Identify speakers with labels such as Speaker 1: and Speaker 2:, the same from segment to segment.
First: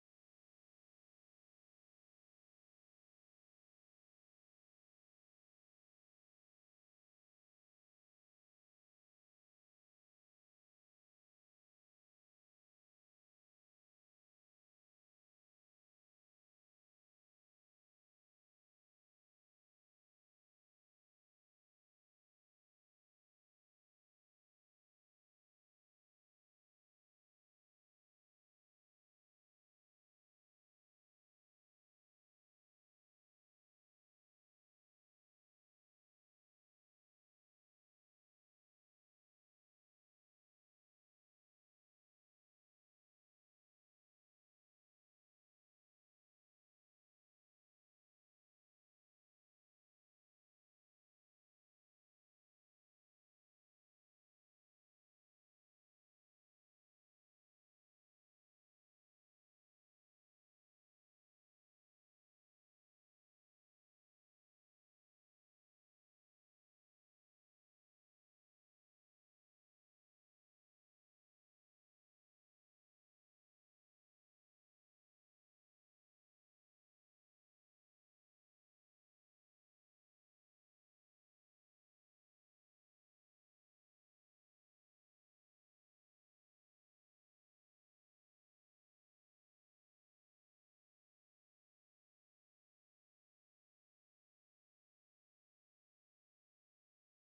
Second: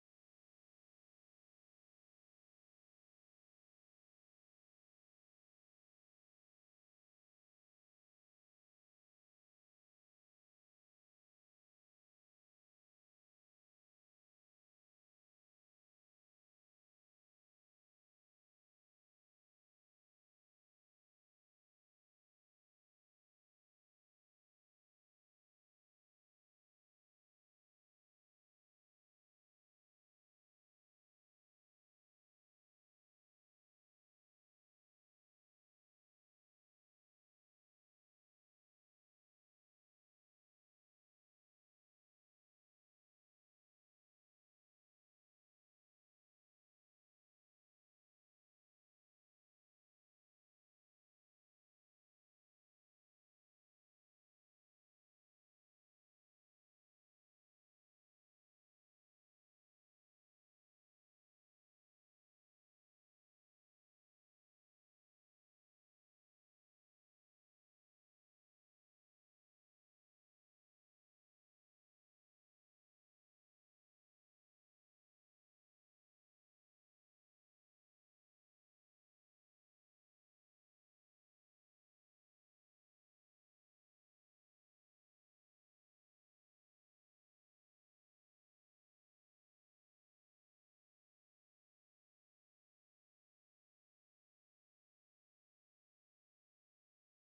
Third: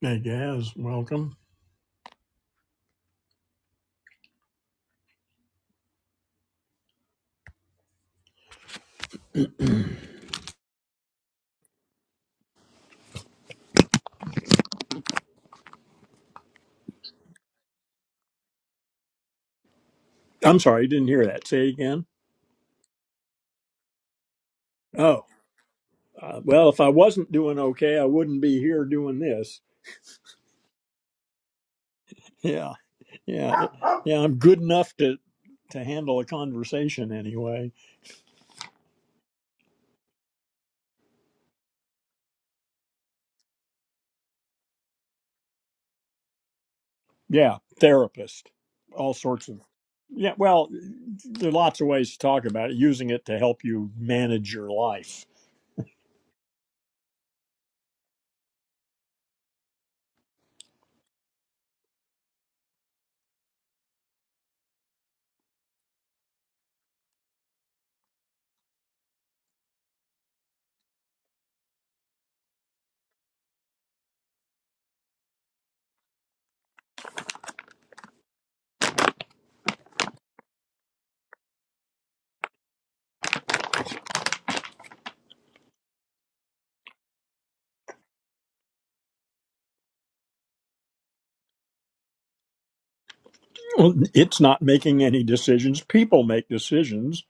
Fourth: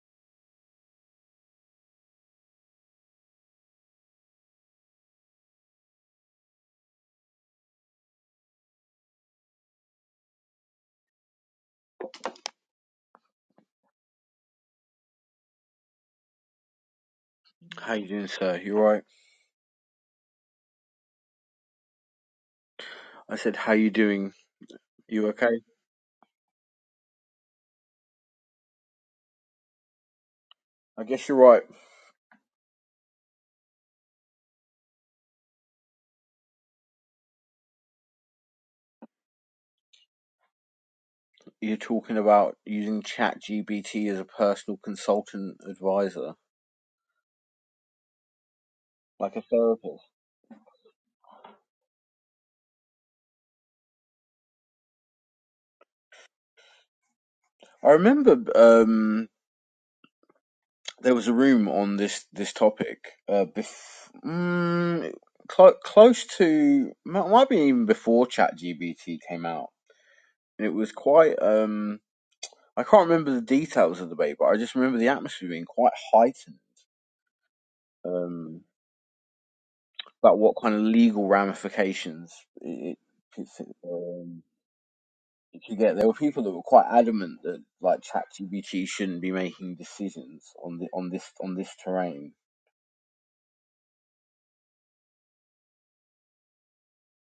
Speaker 1: Hey, Gaz, welcome.
Speaker 2: How you doing, sir? You right?
Speaker 1: I'm sorry, you didn't hear that. Say again.
Speaker 2: I said, how you doing?
Speaker 1: Oh,
Speaker 2: You okay?
Speaker 1: uh, well, if I wasn't doing okay, I wouldn't be here doing this.
Speaker 2: I guess you're right.
Speaker 1: Yeah, yeah, yeah. I'm good enough to to handle a conversation anyway.
Speaker 2: You're talking about using ChatGPT as a personal consultant advisor,
Speaker 1: Yeah, therapist, all
Speaker 2: like a
Speaker 1: sorts of.
Speaker 2: therapist.
Speaker 1: Yeah, well, there are lots of ways to talk about it. Using it to help you manage your life.
Speaker 2: I remember um, there was a room on this this topic uh, bef- mm, clo close to might might be even before ChatGPT came out. And It was quite. Um, I can't remember the details of the debate, but I just remember the atmosphere being quite heightened. Um, but what kind of legal ramifications it, it, um, it could get. There were people that were quite adamant that like ChatGPT shouldn't be making decisions on the on this on this terrain.
Speaker 1: Well, It's not making any decisions. People make decisions.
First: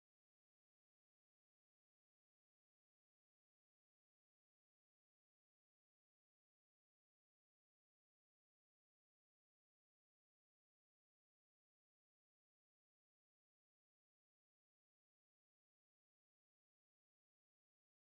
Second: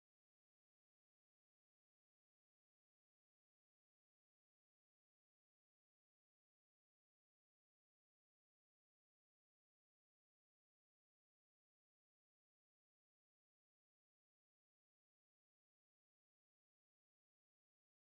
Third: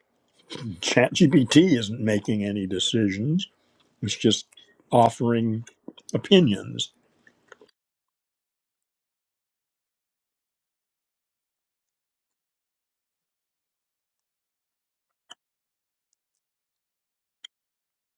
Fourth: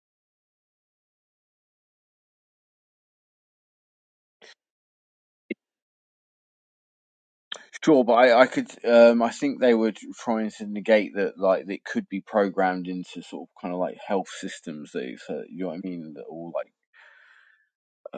Speaker 1: ChatGPT isn't making any decisions It's just offering opinions.
Speaker 2: Sure, but I, I could um, I think they were trying to negate that like it could be programmed into sort of kind of like health systems that it's, uh, you know what I mean that all like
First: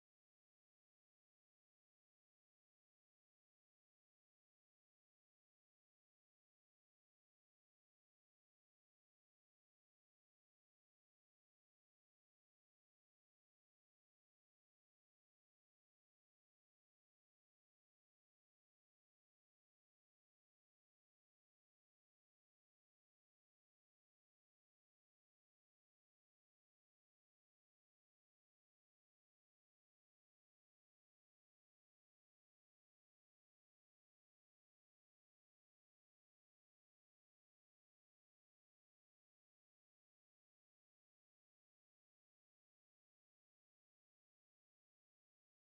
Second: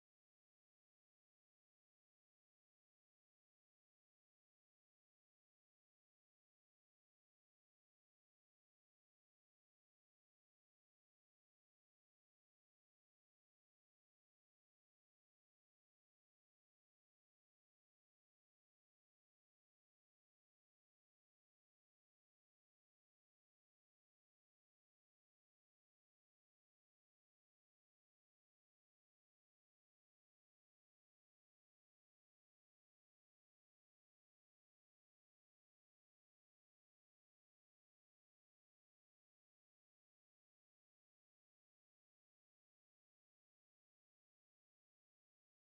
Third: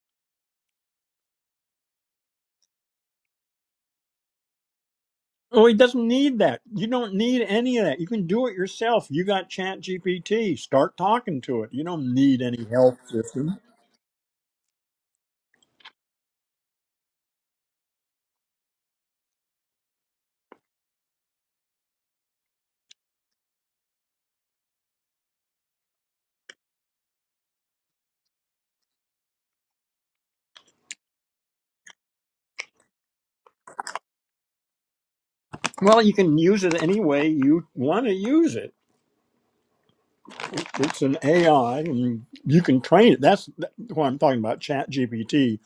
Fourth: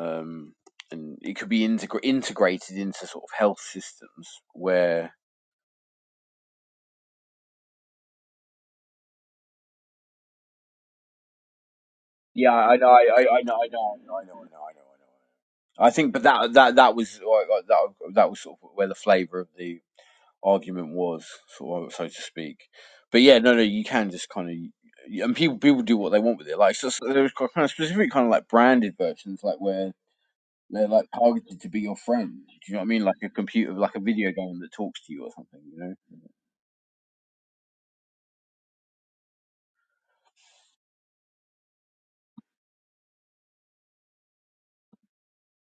Speaker 2: um, and it could be integra- integrated into sort of health systems where.
Speaker 1: Oh, he doesn't need that. You don't need any of that. You can do it yourself. You got Chat GPT. Start talking to it. You don't need
Speaker 2: Yeah,
Speaker 1: any
Speaker 2: I know,
Speaker 1: help
Speaker 2: I, I, I know, I know, I know,
Speaker 1: system.
Speaker 2: I know, I know, I know, I know. I think, but that that that was like, like, that that was sort of where the flavour of the argument was, sort of, so to speak. But yeah, no, no, you can just kind of, and people people do what they want with it. Like, so, so there's kind of specific kind of like branded versions, like where they're like targeted to be your friend. Do you know what I mean? Like a computer, like a video game that talks to you or something. You know?
Speaker 1: Well, you can use it any way you want to use it. It's an AI, and you can train it. That's what I'm talking about, Chat GPT,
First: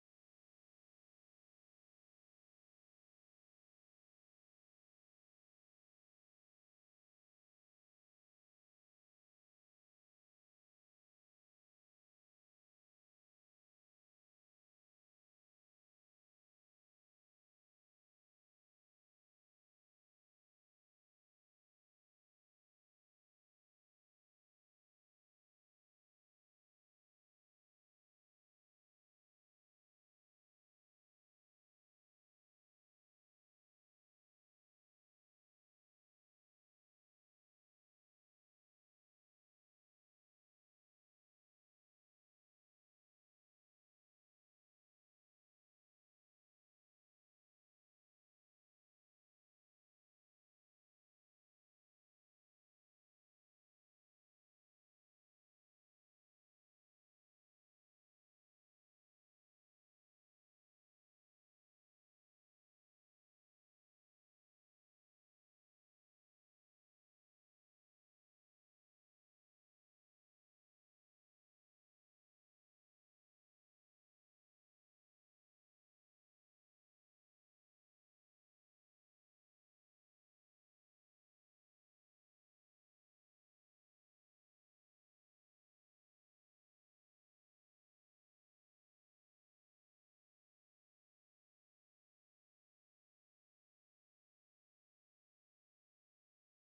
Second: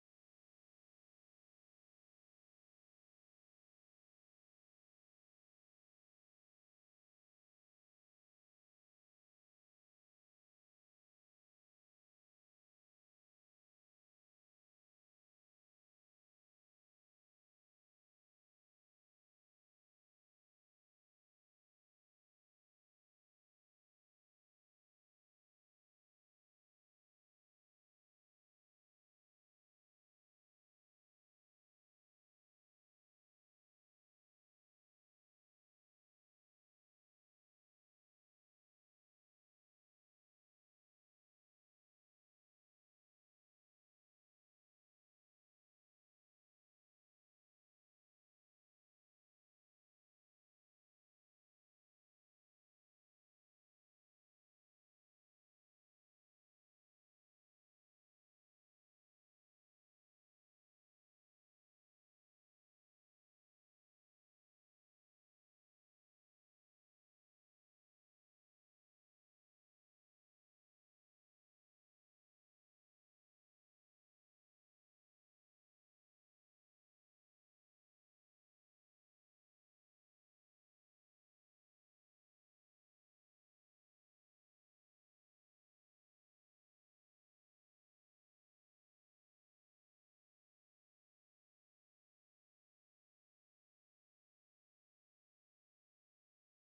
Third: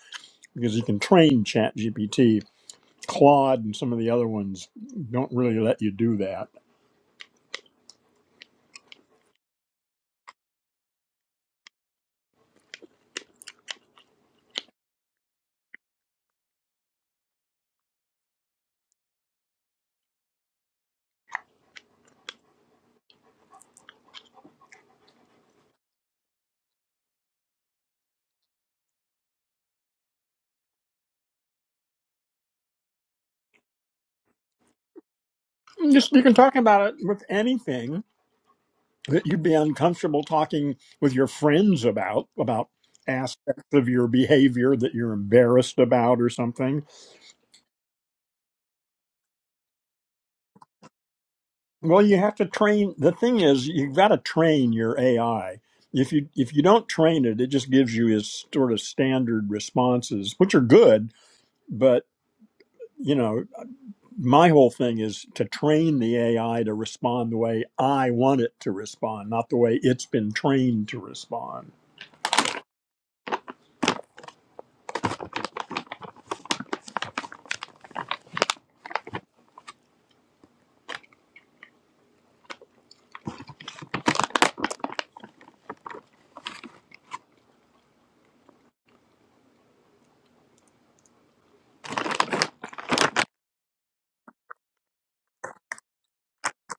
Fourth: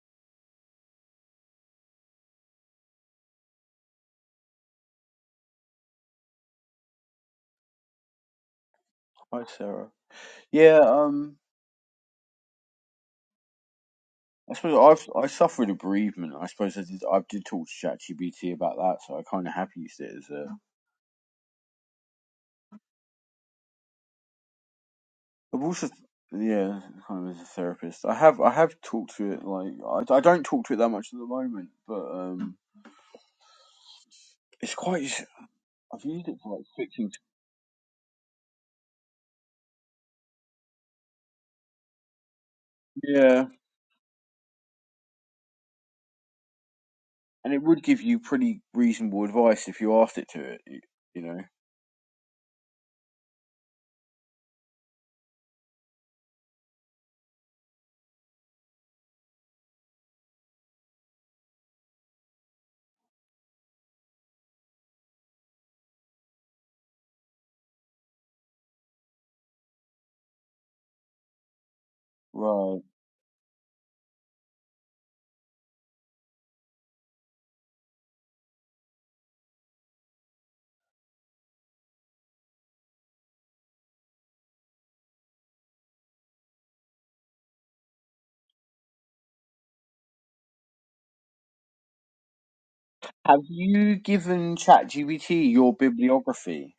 Speaker 1: because you can train Chat GPT. Claude and some of the other ones don't really let you do that.
Speaker 2: Hi, Sarah. Yeah. Um. I suppose I've I suffer with bereavement. I suppose I did I did talk to ChatGPT about that, so I kind of have used it as a. I've also yeah, kind of as a therapist. I have I have talked to it like I, I don't talk to it that much at the moment, but um, it's quite. I've
Speaker 1: Just you
Speaker 2: used
Speaker 1: can
Speaker 2: it for
Speaker 1: talk
Speaker 2: like
Speaker 1: about it
Speaker 2: fixing.
Speaker 1: with anything that you'd be uncomfortable talking with your friends about about
Speaker 2: Yeah,
Speaker 1: aspects of your behavior that you're embarrassed about or something
Speaker 2: and it would give you pretty reasonable advice if you asked it to it. You, you know.
Speaker 1: well you have to train the thing is you've got to train your ai if you if you don't train it it just gives you his sort of standard responses which are good but you know my whole thing is to train the ai to respond the way i want it to respond not the way it's been trained to respond
Speaker 2: Right. Have you given ChatGPT your bibliography?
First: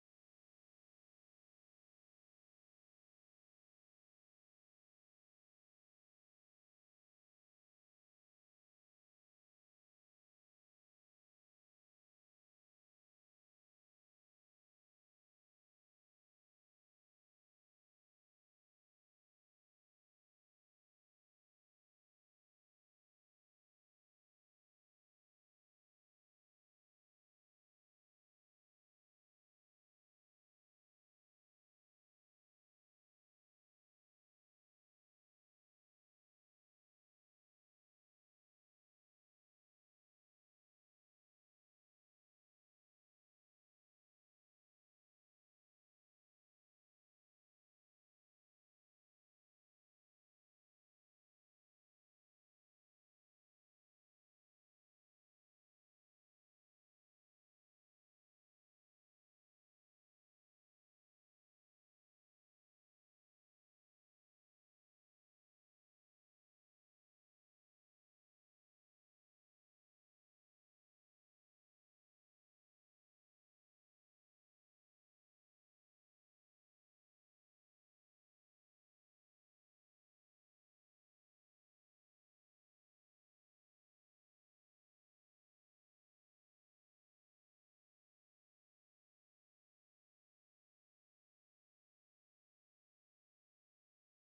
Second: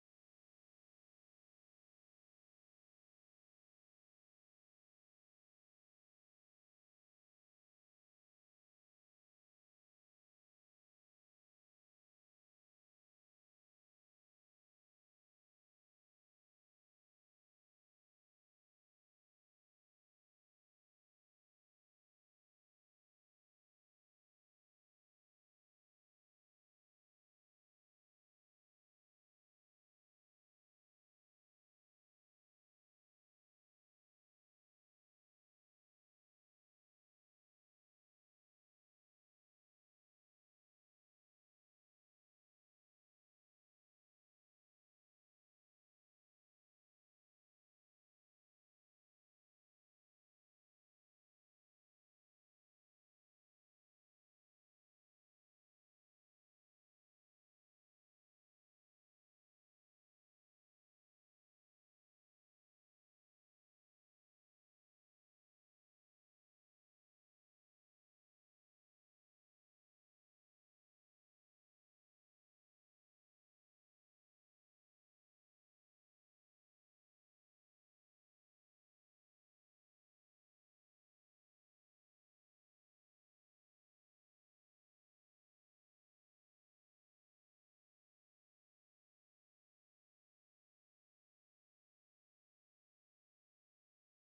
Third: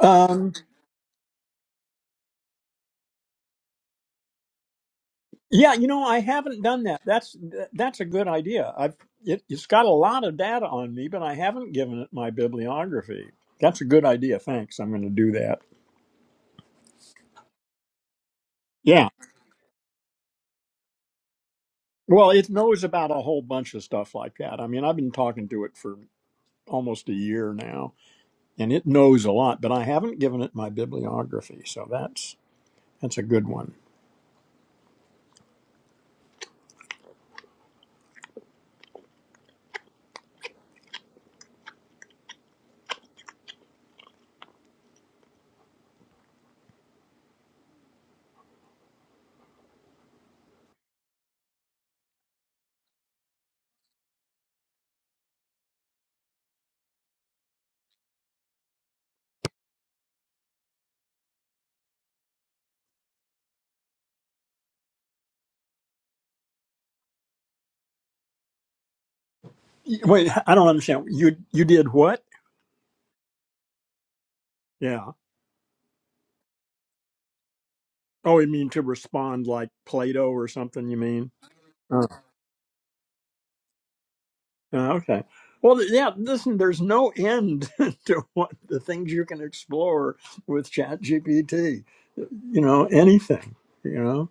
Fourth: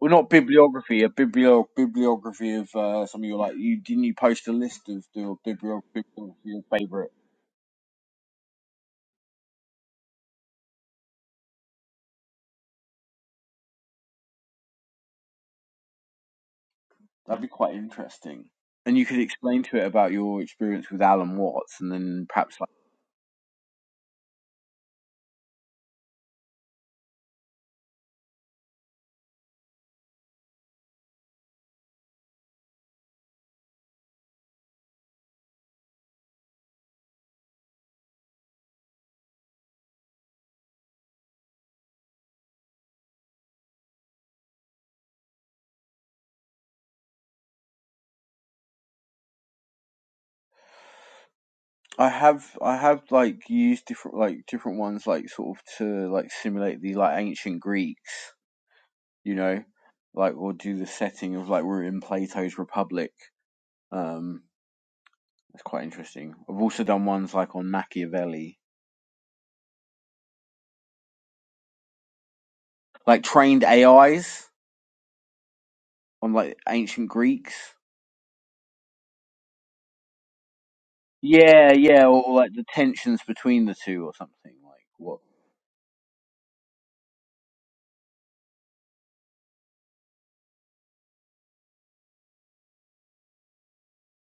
Speaker 2: Well, not bibliography, a biblio bibliography of uh, some of your like you didn't you post a list of your
Speaker 1: Yeah,
Speaker 2: biblio
Speaker 1: you know, I
Speaker 2: bibliography
Speaker 1: haven't
Speaker 2: your
Speaker 1: done that.
Speaker 2: favorite?
Speaker 1: That's th- that's a good idea. I've it, it's got a lot of data on me, but I haven't given it my bibliography. That's a good idea. Thanks. I'm going to do that.
Speaker 2: That'd be quite interesting. And you
Speaker 1: Yeah.
Speaker 2: could explain to it about your experience with Alan Watts, and then
Speaker 1: Well, it
Speaker 2: perhaps like
Speaker 1: knows about a whole bunch of stuff like that. I mean, I've been talking to it for almost a year now, and it knows a lot, but I haven't given it my bibliography. So that's that's a good one.
Speaker 2: I have I have like used different like different ones like sort of to like simulate the like ancient Greeks, you know, like or do the setting of like we're in Plato's Republic. Um, that's quite interesting. I've also done ones like on Machiavelli,
Speaker 1: Y- Wait, I don't understand. You you did what?
Speaker 2: like trained AIs
Speaker 1: Yeah.
Speaker 2: on like ancient Greeks.
Speaker 1: Oh, you mean to respond like Plato or something? You mean?
Speaker 2: Yeah,
Speaker 1: Uh,
Speaker 2: yeah, or, or like the tensions between the two or something. Like
Speaker 1: Uh,
Speaker 2: what?
Speaker 1: okay. Well, th- yeah. Listen, there's no end to what the things you can explore with ChatGPT. You know, anything. You know,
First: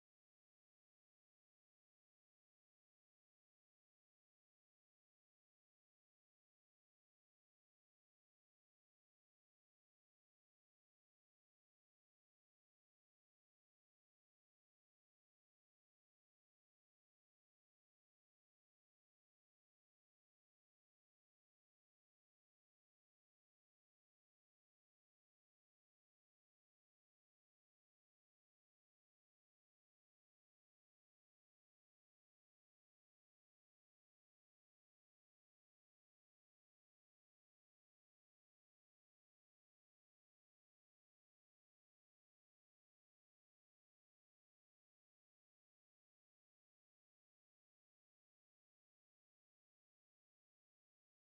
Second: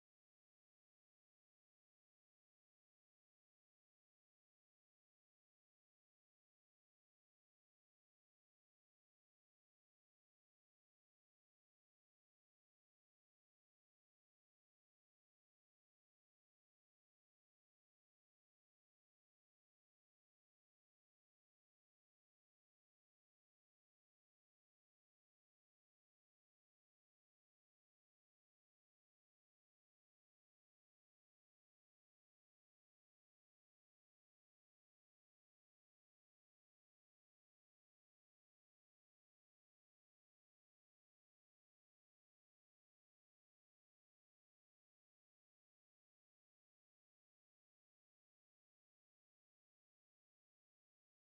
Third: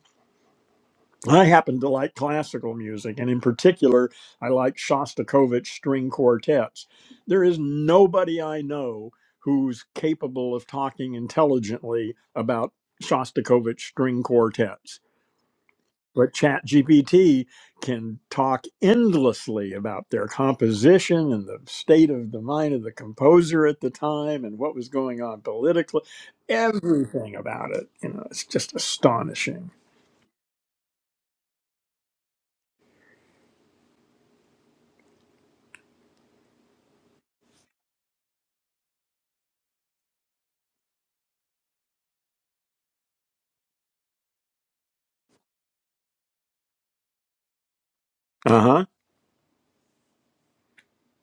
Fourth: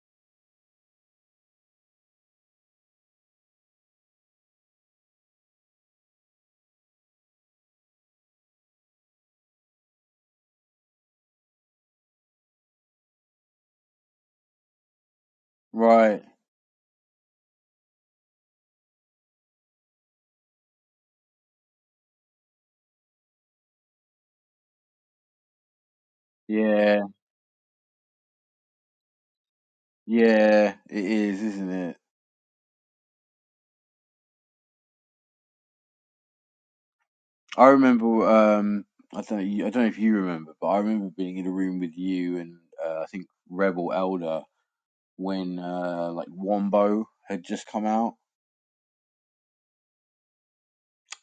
Speaker 1: I happen to like classical music, and in particular, I like Shostakovich string quartets. There is nobody I know who's capable of talking intelligently about Shostakovich string quartets
Speaker 2: Right.
Speaker 1: but ChatGPT can talk endlessly about their composition and the state of the mind of the composer at the time and what was going on politically,
Speaker 2: Yeah,
Speaker 1: everything about it. You know, it's just astonishing.
Speaker 2: yeah, it is, isn't it? I remember. Um, I don't. know- I don't know if you remember, but I remember being in a room with you and uh, I think Rebel Elder when uh, like Wombo had just come out.
Speaker 1: Uh huh.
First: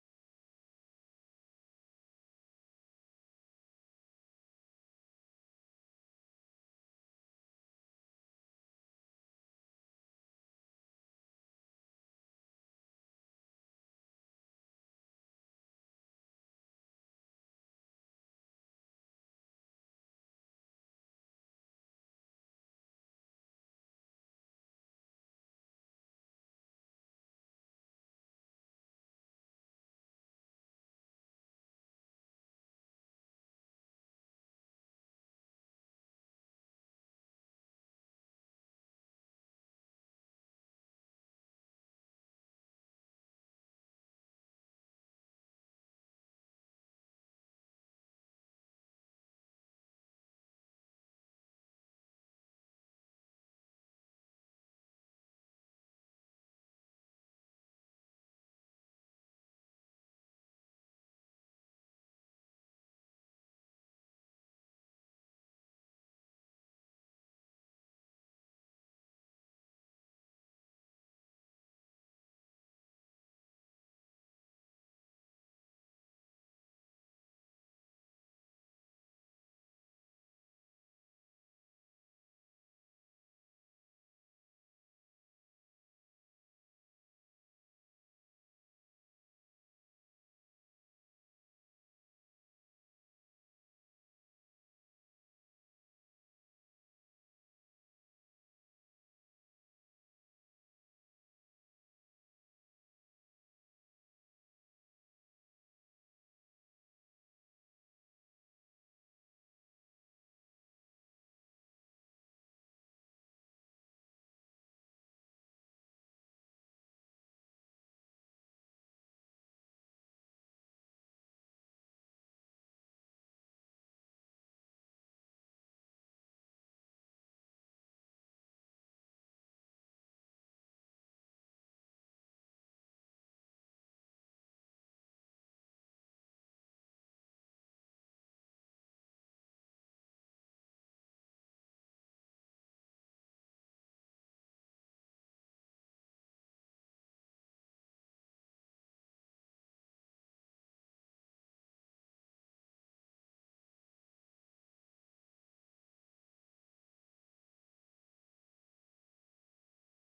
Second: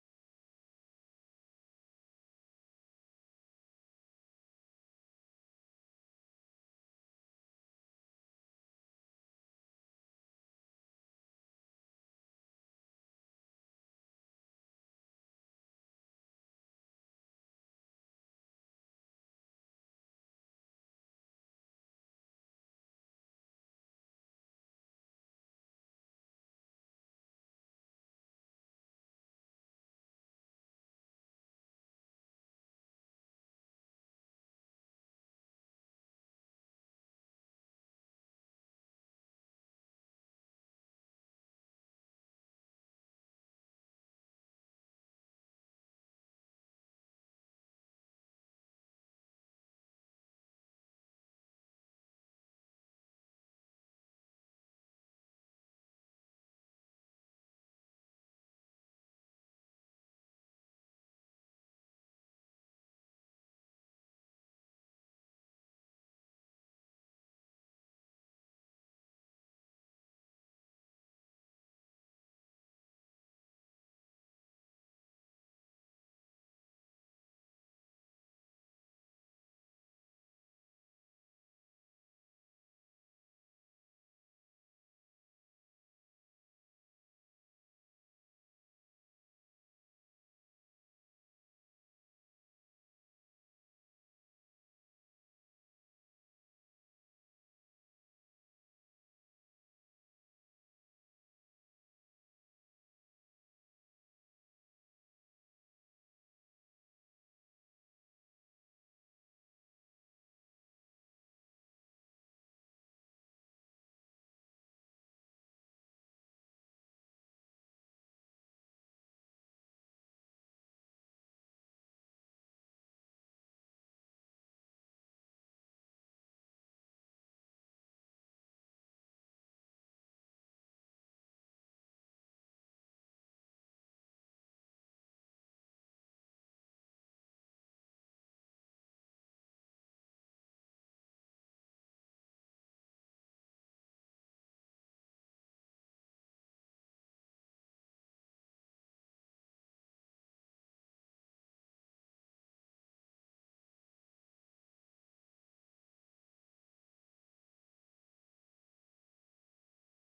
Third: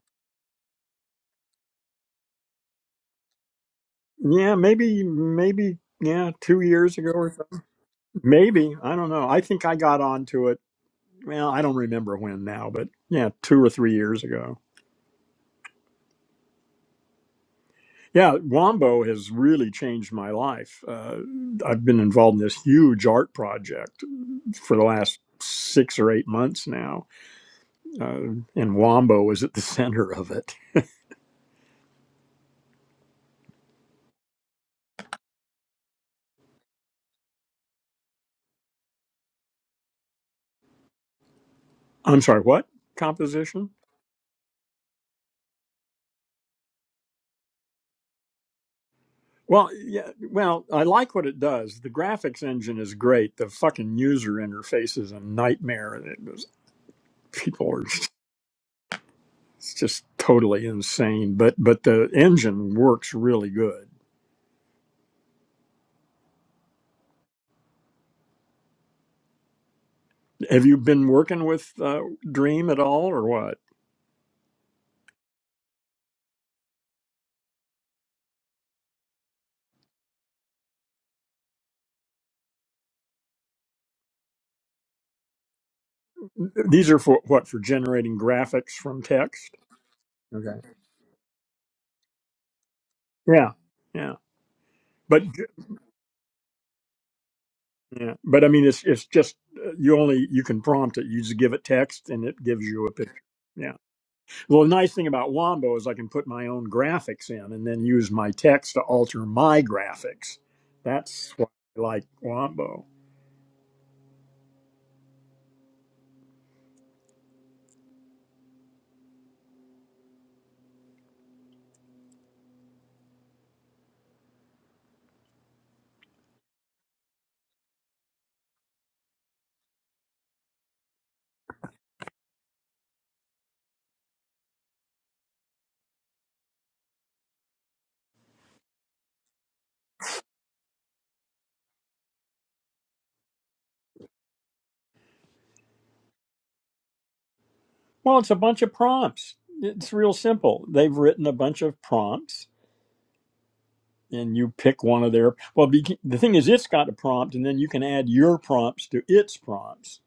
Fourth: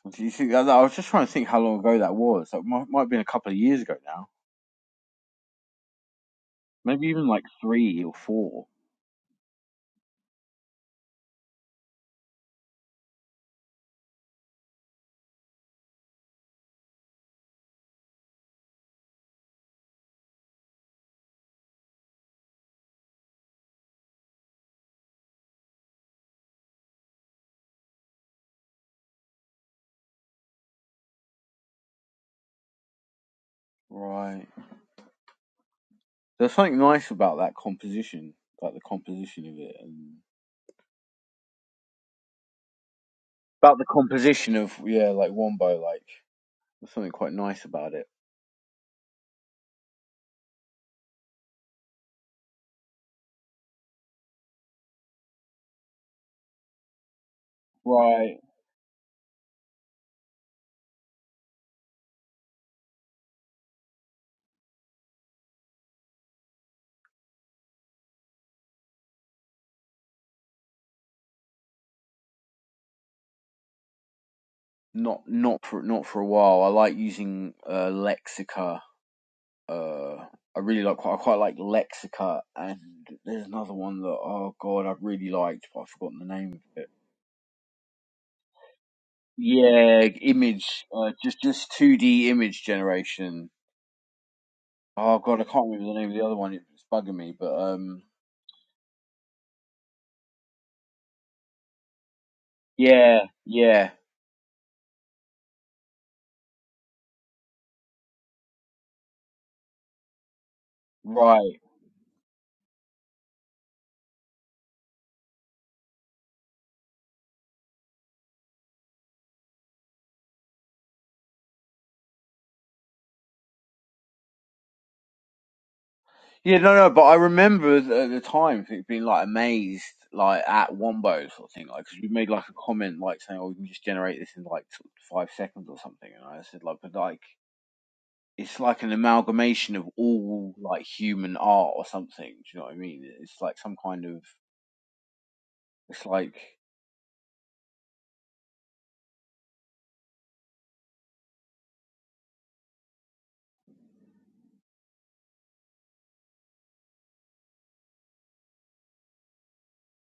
Speaker 2: Do you think? I I was just trying to think how long ago that was. That might might have been a couple of years ago now.
Speaker 1: Yeah, maybe, maybe, yeah, two years
Speaker 2: Maybe
Speaker 1: ago
Speaker 2: even
Speaker 1: or
Speaker 2: like
Speaker 1: so.
Speaker 2: three or four.
Speaker 1: Maybe I don't know. I think I got onto it. Well, I don't remember when now, but yeah, two or three years ago. Yeah, Wombo has really changed my life. Uh, I've been involved in this huge art project for the last six or eight months now, uh, and Wombo is at the center of it.
Speaker 2: Right. There's something nice about that composition, like the composition of it, and
Speaker 1: I'm sorry, what composition?
Speaker 2: about the composition of yeah, like Wombo, like there's something quite nice about it.
Speaker 1: Well, yeah, well, I like what it does. The graphics engine is great. The fucking user interface is a nightmare. It was, people are
Speaker 2: Right.
Speaker 1: it's just totally insane, but but the engine works really good. Have you been working with uh, Dream at all, or what?
Speaker 2: Not not for not for a while. I like using uh, Lexica. Uh, I really like quite I quite like Lexica, and there's another one that oh god I really liked, but I've forgotten the name of it.
Speaker 1: These are for what for generating graphics from text.
Speaker 2: Yeah,
Speaker 1: Okay.
Speaker 2: image, uh, just just two D image generation.
Speaker 1: Yeah, yeah,
Speaker 2: Oh
Speaker 1: but
Speaker 2: god, I can't remember the name of the other one. It's bugging me, but um,
Speaker 1: yeah, but I mean, it's it's just uh, you only you can prompt it. You just give it text, and it gives you a picture.
Speaker 2: yeah,
Speaker 1: Yeah.
Speaker 2: yeah.
Speaker 1: Well, the nice thing about Wombo is I can put my own graphics in, and then use my text to alter my graphics. That's why
Speaker 2: Right.
Speaker 1: I like Wombo.
Speaker 2: Yeah, no, no, but I remember th- at the time th- being like amazed, like at Wombo sort of thing, like because you made like a comment like saying, "Oh, we can just generate this in like sort of five seconds or something," and I said like, "But like, it's like an amalgamation of all like human art or something." Do you know what I mean? It's like some kind of, it's like
Speaker 1: Well, it's a bunch of prompts. It's real simple. They've written a bunch of prompts, and you pick one of their well be, the thing is it's got a prompt and then you can add your prompts to its prompts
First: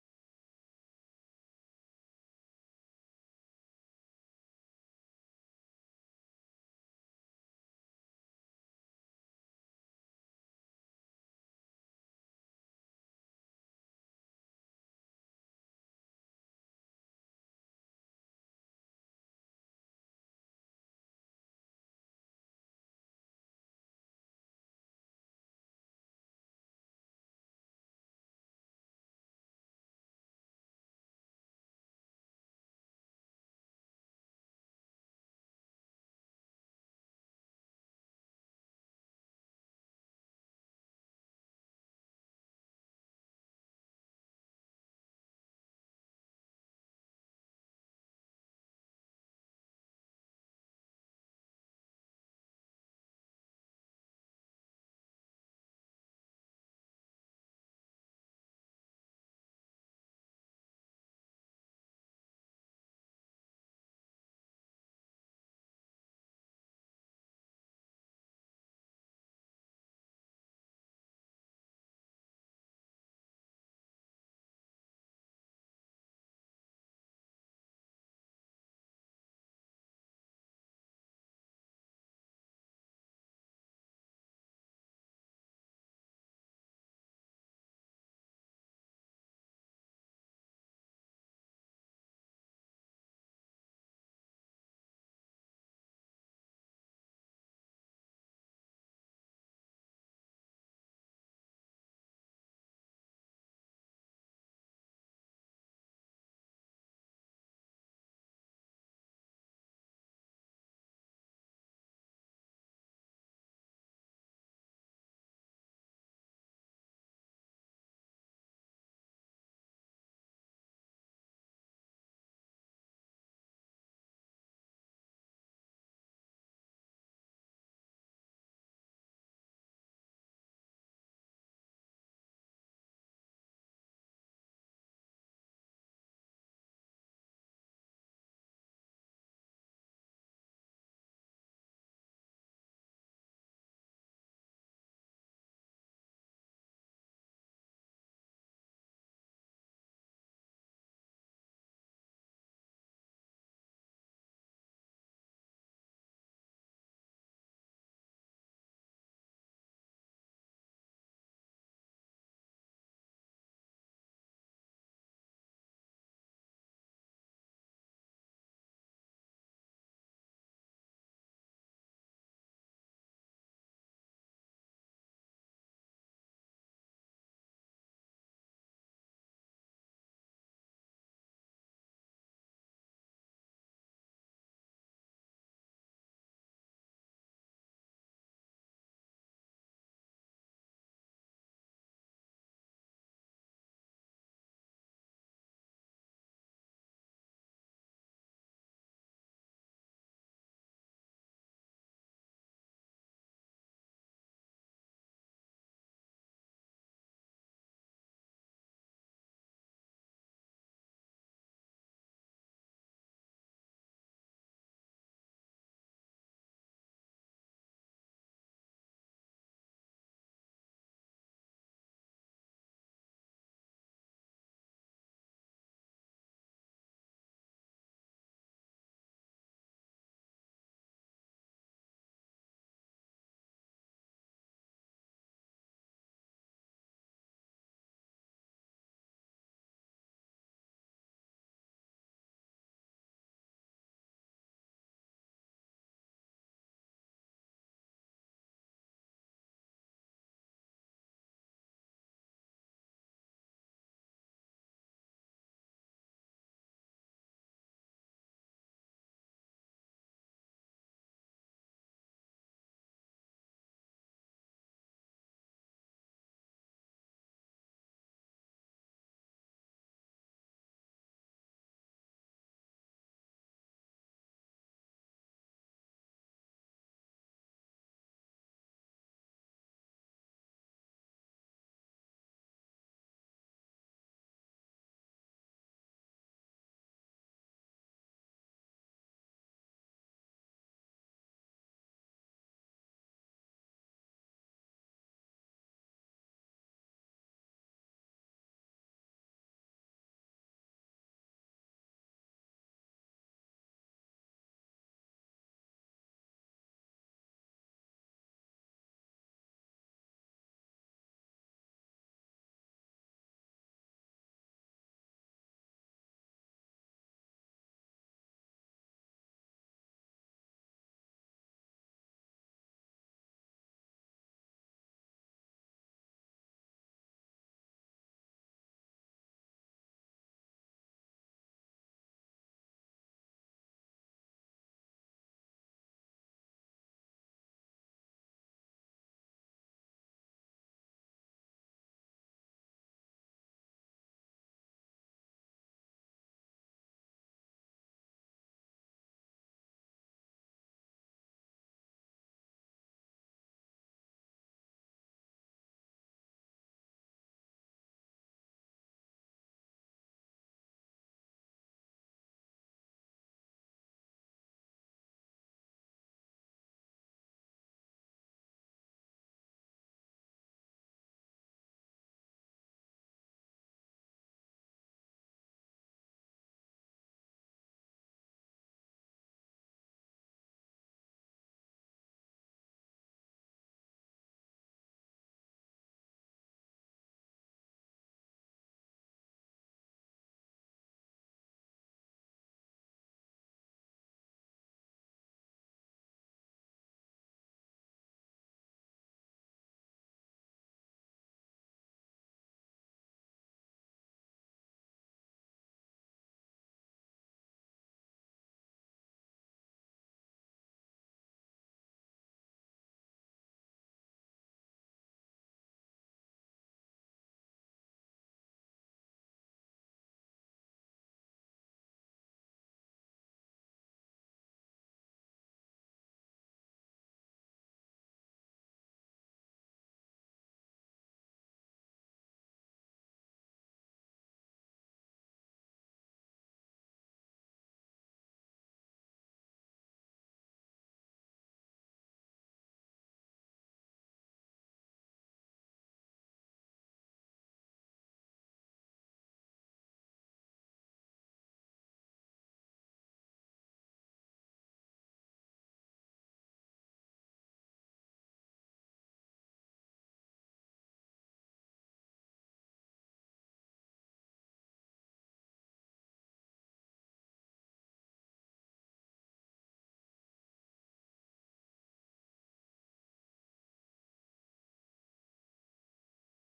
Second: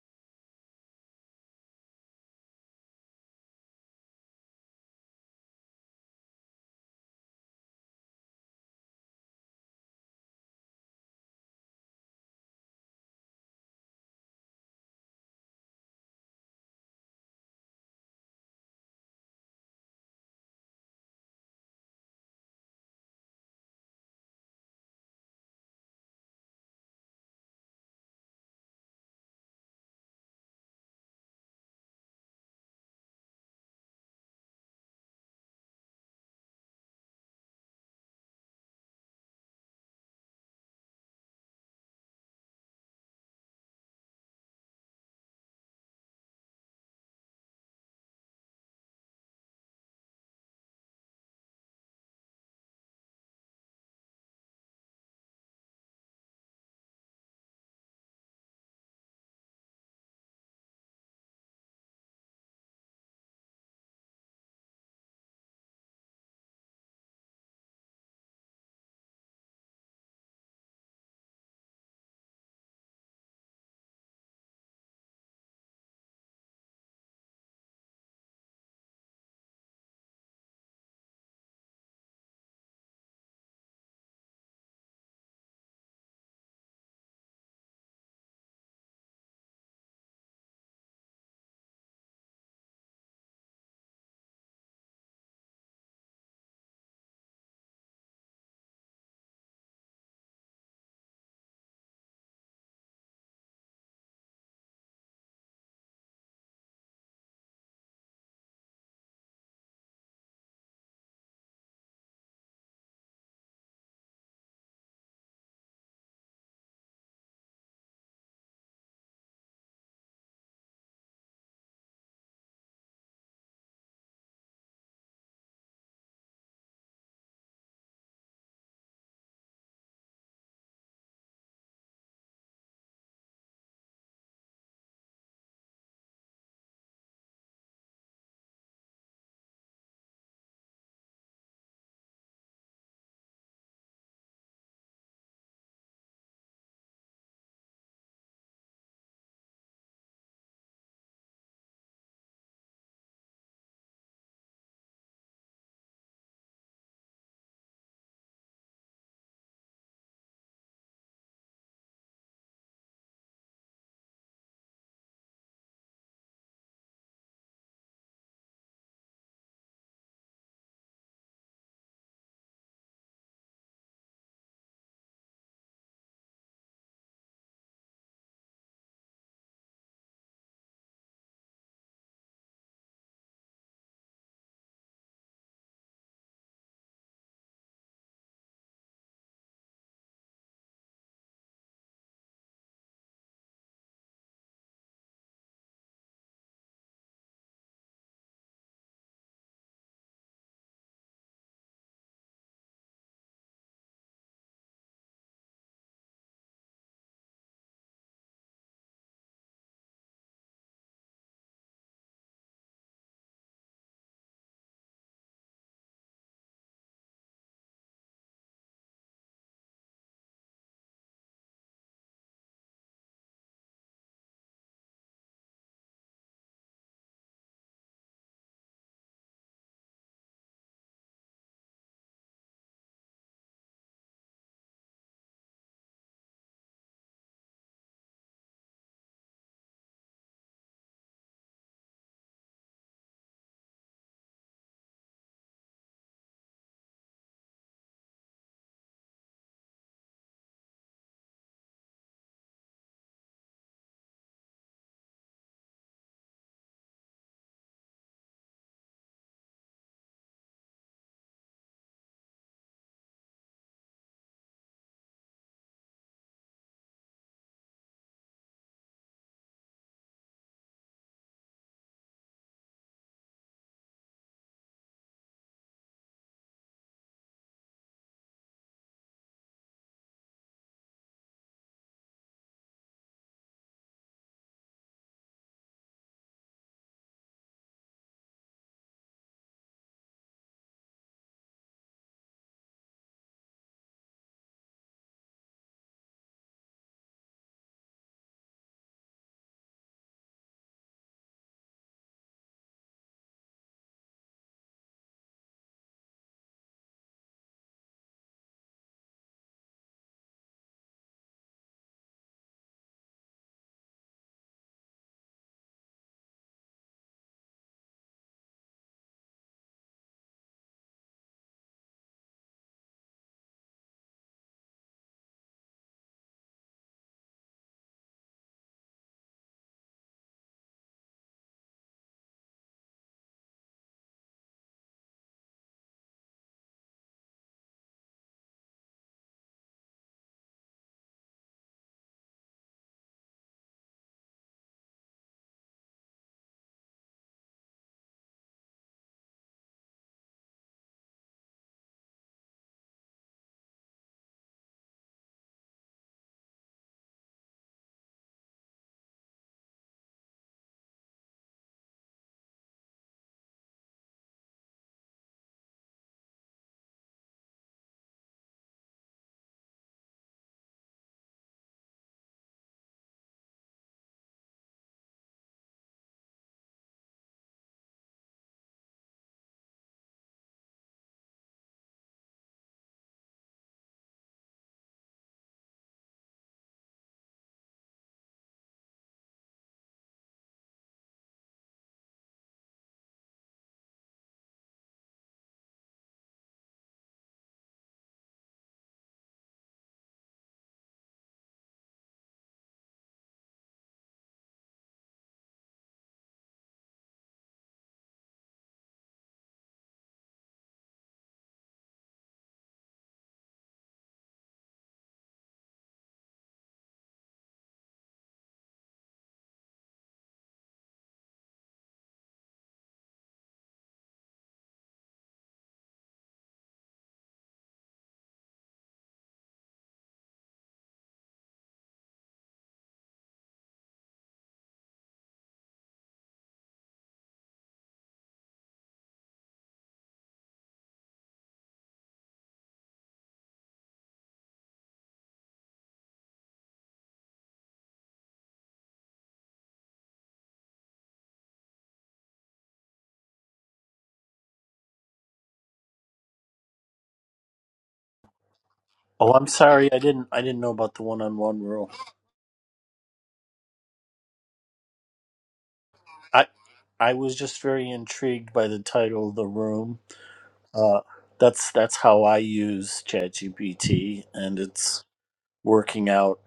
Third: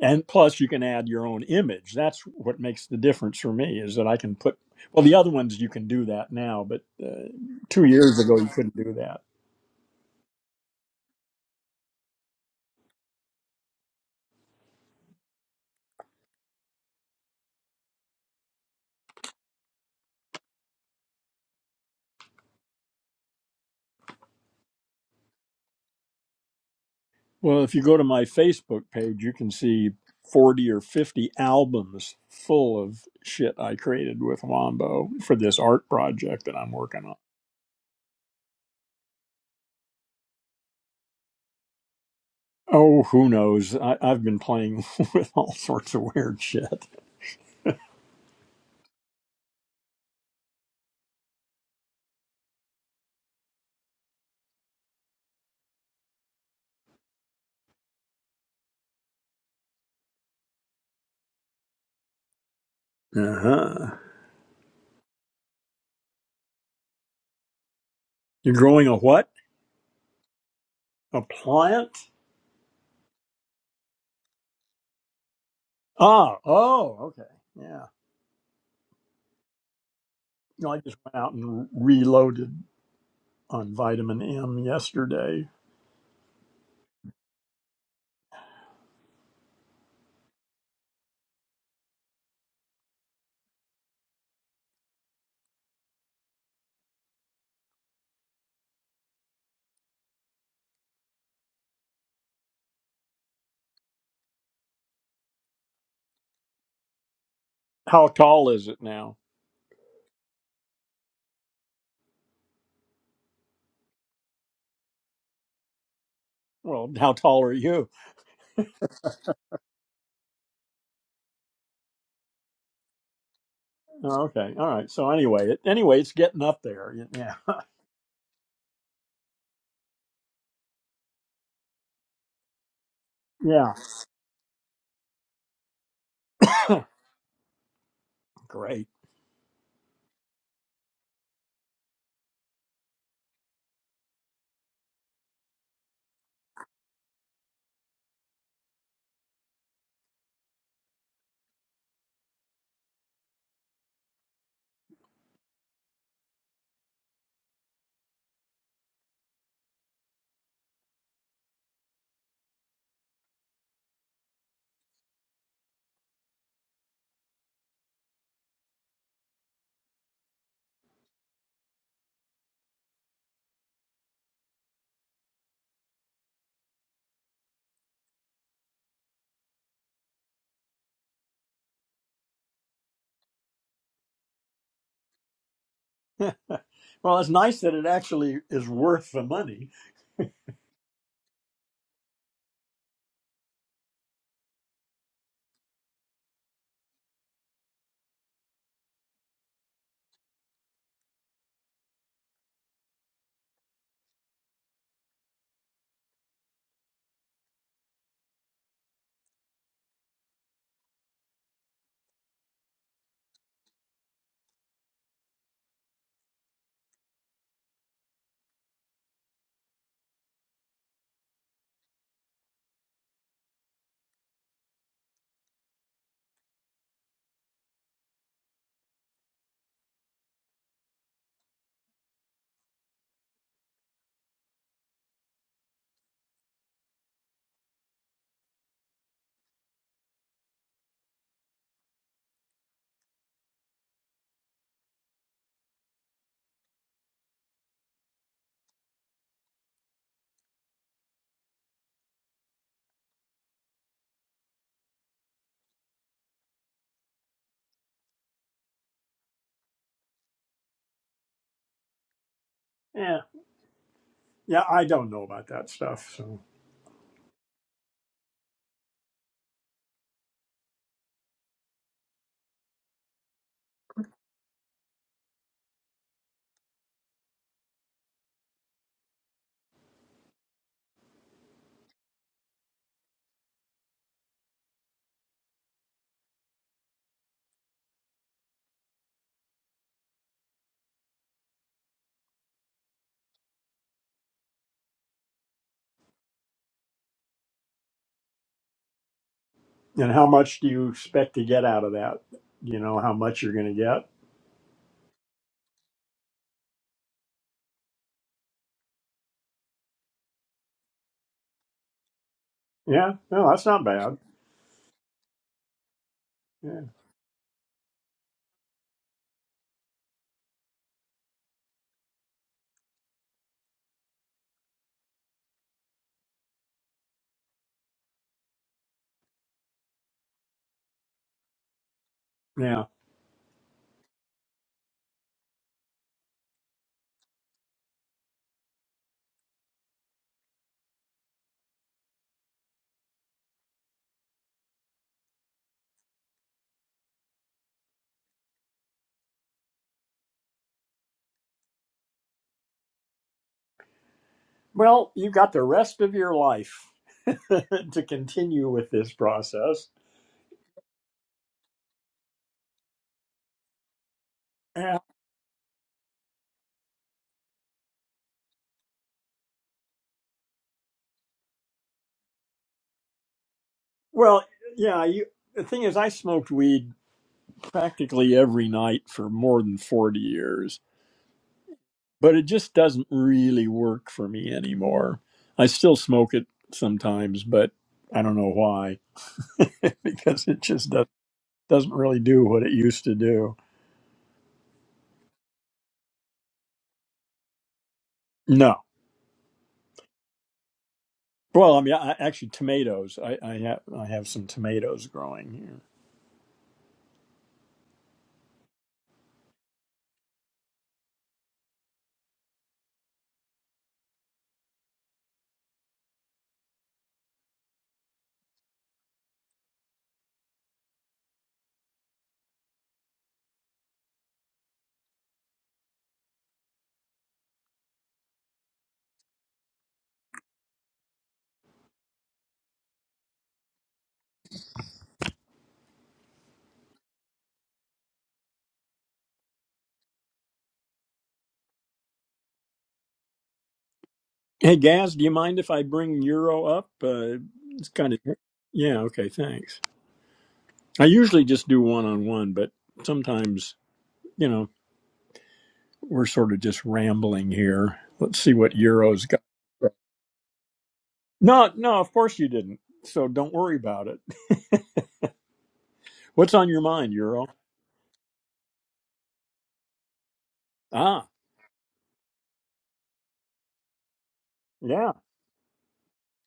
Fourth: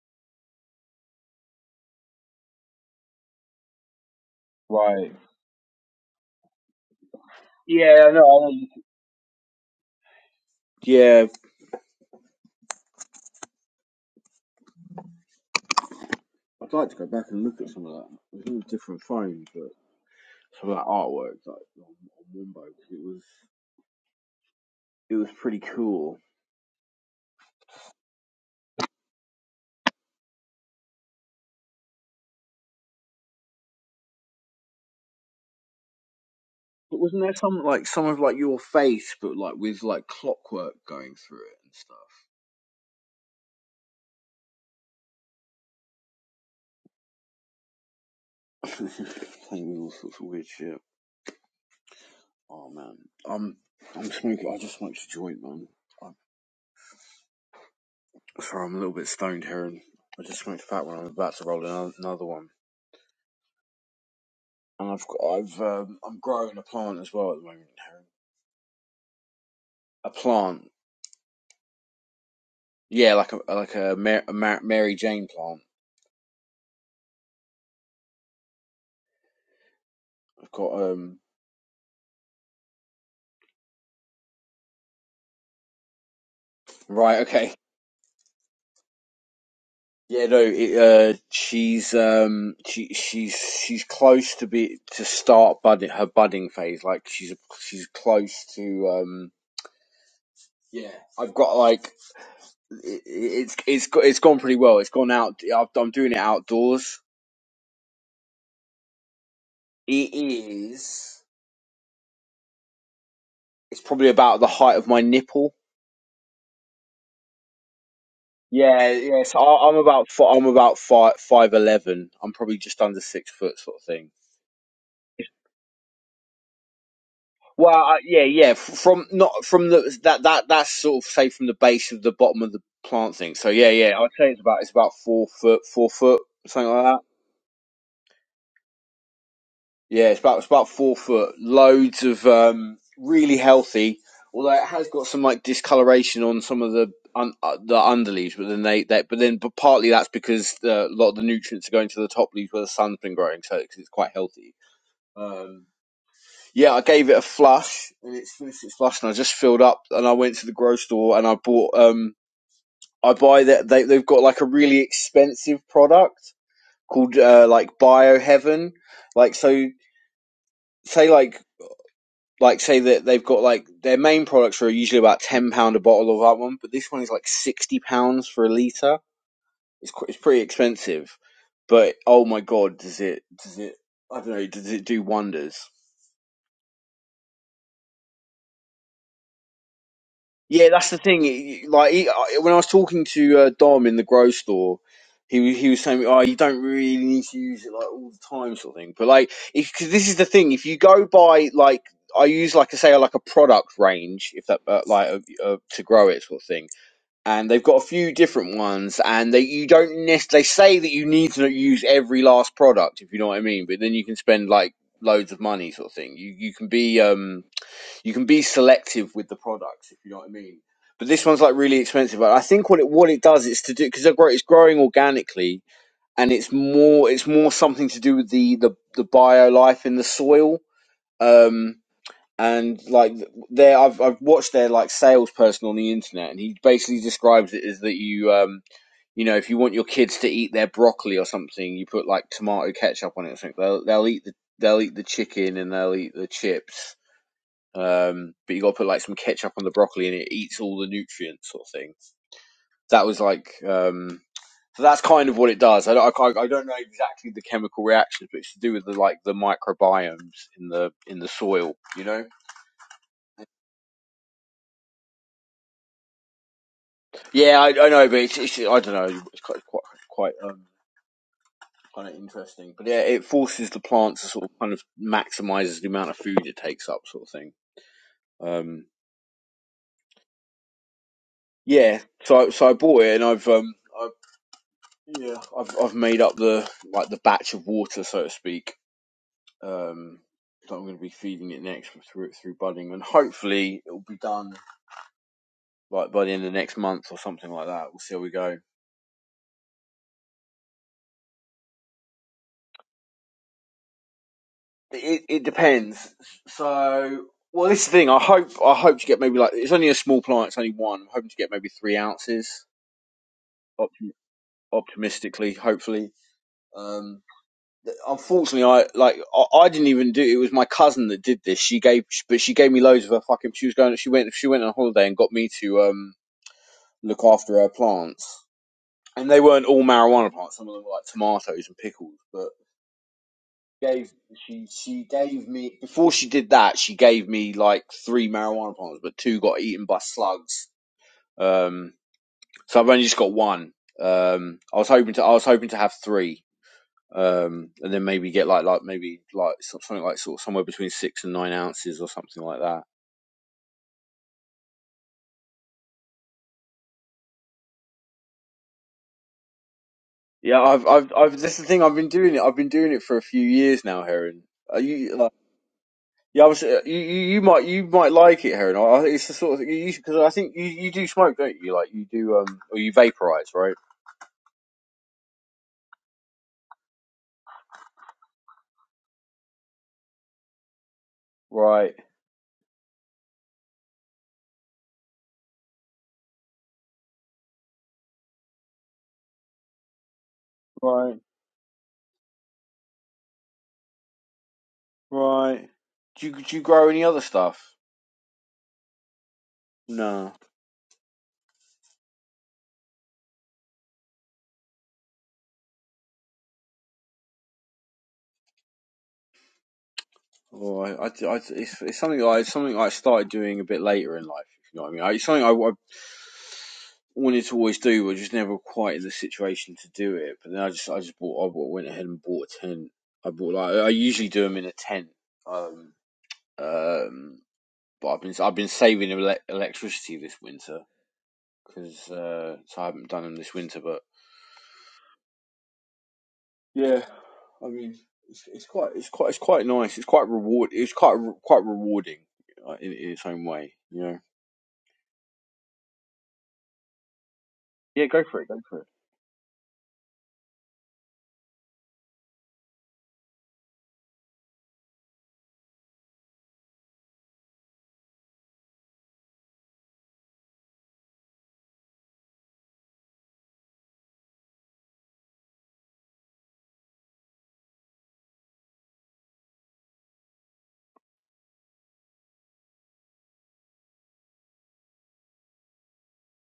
Speaker 1: and plus you can add your own image that's what makes the difference for me is that i can put well
Speaker 2: right.
Speaker 1: the other ones you can do that now but uh, two
Speaker 2: Yeah, I
Speaker 1: years
Speaker 2: know.
Speaker 1: ago
Speaker 2: I
Speaker 1: you
Speaker 2: know. you-
Speaker 1: couldn't do that
Speaker 2: can- Yeah, I'd like to go back and look at some of that. It was on a different phone, but some of that artwork like on, on Wombo 'cause it was it was pretty cool
Speaker 1: well if you go to my facebook page you can see 40 or 50 albums full of shit i created with wombo for this art project that i'm
Speaker 2: But
Speaker 1: working on
Speaker 2: wasn't there some like some of like your face, but like with like clockwork going through it and
Speaker 1: oh who knows I, i've been playing with all sorts of weird shit
Speaker 2: stuff? Playing with all sorts of weird shit. Oh man, I'm I'm smoking. I just smoked a joint, man. I'm, sorry, I'm a little bit stoned here, and I just smoked a fat one. I'm about to roll another, another one,
Speaker 1: Uh-huh.
Speaker 2: and I've got, I've um, I'm growing a plant as well at the moment. Heron.
Speaker 1: You're growing a what?
Speaker 2: A plant,
Speaker 1: A plant?
Speaker 2: yeah, like a like a, Mar- a Mar- Mary Jane plant.
Speaker 1: Ah, oh, okay. Yeah.
Speaker 2: I've
Speaker 1: No,
Speaker 2: got
Speaker 1: I just went
Speaker 2: um
Speaker 1: out and reloaded on vitamin M yesterday.
Speaker 2: right, okay. Yeah, no, it, uh, she's um, she she's she's close to be to start budding her budding phase. Like she's she's close to um, yeah. I've got like it, it's it's go- it's gone pretty well. It's gone out. I've, I'm doing it outdoors.
Speaker 1: How tall is it now?
Speaker 2: It is. It's probably about the height of my nipple.
Speaker 1: Well, how tall are you?
Speaker 2: Yeah, yeah. So I, I'm about fi- I'm about five five eleven. I'm probably just under six foot, sort of thing.
Speaker 1: Oh, okay. All right. So anyway, it, anyway, it's getting up there. Yeah.
Speaker 2: Well, uh, yeah, yeah. From not from the that that that's sort of say from the base of the bottom of the plant thing. So yeah,
Speaker 1: Yeah.
Speaker 2: yeah. I'd say it's about it's about four foot, four foot, something like that.
Speaker 1: Great.
Speaker 2: Yeah, it's about it's about four foot. Loads of um, really healthy. Although it has got some like discoloration on some of the un, uh, the underleaves, but then they, they but then but partly that's because uh, a lot of the nutrients are going to the top leaves where the sun's been growing, so it's it's quite healthy. Um, yeah, I gave it a flush and it's finished its flush, and I just filled up and I went to the grocery store and I bought um I buy that they they've got like a really expensive product called uh, like Bioheaven, like so say like like say that they've got like their main products are usually about ten pound a bottle of that one, but this one is like sixty pounds for a liter. It's qu- it's pretty expensive, but oh my god, does it does it I don't know does it do wonders?
Speaker 1: well, it's nice that it actually is worth the money.
Speaker 2: Yeah, that's the thing. y- Like he, I- when I was talking to uh, Dom in the grocery store, he wa- he was saying, "Oh, you don't really need to use it like all the time, sort of thing." But like, because this is the thing, if you go by like, I use like I say like a product range, if that uh, like uh, uh, to grow it sort of thing, and they've got a few different ones, and they you don't necessarily they say that you need to use every last product, if you know what I mean. But then you can spend like loads of money, sort of thing. You you can be um you can be selective with the products, if you know what I mean. But this one's like really expensive. I think what it what it does is to do because it's growing organically and it's more it's more something to do with the the, the bio life in the soil. Um, and like there, I've I've watched their like salesperson on the internet, and he basically describes it as that you um you know if you want your kids to eat their broccoli or something, you put like tomato ketchup on it or something. They'll they'll eat the they'll eat the chicken and they'll eat the chips um, but you got to put like some ketchup on the broccoli and it eats all the nutrients sort of thing. That was like, um, so that's kind of what it does. I don't, I, I don't know exactly the chemical reactions, but it's to do with the like the microbiomes in the in the soil, you know.
Speaker 1: Yeah. Yeah, I don't know about that stuff. So,
Speaker 2: Yeah, I, I know, but it's, it's I don't know, it's quite quite quite um, kind of interesting. But yeah, it forces the plant to sort of kind of maximizes the amount of food it takes up, sort of thing. Um, yeah, so so I bought it and I've um I Yeah, I've I've made up the like the batch of water, so to speak, um, that I'm going to be feeding it next through through budding, and hopefully it'll be done like by the end of next month or something like that. We'll see how we go.
Speaker 1: and how much do you expect to get out of that? Do you know how much you're going to get?
Speaker 2: It it depends. So, well, this is the thing. I hope I hope to get maybe like it's only a small plant. It's only one. I'm hoping to get maybe three ounces.
Speaker 1: Yeah, no, that's not
Speaker 2: Optim-
Speaker 1: bad.
Speaker 2: optimistically, hopefully.
Speaker 1: Yeah,
Speaker 2: um. Unfortunately, I like I, I didn't even do. It It was my cousin that did this. She gave, but she gave me loads of her fucking. She was going. She went. She went on holiday and got me to um look after her plants. And they weren't all marijuana plants. Some of them were like tomatoes and pickles. But
Speaker 1: yeah.
Speaker 2: gave she she gave me before she did that. She gave me like three marijuana plants, but two got eaten by slugs. Um, so I've only just got one. Um, I was hoping to. I was hoping to have three um, and then maybe get like like maybe like so- something like sort of somewhere between six and nine ounces or something like that.
Speaker 1: Well, you've got the rest of your life to continue with this process.
Speaker 2: Yeah, I've I've I've this is the thing I've been doing it. I've been doing it for a few years now, Heron. Uh,
Speaker 1: Yeah.
Speaker 2: you like yeah, I was uh, you, you you might you might like it, Heron. I, it's the sort of thing you because I think you you do smoke, don't you? Like you do um or you vaporize, right?
Speaker 1: Well, yeah. You. The thing is, I smoked weed practically every night for more than forty years,
Speaker 2: Right,
Speaker 1: but it just doesn't really work for me anymore. I still smoke it sometimes, but I don't know why because it just does,
Speaker 2: right,
Speaker 1: doesn't really do what it used to do.
Speaker 2: right. Do you do you grow any other stuff?
Speaker 1: No.
Speaker 2: No.
Speaker 1: Well, I mean, I, actually, tomatoes. I, I have I have some tomatoes growing here.
Speaker 2: Oh, I, I, I- it's, it's something I it's something I started doing a bit later in life. If you know what I mean, I, it's something I, I wanted to always do, but just never quite in the situation to do it. But then I just I just bought I bought, went ahead and bought a tent. I bought like I usually do them in a tent. Um, um, but I've been I've been saving ele- electricity this winter because uh, so I haven't done them this winter. But. Yeah, I mean, it's, it's quite, it's quite, it's quite nice. It's quite reward. It's quite, re- quite rewarding uh, in, in its own way. You know.
Speaker 1: Hey, Gaz, do you mind if I bring Euro up? Uh, it's
Speaker 2: Yeah,
Speaker 1: kind of
Speaker 2: go for it. Go for it.
Speaker 1: yeah. Okay, thanks. I usually just do one on one, but sometimes you know we're sort of just rambling here. Let's see what Euro's
Speaker 3: Oh,
Speaker 1: got.
Speaker 3: I'm sorry. I didn't. I didn't know about the one-on-one
Speaker 1: No,
Speaker 3: rule.
Speaker 1: no, of course you didn't. So don't worry about it.
Speaker 3: I
Speaker 1: What's on your mind,
Speaker 3: I was
Speaker 1: Euro?
Speaker 3: just very intrigued by the title of the room. Uh,
Speaker 1: Ah,
Speaker 3: that's that's how I use ChatGPT, and it's
Speaker 1: yeah,
Speaker 3: working out.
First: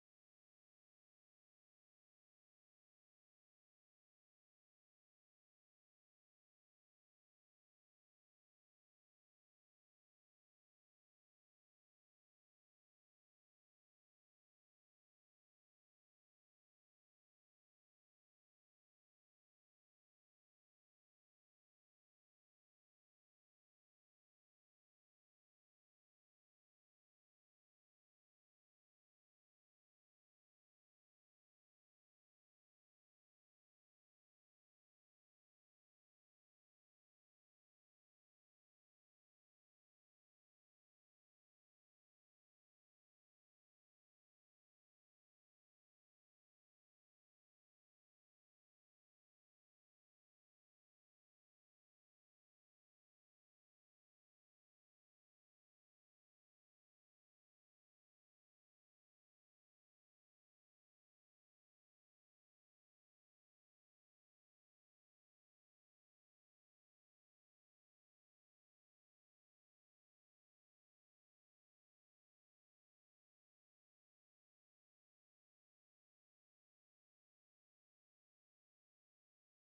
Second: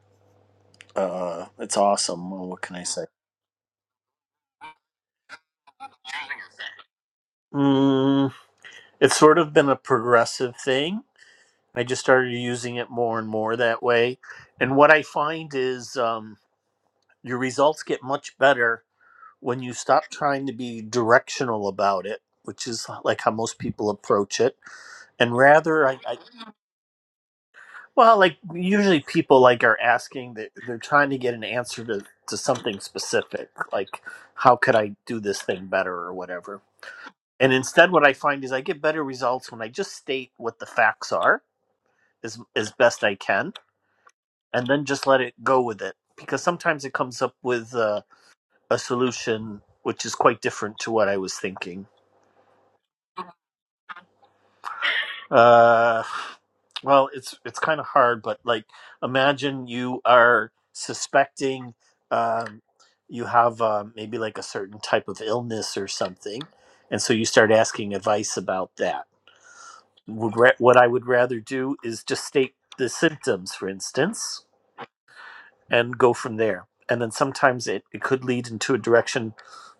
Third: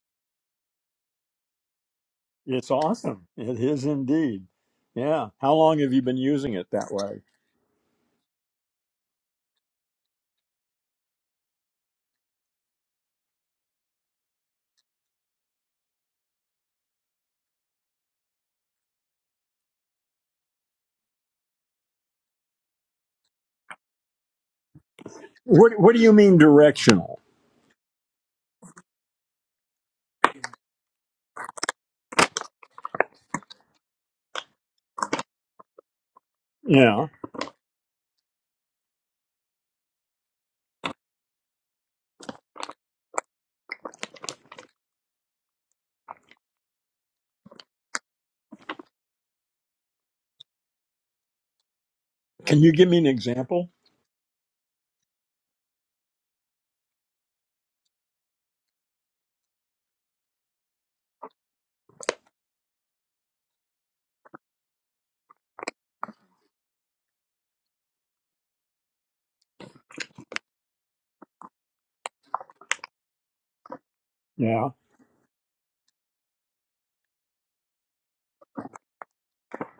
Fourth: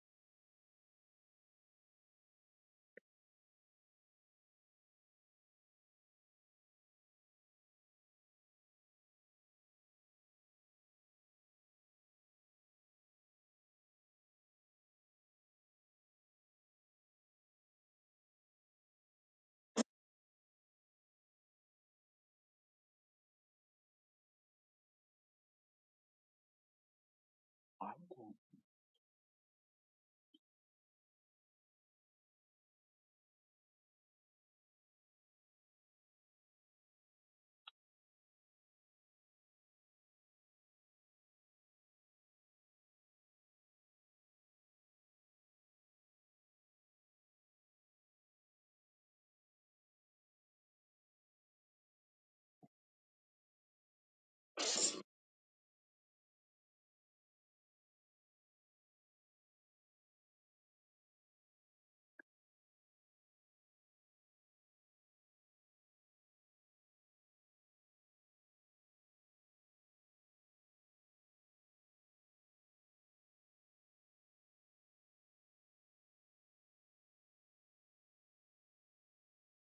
Speaker 3: Uh, it's awesome. Well, what
Speaker 1: it's
Speaker 3: can I say?
Speaker 1: awesome. It is indeed. Yeah. How long have you been using it that way?
Speaker 3: Mm, it's sort of been a progressive thing. I just started using it more and more that way, and what I find is um, your results get much better when you stop trying to be directional about it, which is like how most people approach it, and
Speaker 1: What
Speaker 3: rather,
Speaker 1: What
Speaker 3: I,
Speaker 1: do you
Speaker 3: I
Speaker 1: mean directional?
Speaker 3: well, like usually people like are asking that they're trying to get an answer to to something specific, like how could I do this thing better or whatever.
Speaker 1: Yeah.
Speaker 3: And instead, what I find is I get better results when I just state what the facts are as as best I can, and then just let it go with it. Because sometimes it comes up with uh, a solution which is quite different to what I was thinking
Speaker 1: Can you give me an example?
Speaker 3: Uh, well, it's it's kind of hard, but like, imagine you are suspecting um, you have uh, maybe like a certain type of illness or something, and so you start asking advice about that. Would ra- what I would rather do is just state the symptoms, for instance,
Speaker 1: Yeah.
Speaker 3: and go from there. And then sometimes it, it could lead into a direction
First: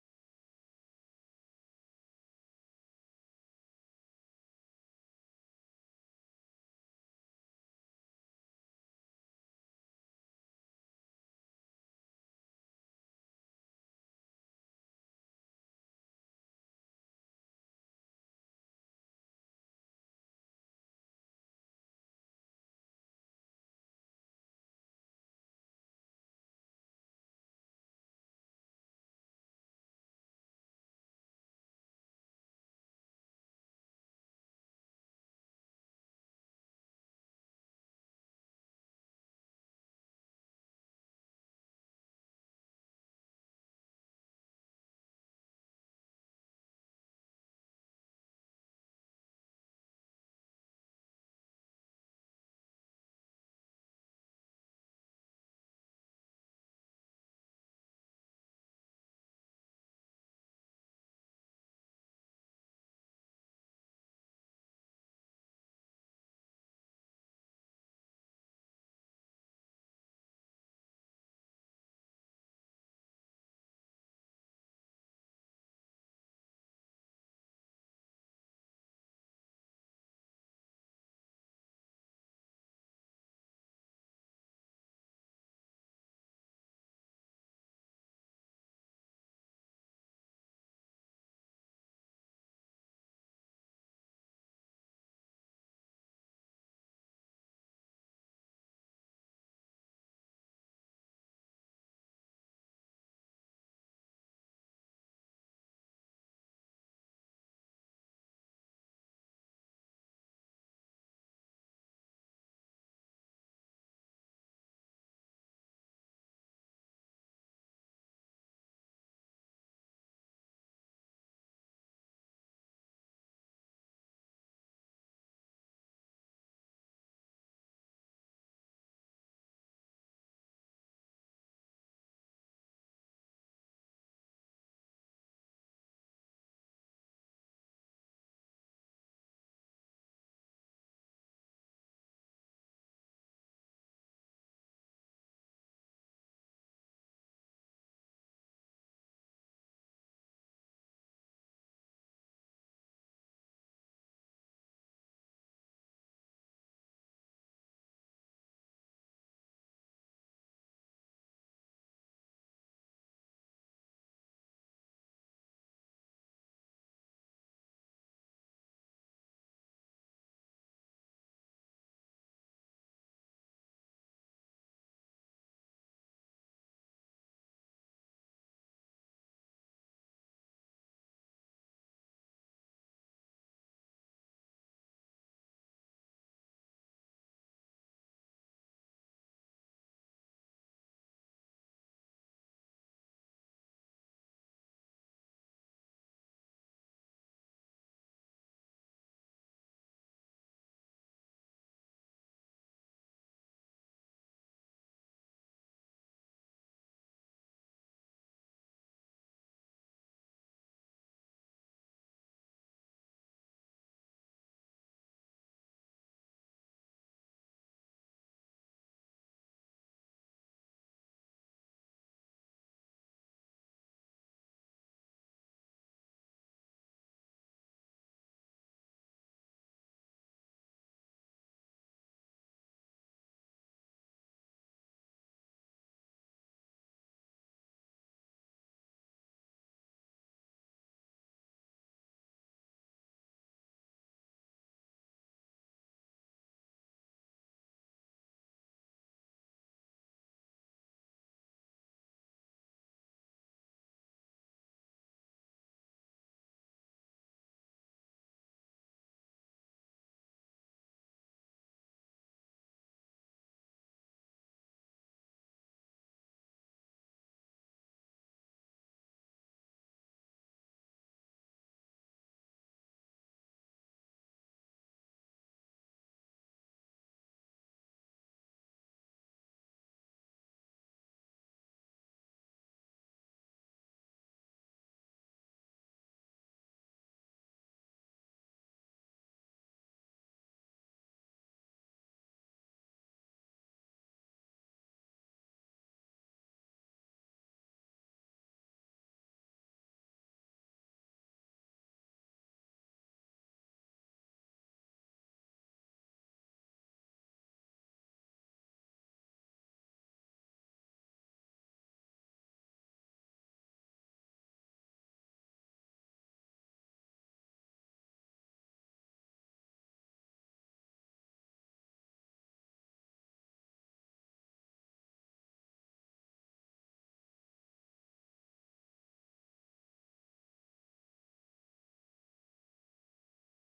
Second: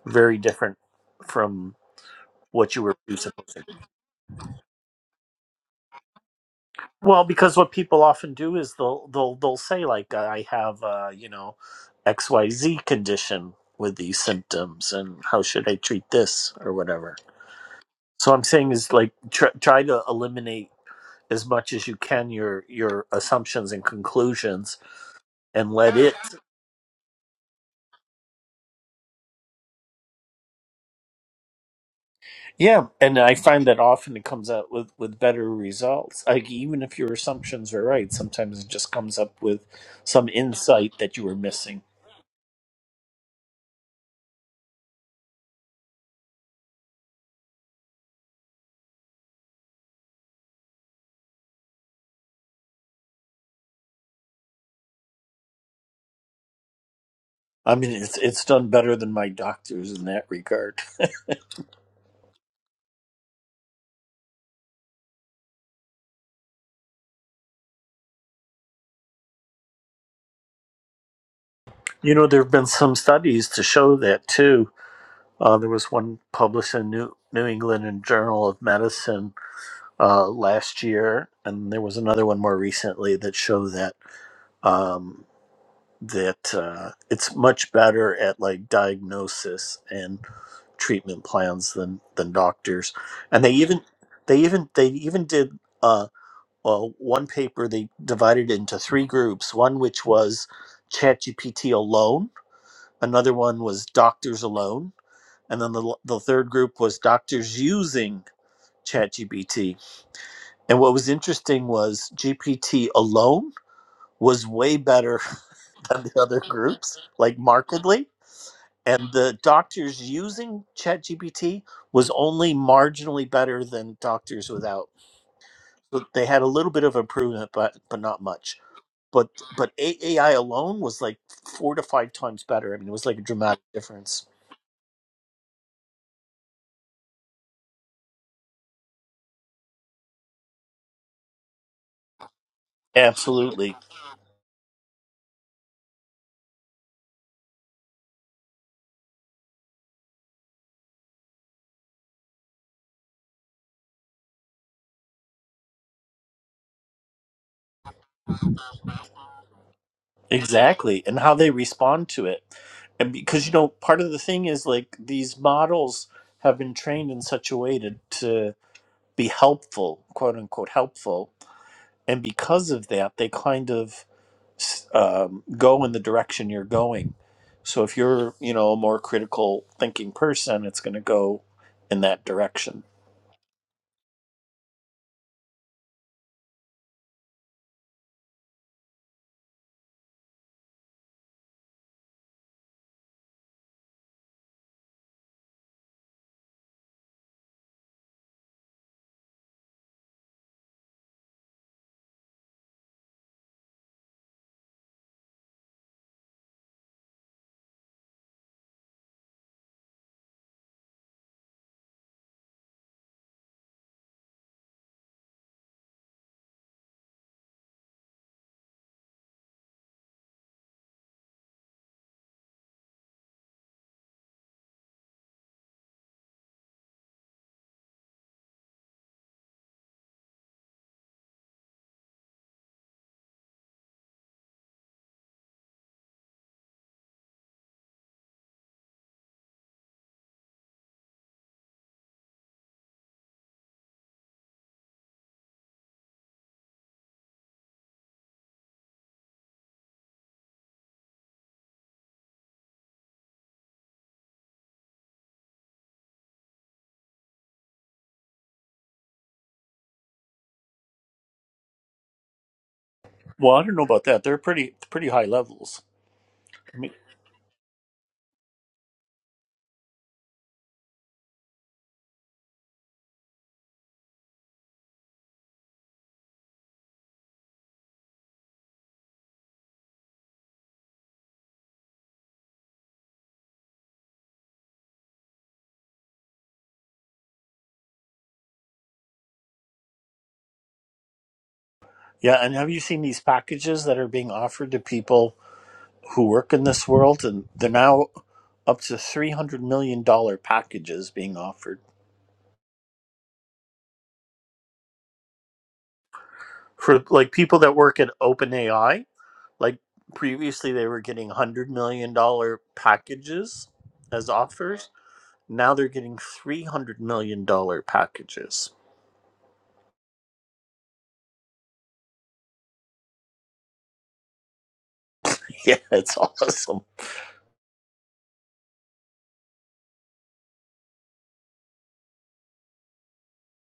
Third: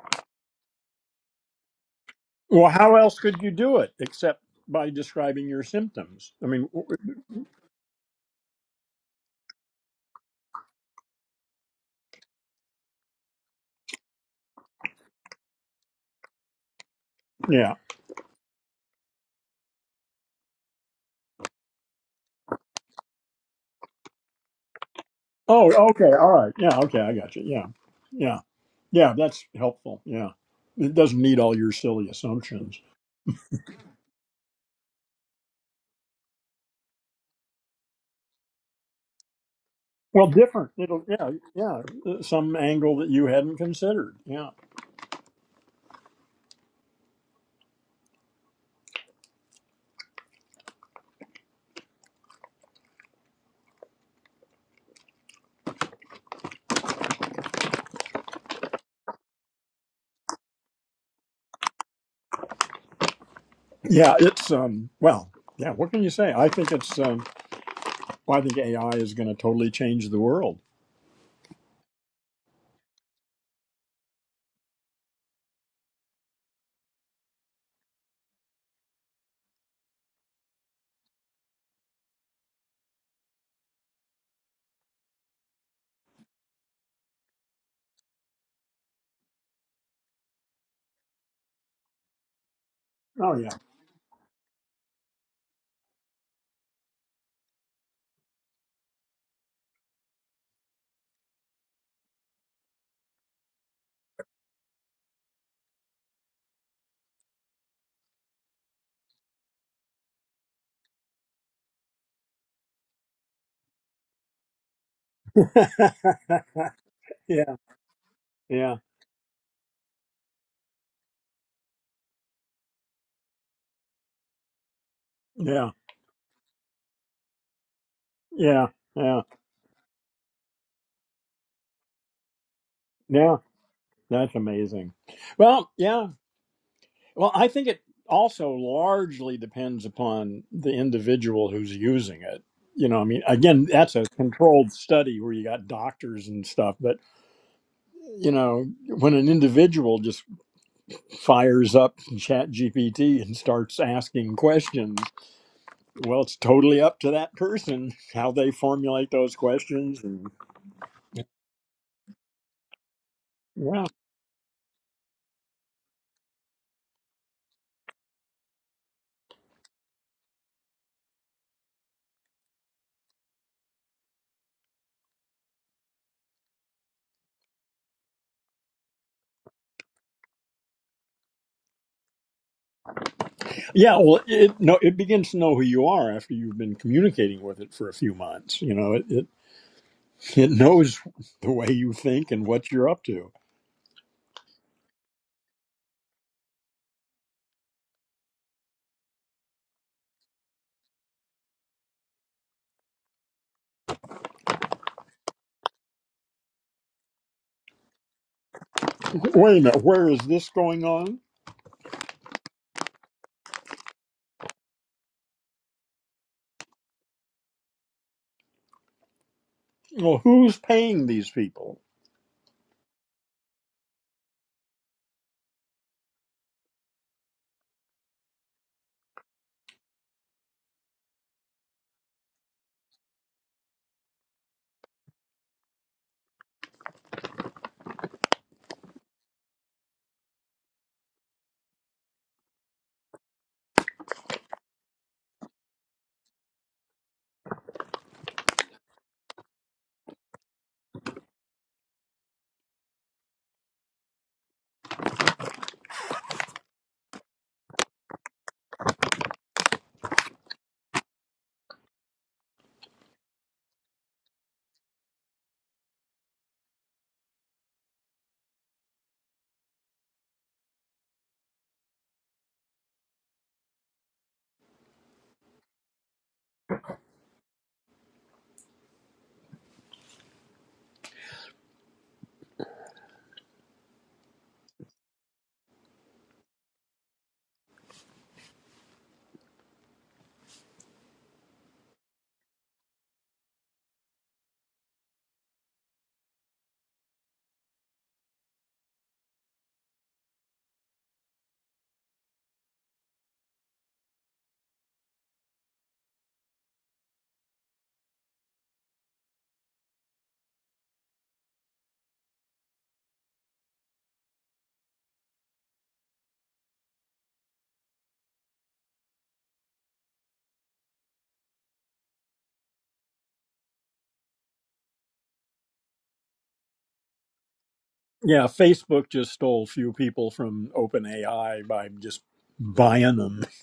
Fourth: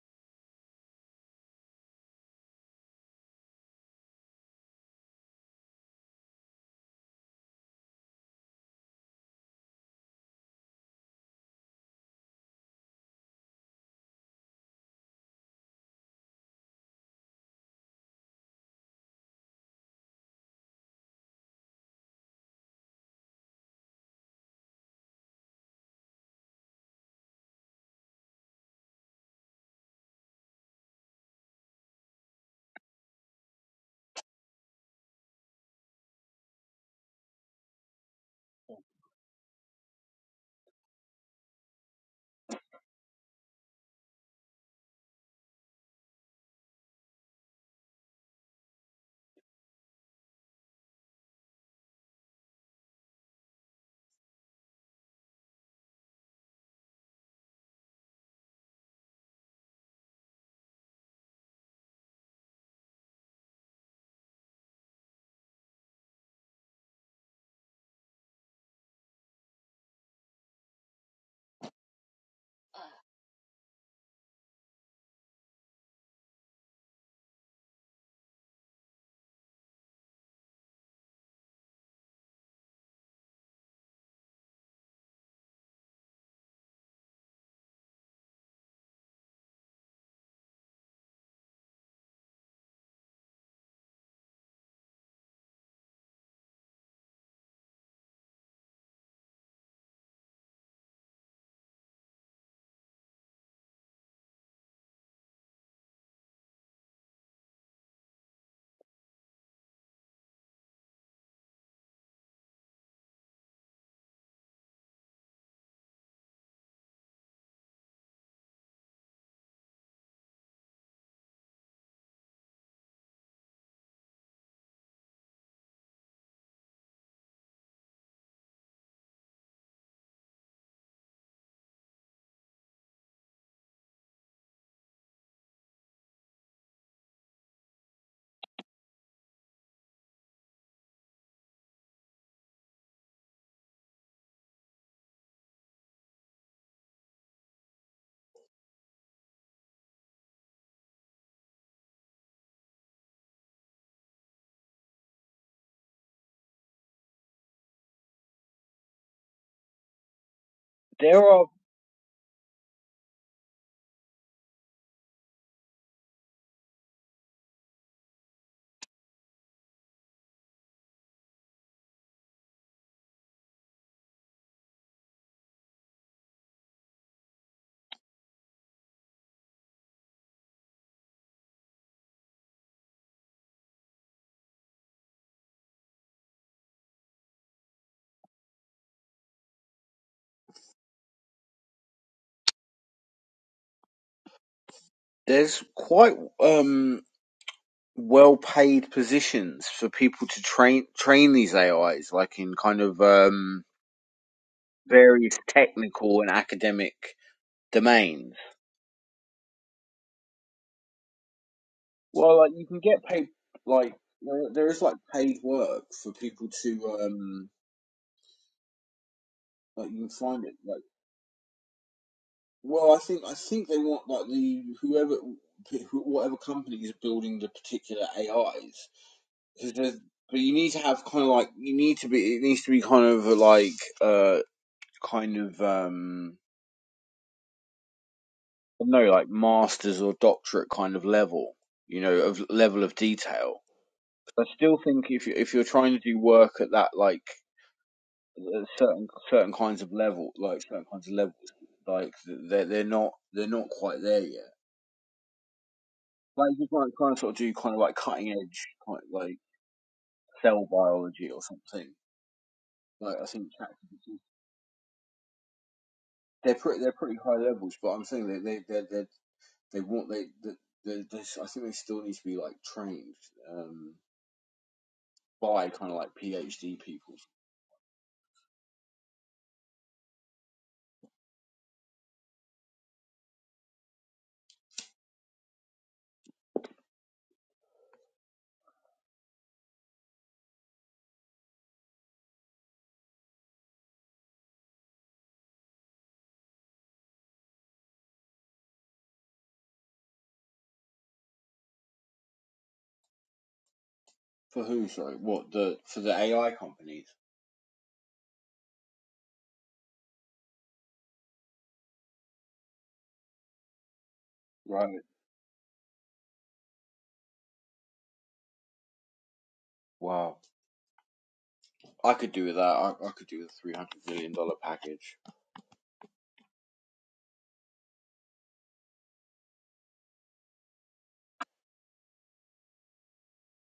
Speaker 3: very different from
Speaker 1: Well,
Speaker 3: what you were
Speaker 1: how else could you
Speaker 3: presupposing.
Speaker 1: do it except by describing your symptoms? I mean, w-
Speaker 3: Well, because what people often do is they'll they'll they'll say like I have uh, you know XYZ condition with these symptoms and how should I treat this or whatever.
Speaker 1: yeah.
Speaker 3: So I'm saying is like tr- try to eliminate as much as you can your your assumptions and conclusions and
Speaker 1: Oh,
Speaker 3: let
Speaker 1: okay.
Speaker 3: it
Speaker 1: All right. Yeah. Okay. I got you. Yeah. Yeah. Yeah. That's helpful. Yeah. It doesn't need all your silly assumptions.
Speaker 3: yeah and i find that often it comes out with with better results like even if your assumptions are right sometimes it just comes up with
Speaker 1: Well,
Speaker 3: some
Speaker 1: different.
Speaker 3: insight
Speaker 1: It'll,
Speaker 3: that you
Speaker 1: yeah.
Speaker 3: were missing
Speaker 1: Yeah. uh, Some angle that you hadn't considered. Yeah.
Speaker 3: I mean, it's it's done better than my doctors in that regard.
Speaker 1: Yeah. It's, um, well, yeah. What can you say? I think it's, um, well, I think AI is going to totally change the world.
Speaker 3: You know, there have been some studies to show that too. Uh, there was one published in New New England and Journal of Medicine uh, last year, and there was another one more recently that show that um, that uh, it's much better at like diagnosis and treatment plans than than doctors,
Speaker 1: Oh
Speaker 3: and
Speaker 1: yeah.
Speaker 3: they even they even they even did. uh, well, one paper they divided into three groups. One which was ChatGPT alone, another one was doctors alone, and then the, the third group was doctors using ChatGPT. And what was interesting was GPT alone was way better than the other groups, like
Speaker 1: yeah,
Speaker 3: markedly.
Speaker 1: yeah,
Speaker 3: And the doctors using ChatGPT was only marginally better than doctors without.
Speaker 1: yeah,
Speaker 3: So they had a little bit of improvement, but but not much.
Speaker 1: yeah, yeah,
Speaker 3: but but A I alone was like four to five times better. I mean, it was like a
Speaker 1: yeah.
Speaker 3: dramatic difference.
Speaker 1: That's amazing. Well, yeah. Well, I think it also largely depends upon the individual who's using it. You know, I mean, again,
Speaker 3: Absolutely,
Speaker 1: that's a controlled study where you got doctors and stuff. But you know, when an individual just fires up Chat GPT and starts asking questions, well, it's totally up to that person how they formulate those questions and
Speaker 3: exactly, and
Speaker 2: There
Speaker 3: how
Speaker 2: are
Speaker 3: they respond to it, and because you know,
Speaker 1: yeah,
Speaker 3: part of the thing is like these models have been trained in such a way to to be helpful, quote unquote helpful, and because of that, they kind of s- um, go in the direction you're going. So if you're, you know, a more critical thinking person, it's going to go in that direction.
Speaker 1: Yeah, well, it no, it begins to know who you are after you've been communicating with it for a few months. You know, it it, it knows the way you think and what you're up to.
Speaker 2: there's quite um well paid positions for people to train train these AIs, like in kind of um various technical and academic domains.
Speaker 1: Wait a minute, where is this going on?
Speaker 2: Well, like you can get paid like there there is like paid work for people to um like you can
Speaker 1: Well,
Speaker 2: find
Speaker 1: who's
Speaker 2: it
Speaker 1: paying these people?
Speaker 2: Well, I think I think they want like the whoever who- whatever company is building the particular AIs because there's but you need to have kind of like you need to be it needs to be kind of like uh kind of um I don't know like masters or doctorate kind of level you know of level of detail. I still think if you if you're trying to do work at that like uh, certain certain kinds of level like certain kinds of levels like they're they're not they're not quite there yet Like you might kind of sort of do kind of like cutting edge, kind of like cell biology or something. Like I think
Speaker 3: Well, I don't know about
Speaker 2: ChatGPT,
Speaker 3: that. They're pretty pretty high levels.
Speaker 2: they're
Speaker 3: I
Speaker 2: pretty
Speaker 3: mean,
Speaker 2: they're pretty high levels, but I'm saying that they they they they want they they, they, they I think they still need to be like trained um, by kind of like PhD people.
Speaker 3: yeah, and have you seen these packages that are being offered to people who work in this world? And they're now up to three hundred million dollar packages being offered
Speaker 2: For who? Sorry, what the for the AI
Speaker 3: for
Speaker 2: companies?
Speaker 3: like people that work at OpenAI. Like previously, they were getting hundred million dollar packages as offers.
Speaker 2: Right.
Speaker 3: Now they're getting three hundred million dollar packages.
Speaker 2: Wow. I could do with that. I, I could do with a three hundred million dollar package,
Speaker 3: Yeah, it's awesome.
Speaker 1: Yeah, Facebook just stole few people from OpenAI by just buying them.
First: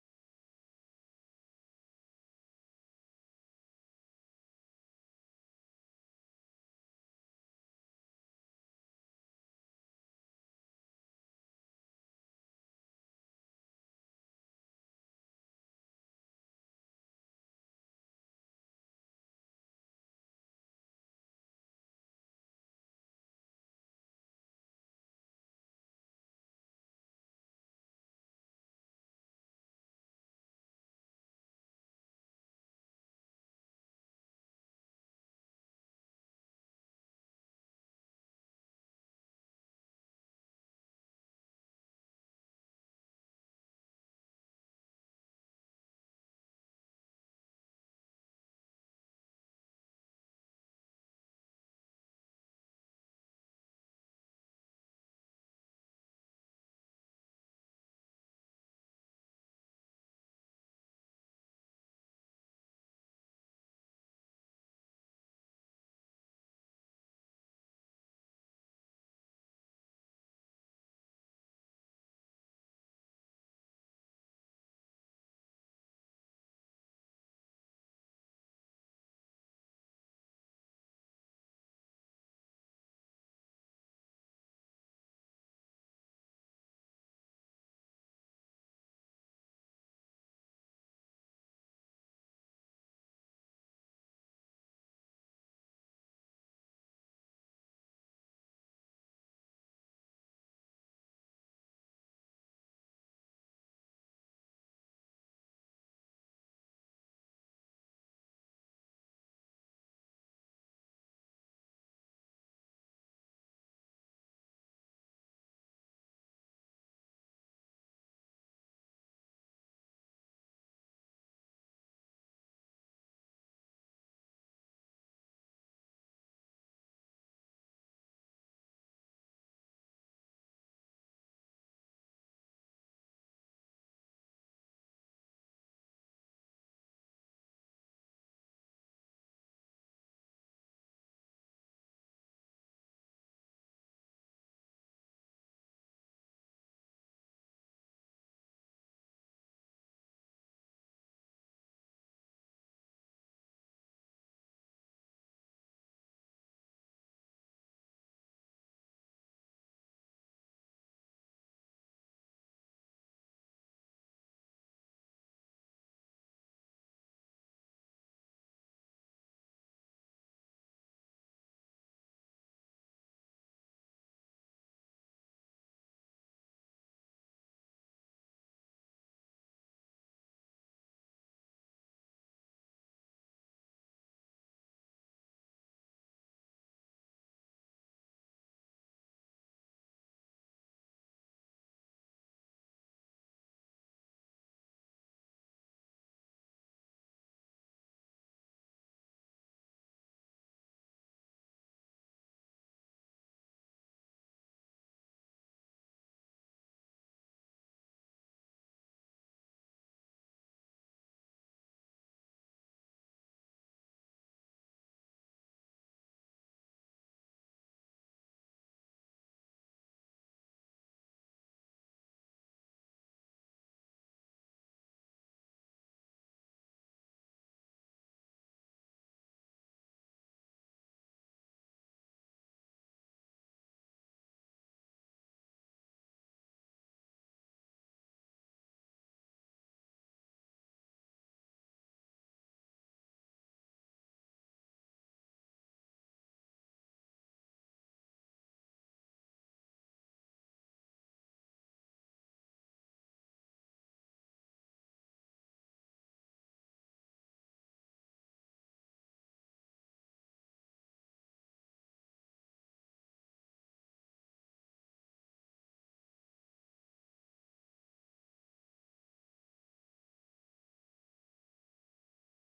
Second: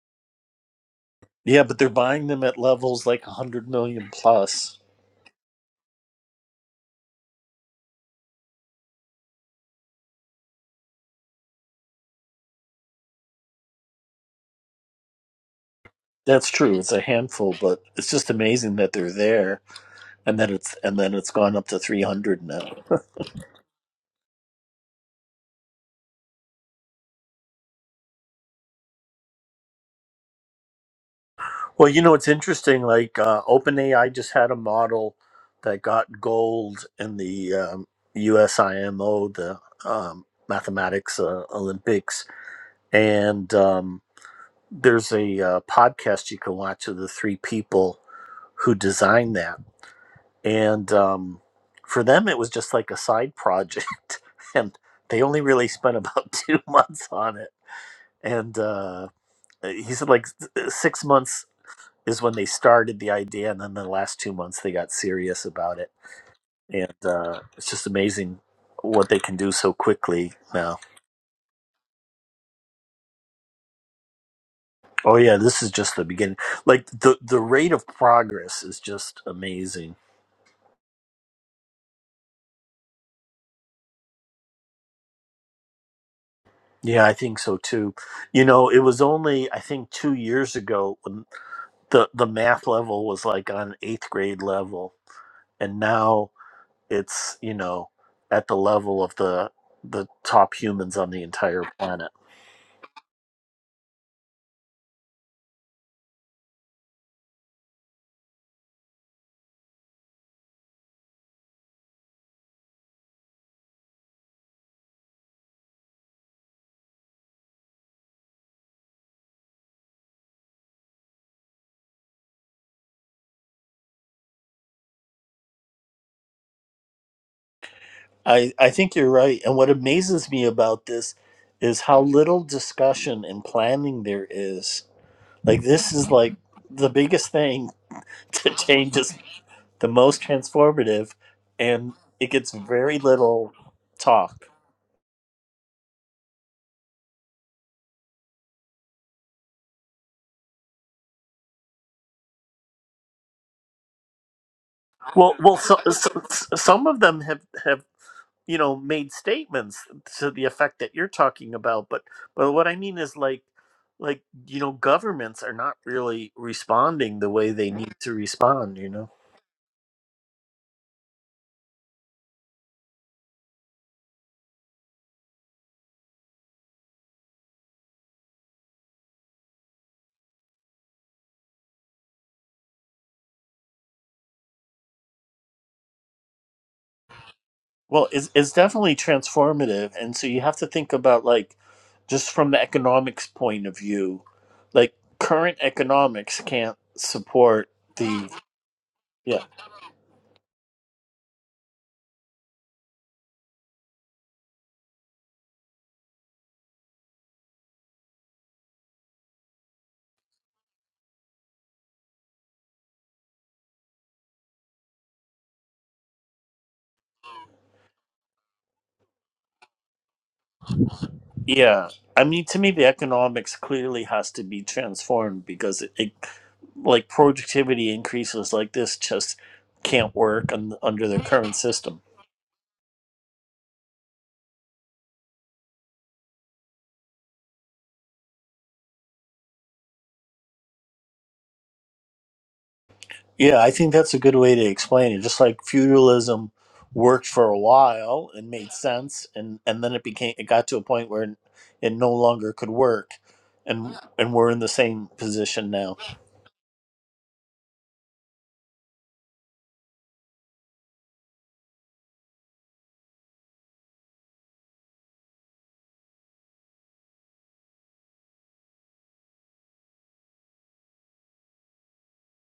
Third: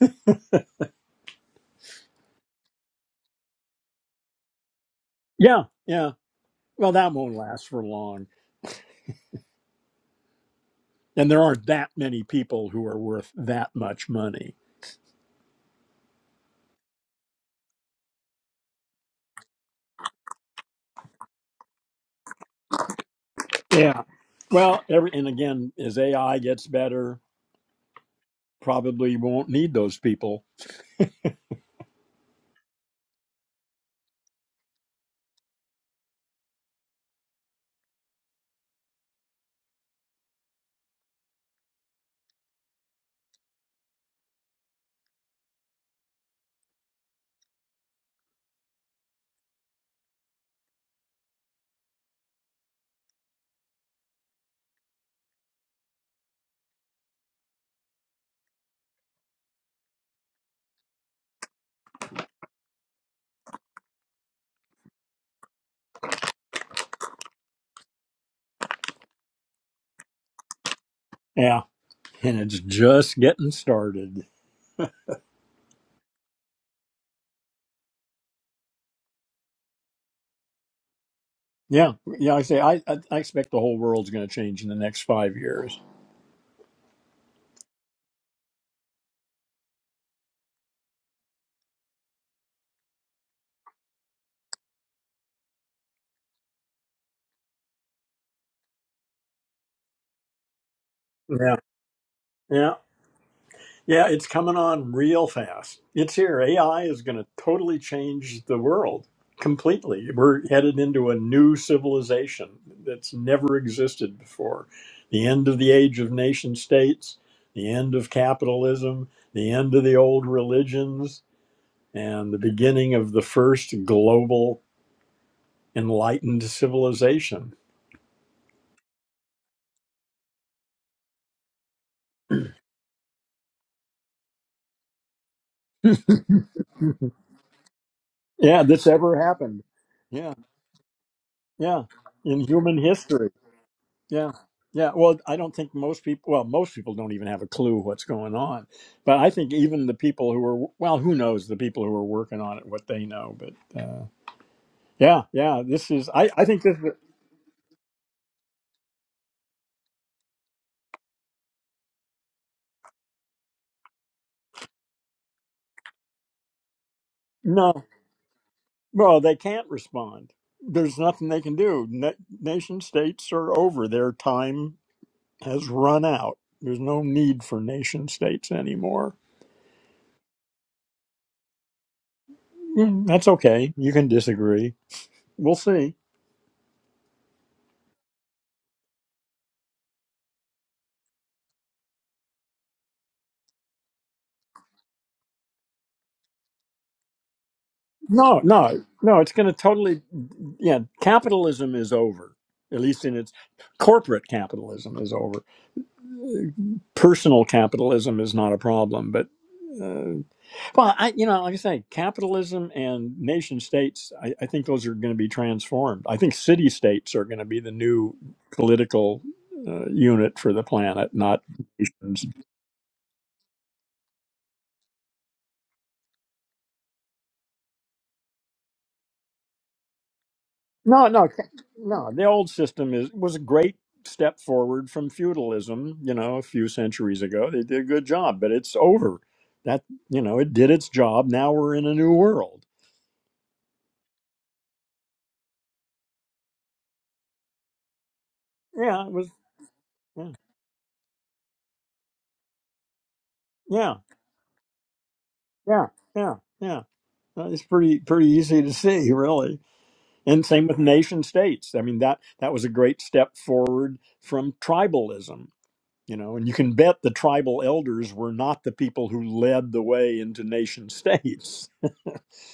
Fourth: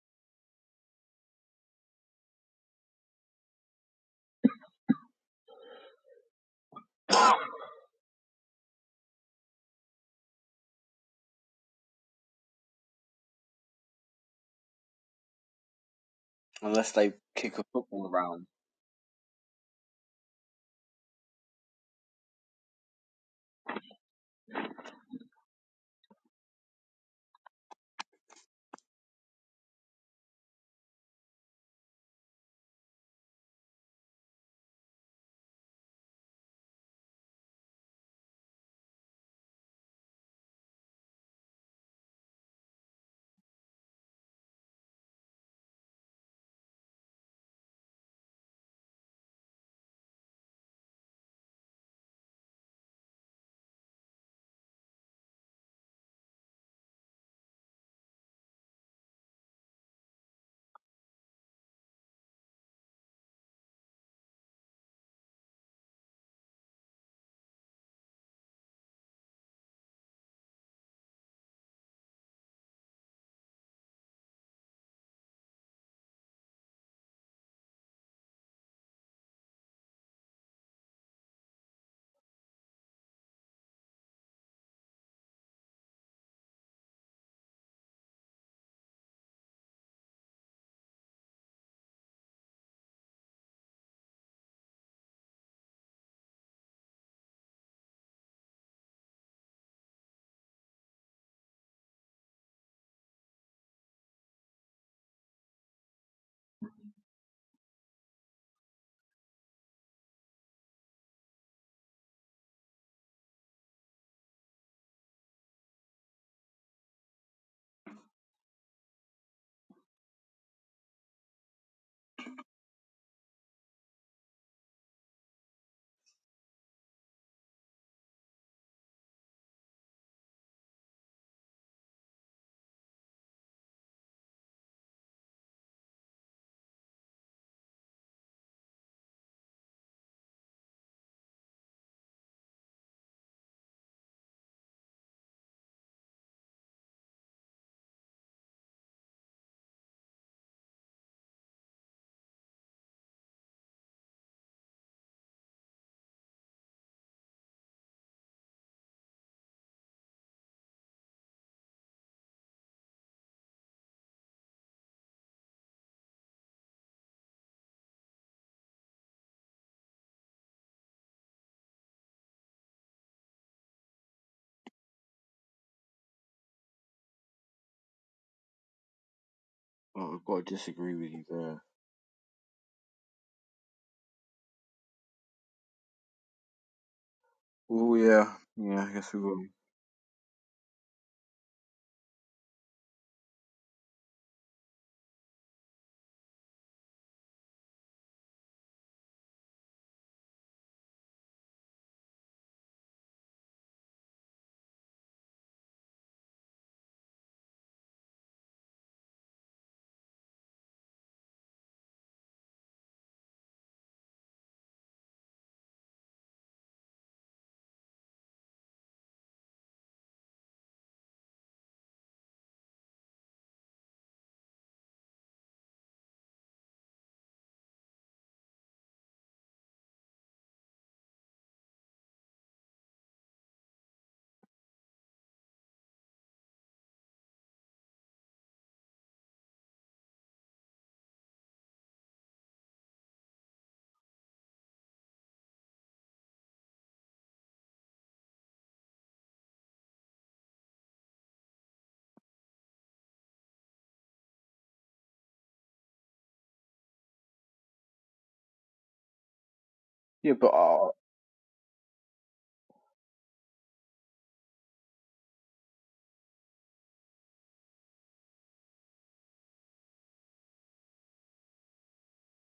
Speaker 3: Yeah, but they're buying them at levels like hundred million plus.
Speaker 1: Yeah, yeah. Well, that won't last for long, and there aren't that many people who are worth that much money.
Speaker 3: That's true. It's
Speaker 2: unless
Speaker 3: a
Speaker 2: they
Speaker 3: handful,
Speaker 2: kick a
Speaker 3: but
Speaker 2: football
Speaker 3: it's just
Speaker 2: around.
Speaker 3: amazing that they're there, and that it's and then it's gone up to three hundred now.
Speaker 1: Yeah. Well, every and again, as AI gets better, probably won't need those people.
Speaker 3: Well, you know, it's interesting. Like uh, OpenAI just had a model that got gold in the um, USIMO, the um, Mathematics uh, Olympics, and um, there's a uh, podcast you can watch of the three people who designed that and um, for them it was just like a side project and they only really spent about two months on it and uh, he said like s- uh, six months is when they started the idea and then the last two months they got serious about it and uh, it's just amazing what they can do so quickly now
Speaker 1: Yeah, and it's just getting started.
Speaker 3: oh yeah this is just the beginning like the the rate of progress is just amazing
Speaker 1: Yeah, yeah. like I say I I, I expect the whole world's going to change in the next five years.
Speaker 3: yeah i think so too you know it was only i think two years ago the the math level was like on eighth grade level and now it's you know at the level of the the top humans on the
Speaker 1: Yeah,
Speaker 3: entire planet
Speaker 1: yeah, yeah. It's coming on real fast. It's here. AI is going to totally change the world completely. We're headed into a new civilization that's never existed before. The end of the age of nation states. The end of capitalism. The end of the old religions and the beginning of the first global enlightened civilization.
Speaker 3: i i think you're right and what amazes me about this is how little discussion and planning there is like this is like the biggest thing to
Speaker 1: Yeah, this
Speaker 3: change is
Speaker 1: ever happened.
Speaker 3: the most
Speaker 1: Yeah,
Speaker 3: transformative
Speaker 1: yeah,
Speaker 3: and it
Speaker 1: in
Speaker 3: gets
Speaker 1: human
Speaker 3: very
Speaker 1: history.
Speaker 3: little
Speaker 1: Yeah,
Speaker 3: talk
Speaker 1: yeah. Well, I don't think most people, well, most people don't even have a clue what's going on. But I think even the people who were, well, who knows the people who are working on it, what they know. But uh, yeah,
Speaker 3: well well
Speaker 1: yeah,
Speaker 3: so,
Speaker 1: this is,
Speaker 3: so,
Speaker 1: I, I think this is,
Speaker 3: some of them have have you know made statements to the effect that you're talking about but but what i mean is like like you know governments are not really responding the way they
Speaker 1: no,
Speaker 3: need to respond you know
Speaker 1: well, they can't respond. There's nothing they can do. Na- nation states are over. Their time has run out. There's no need for nation states anymore.
Speaker 2: Oh, I've got to disagree with you there.
Speaker 1: Mm, That's okay. You can disagree. We'll see.
Speaker 2: Oh
Speaker 3: well it's,
Speaker 2: yeah,
Speaker 3: it's
Speaker 2: yeah, I
Speaker 3: definitely
Speaker 2: guess we will.
Speaker 3: transformative and so you have to think about like just from the economics point of view like current economics can't support the
Speaker 1: No, no, no. It's
Speaker 3: yeah
Speaker 1: going to totally. Yeah, capitalism is over. At least in its corporate capitalism is over. Personal capitalism is not a problem, but uh, well, I, you know, like I say, capitalism and nation states, I, I think those are going to be transformed. I think city states are going to be the new political uh, unit for the planet, not
Speaker 3: yeah i
Speaker 1: nations.
Speaker 3: mean to me the economics clearly has to be transformed because it, it like productivity increases like this just can't work un,
Speaker 1: No,
Speaker 3: under their
Speaker 1: no, ca-
Speaker 3: current system.
Speaker 1: no. The old system is was a great step forward from feudalism. You know, a few centuries ago, they did a good job, but it's over. That you know, it did its job. Now we're in a new world.
Speaker 3: Yeah, I think that's a good way to explain it. Just like feudalism worked for a while and made
Speaker 1: Yeah, it
Speaker 3: sense,
Speaker 1: was.
Speaker 3: and and then it
Speaker 1: Yeah,
Speaker 3: became it got to a point where it no longer could work,
Speaker 1: yeah.
Speaker 3: and and we're in the same position
Speaker 1: Yeah,
Speaker 3: now.
Speaker 1: yeah, yeah. Uh, It's pretty pretty easy to see, really.
Speaker 2: Yeah,
Speaker 1: And
Speaker 2: but
Speaker 1: same with
Speaker 2: uh,
Speaker 1: nation states. I mean that that was a great step forward from tribalism, you know. And you can bet the tribal elders were not the people who led the way into nation states,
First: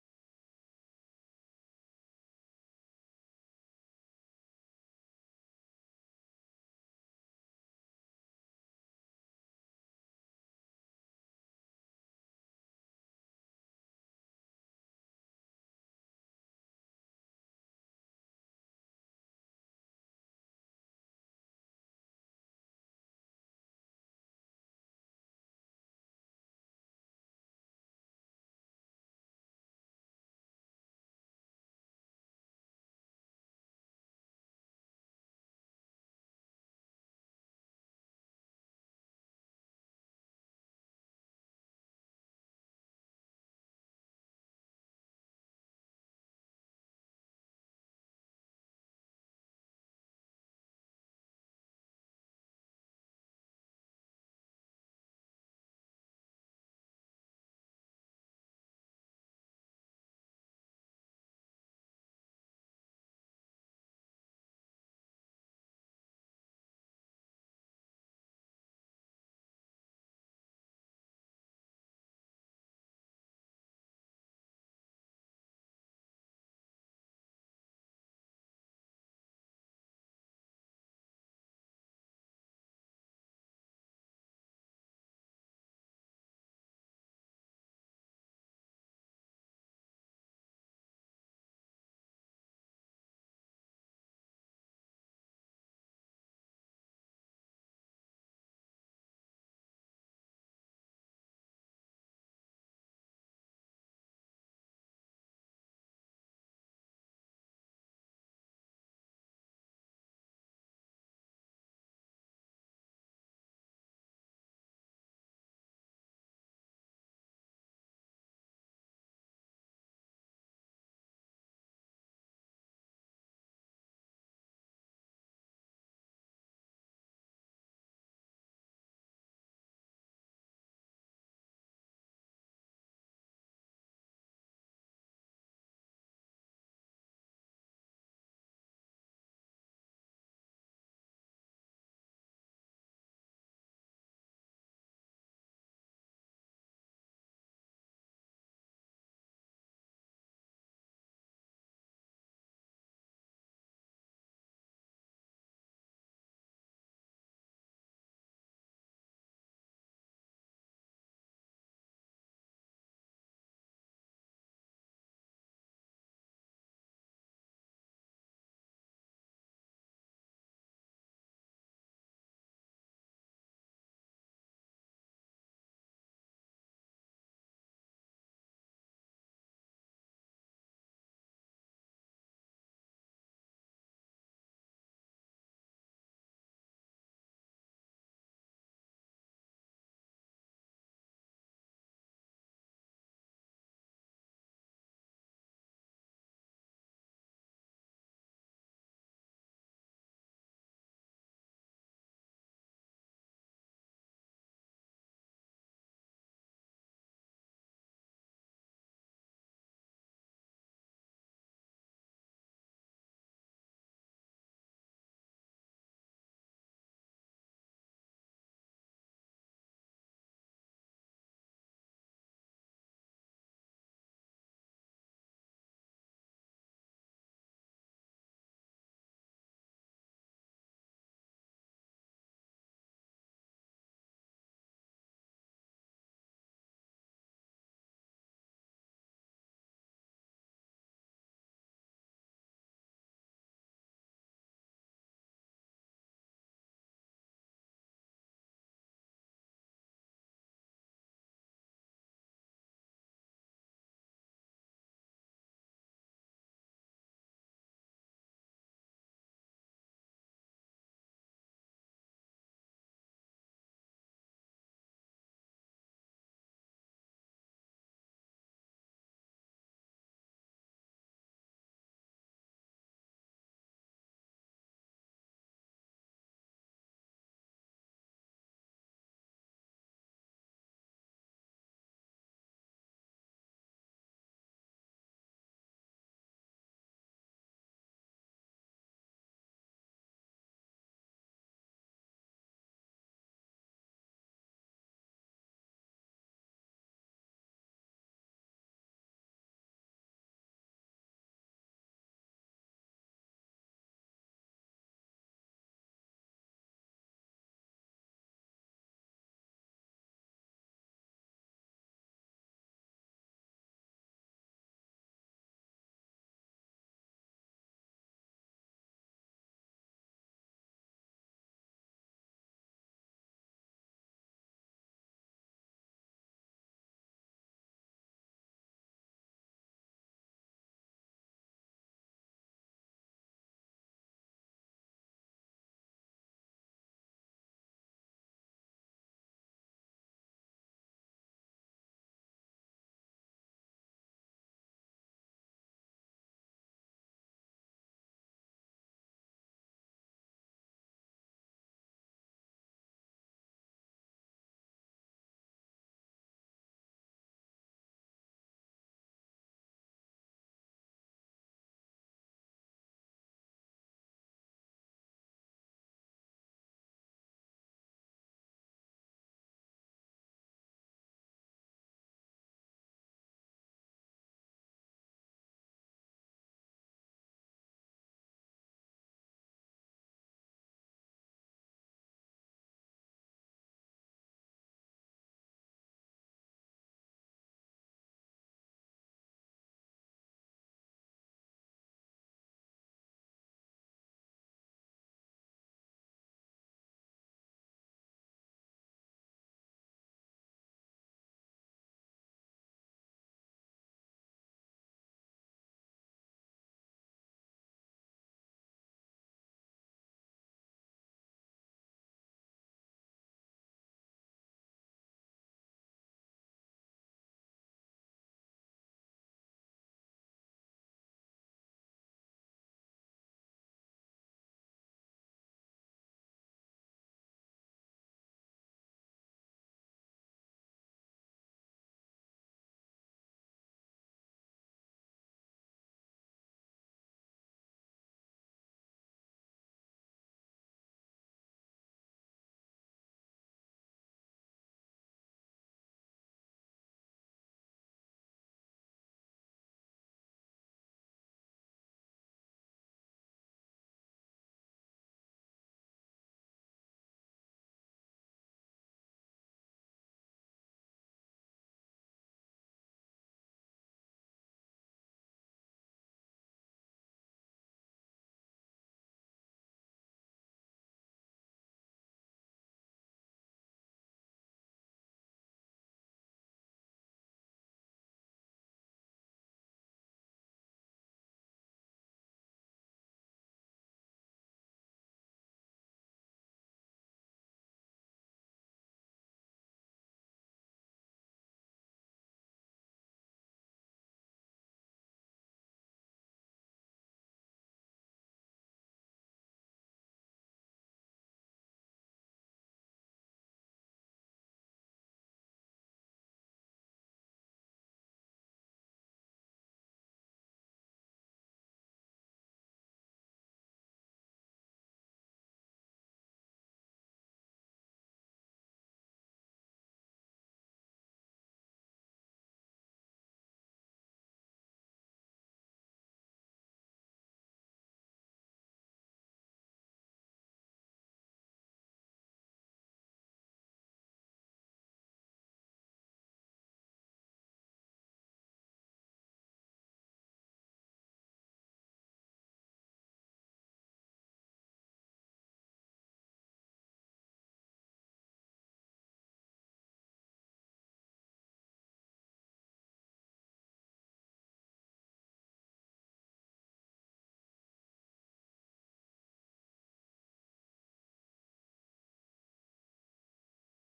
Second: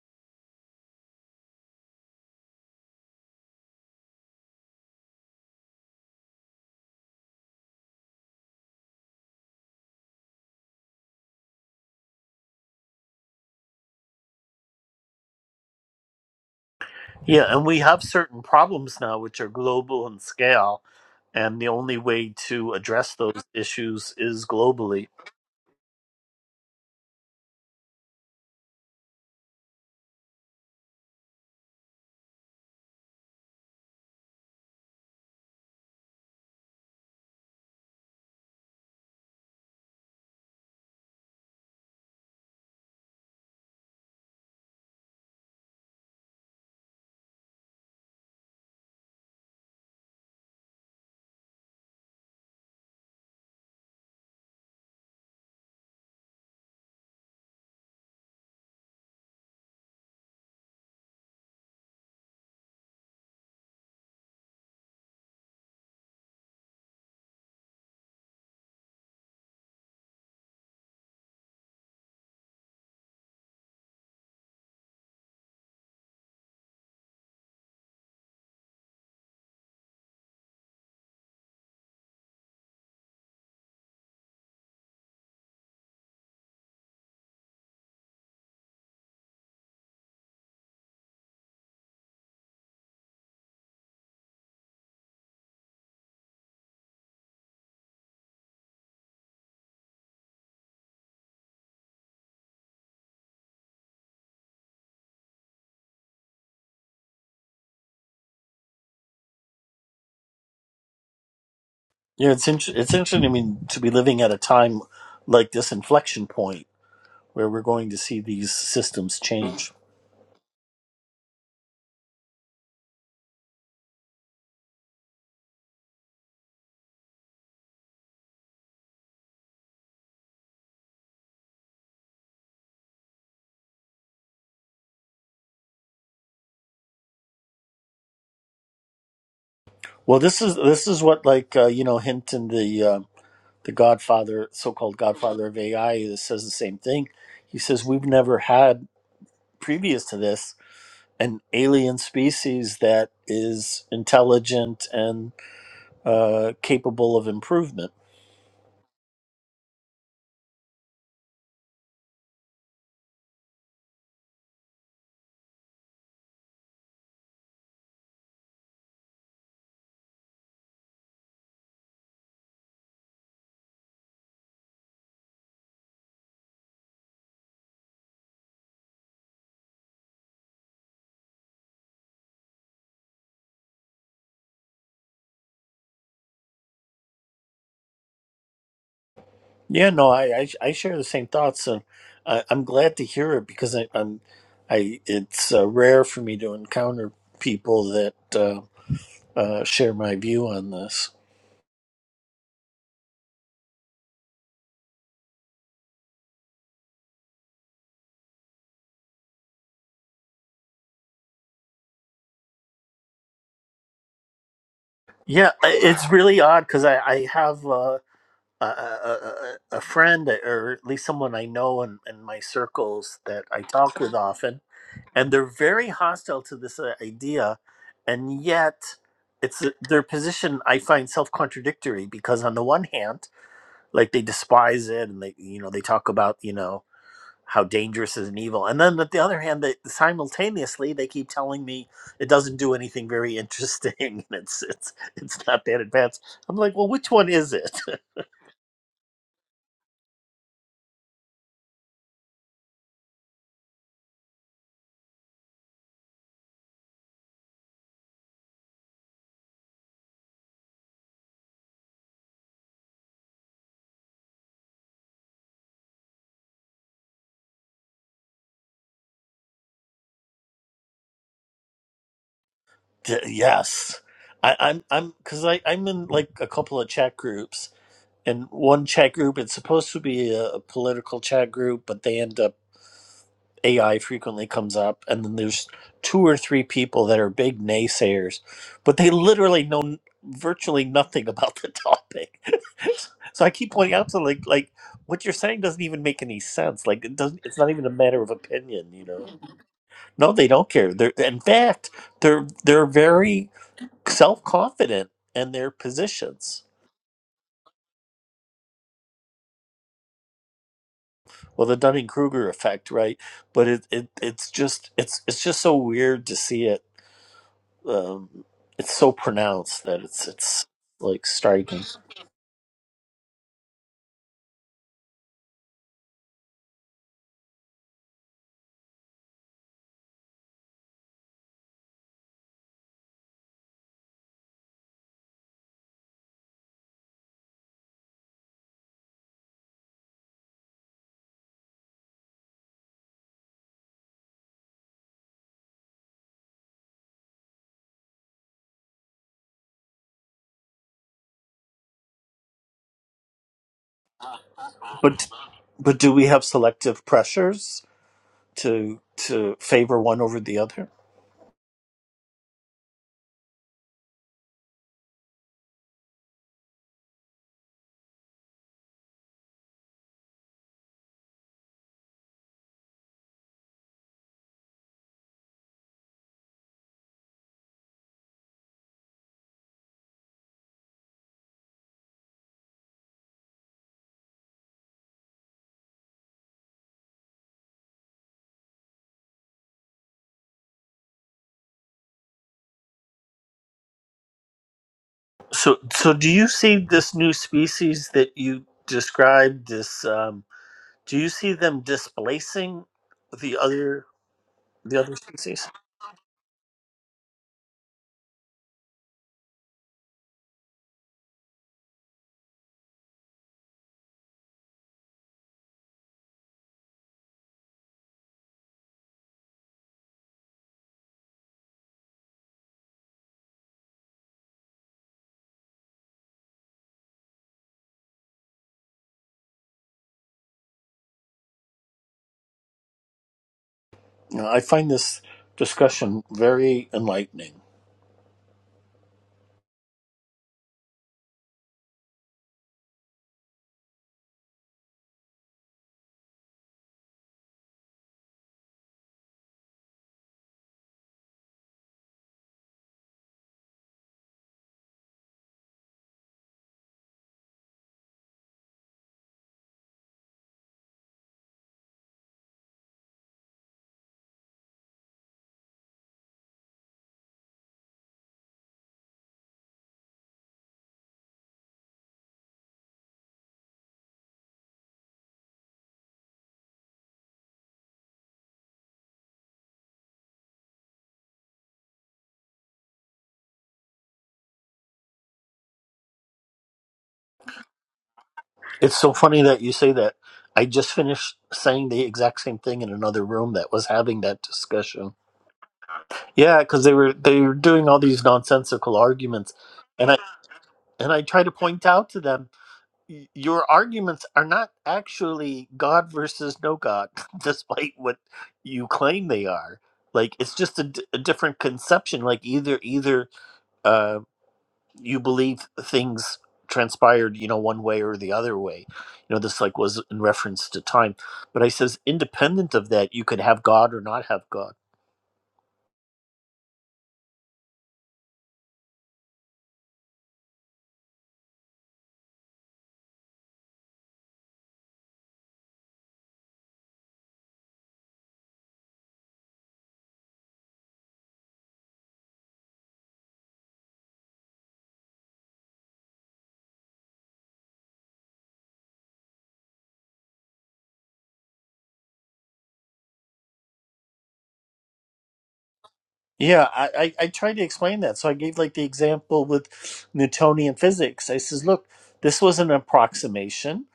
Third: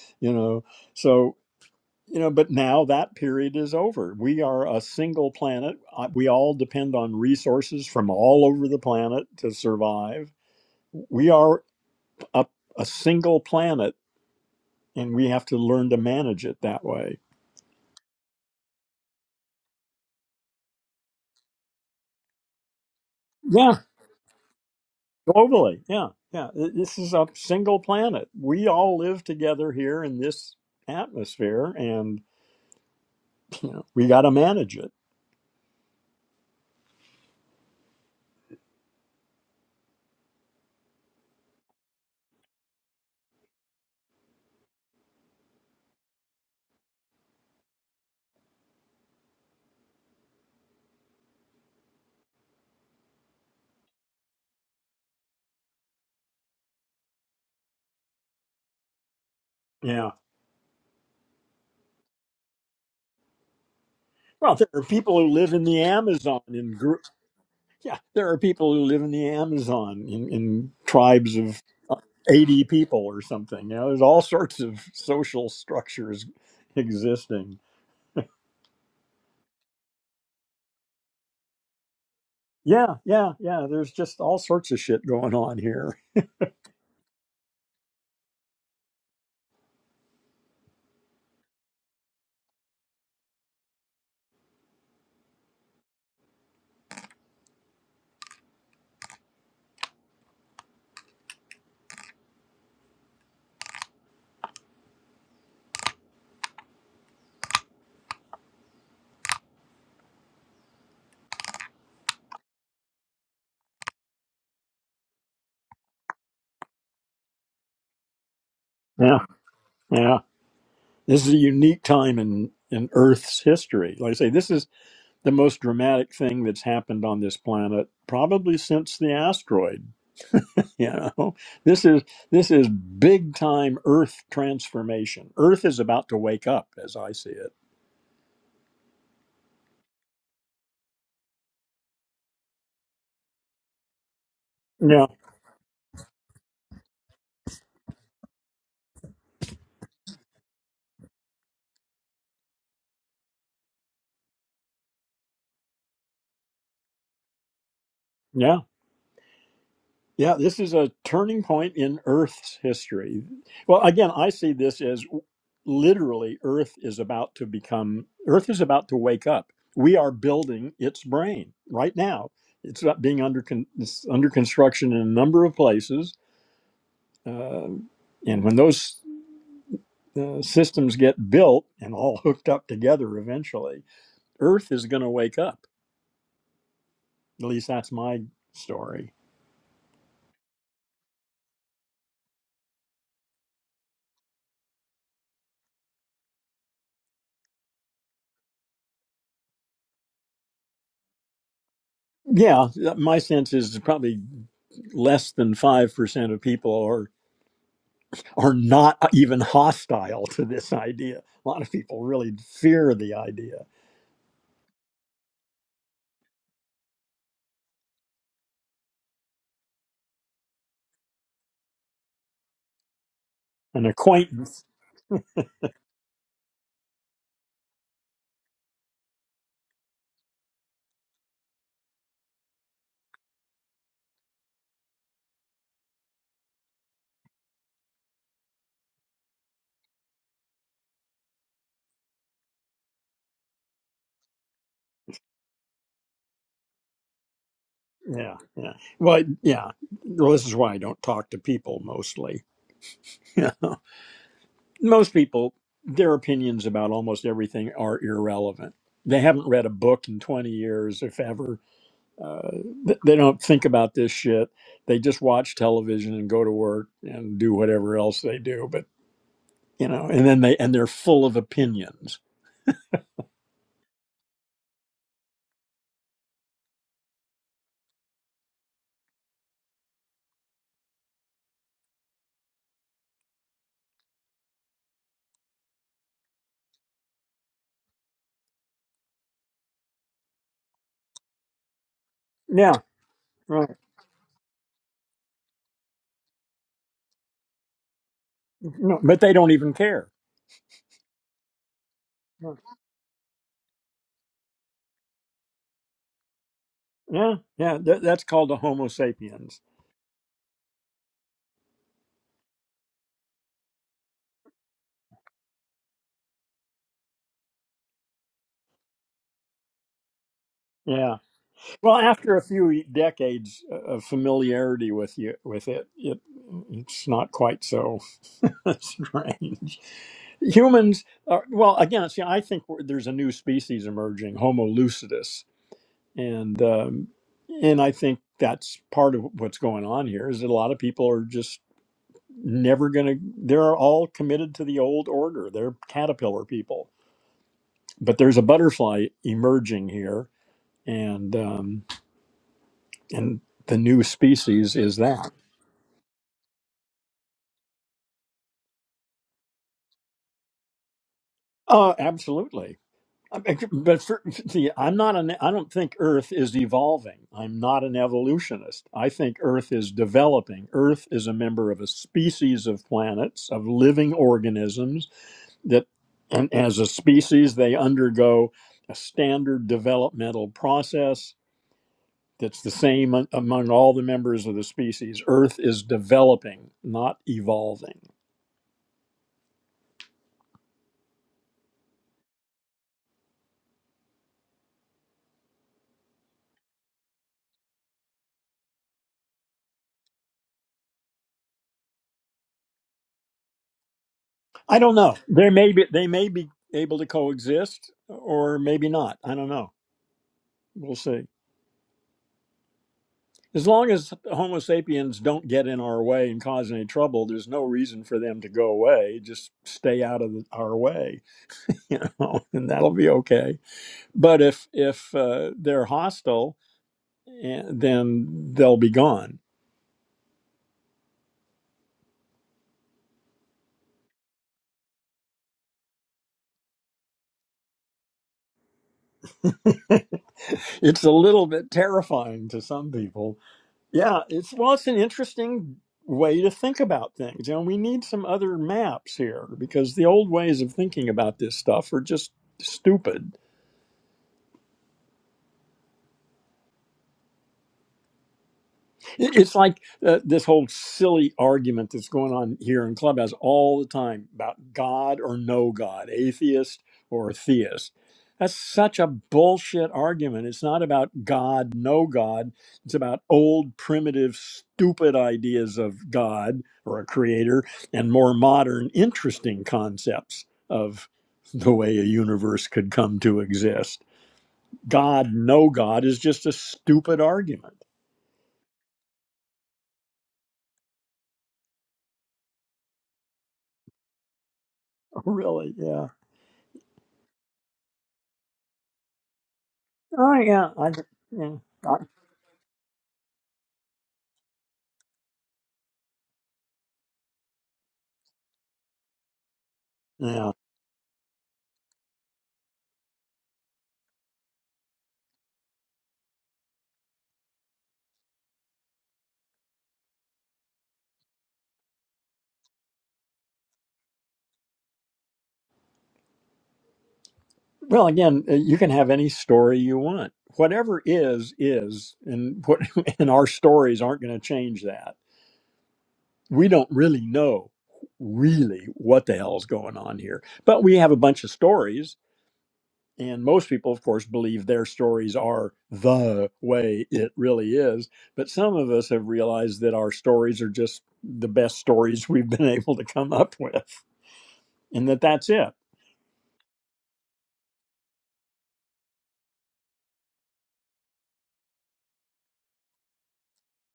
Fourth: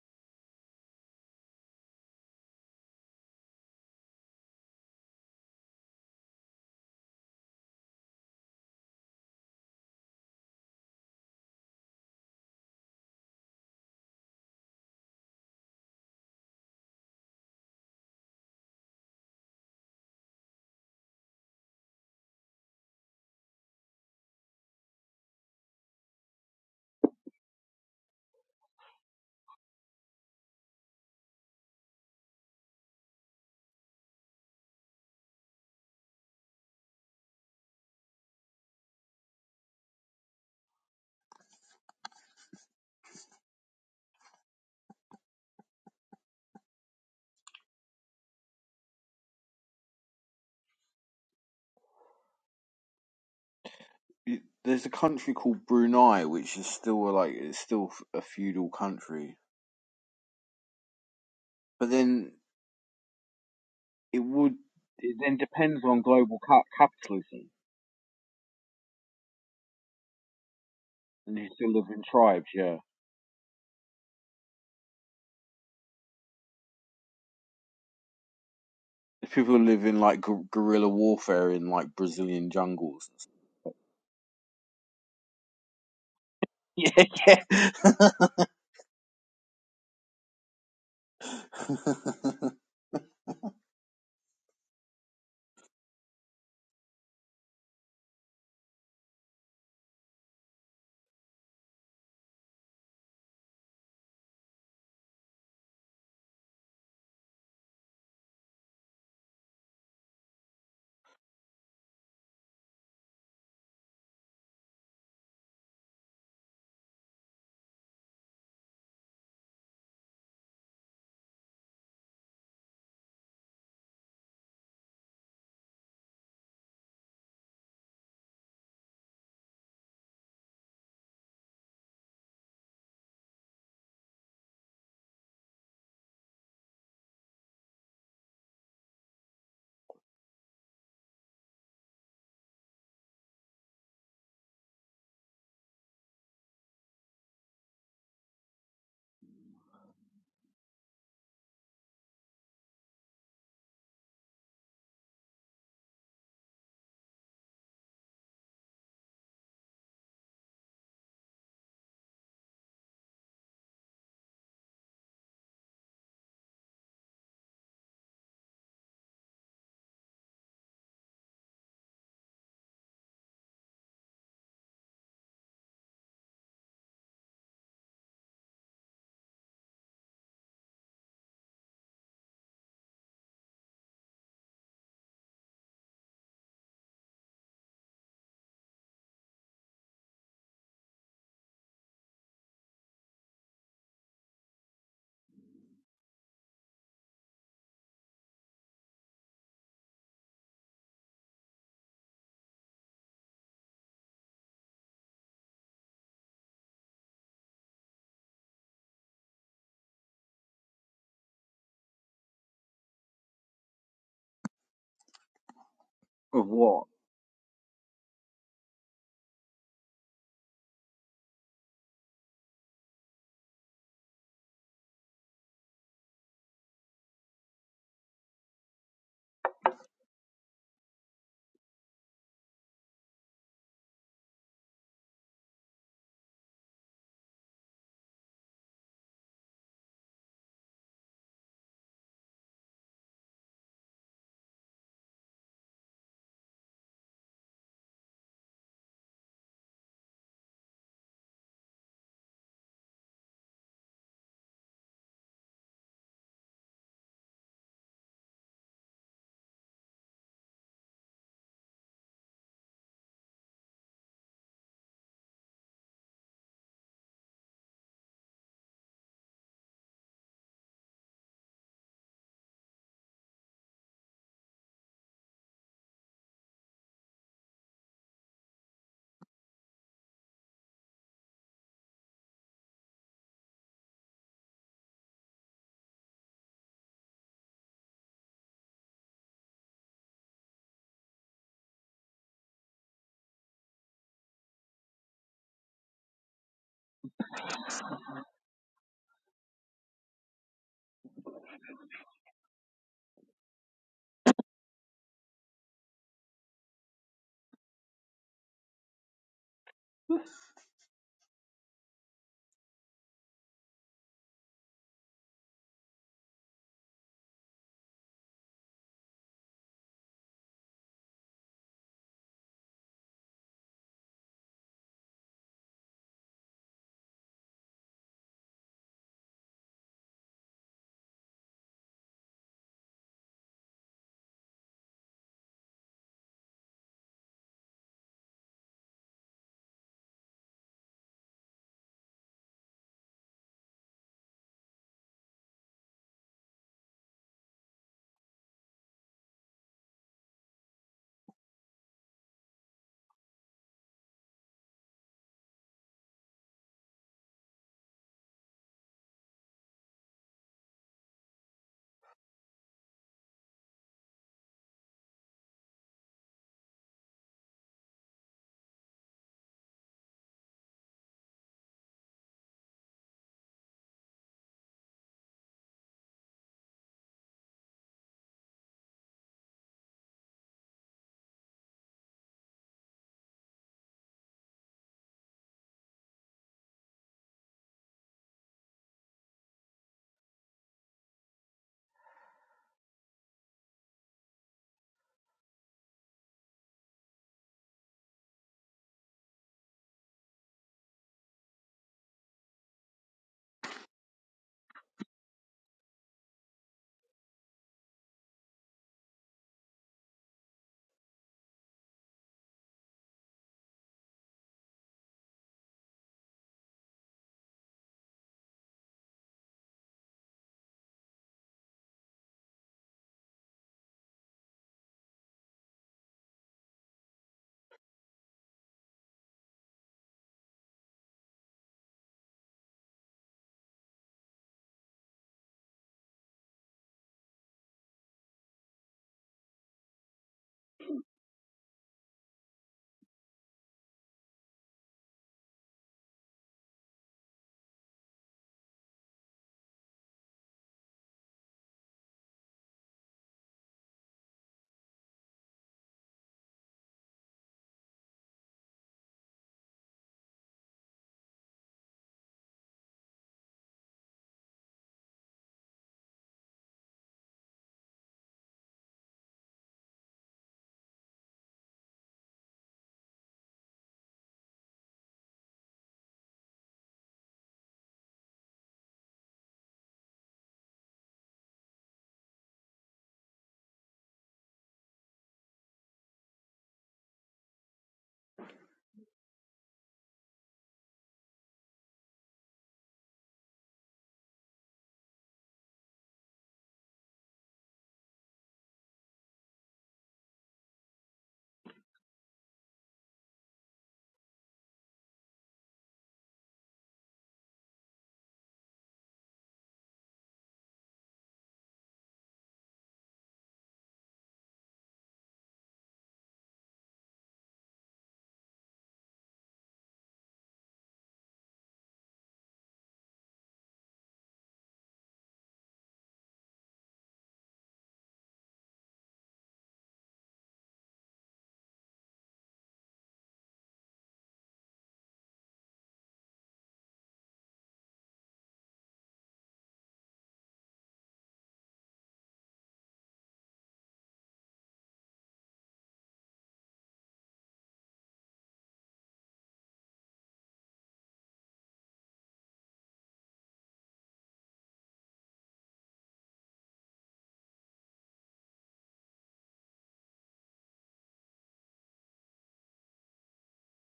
Speaker 1: you know. So you know, but now that period is over. We are a single planet. Uh, We all depend on resources from all over the planet to survive. We are a, a single planet and we have to learn to manage it that way.
Speaker 3: Yeah, and we have certain problems now which are global in scale, and the only way to address those
Speaker 1: Yeah,
Speaker 3: issues is globally.
Speaker 1: globally. Yeah, yeah. Th- This is a single planet. We all live together here in this atmosphere, and you know, we got to manage it.
Speaker 2: y- there's a country called Brunei, which is still uh, like it's still f- a feudal country.
Speaker 1: Yeah.
Speaker 2: But then it would
Speaker 1: Well, there are
Speaker 2: it
Speaker 1: people who
Speaker 2: then
Speaker 1: live in the
Speaker 2: depends on global
Speaker 1: Amazon
Speaker 2: ca-
Speaker 1: in groups.
Speaker 2: capitalism,
Speaker 1: Yeah, there are people who live in the Amazon in, in
Speaker 2: and
Speaker 1: tribes
Speaker 2: you
Speaker 1: of
Speaker 2: still live in tribes.
Speaker 1: eighty
Speaker 2: Yeah,
Speaker 1: people or something. You know, there's all sorts of social structures existing.
Speaker 2: if people live in like gu- guerrilla warfare in like Brazilian
Speaker 1: Yeah,
Speaker 2: jungles.
Speaker 1: yeah, yeah. There's just all sorts of shit going on here.
Speaker 2: Yeah, yeah.
Speaker 3: Yeah, it's int- it's interesting. I mean, to be living at a time like this inflection point where we're going to see these systems
Speaker 1: Yeah,
Speaker 3: change.
Speaker 1: yeah. This is a unique time in in Earth's history. Like I say, this is the most dramatic thing that's happened on this planet probably since the asteroid. You know, this is this is big time Earth transformation. Earth is about to wake up, as I see it.
Speaker 3: Well, this is this is what like uh, you know hint in the uh, the Godfather, so-called
Speaker 1: Yeah,
Speaker 3: Godfather of AI, that says the same thing. He says we've never had previous to this an alien species that is intelligent and uh, capable of improvement.
Speaker 1: yeah. Yeah, this is a turning point in Earth's history. Well, again, I see this as literally Earth is about to become, Earth is about to wake up. We are building its brain right now. It's about being under con- it's under construction in a number of places, uh, and when those uh, systems get built and all hooked up together, eventually, Earth is going to wake up. At least that's my story.
Speaker 3: Yeah, no, I, I I share the same thoughts, and I, I'm glad to hear it because I, I'm, I it's uh, rare for me to encounter people that uh, uh, share my view on this.
Speaker 1: Yeah, my sense is probably less than 5% of people are are not even hostile to this idea. A lot of people really fear the idea.
Speaker 3: Yeah, I- it's really
Speaker 2: of
Speaker 3: odd because
Speaker 2: what?
Speaker 3: I I have uh, a, a a a friend or at least someone I know in in my circles that I
Speaker 1: An
Speaker 3: talk with often,
Speaker 1: acquaintance.
Speaker 3: and they're very hostile to this uh, idea, and yet it's uh, their position I find self contradictory because on the one hand like they despise it and they you know they talk about you know how dangerous is an evil and then at the other hand they simultaneously they keep telling me it doesn't do anything very interesting and it's it's it's not that advanced i'm like well which one is it
Speaker 1: Yeah, yeah. Well, yeah. Well, this is why I don't talk to people mostly. You know? Most people, their opinions about almost everything are irrelevant. They haven't read a book in 20 years, if ever. Uh, th- they don't think about this shit. They just watch television and go to work and do whatever else they do. But. you know and then they and they're full of opinions
Speaker 3: D- yes I, i'm i'm because i i'm in like a couple of chat groups and one chat group it's supposed to be a, a political chat group but they end up AI frequently comes up, and then there's two or three people that are big naysayers, but they literally know n- virtually nothing about the topic.
Speaker 1: yeah
Speaker 3: so I
Speaker 1: right
Speaker 3: keep pointing out to them, like like what you're saying doesn't even make any sense. Like it doesn't. It's not even a matter of opinion.
Speaker 1: no
Speaker 3: You
Speaker 1: but
Speaker 3: know?
Speaker 1: they don't even care
Speaker 3: No, they don't care. They're in fact they're they're very self confident in their positions.
Speaker 1: yeah yeah that, that's called a homo sapiens
Speaker 3: Well, the Dunning Kruger effect, right? But it, it it's just it's it's just so weird to see it um, it's so pronounced that it's it's
Speaker 1: yeah
Speaker 3: like striking.
Speaker 1: well after a few decades uh, of familiarity with you with it it it's not quite so strange humans are, well again see i think we're- there's a new species emerging homo lucidus and um, and I think that's part of what's going on here is that a lot of people are just never going to. They're all committed to the old order. They're caterpillar people, but there's a butterfly emerging here, and um, and the new species is
Speaker 3: But
Speaker 1: that.
Speaker 3: but do we have selective pressures to to favor one over the other?
Speaker 1: Uh, absolutely. I mean, But for, see, I'm not an. I don't think Earth is evolving. I'm not an evolutionist. I think Earth is developing. Earth is a member of a species of planets of living organisms that, and as a species, they undergo a standard developmental process that's the same a- among all the members of the species. Earth is developing, not evolving.
Speaker 3: So so do you see this new species that you described? This um, do you see them displacing the other
Speaker 1: I don't
Speaker 3: the
Speaker 1: know.
Speaker 3: other
Speaker 1: They
Speaker 3: species?
Speaker 1: may be. They may be able to coexist, or maybe not. I don't know. We'll see. As long as Homo sapiens don't get in our way and cause any trouble, there's no reason for them to go away. Just stay out of the, our way, you know, and that'll be okay. But if if uh, they're hostile, eh, then they'll be gone.
Speaker 3: No, I find this discussion very enlightening.
Speaker 1: It's a little bit terrifying to some people. Yeah, it's well, it's an interesting way to think about things, You know, we need some other maps here because the old ways of thinking about this stuff are just stupid It- It's like uh, this whole silly argument that's going on here in Clubhouse all the time about God or no God, atheist or theist. That's such a bullshit argument. It's not about God, no God. It's about old, primitive, stupid ideas of God or a creator and more modern, interesting concepts of the way a universe could come to exist. God, no God is just a stupid argument.
Speaker 3: It's so funny that you say that. I just finished saying the exact same thing in another room that was having that discussion
Speaker 1: Really, yeah.
Speaker 3: Yeah, because they were they were doing all these nonsensical arguments, and I
Speaker 1: Oh yeah, I,
Speaker 3: and I try to
Speaker 1: yeah,
Speaker 3: point
Speaker 1: I-
Speaker 3: out to them, "Y- your arguments are not actually God versus no God, despite what you claim they are. Like
Speaker 1: yeah.
Speaker 3: it's just a, d- a different conception. Like either either uh, you believe things transpired, you know, one way or the other way. You know, this like was in reference to time, but I says independent of that, you could have God or not have God
Speaker 1: Well, again, uh, you can have any story you want. Whatever is is, and what and our stories aren't going to change that. We don't really know really what the hell's going on here, but we have a bunch of stories, and most people, of course, believe their stories are the way it really is. But some of us have realized that our stories are just the best stories we've been able to come up with, and that that's it.
Speaker 3: Yeah, I, I, I tried to explain that. So I gave like the example with Newtonian physics. I says, look, this was an approximation.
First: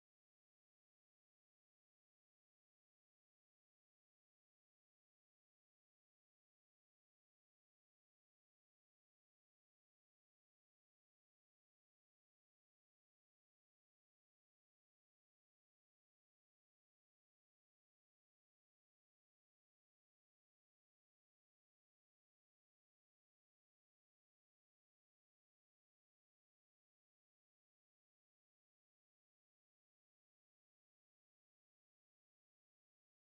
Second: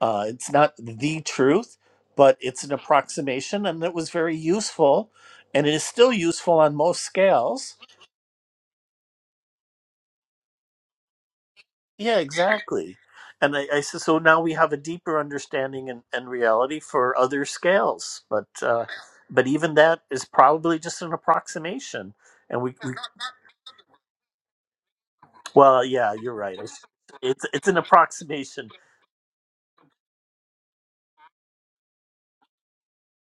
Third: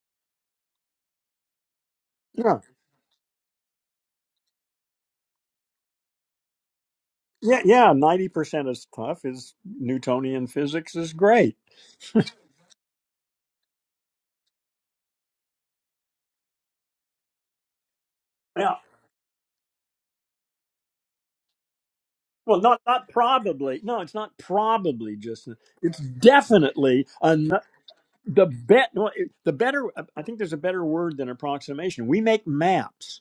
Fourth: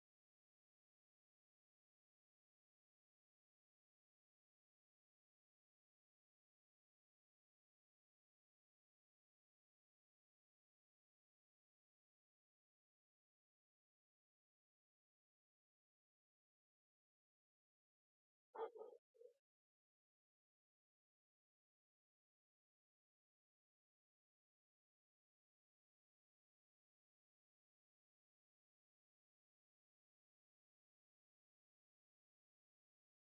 Speaker 3: Uh, it's not the truth, but it's an approximation, and it was very useful, and it is still useful on most
Speaker 1: Yeah,
Speaker 3: scales.
Speaker 1: yeah, ninety percent of stuff is Newtonian physics is great.
Speaker 3: Yeah, exactly. And I, I said, so now we have a deeper understanding and, and reality for other scales, but
Speaker 1: Yeah.
Speaker 3: uh, but even that is probably just an approximation,
Speaker 1: Well,
Speaker 3: and we,
Speaker 1: not
Speaker 3: we
Speaker 1: not probably. No, it's not probably just.
Speaker 3: Well,
Speaker 1: It's
Speaker 3: yeah, you're right. It's
Speaker 1: definitely a,
Speaker 3: it's,
Speaker 1: n-
Speaker 3: it's an
Speaker 1: the
Speaker 3: approximation.
Speaker 1: bet. well, it- The better. I think there's a better word than approximation. We make maps,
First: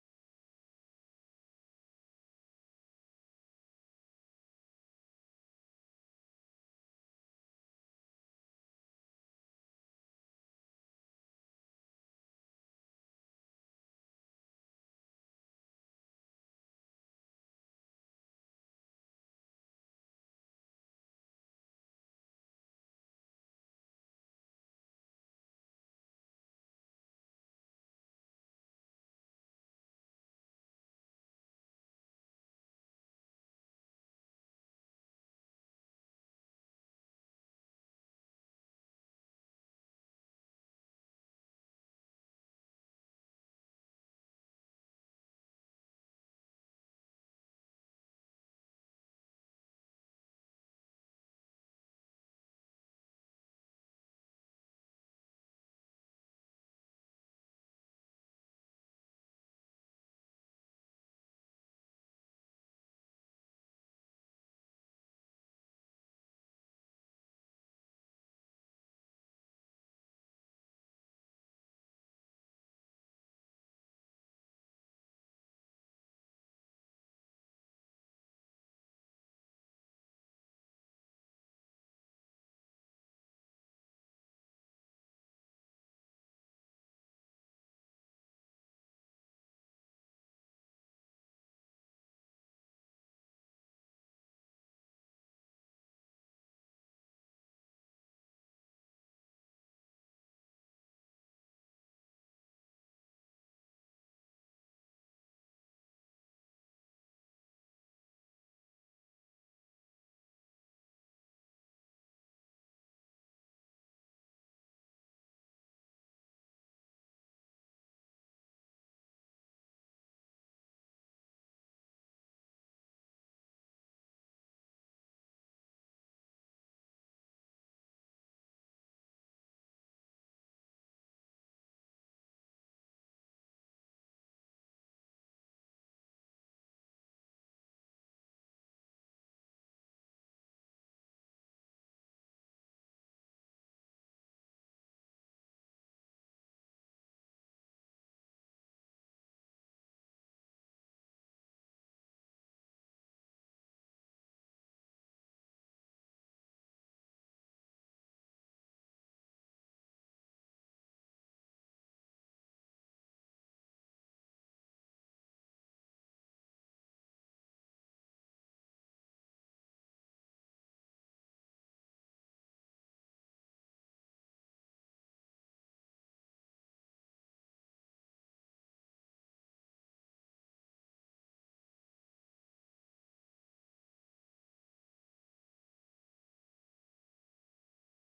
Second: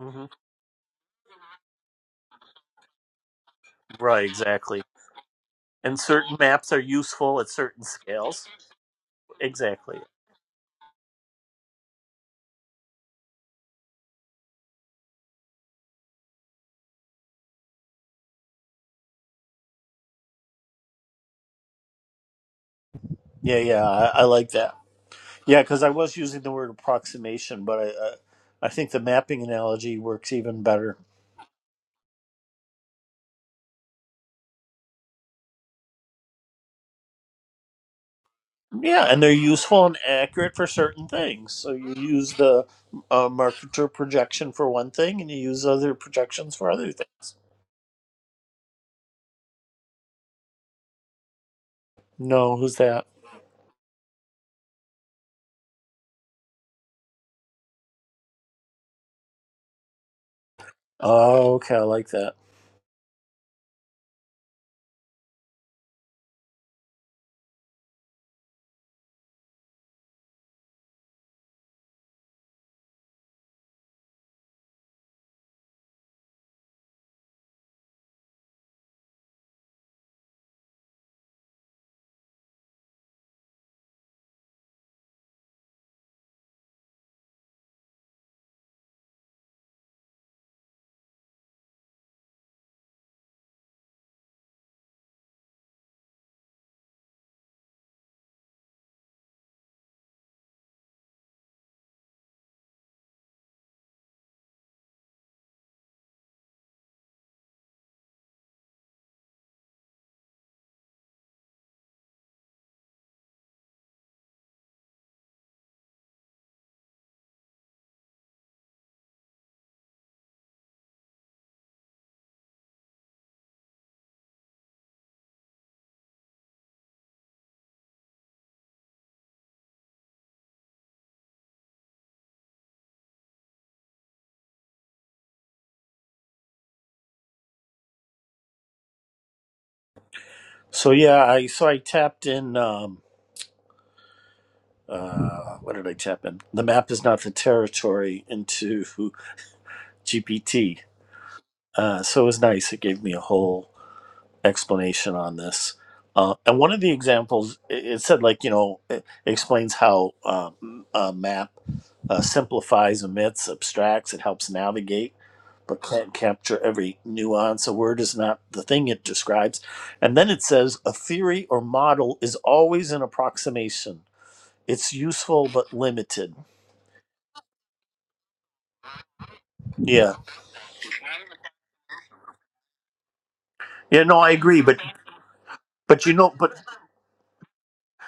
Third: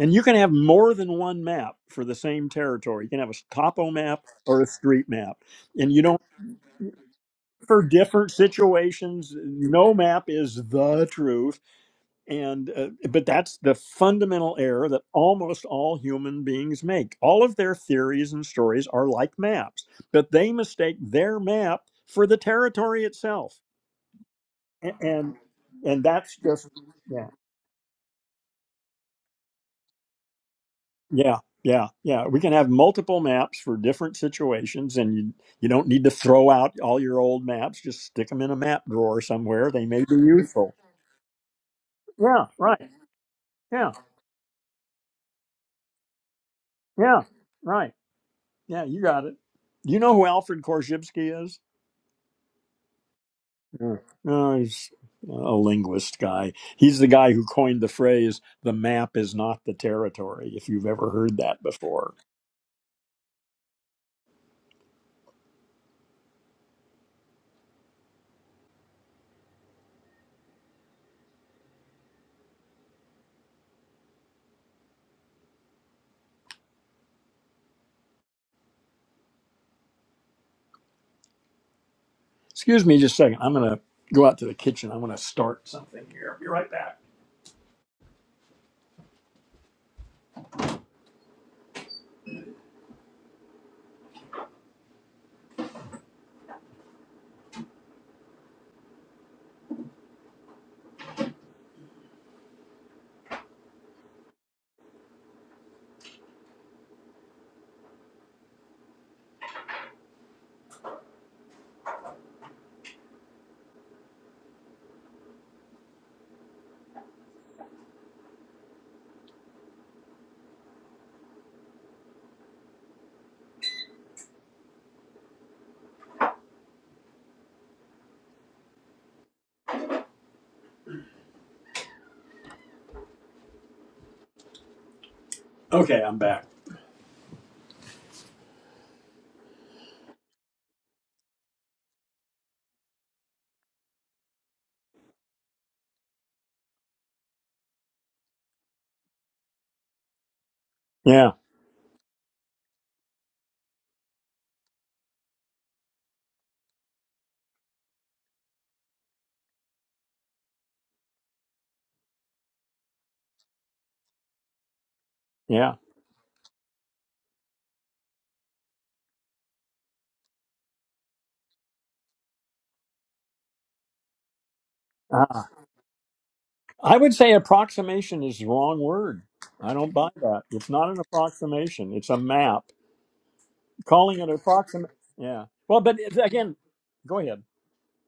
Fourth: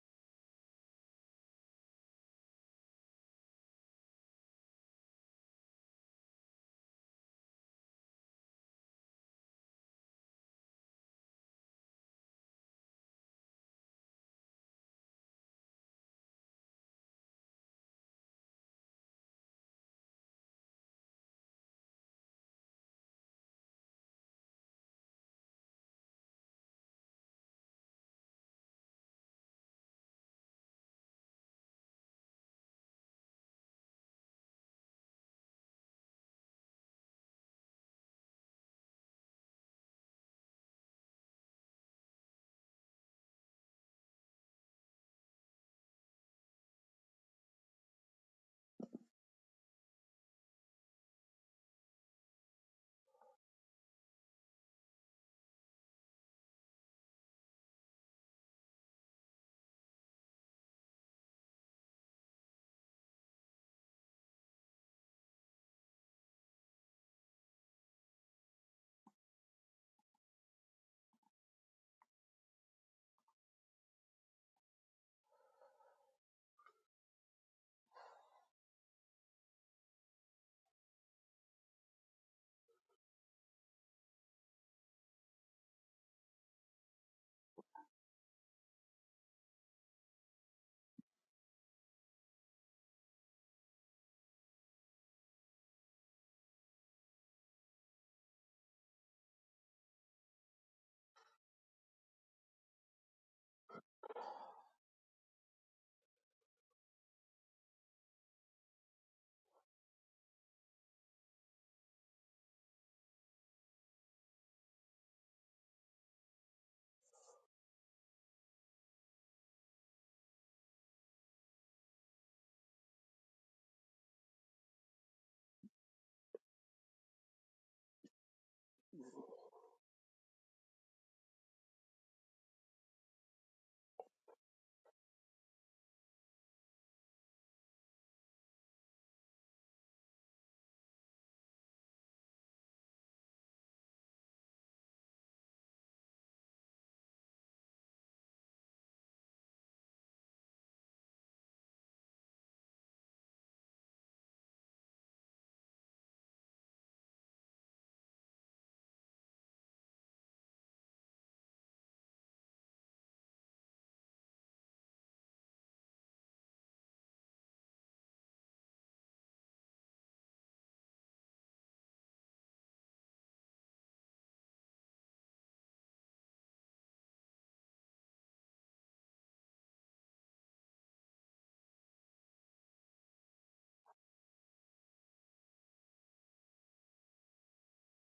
Speaker 1: and you can have more than one map for the same territory. You can have a topo map
Speaker 3: Right,
Speaker 1: or a
Speaker 3: exactly.
Speaker 1: street map, and
Speaker 3: And
Speaker 1: you don't
Speaker 3: certain maps are useful at
Speaker 1: for
Speaker 3: certain
Speaker 1: different
Speaker 3: scales.
Speaker 1: situations. No
Speaker 3: Exactly.
Speaker 1: map is the truth and uh, but that's the fundamental error that almost all human beings make all of their theories and stories are like maps but they mistake their map for the territory
Speaker 3: Yeah,
Speaker 1: itself
Speaker 3: yeah, I, I like that.
Speaker 1: A- and
Speaker 3: Yeah, because I
Speaker 1: and
Speaker 3: was
Speaker 1: that's
Speaker 3: using the
Speaker 1: just
Speaker 3: word
Speaker 1: yeah
Speaker 3: approximation, but I, uh, I think the mapping analogy works even better.
Speaker 1: yeah yeah yeah we can have multiple maps for different situations and you you don't need to throw out all your old maps just stick them in a map
Speaker 3: Yeah,
Speaker 1: drawer
Speaker 3: and they're
Speaker 1: somewhere they
Speaker 3: useful and
Speaker 1: may be
Speaker 3: accurate for
Speaker 1: useful
Speaker 3: certain things. So you use
Speaker 1: yeah
Speaker 3: the
Speaker 1: right
Speaker 3: uh, marketer
Speaker 1: yeah
Speaker 3: projection for one thing, and you use other projections for other
Speaker 1: yeah
Speaker 3: things.
Speaker 1: right yeah you got it you know who alfred korzybski is
Speaker 3: No, who's that?
Speaker 1: Sure. No, he's a linguist guy. He's the guy who coined the phrase, the map is not the territory, if you've ever heard
Speaker 3: Oh,
Speaker 1: that
Speaker 3: okay, I like
Speaker 1: before.
Speaker 3: that.
Speaker 1: Excuse me just a second. I'm going to go out to the kitchen. I'm going to start something here. Be right back. Okay, I'm back.
Speaker 3: So yeah, I so I tapped in. Um, uh, what did I tap in? The map is not the territory into GPT.
Speaker 1: Yeah,
Speaker 3: Uh, so it was nice. It gave me a whole explanation on this. Uh, and one of the examples, it it said, like, you know, it explains how uh, m- a map uh, simplifies, omits, abstracts, it helps navigate,
Speaker 1: yeah.
Speaker 3: but can't capture every nuance. A word is not the thing it describes. And then it says, a theory or model is always an approximation. It's
Speaker 1: Ah,
Speaker 3: useful but limited.
Speaker 1: I would say approximation is the wrong word. I don't buy
Speaker 3: Yeah.
Speaker 1: that. It's not an approximation, it's a map.
Speaker 3: Yeah, no,
Speaker 1: Calling it
Speaker 3: I agree. But,
Speaker 1: approximate. Yeah. Well, but
Speaker 3: but you
Speaker 1: it's-
Speaker 3: know, but
Speaker 1: again, go ahead.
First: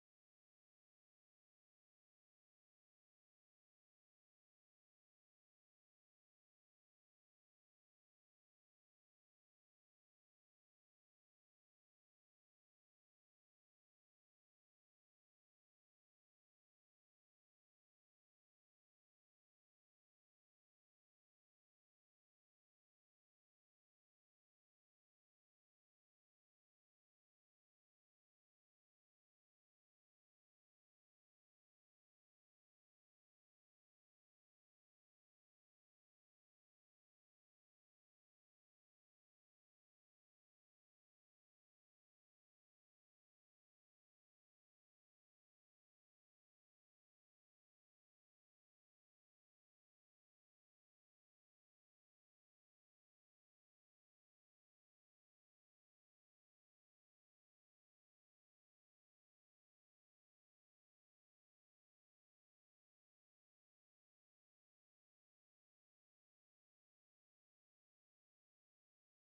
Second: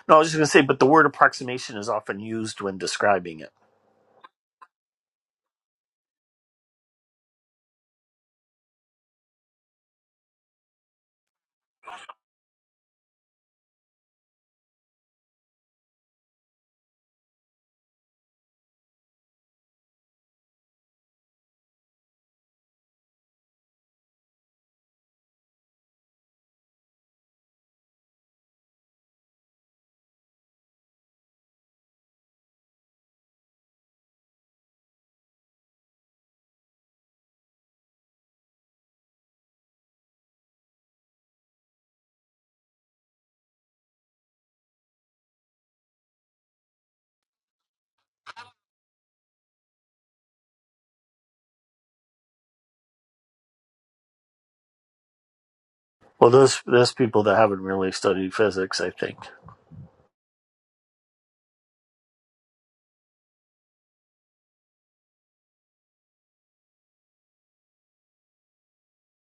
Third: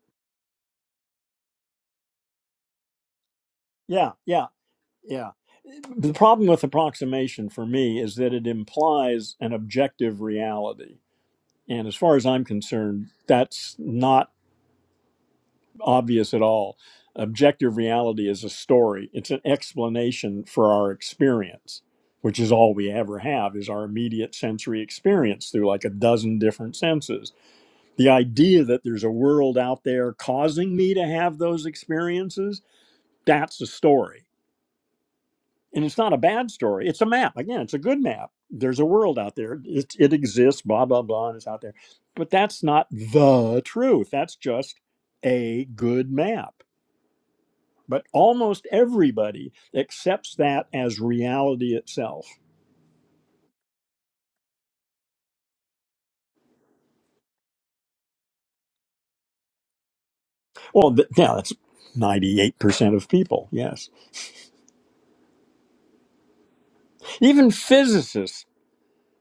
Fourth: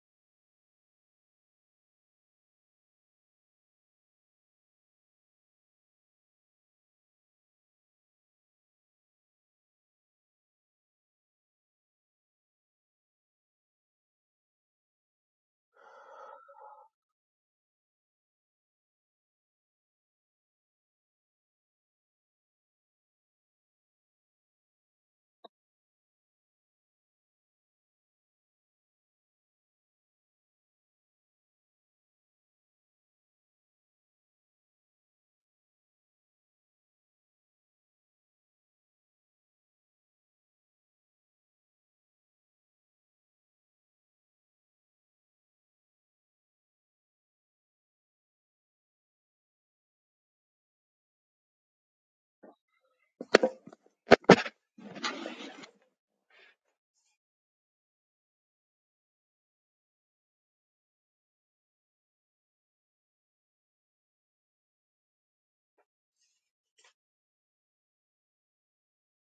Speaker 3: no, I was just going to say, but the word approximation is often used when describing it.
Speaker 1: Yeah, yeah. Yeah. The problem with approximation for me is that it implies an objective reality. And as far as I'm concerned, that's not obvious at all. Objective reality is a story, it's an explanation for our experience, which is all we ever have is our immediate sensory experience through like a dozen different senses. The idea that there's a world out there causing me to have those experiences, that's a story and it's not a bad story. It's a map. Again, it's a good map. There's a world out there. It, it exists, blah, blah, blah, and it's out there. But that's not the truth. That's just a good map. But almost everybody accepts that as reality itself.
Speaker 3: Well, those those people that haven't really studied physics, I think.
Speaker 1: Well, th- yeah, that's 98% of people, yes. Even physicists,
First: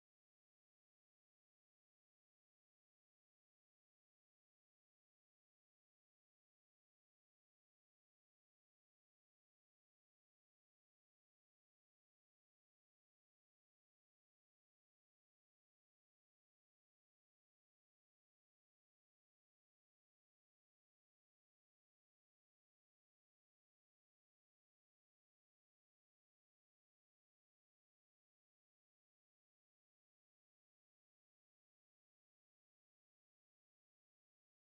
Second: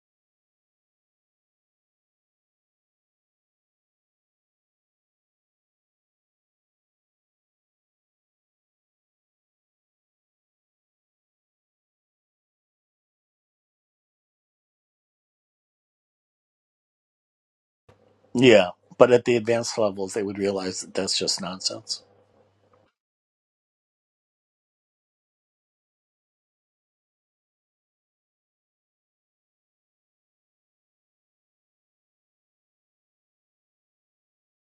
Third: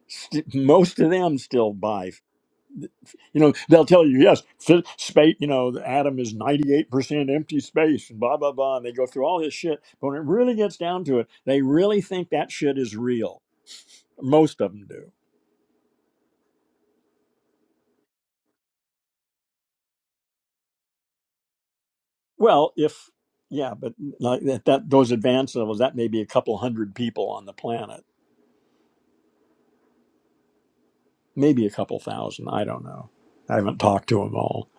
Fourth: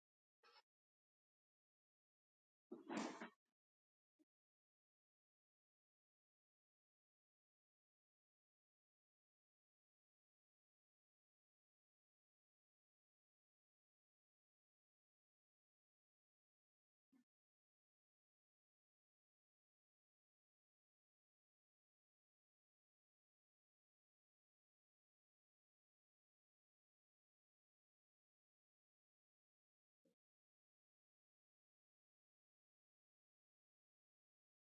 Speaker 1: st- most of them still buy You know, they'll tell you, yes, fit, space, you know, the atom is 98% empty space and blah, blah, blah. And they go through all this shit. But when it really gets down to it, they really think that shit is real. Most of them do.
Speaker 3: Yeah, but at the advanced levels, they would realize that that's just nonsense.
Speaker 1: Well, if, yeah, but like that, that those advanced levels, that may be a couple hundred people on the planet, maybe a couple thousand. I don't know. I haven't talked to them all.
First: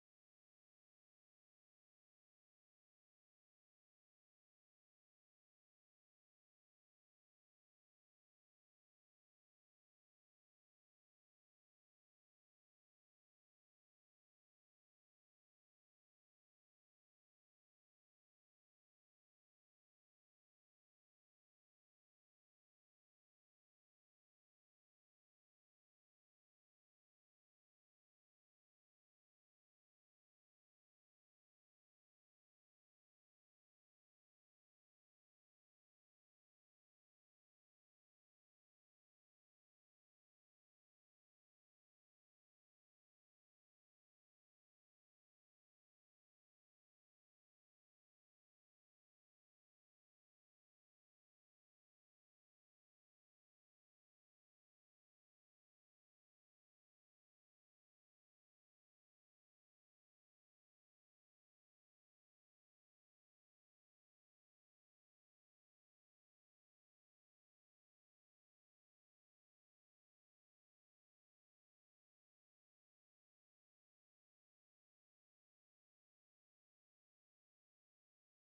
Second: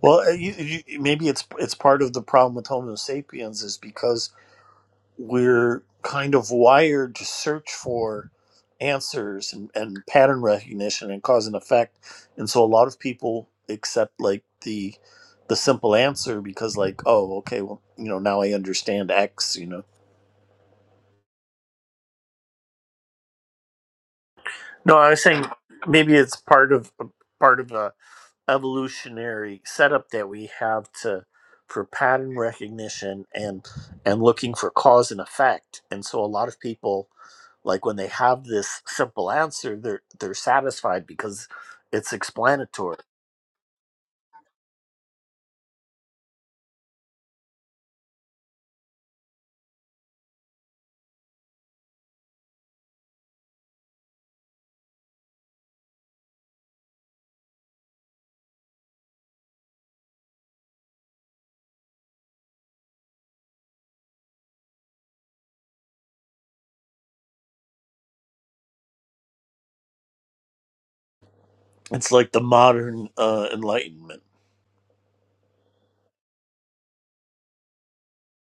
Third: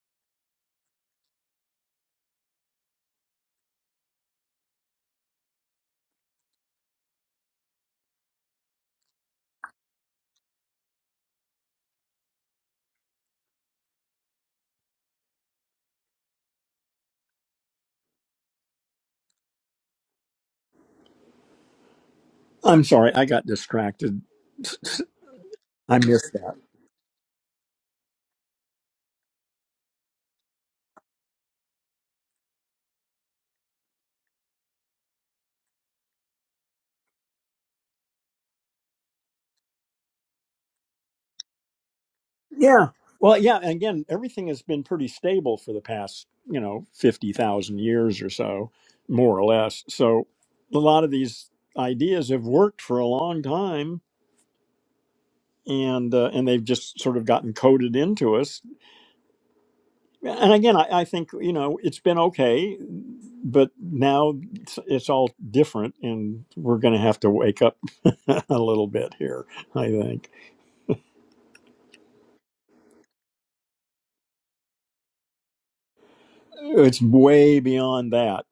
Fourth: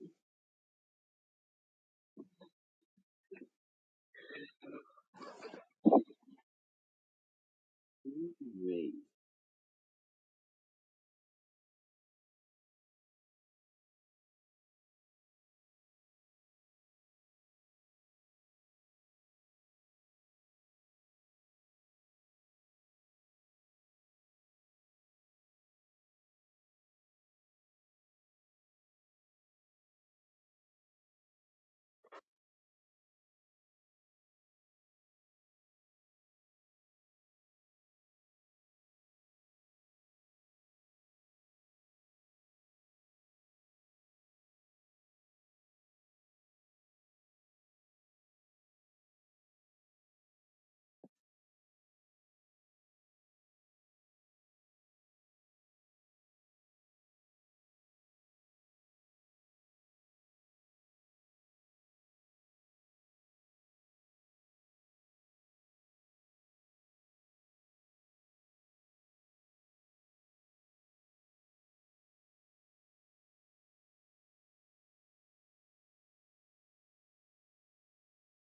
Speaker 3: Well, uh, you, you, maybe it's it's part of the problem with Homo sapiens is because we're kind of wired to search for
Speaker 2: Really?
Speaker 3: answers and, and pattern recognition and cause and effect, and so a lot of people accept like the the simple answer because like oh okay well you know now I understand X you know
Speaker 1: I'm sorry, I got distracted.
Speaker 3: No, I was saying
Speaker 1: I
Speaker 3: maybe
Speaker 1: missed
Speaker 3: it's
Speaker 1: that.
Speaker 3: part of part of evolutionary setup that we have to for pattern recognition and and looking for cause and effect and so a lot of people like when they have this simple answer they're they're satisfied because it's
Speaker 1: Yeah.
Speaker 3: explanatory
Speaker 1: Well, yeah. And again, everything has been pretty stable for the past, you know, 50,000 years or so, more or less. So a lot of these ideas have worked for a long time and uh, and they've just sort of gotten coded into us and again I, I think you know it's been okay but now it's, it's all different and we're going to have to wake up a little bit here i think
Speaker 3: it's like the modern uh, enlightenment
Speaker 1: it's way beyond that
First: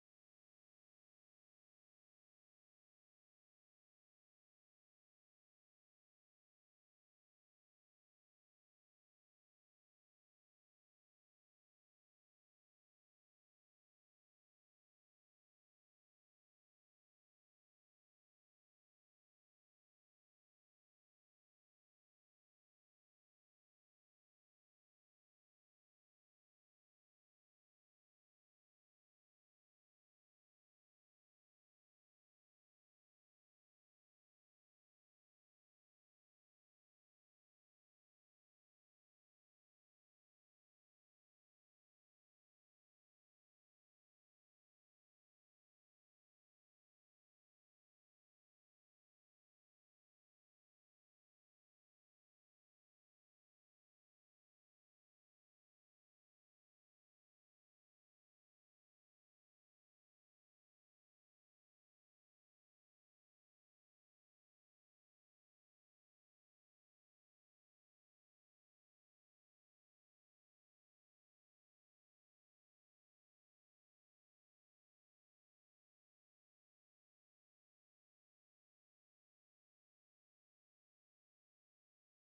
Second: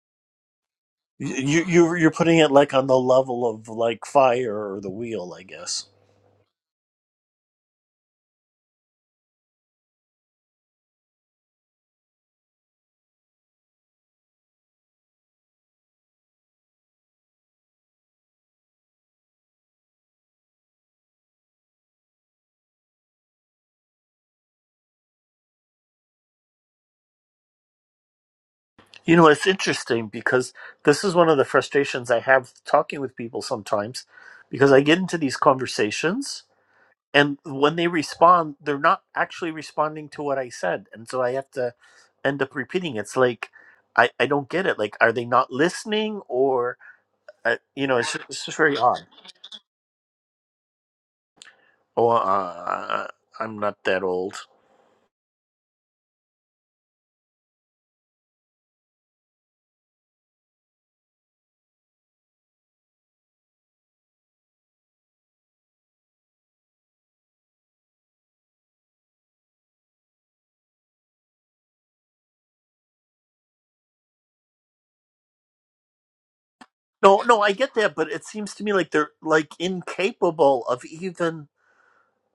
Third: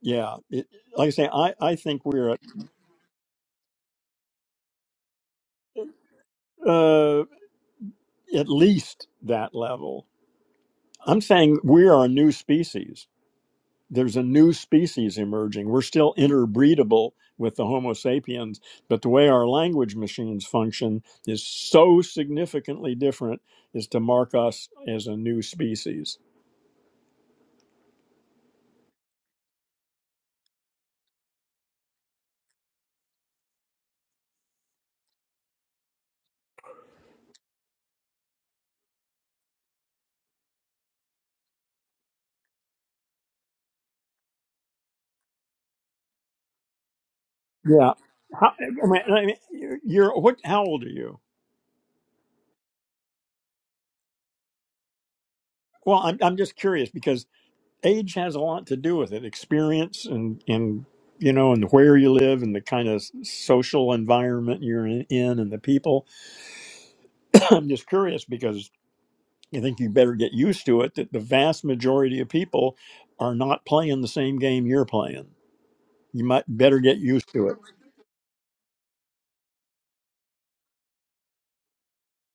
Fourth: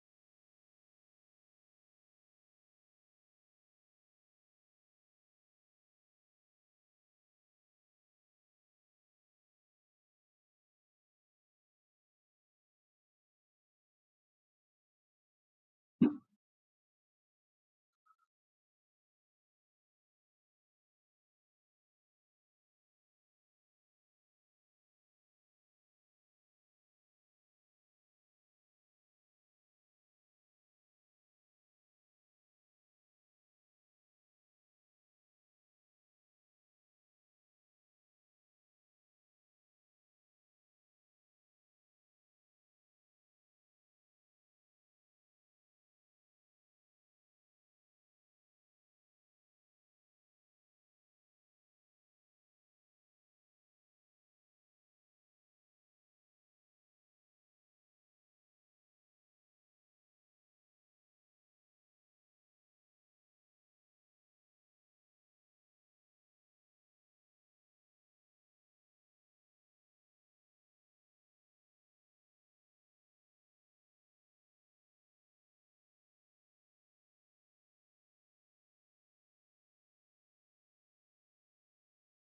Speaker 1: yeah it, like i say i,
Speaker 3: you
Speaker 1: I
Speaker 3: you
Speaker 1: think
Speaker 3: you're
Speaker 1: we're
Speaker 3: putting it like on the level of like fire or the wheel i guess
Speaker 1: uh, at least that level. I'm saying we are a new species. There's a new species emerging. We're still interbreedable with the Homo sapiens, but the way our language machines function is so significantly different is to mark us as a new species.
Speaker 3: you know it's interesting because this is one of the frustrations i have talking with people sometimes because i get into these conversations and when they respond they're not actually responding to what i said and so i have to end up repeating it's like i i don't get it like are they not listening or uh, you
Speaker 1: Yeah.
Speaker 3: know it's just, it's
Speaker 1: How,
Speaker 3: just very
Speaker 1: I
Speaker 3: odd
Speaker 1: mean, I mean, you're what? How old are you?
Speaker 3: oh uh, i'm not that old
Speaker 1: Well, I'm I'm just curious because age has a lot to do with it experience and and you know and where you live and the kind of social environment you're in in and the people i'm just curious because i think you better get used to it that the vast majority of people are not playing the same game you're playing you might better get
Speaker 3: no
Speaker 1: used
Speaker 3: no
Speaker 1: to
Speaker 3: i
Speaker 1: it
Speaker 3: get that but it seems to me like they're like incapable of even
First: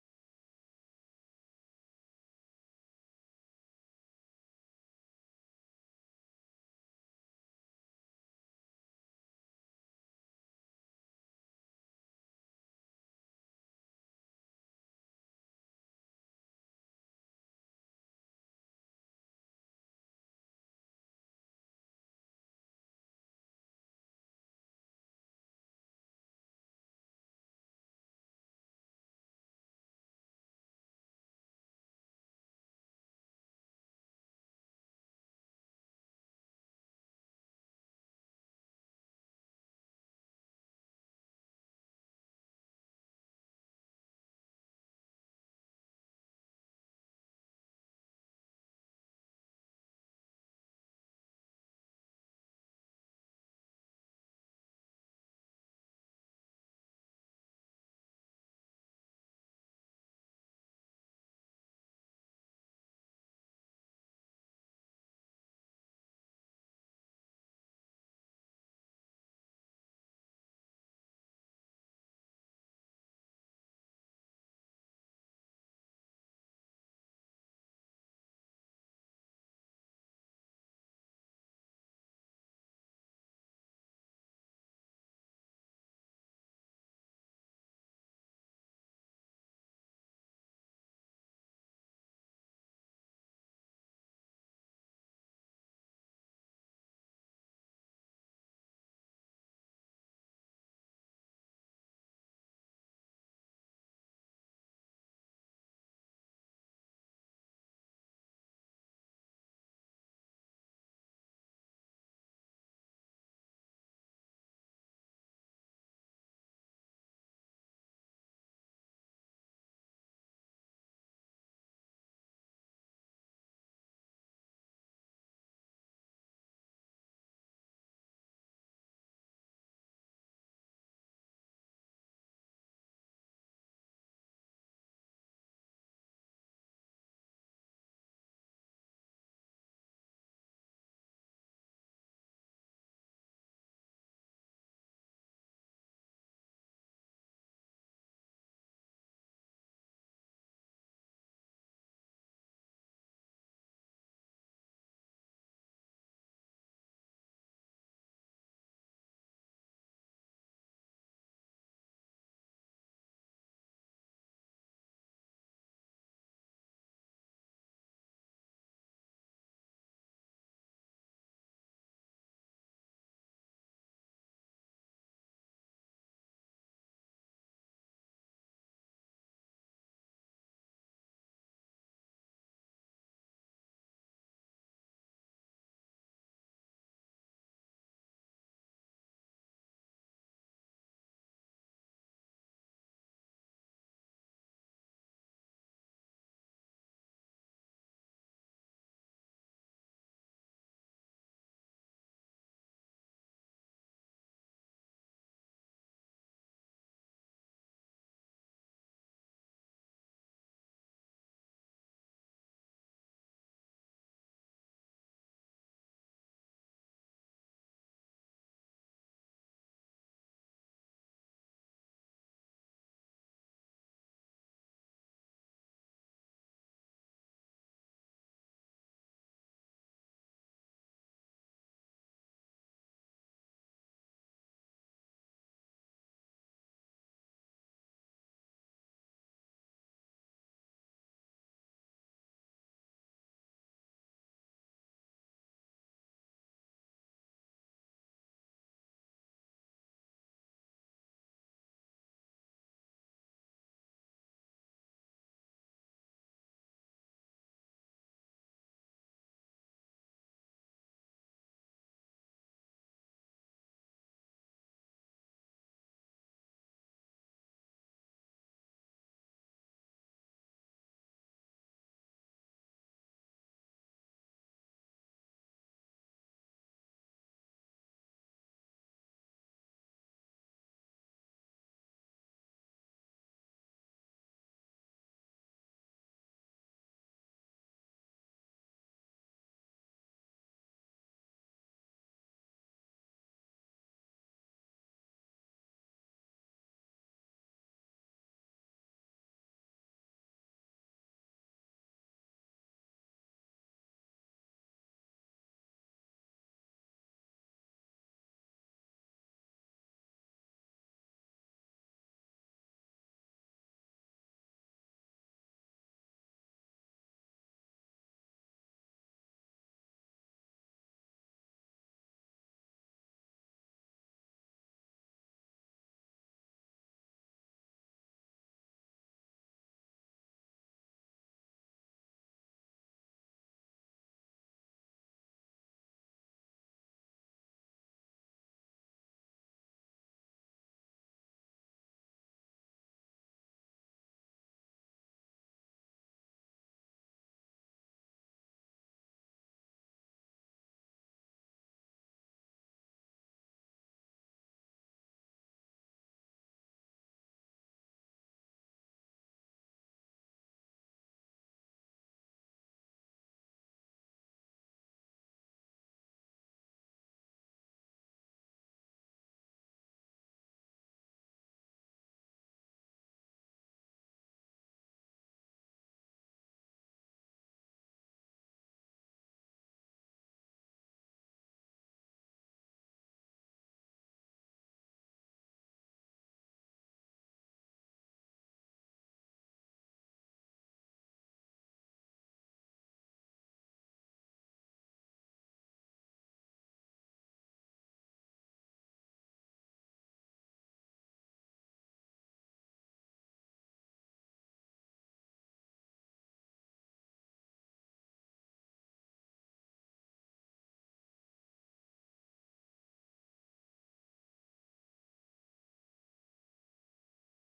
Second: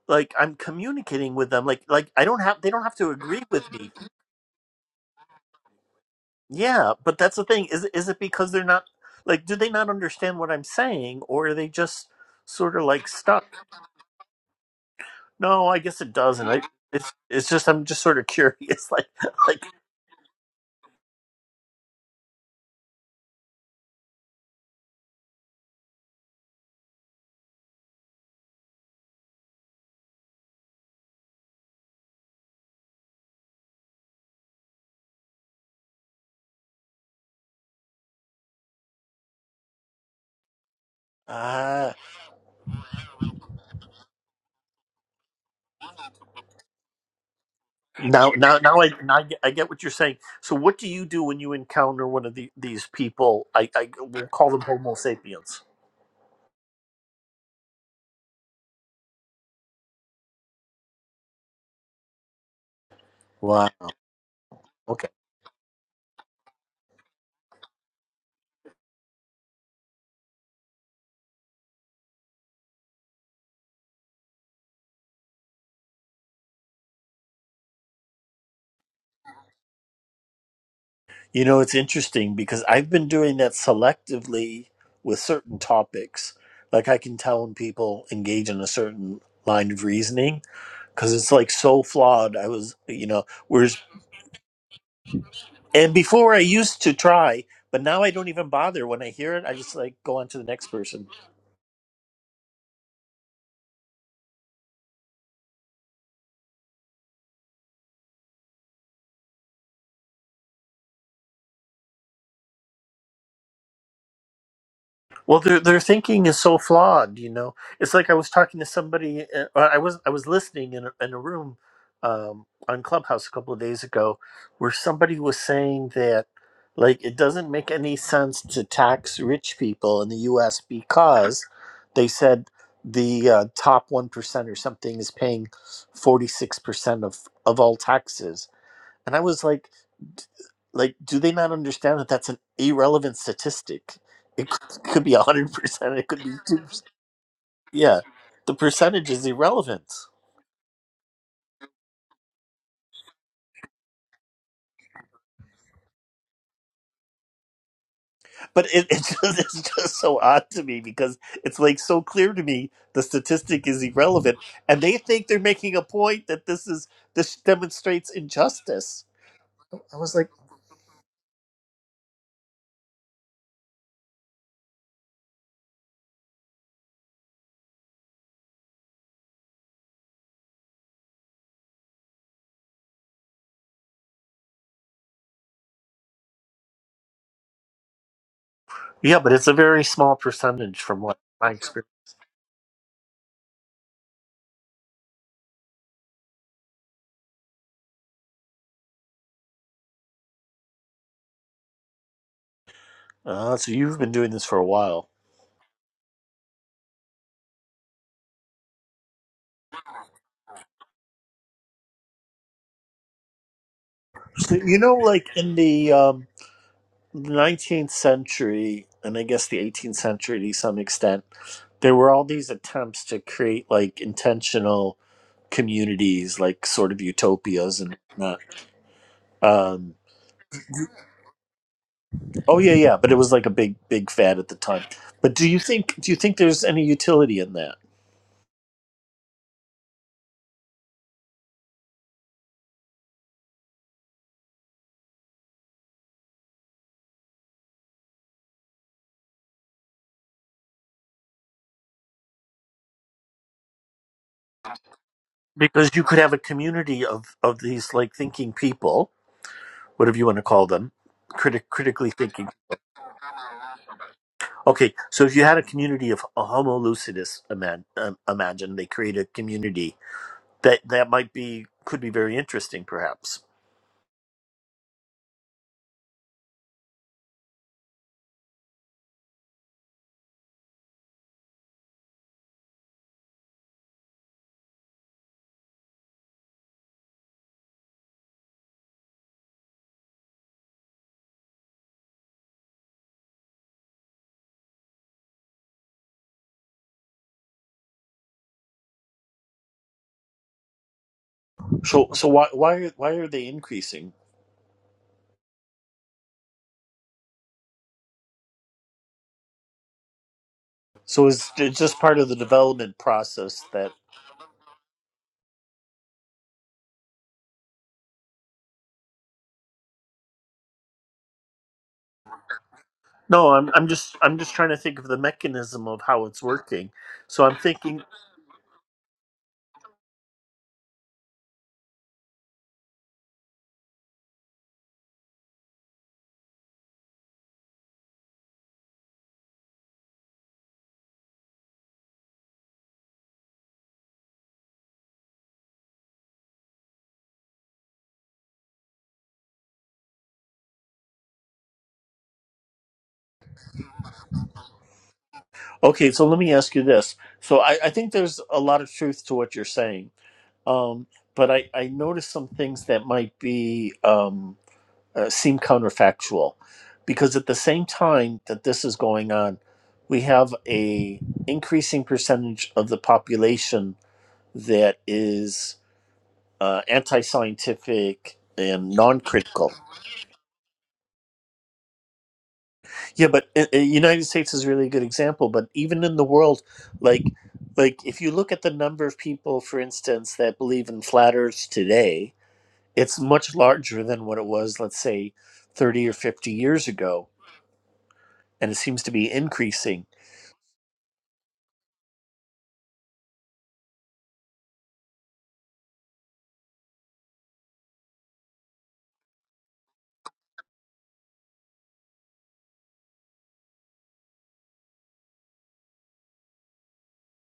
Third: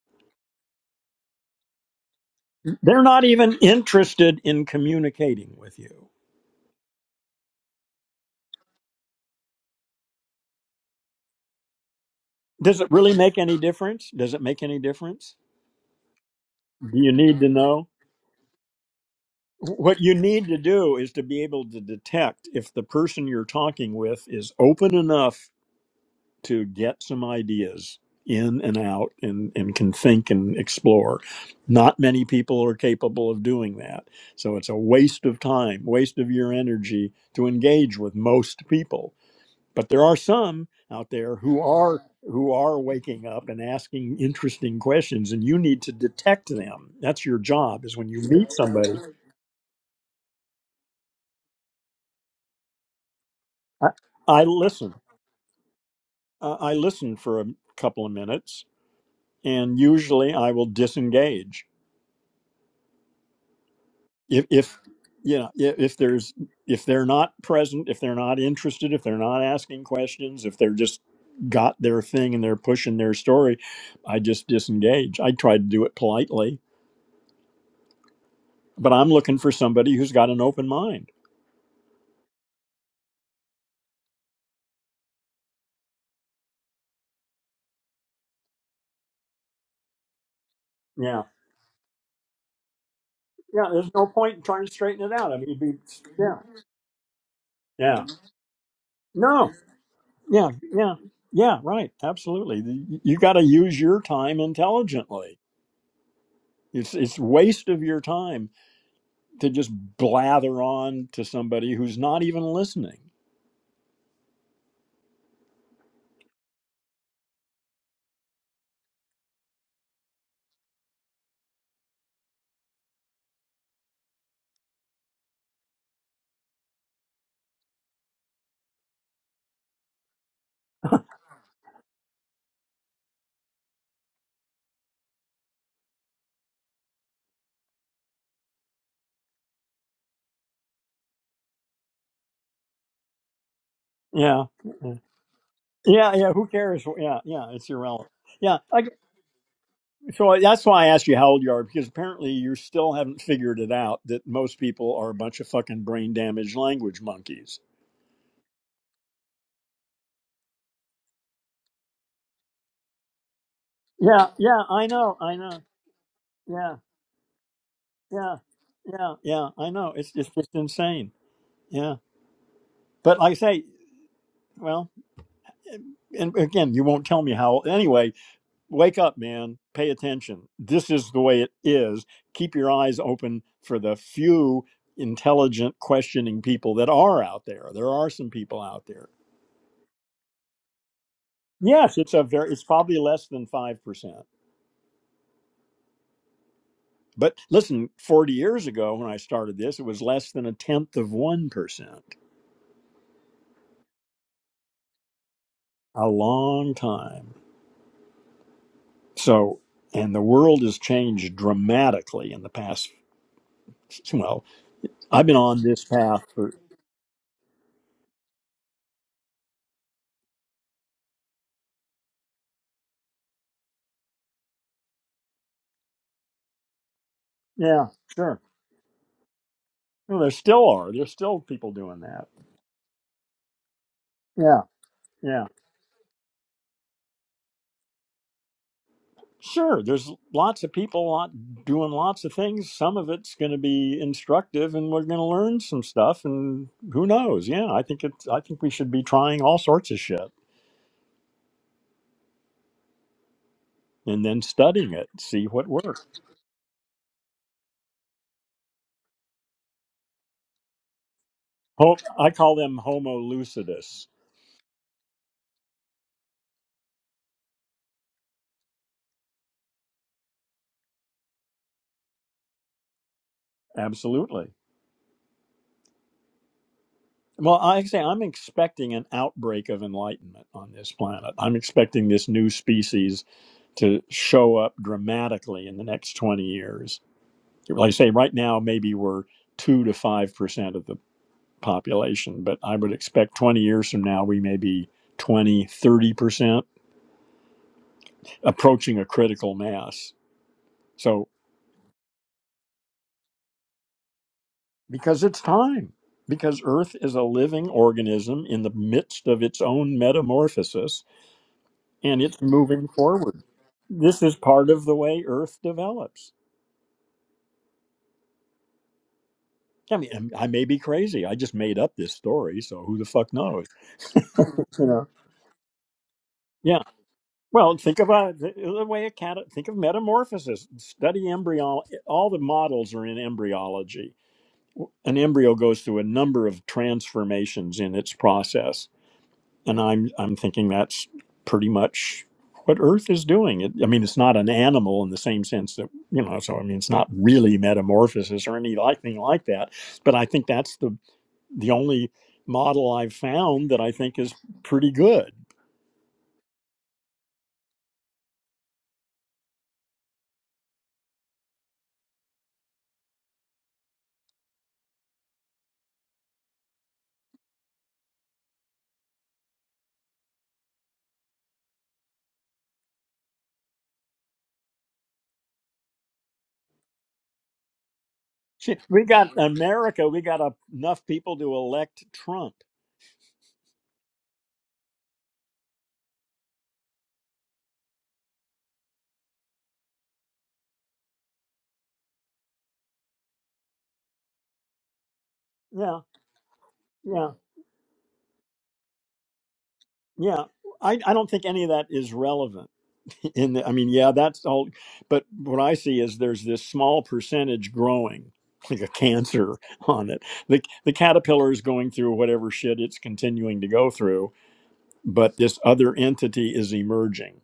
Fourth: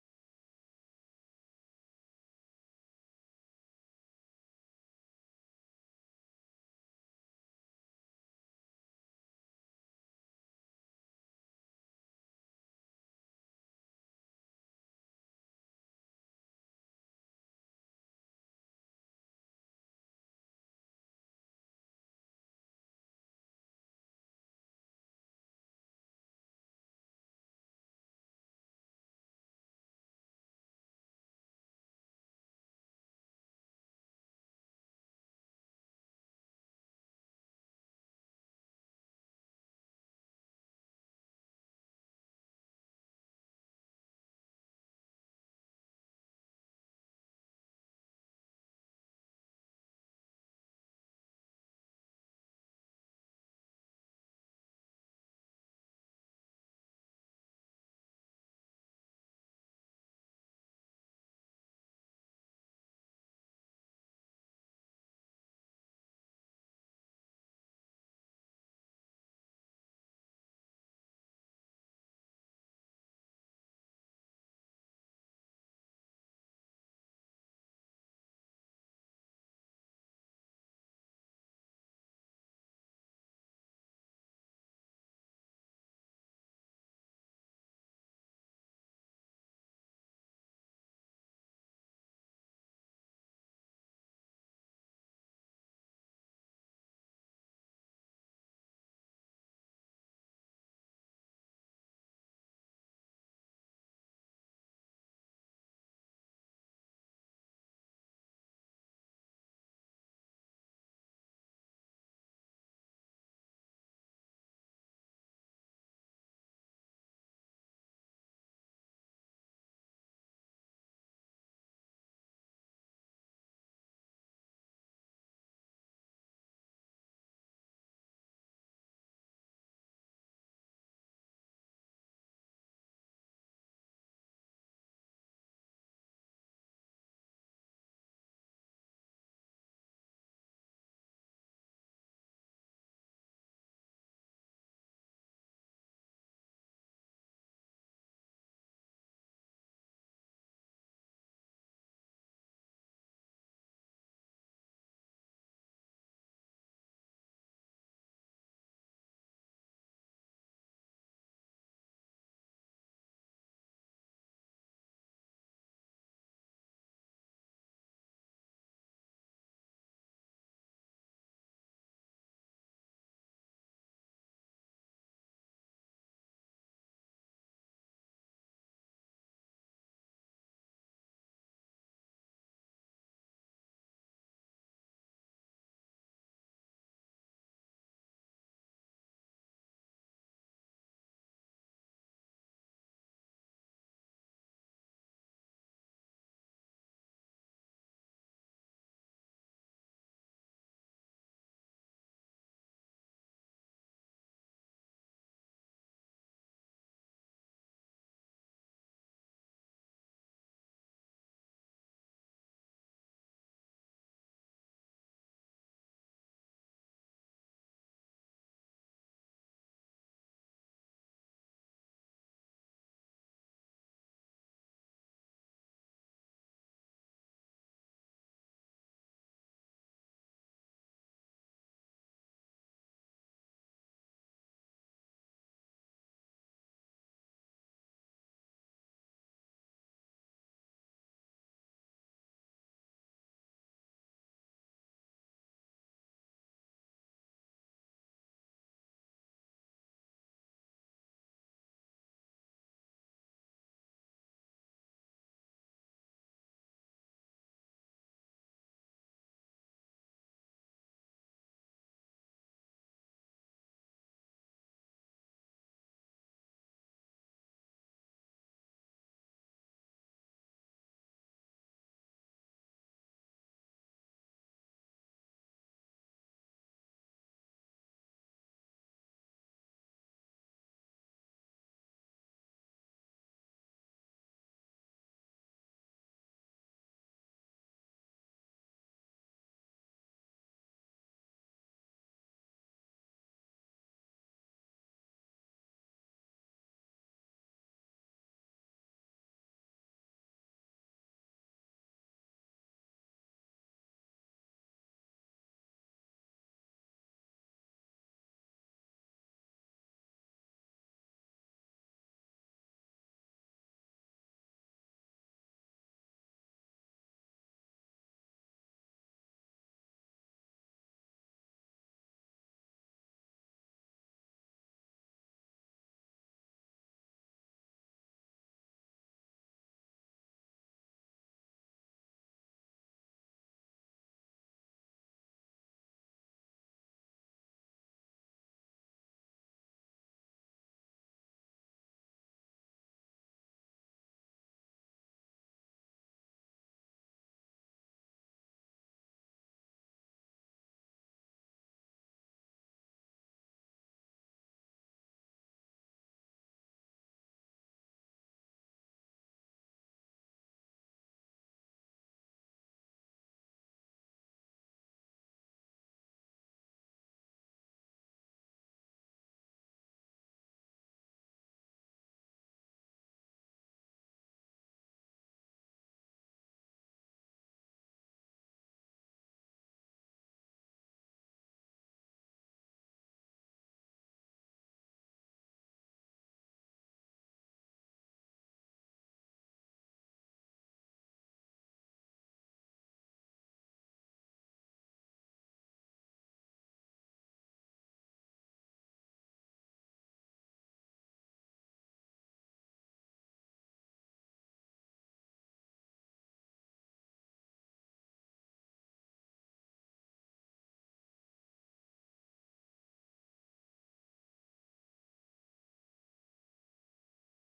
Speaker 3: like i'm communicating with them like like i don't have they don't have
Speaker 1: they're
Speaker 3: to
Speaker 1: not
Speaker 3: agree
Speaker 1: even
Speaker 3: with me
Speaker 1: interested in communicating with you
Speaker 3: Yeah, but that's the thing. Is is it because they're not like do they not understand what I'm saying or are they just sort
Speaker 1: does
Speaker 3: of
Speaker 1: it
Speaker 3: like
Speaker 1: really make any
Speaker 3: stuck?
Speaker 1: difference does it make any difference
Speaker 3: No, I guess it doesn't. I
Speaker 1: do you
Speaker 3: it's
Speaker 1: need to
Speaker 3: it's just
Speaker 1: know
Speaker 3: I'm just sort of curious like like
Speaker 1: What you need to do is to be able to detect if the person you're talking with is open enough to get some ideas in and out and, and can think and explore. Not many people are capable of doing that. So it's a waste of time, waste of your energy to engage with most people. But there are some out there who
Speaker 3: ah
Speaker 1: are who are waking up and asking interesting questions and you need to detect them. That's your job is when you
Speaker 3: now
Speaker 1: meet
Speaker 3: now now I
Speaker 1: somebody.
Speaker 3: now I get, I get what you're saying. So what do you do when you encounter one of the, these people? I
Speaker 1: I,
Speaker 3: I we'll
Speaker 1: I
Speaker 3: call them
Speaker 1: listen.
Speaker 3: homo sapiens.
Speaker 1: uh, I listen for a couple of minutes, and usually I will disengage
Speaker 3: Wow.
Speaker 1: if if you know i- if there's if they're not present, if they're not interested, if they're not asking questions, if they're just got their thing and they're pushing their story, I just disengage. I try to do it politely, but I'm looking for somebody who's got an open mind.
Speaker 3: You know, it's interesting because I've been doing that selectively with certain topics. Like I can tell when people engage in a certain line of reasoning because
Speaker 1: Yeah.
Speaker 3: it's like so flawed. I was, you know,
Speaker 1: Yeah,
Speaker 3: whereas,
Speaker 1: there's no point in trying to straighten it out. I mean, it'd be,
Speaker 3: and before
Speaker 1: yeah.
Speaker 3: I used to try, but now
Speaker 1: Yeah.
Speaker 3: I don't even bother. When I hear it,
Speaker 1: No.
Speaker 3: I just like go on to the
Speaker 1: Yeah,
Speaker 3: next
Speaker 1: yeah,
Speaker 3: person.
Speaker 1: yeah. Right. Absolutely. The- You got to use your time intelligently. It's it's waste of your time to just blather on to somebody who's not even listening.
Speaker 3: Well, their their thinking is so flawed. You know, it's like I was talking to somebody. uh, I was I was listening in a, in a room um, on Clubhouse a couple of days ago, where somebody was saying that like it doesn't make any sense to tax rich people in the U.S. because they said the uh, top one percent or something is paying forty six percent of of all taxes and I was like, d- like, do they not understand that that's an irrelevant statistic?
Speaker 1: Yeah,
Speaker 3: It could, could be 100%, it
Speaker 1: yeah,
Speaker 3: could be
Speaker 1: yeah. Who
Speaker 3: 2%.
Speaker 1: cares? Yeah, yeah. It's
Speaker 3: Yeah,
Speaker 1: irrelevant.
Speaker 3: the
Speaker 1: Yeah. I,
Speaker 3: percentage is irrelevant.
Speaker 1: so that's why I asked you how old you are because apparently you still haven't figured it out that most people are a bunch of fucking brain damaged language monkeys.
Speaker 3: But it, it just, it's just so odd to me because it's like so clear to me the statistic is
Speaker 1: Yeah,
Speaker 3: irrelevant.
Speaker 1: yeah.
Speaker 3: And
Speaker 1: I
Speaker 3: they
Speaker 1: know.
Speaker 3: think
Speaker 1: I
Speaker 3: they're
Speaker 1: know.
Speaker 3: making a point that this
Speaker 1: Yeah,
Speaker 3: is this demonstrates
Speaker 1: yeah,
Speaker 3: injustice.
Speaker 1: yeah, yeah. I know.
Speaker 3: I
Speaker 1: It's
Speaker 3: was
Speaker 1: it's
Speaker 3: like,
Speaker 1: just insane. But like I say, well, and again, you won't tell me how. Anyway, wake up, man. Pay attention. This is the way it is. Keep your eyes open for the few intelligent, questioning people that are out there. There are some people out there.
Speaker 3: yeah, but it's a very small percentage from what my experience.
Speaker 1: Yes, it's a very. It's probably less than five percent. But listen, forty years ago when I started this, it was less than a tenth of one percent.
Speaker 3: Uh, so you've been doing this for a while.
Speaker 1: A long time. So, and the world has changed dramatically in the past. Well,
Speaker 3: So, you know,
Speaker 1: I've
Speaker 3: like
Speaker 1: been
Speaker 3: in
Speaker 1: on this
Speaker 3: the
Speaker 1: path
Speaker 3: um,
Speaker 1: for
Speaker 3: the 19th century and I guess the 18th century to some extent, there were all these attempts to create like intentional communities, like sort of utopias
Speaker 1: yeah,
Speaker 3: and
Speaker 1: sure.
Speaker 3: whatnot. Um,
Speaker 1: No, there still are. There's still people doing that.
Speaker 3: oh yeah, yeah, but it was like a big, big fad at the
Speaker 1: Yeah,
Speaker 3: time. But
Speaker 1: yeah,
Speaker 3: do you think do you think there's any utility in that?
Speaker 1: sure. There's lots of people lot doing lots of things. Some of it's going to be instructive, and we're going to learn some stuff. And who knows? Yeah, I think it's. I think we should be trying all sorts of shit and then studying it, see what
Speaker 3: Because you
Speaker 1: works.
Speaker 3: could have a community of of these like thinking people, whatever you want to call them, critic
Speaker 1: Ho-
Speaker 3: critically
Speaker 1: I
Speaker 3: thinking.
Speaker 1: call them Homo lucidus.
Speaker 3: Okay, so if you had a community of Homo lucidus, imagine, um, imagine they create a community that that might be could be very interesting, perhaps.
Speaker 1: Absolutely. Well, I say I'm expecting an outbreak of enlightenment on this planet. I'm expecting this new species to show up dramatically in the next 20 years. Like I say, right now, maybe we're 2 to 5% of the population, but I would expect 20 years from now, we may be twenty, thirty percent approaching a critical mass. So,
Speaker 3: So so why why are, why are they increasing?
Speaker 1: because it's time, because Earth is a living organism in the midst of its own metamorphosis
Speaker 3: So is it just part
Speaker 1: and
Speaker 3: of the
Speaker 1: it's moving
Speaker 3: development
Speaker 1: forward.
Speaker 3: process that
Speaker 1: This is part of the way Earth develops. I mean, I may be crazy. I just made up this story, so who the fuck
Speaker 3: No,
Speaker 1: knows?
Speaker 3: I'm I'm just I'm just trying to
Speaker 1: you
Speaker 3: think
Speaker 1: know.
Speaker 3: of the mechanism of how it's
Speaker 1: Yeah.
Speaker 3: working. So I'm
Speaker 1: Well, think
Speaker 3: thinking,
Speaker 1: of uh, the, the way a cat. Think of metamorphosis. Study embryo. All the models are in embryology. An embryo goes through a number of transformations in its process, and I'm I'm thinking that's pretty much what Earth is doing. It, I mean, it's not an animal in the same sense that you know. So I mean, it's not really metamorphosis or any like thing like that. But I think that's the the only model I've found that I think is pretty good.
Speaker 3: Okay, so let me ask you this. So I, I think there's a lot of truth to what you're saying. Um, but I, I noticed some things that might be Um, uh, seem counterfactual because at the same time that this is going on we have a increasing percentage of the population that is uh, anti-scientific
Speaker 1: Shit,
Speaker 3: and
Speaker 1: We got
Speaker 3: non-critical
Speaker 1: America. We got a, enough people to elect Trump.
Speaker 3: yeah but uh, uh, united states is really a really good example but even in the world like like if you look at the number of people for instance that believe in flat earths today it's much larger than what it was let's say
Speaker 1: Yeah,
Speaker 3: 30 or 50 years
Speaker 1: yeah,
Speaker 3: ago and it seems to be increasing
Speaker 1: yeah. I, I don't think any of that is relevant. In the, I mean, yeah, that's all. But what I see is there's this small percentage growing, like a cancer on it. The the caterpillar is going through whatever shit it's continuing to go through, but this other entity is emerging.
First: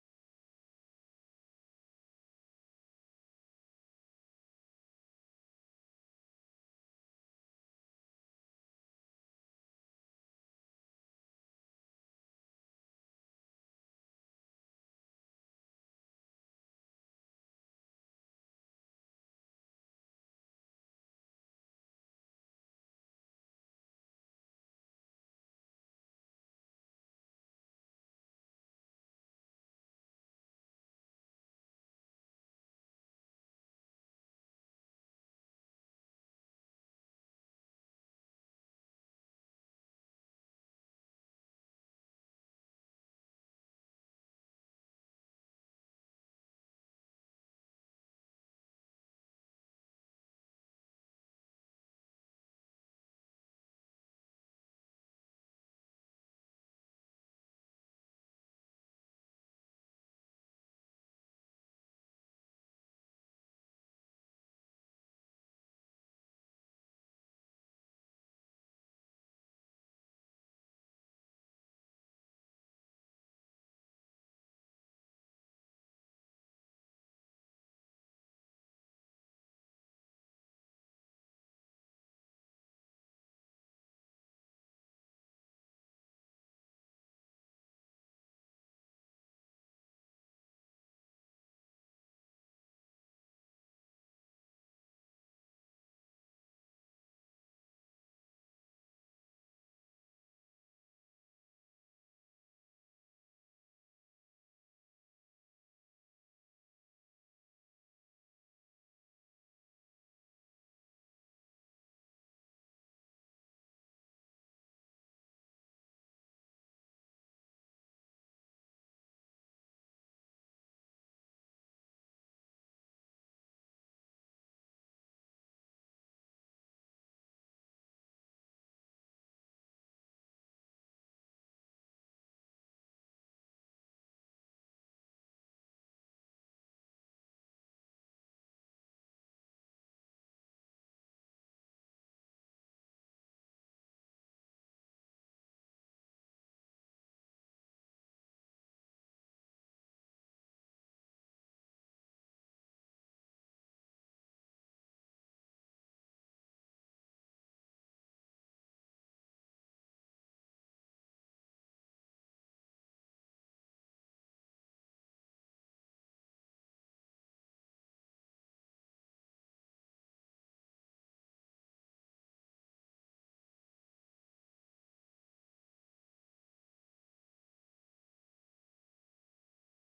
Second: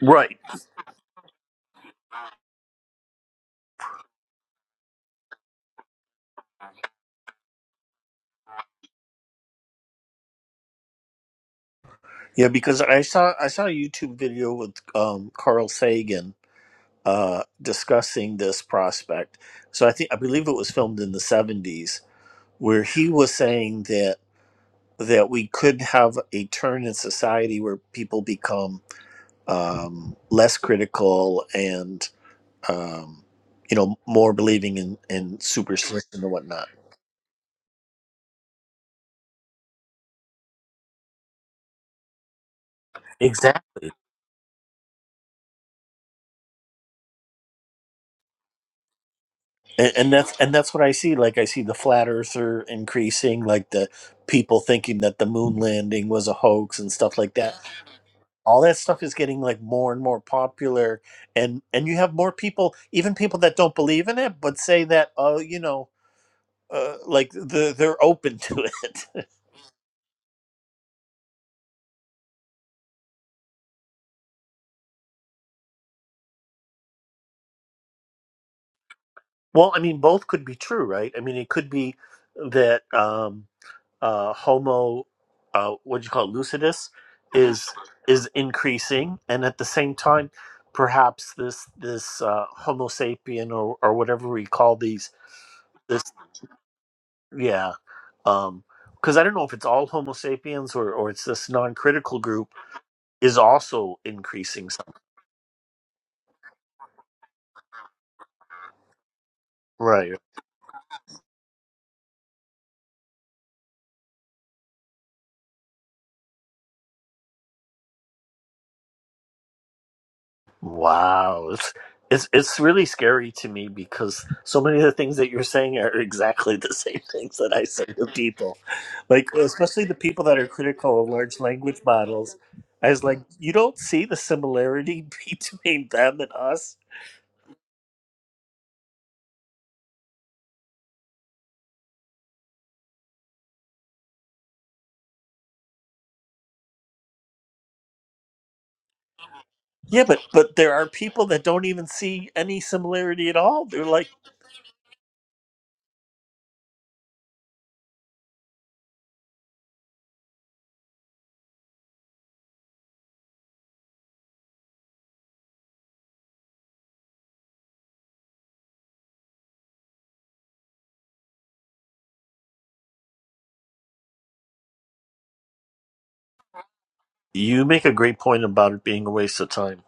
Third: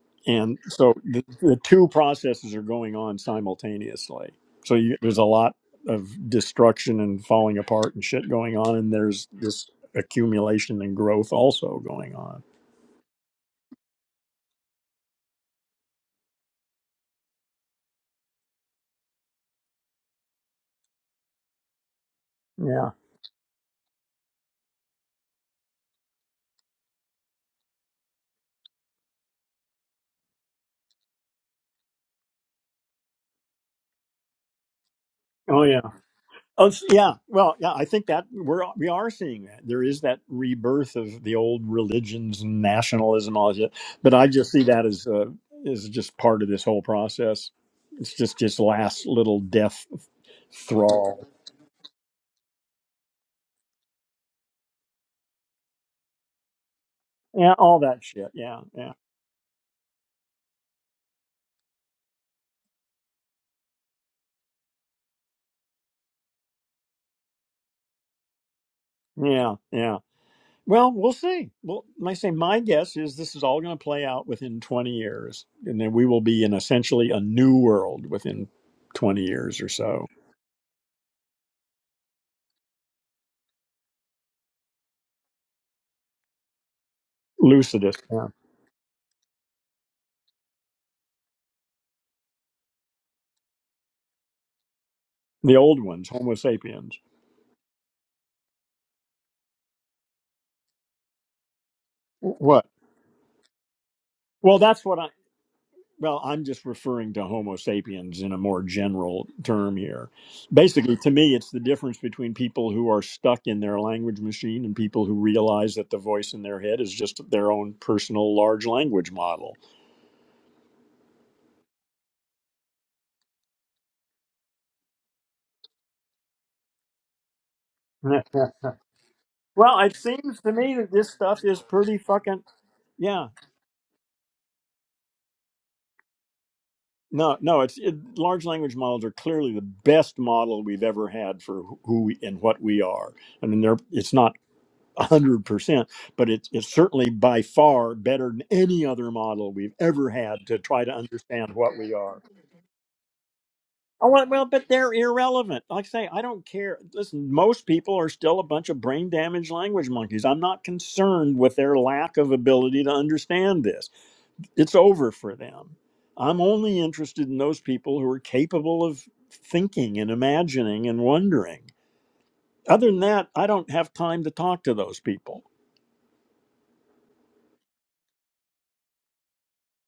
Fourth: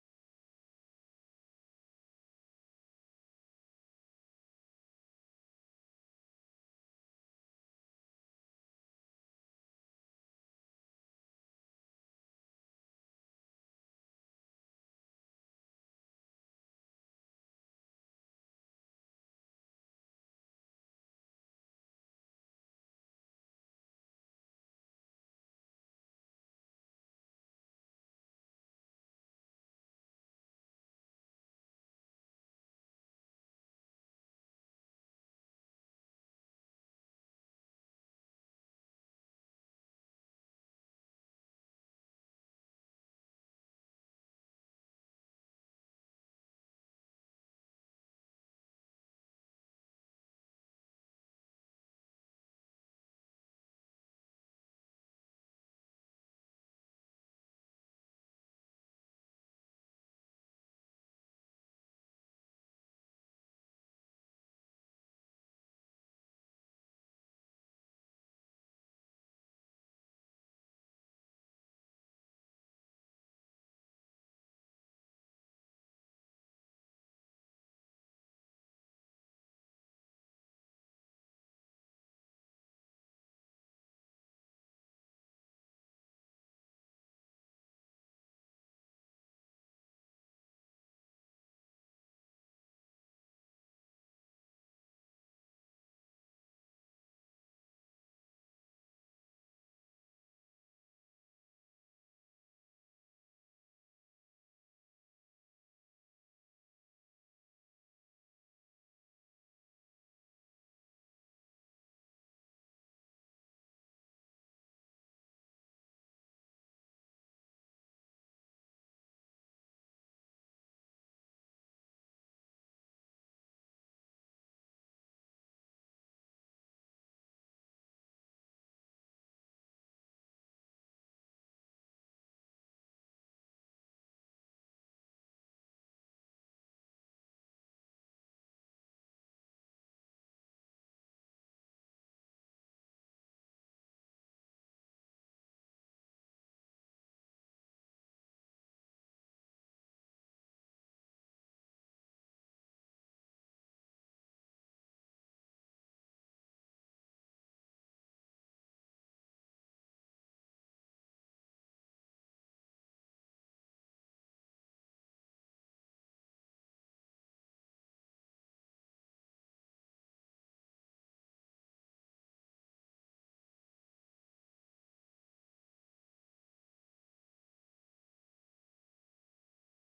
Speaker 3: Right.
Speaker 1: and so the, the two processes are going on simultaneously so you, there's a lot of destruction and falling apart and shit going on and there's this accumulation and growth also going on
Speaker 3: Yeah, because I saw I saw a YouTube video with um, Carl Sagan uh, discussing this prospect. So I think I believe it was filmed in the seventies, where
Speaker 1: yeah
Speaker 3: he was saying that that we could have a turn in society where people become um, less critical and um, you know more believing in, in
Speaker 1: oh yeah
Speaker 3: superstition and
Speaker 1: oh
Speaker 3: whatnot.
Speaker 1: s- yeah well yeah i think that we're we are seeing that there is that rebirth of the old religions and nationalism all that but i just see that as uh, as just part of this whole process it's just just last little death
Speaker 3: and, and that's and that's what I see.
Speaker 1: thrall
Speaker 3: Like I see the flat earther increasing, like the people thinking that the moon landing was a hoax and stuff like
Speaker 1: yeah
Speaker 3: that.
Speaker 1: all that shit yeah
Speaker 3: All that
Speaker 1: yeah
Speaker 3: stuff is getting like more and more popular, and and you have more people, even people that don't believe in it, but say that oh, you know, uh, like the, they're open to it.
Speaker 1: Yeah, yeah. Well, we'll see. Well, like I say, my guess is this is all going to play out within 20 years, and then we will be in essentially a new world within 20 years or
Speaker 3: well, I mean,
Speaker 1: so.
Speaker 3: both could be true, right? I mean, it could be that. Um, uh, Homo, uh, what do you call it, lucidus, is
Speaker 1: Lucidus, yeah.
Speaker 3: is increasing, and at the same time, perhaps this this uh, Homo sapien or or whatever we call these
Speaker 1: the old
Speaker 3: this
Speaker 1: ones, Homo sapiens.
Speaker 3: yeah, um, because I don't know if it's all Homo sapiens or or it's this non critical
Speaker 1: Wh-
Speaker 3: group
Speaker 1: What?
Speaker 3: is also
Speaker 1: Well,
Speaker 3: increasing.
Speaker 1: that's
Speaker 3: Some.
Speaker 1: what I. Well, I'm just referring to Homo sapiens in a more general term here.
Speaker 3: right.
Speaker 1: Basically, to me, it's the difference between people who are stuck in their language machine and people who realize that the voice in their head is just their own personal large language model
Speaker 3: Wow, it's, it's it's really scary to me because so many of the things that you're saying are exactly the same things that I say to
Speaker 1: well,
Speaker 3: people, like especially the
Speaker 1: it
Speaker 3: people that
Speaker 1: seems
Speaker 3: are
Speaker 1: to me that
Speaker 3: critical of
Speaker 1: this
Speaker 3: large
Speaker 1: stuff is
Speaker 3: language
Speaker 1: pretty
Speaker 3: models.
Speaker 1: fucking
Speaker 3: I was like,
Speaker 1: yeah.
Speaker 3: you don't see the similarity between them and us.
Speaker 1: No, no, it's it, large language models are clearly the best model we've ever had for wh- who we and what we are. I mean, they're it's not hundred percent, but it's it's certainly by far better than any other model we've
Speaker 3: Yeah,
Speaker 1: ever
Speaker 3: but
Speaker 1: had
Speaker 3: but
Speaker 1: to
Speaker 3: there
Speaker 1: try
Speaker 3: are
Speaker 1: to
Speaker 3: people that
Speaker 1: understand
Speaker 3: don't
Speaker 1: what
Speaker 3: even
Speaker 1: we are.
Speaker 3: see any similarity at all. They're
Speaker 1: Oh
Speaker 3: like,
Speaker 1: well, well, but they're irrelevant. Like I say, I don't care. Listen, most people are still a bunch of brain damaged language monkeys. I'm not concerned with their lack of ability to understand this it's over for them. I'm only interested in those people who are capable of thinking and imagining and wondering. Other than that, I don't have time to talk to those people.
Speaker 3: you make a great point about it being a waste of time.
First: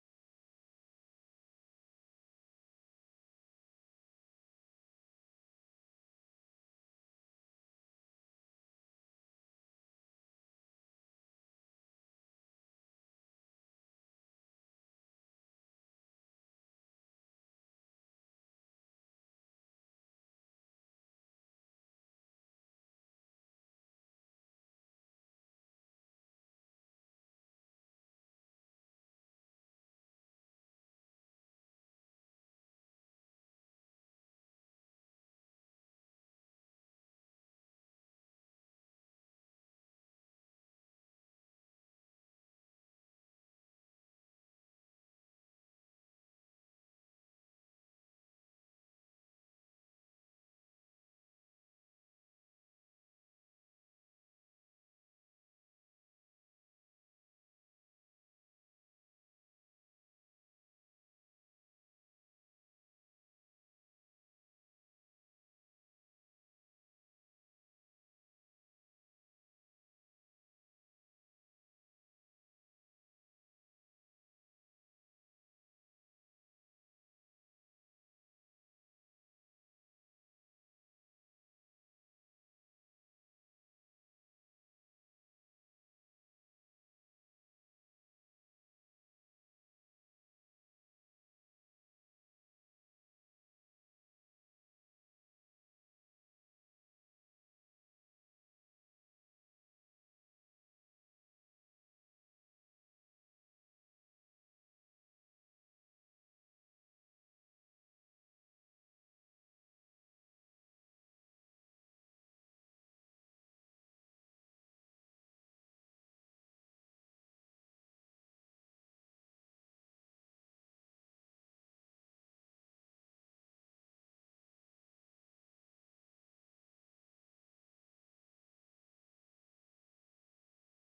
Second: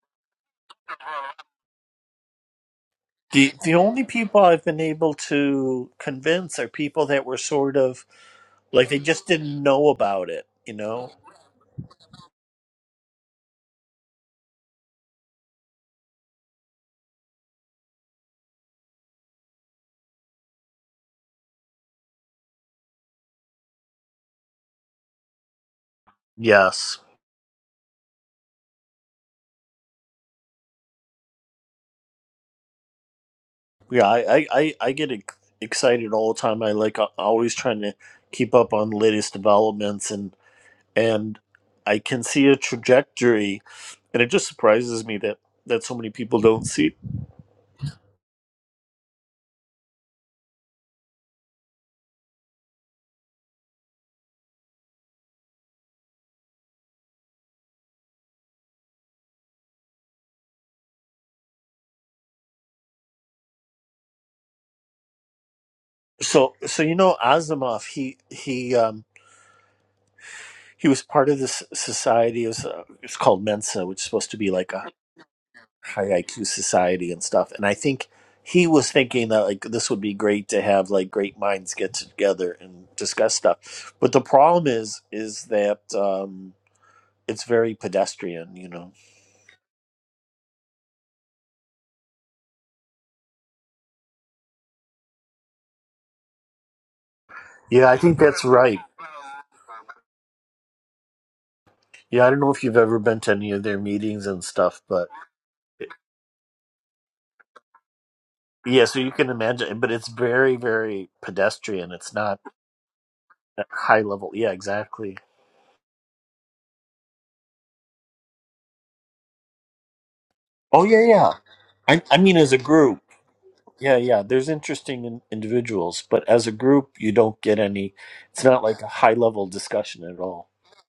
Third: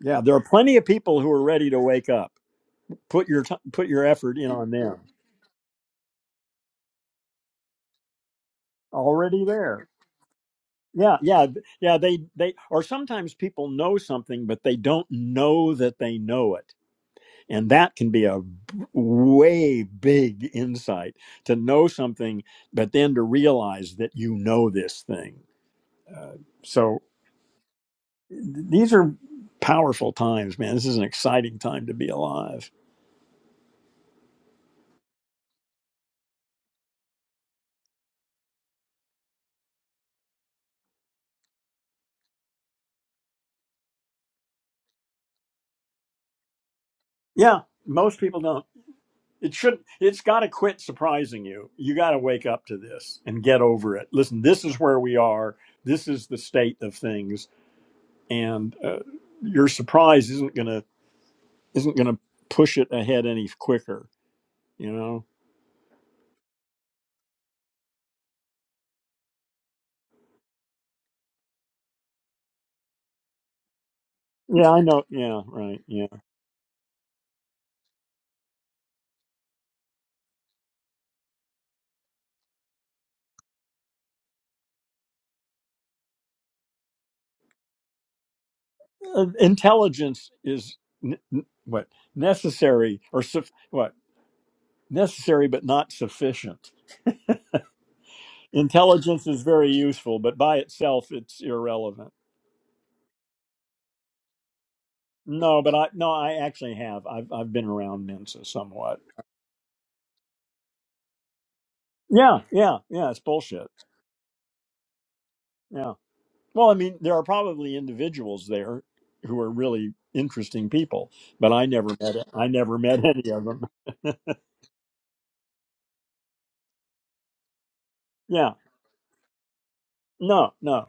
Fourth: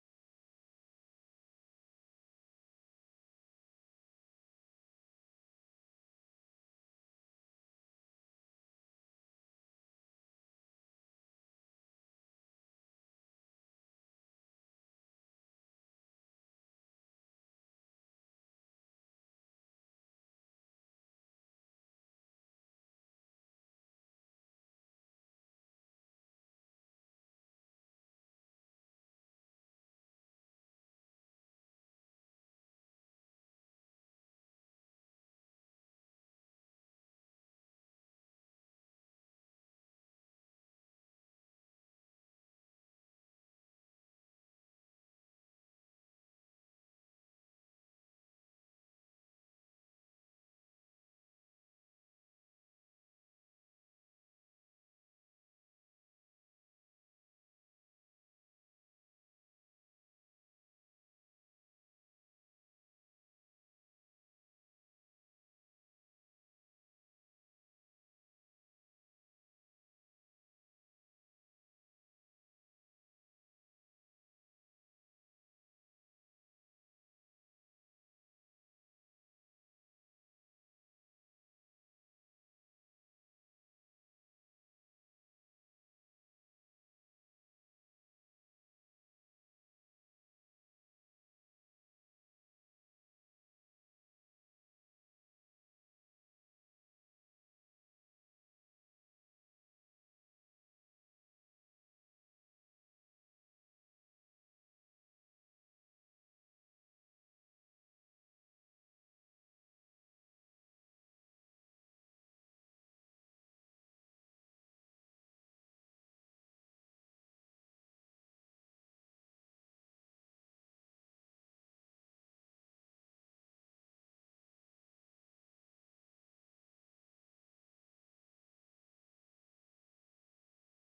Speaker 1: Yeah, there are plenty of people who are ready to wake up. Put your
Speaker 3: The
Speaker 1: t-
Speaker 3: the
Speaker 1: put
Speaker 3: only
Speaker 1: your effort
Speaker 3: people
Speaker 1: in
Speaker 3: I've
Speaker 1: on
Speaker 3: been
Speaker 1: them.
Speaker 3: able to convince are people that were sort of Like they just
Speaker 1: Already
Speaker 3: didn't
Speaker 1: there.
Speaker 3: know about it, you know?
Speaker 1: Yeah, yeah, yeah. They they or sometimes people know something, but they don't know that they know it And that can be a b- way big insight to know something, but then to realize that you know this thing. Uh,
Speaker 3: Yes.
Speaker 1: so th- these are powerful times, man. This is an exciting time to be alive.
Speaker 3: Yeah, I, I, I I get ex- excited all the time. I like a- always trying to keep up on latest developments and and I can see a trajectory and it just surprises me that that so many people don't see it.
Speaker 1: Yeah, most people don't. It should. It's got to quit surprising you. You got to wake up to this and get over it. Listen, this is where we are. This is the state of things, and uh, your surprise isn't gonna isn't gonna push it ahead any quicker. You know.
Speaker 3: So so you know Asimov he he um he was part of this society it was, uh, it's called Mensa which is supposed to be
Speaker 1: Yeah,
Speaker 3: like
Speaker 1: I
Speaker 3: a
Speaker 1: know. Yeah, right.
Speaker 3: high
Speaker 1: Yeah,
Speaker 3: IQ society and stuff. And I think he was thinking that like this would be great to have like great minds get together and discuss stuff. But the problem is is that um, it's very pedestrian, you know.
Speaker 1: Uh, intelligence is n- n- what necessary or suf- what necessary, but not sufficient.
Speaker 3: Yeah, I think that's right.
Speaker 1: Intelligence is very useful, but by itself, it's irrelevant.
Speaker 3: Yeah, I don't know if you've ever been to any of their meetings and stuff, but
Speaker 1: No, but I no, I actually have. I've I've been around Mensa
Speaker 3: yeah, so
Speaker 1: somewhat.
Speaker 3: you can imagine. But it's very, very pedestrian. It's not
Speaker 1: Yeah, yeah, yeah. It's
Speaker 3: that
Speaker 1: bullshit.
Speaker 3: high level. Yeah, exactly.
Speaker 1: Yeah. Well, I mean, there are probably individuals there who are really interesting
Speaker 3: Oh yeah,
Speaker 1: people,
Speaker 3: yeah.
Speaker 1: but I never
Speaker 3: I,
Speaker 1: met.
Speaker 3: I mean,
Speaker 1: I
Speaker 3: as a
Speaker 1: never
Speaker 3: group.
Speaker 1: met any of them.
Speaker 3: Yeah, yeah. There's interesting in- individuals, but as a group, you don't get any. It's
Speaker 1: Yeah.
Speaker 3: not like a high level discussion at all.
Speaker 1: No, no.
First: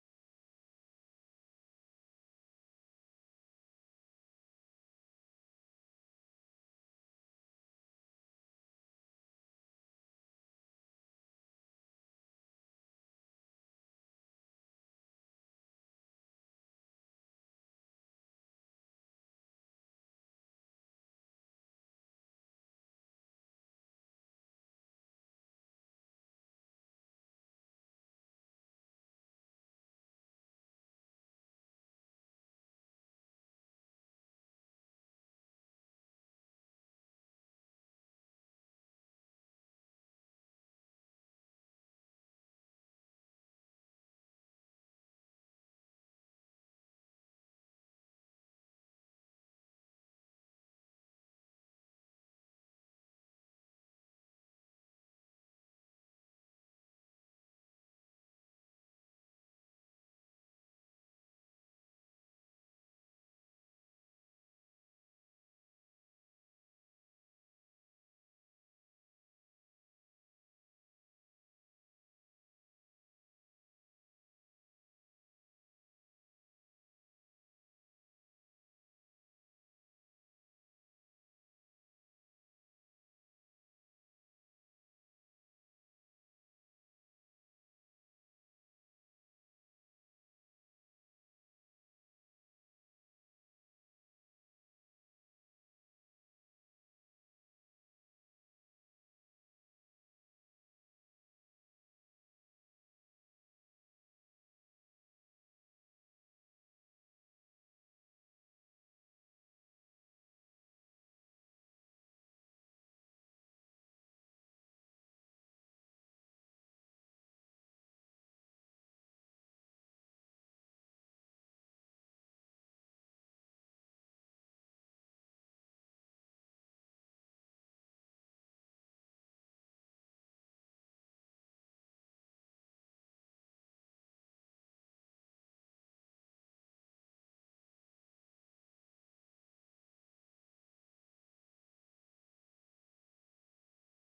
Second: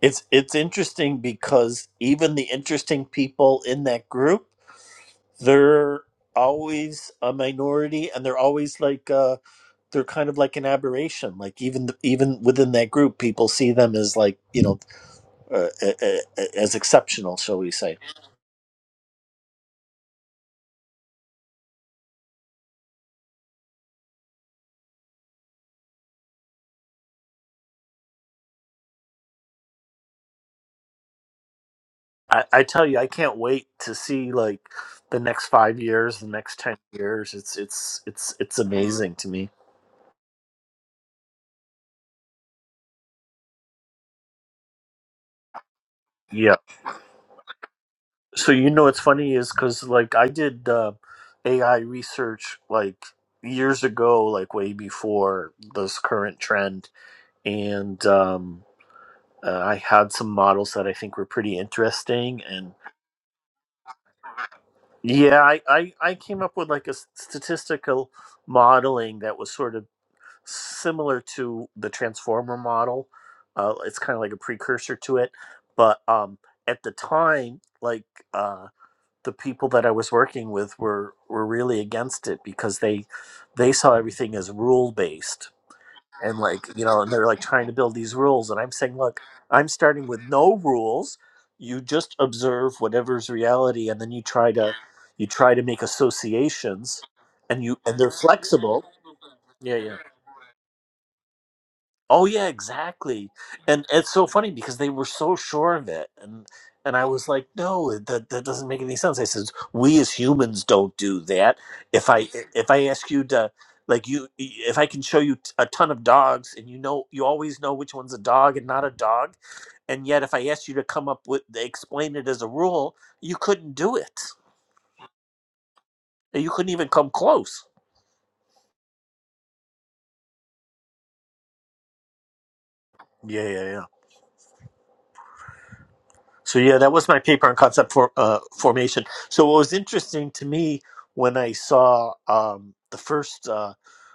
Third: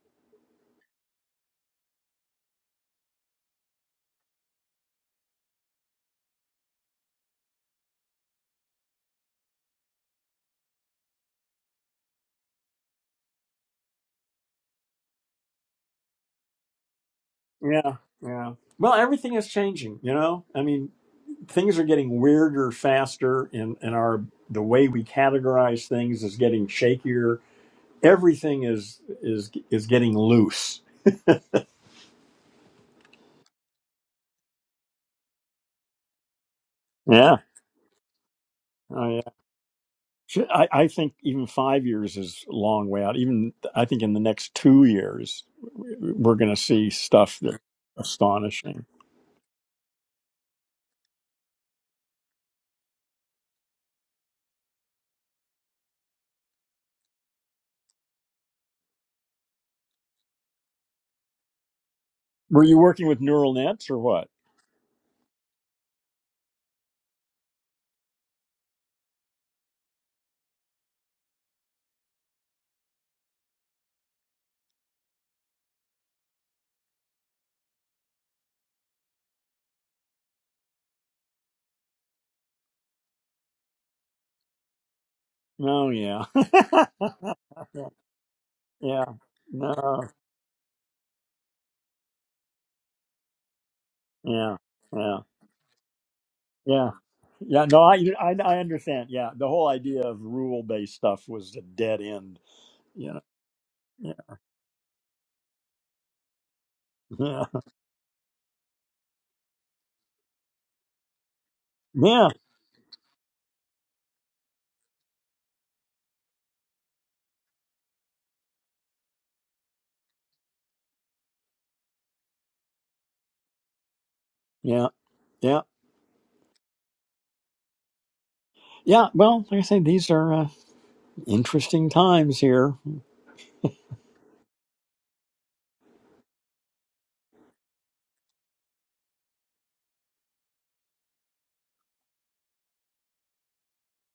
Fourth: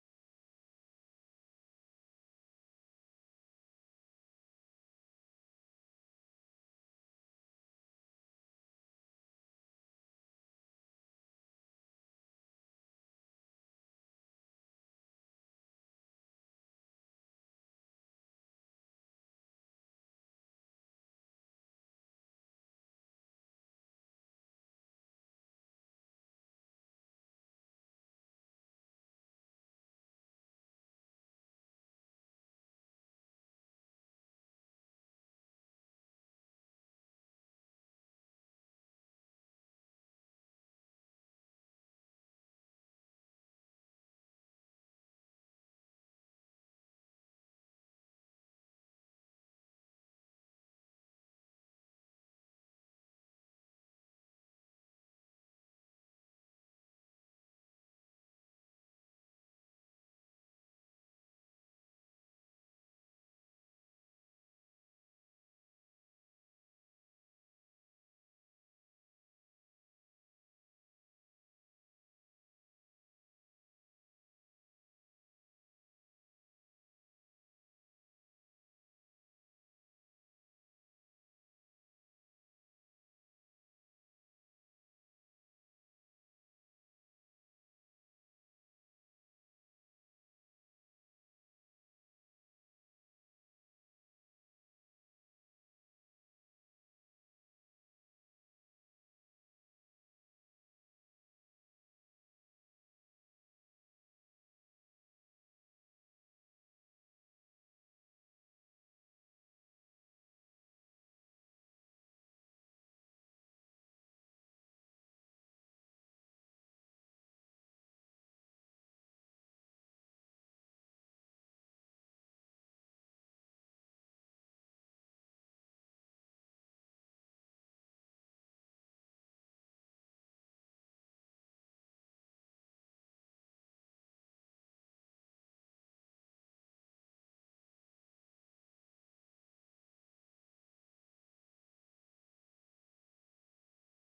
Speaker 3: It's it's interesting because even the interesting people in that group, they're always a minority, and they're always like uh, they're kind of like an aberration. Like even the, even within that group, people see them as like you know uh, uh, uh, as exceptional, shall we say?
Speaker 1: Yeah, yeah. Well, everything is changing, you know? I mean, things are getting weirder faster and and our the way we categorize things is getting shakier. Everything is is is getting loose.
Speaker 3: I, I tell you, I can't wait to see like the next five years, the next ten years.
Speaker 1: Yeah.
Speaker 3: It's it's it's it's amazing
Speaker 1: Oh
Speaker 3: to
Speaker 1: yeah.
Speaker 3: me.
Speaker 1: Sh- I, I think even five years is a long way out. Even I think in the next two years, we're going to
Speaker 3: Yeah.
Speaker 1: see stuff that's
Speaker 3: So you know,
Speaker 1: astonishing.
Speaker 3: what's funny is because like I did uh, AI research like years ago, like way before this current trend, and um, uh, I had some models that I think were pretty interesting.
Speaker 1: Were
Speaker 3: And
Speaker 1: you working with neural nets or what?
Speaker 3: yeah, I I, I came up with like a s- statistical modeling that was sort of similar to the transformer model uh, it's kind of like a precursor to it but um, at the time like uh, the people that i was working with were were really against it because they they saw everything as rule based
Speaker 1: No, yeah,
Speaker 3: and like you know and they're like trying to build these rules and i'm saying
Speaker 1: yeah,
Speaker 3: look i'm
Speaker 1: no,
Speaker 3: starting with no rules you just observe whatever's reality and then you try
Speaker 1: yeah,
Speaker 3: to
Speaker 1: yeah.
Speaker 3: you try to make
Speaker 1: Yeah.
Speaker 3: associations
Speaker 1: Yeah.
Speaker 3: and you
Speaker 1: No,
Speaker 3: and
Speaker 1: I,
Speaker 3: they're
Speaker 1: I, I
Speaker 3: flexible
Speaker 1: understand. Yeah. The whole idea of rule based stuff was a dead
Speaker 3: Oh
Speaker 1: end.
Speaker 3: yeah,
Speaker 1: You know?
Speaker 3: exactly. And it's so funny because they were so sure of it, and and I was
Speaker 1: Yeah. Yeah.
Speaker 3: like, no, that that doesn't make any sense. I says we as humans don't do that. If
Speaker 1: Yeah.
Speaker 3: I if I ask you to like you if I can show you t- a ton of dogs and you know you always know which one's a dog and not a dog, and yet if I asked you to come up with explain it as a rule, you couldn't do it.
Speaker 1: Yeah. Yeah.
Speaker 3: You couldn't even come close.
Speaker 1: Yeah. Well, like I say, these are uh, interesting times here.
Speaker 3: Yeah, yeah, So yeah, that was my paper on concept for, uh, formation. So what was interesting to me when I saw um, the first uh,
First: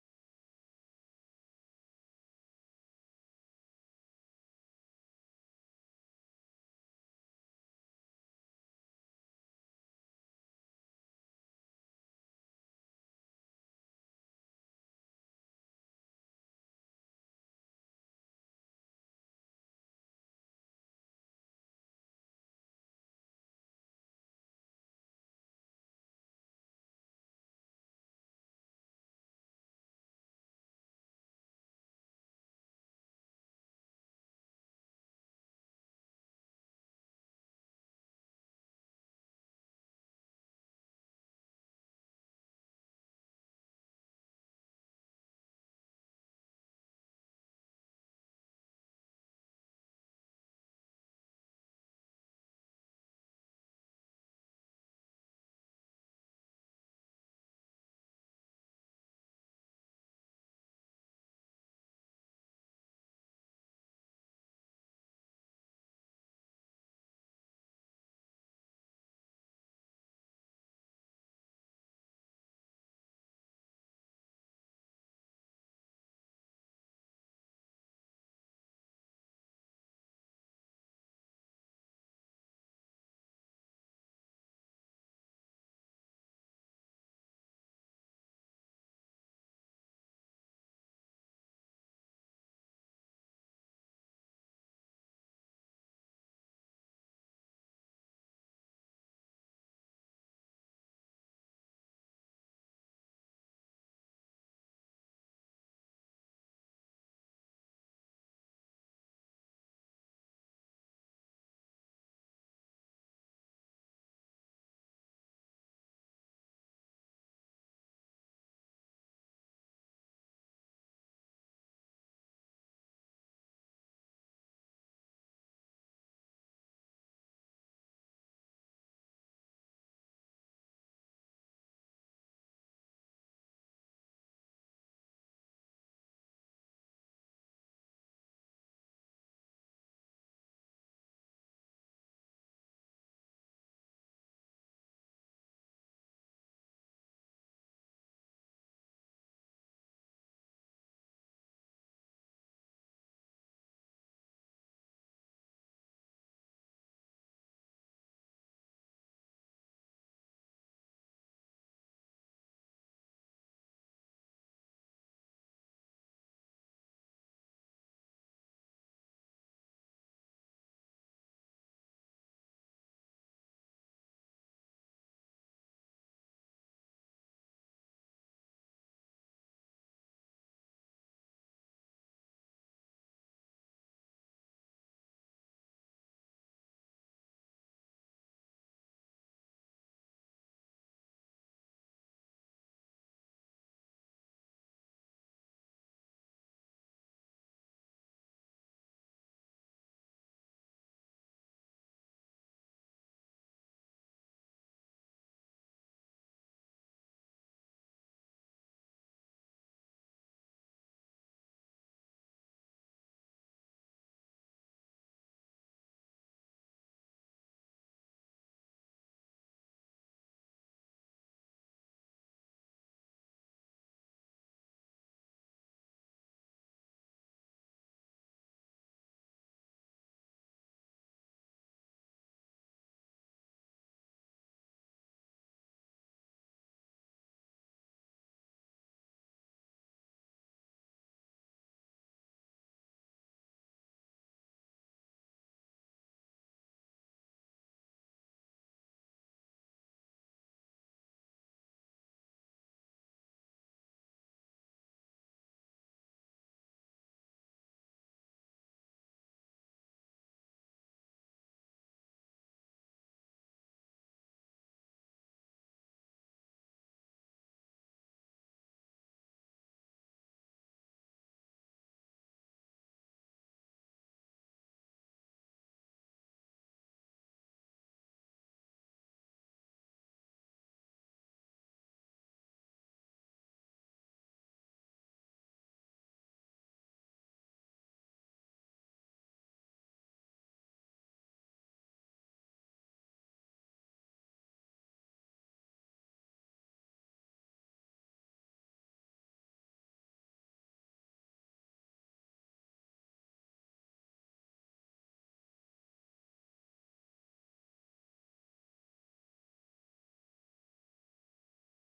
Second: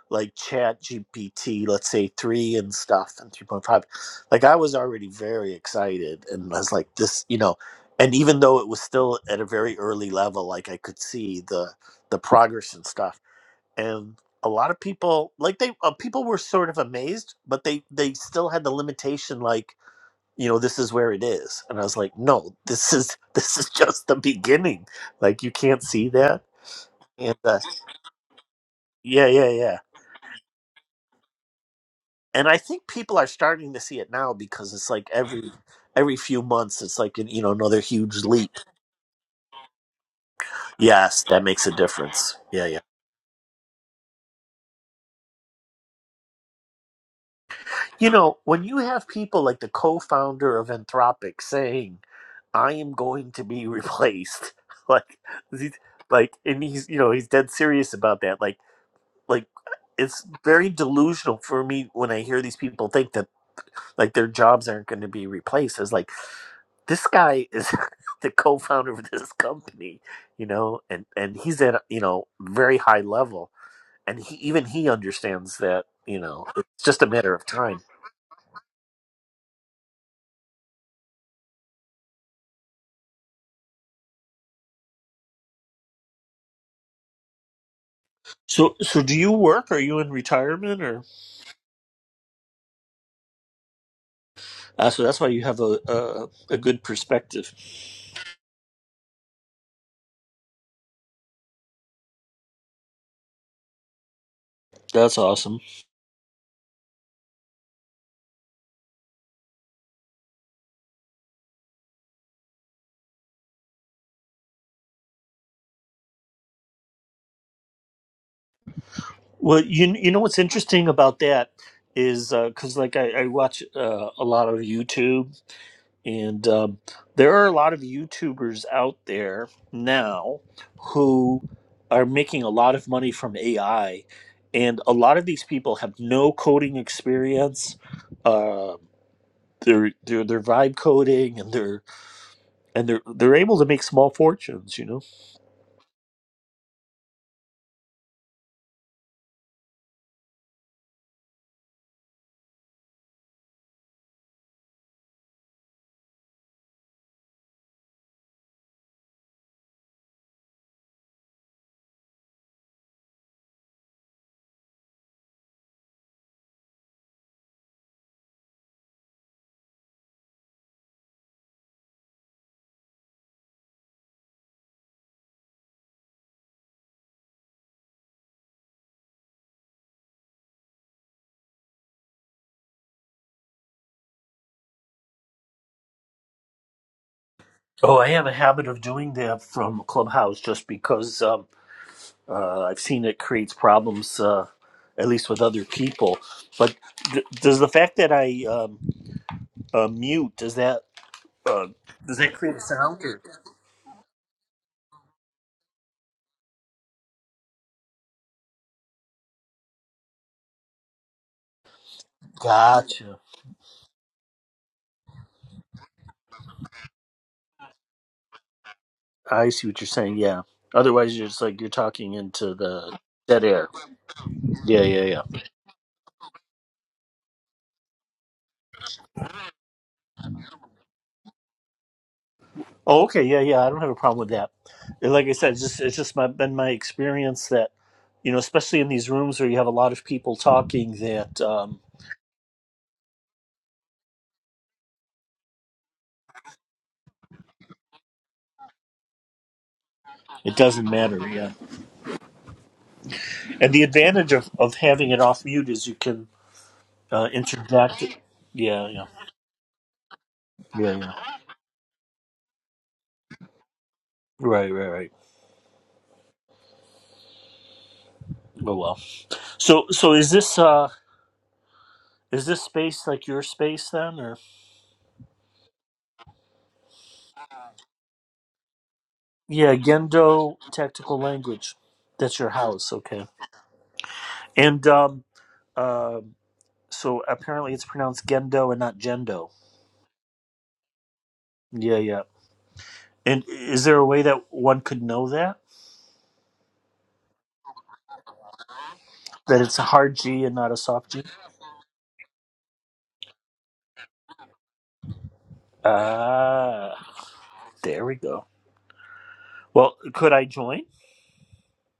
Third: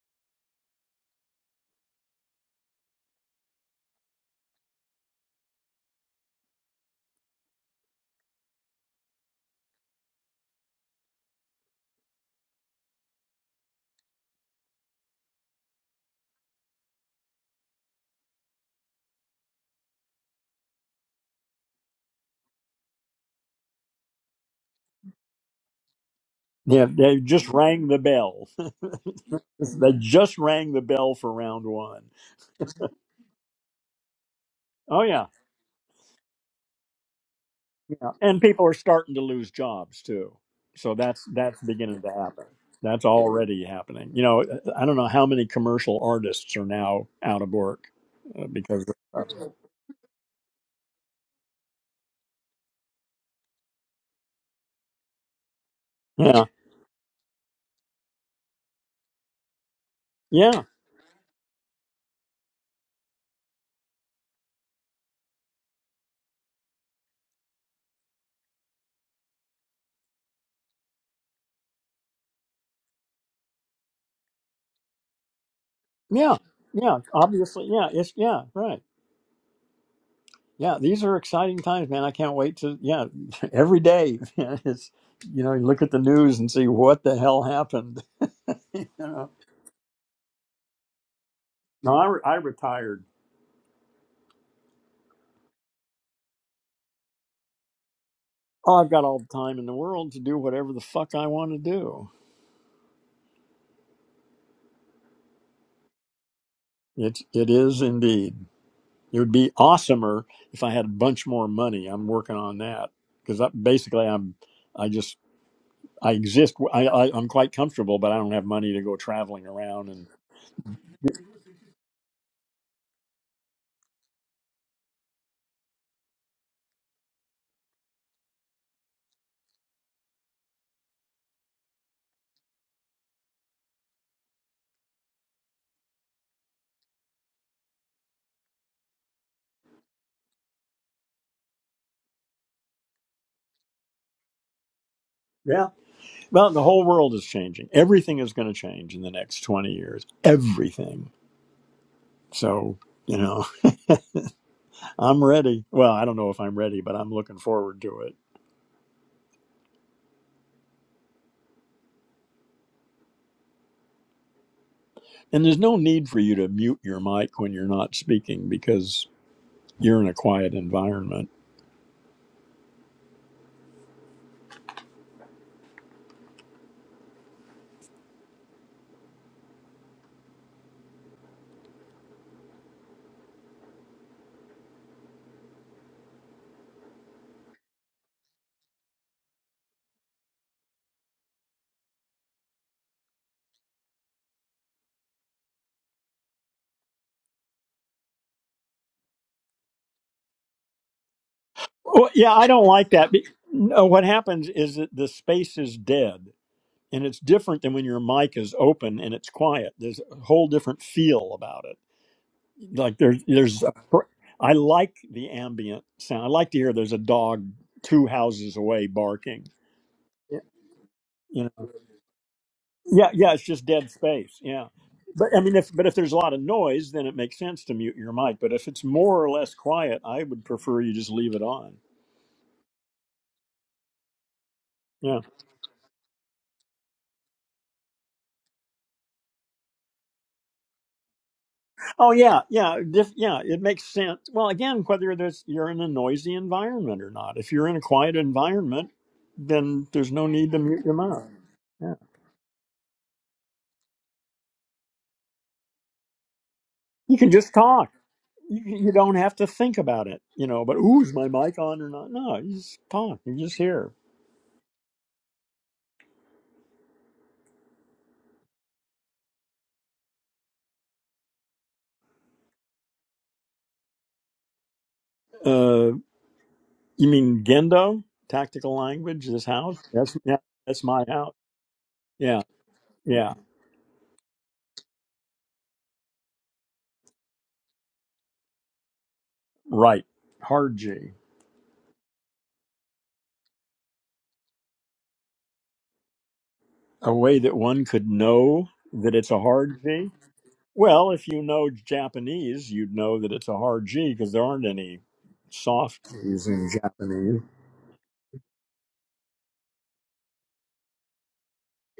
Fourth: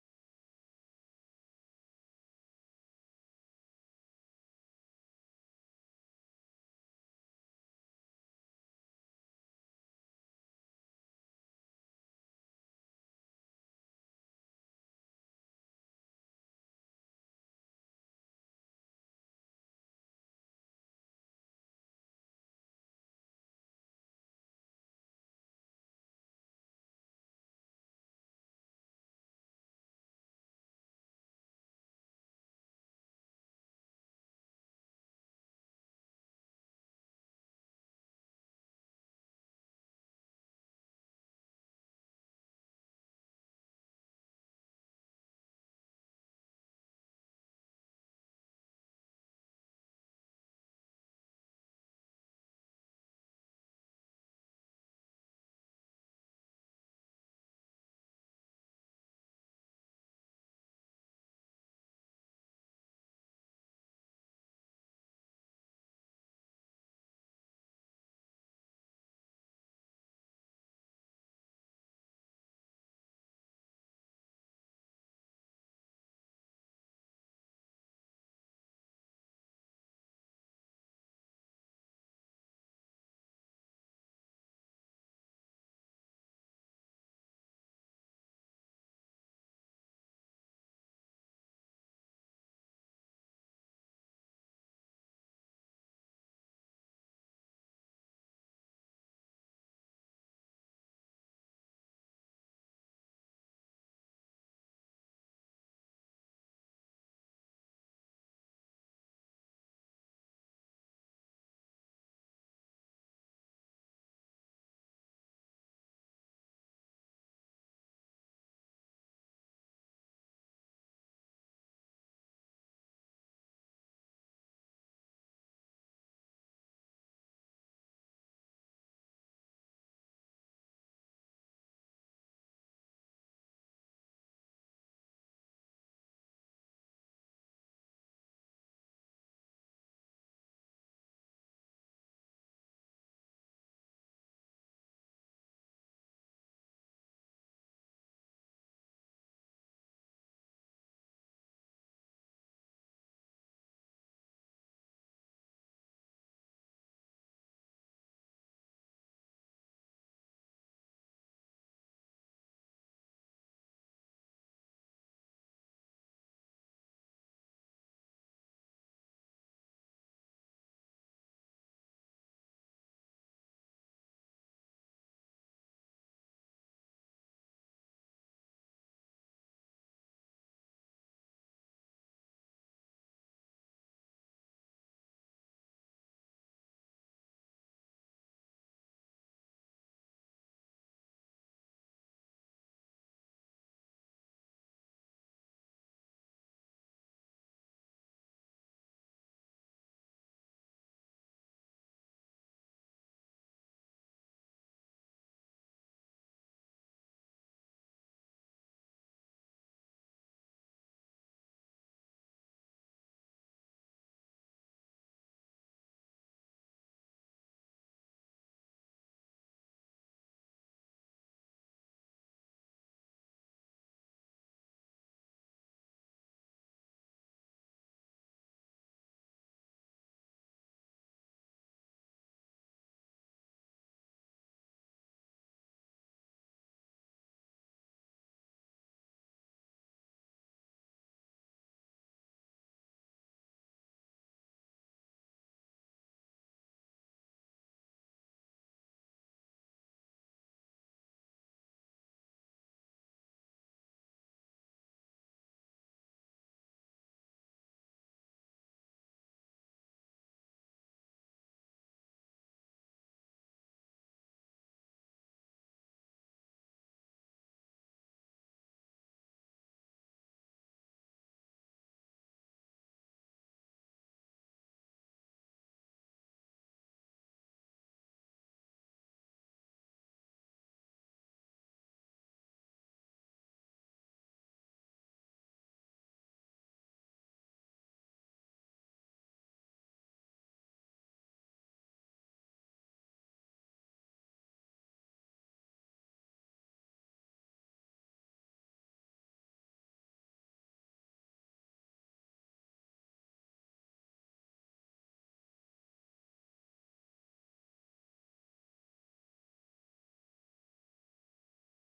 Speaker 3: like Chat GPT, let's say three and stuff and three point five, like I was already very excited and I was like this, you know, and even though it was still at a very early level, like I could see the the progress and stuff and. A lot of people like they uh, people were sort of amazed, but they they still had the limitation like you know this is where it is and i was like no this is this is just the beginning like you can't see that
Speaker 1: Yeah. They
Speaker 3: and
Speaker 1: just
Speaker 3: uh,
Speaker 1: rang the bell.
Speaker 3: yeah yeah yeah
Speaker 1: they just rang the bell for round one.
Speaker 3: and i think people are starting to see it now because it's
Speaker 1: Oh,
Speaker 3: like
Speaker 1: yeah.
Speaker 3: every every few months it's like you know another
Speaker 1: Yeah.
Speaker 3: huge
Speaker 1: And
Speaker 3: leap
Speaker 1: people are starting to lose jobs too. So
Speaker 3: yes
Speaker 1: that's
Speaker 3: that
Speaker 1: that's
Speaker 3: makes a
Speaker 1: beginning to
Speaker 3: difference
Speaker 1: happen.
Speaker 3: yeah yeah
Speaker 1: That's already happening. You know, I don't know how many commercial artists are now out of work
Speaker 3: you know
Speaker 1: uh,
Speaker 3: when you
Speaker 1: because
Speaker 3: have people
Speaker 1: of-
Speaker 3: like the co-founder of anthropic saying i am going to be replaced like like
Speaker 1: yeah,
Speaker 3: and he's you know he's dead serious about that like like it's
Speaker 1: yeah,
Speaker 3: very delusional for me when I hear these people think that like their jobs aren't going to be replaced. It's like this guy is the co-founder of this company, you know, and and he's at a, you know very high level, and he even he understands that you
Speaker 1: yeah,
Speaker 3: know it's
Speaker 1: yeah.
Speaker 3: just a matter of
Speaker 1: Obviously,
Speaker 3: time.
Speaker 1: yeah, it's yeah, right, yeah. These are exciting times, man. I can't wait to yeah. Every day, it's you know, you look at the news and see what the hell happened.
Speaker 3: So
Speaker 1: you
Speaker 3: so do
Speaker 1: know,
Speaker 3: you work? Are you in retirement or?
Speaker 1: no, I re- I retired.
Speaker 3: Uh, so that's why you have a a, a good perspective.
Speaker 1: Oh, I've got all the time in the world to do whatever the fuck I want to do.
Speaker 3: That's awesome.
Speaker 1: It it is indeed. It would be awesomer if I had a bunch more money. I'm working on that because basically I'm I just I exist. I, I I'm quite comfortable, but I don't have money to go traveling
Speaker 3: Well,
Speaker 1: around
Speaker 3: you
Speaker 1: and
Speaker 3: you know what's interesting about that is because like I, I watch uh, a lot of YouTube, and um, there are a lot of YouTubers out there now who are making a lot of money from AI, and a lot of these people have no coding experience. Uh, they're they're they're vibe coding, and they're and they're they're able to make small fortunes. You know.
Speaker 1: yeah. Well, the whole world is changing. Everything is going to change in the next 20 years. Everything. So you know, I'm ready. Well, I don't know if I'm ready, but I'm looking forward to it. And there's no need for you to mute your mic when you're not speaking because you're in a quiet environment.
Speaker 3: Oh, I have a habit of doing that from Clubhouse just because. Uh, I've seen it creates problems, uh, at least with other people. But th- does the fact that I um, uh, mute does that uh,
Speaker 1: Well,
Speaker 3: does
Speaker 1: yeah,
Speaker 3: that
Speaker 1: I
Speaker 3: create a
Speaker 1: don't like
Speaker 3: sound?
Speaker 1: that.
Speaker 3: Or?
Speaker 1: Be- No, what happens is that the space is dead, and it's different than when your mic is open and it's quiet. There's a whole different feel about it. Like
Speaker 3: Gotcha.
Speaker 1: there's there's a pr- I like the ambient sound. I like to hear there's a dog two houses away barking.
Speaker 3: I see what you're saying.
Speaker 1: Yeah,
Speaker 3: Yeah. Otherwise, you're just
Speaker 1: you
Speaker 3: like
Speaker 1: know.
Speaker 3: you're talking into the
Speaker 1: Yeah, yeah. It's
Speaker 3: dead
Speaker 1: just
Speaker 3: air.
Speaker 1: dead space. Yeah.
Speaker 3: Yeah, yeah, yeah.
Speaker 1: But I mean, if but if there's a lot of noise, then it makes sense to mute your mic. But if it's more or less quiet, I would prefer you just leave it on.
Speaker 3: Oh, okay. Yeah, yeah. I don't have a problem with that. And
Speaker 1: yeah.
Speaker 3: Like I said, it's just it's just my, been my experience that you know, especially in these rooms where you have a lot of people talking, that um,
Speaker 1: Oh yeah, yeah, diff, yeah. It makes sense. Well, again, whether there's, you're in a noisy environment or not. If you're in a quiet environment, then there's no need
Speaker 3: it
Speaker 1: to mute
Speaker 3: doesn't
Speaker 1: your
Speaker 3: matter.
Speaker 1: mouth.
Speaker 3: Yeah.
Speaker 1: Yeah.
Speaker 3: And the advantage of, of having it off mute is you can
Speaker 1: You
Speaker 3: uh,
Speaker 1: can just talk.
Speaker 3: interject. it.
Speaker 1: You,
Speaker 3: Yeah,
Speaker 1: you
Speaker 3: yeah,
Speaker 1: don't have to think about it. You know, but
Speaker 3: yeah,
Speaker 1: ooh,
Speaker 3: yeah.
Speaker 1: is my mic on or not? No, you just talk. you just hear.
Speaker 3: Right, right, right. Oh well. So, so is this uh is this space like your space then, or
Speaker 1: Uh, you mean Gendo? Tactical language. This
Speaker 3: yeah,
Speaker 1: house. That's yeah.
Speaker 3: Gendo
Speaker 1: That's my
Speaker 3: tactical
Speaker 1: house.
Speaker 3: language? That's
Speaker 1: Yeah.
Speaker 3: your house, okay?
Speaker 1: Yeah.
Speaker 3: And um, uh, so apparently it's pronounced Gendo and not Gendo.
Speaker 1: Right. Hard G.
Speaker 3: Yeah, yeah. And is there a way that one could know that
Speaker 1: A way that one could know that it's a
Speaker 3: that it's
Speaker 1: hard
Speaker 3: a
Speaker 1: G.
Speaker 3: hard G and not a
Speaker 1: Well,
Speaker 3: soft G?
Speaker 1: if you know Japanese, you'd know that it's a hard G because there aren't any soft G's in
Speaker 3: Ah,
Speaker 1: Japanese.
Speaker 3: there we go. Well, could I join?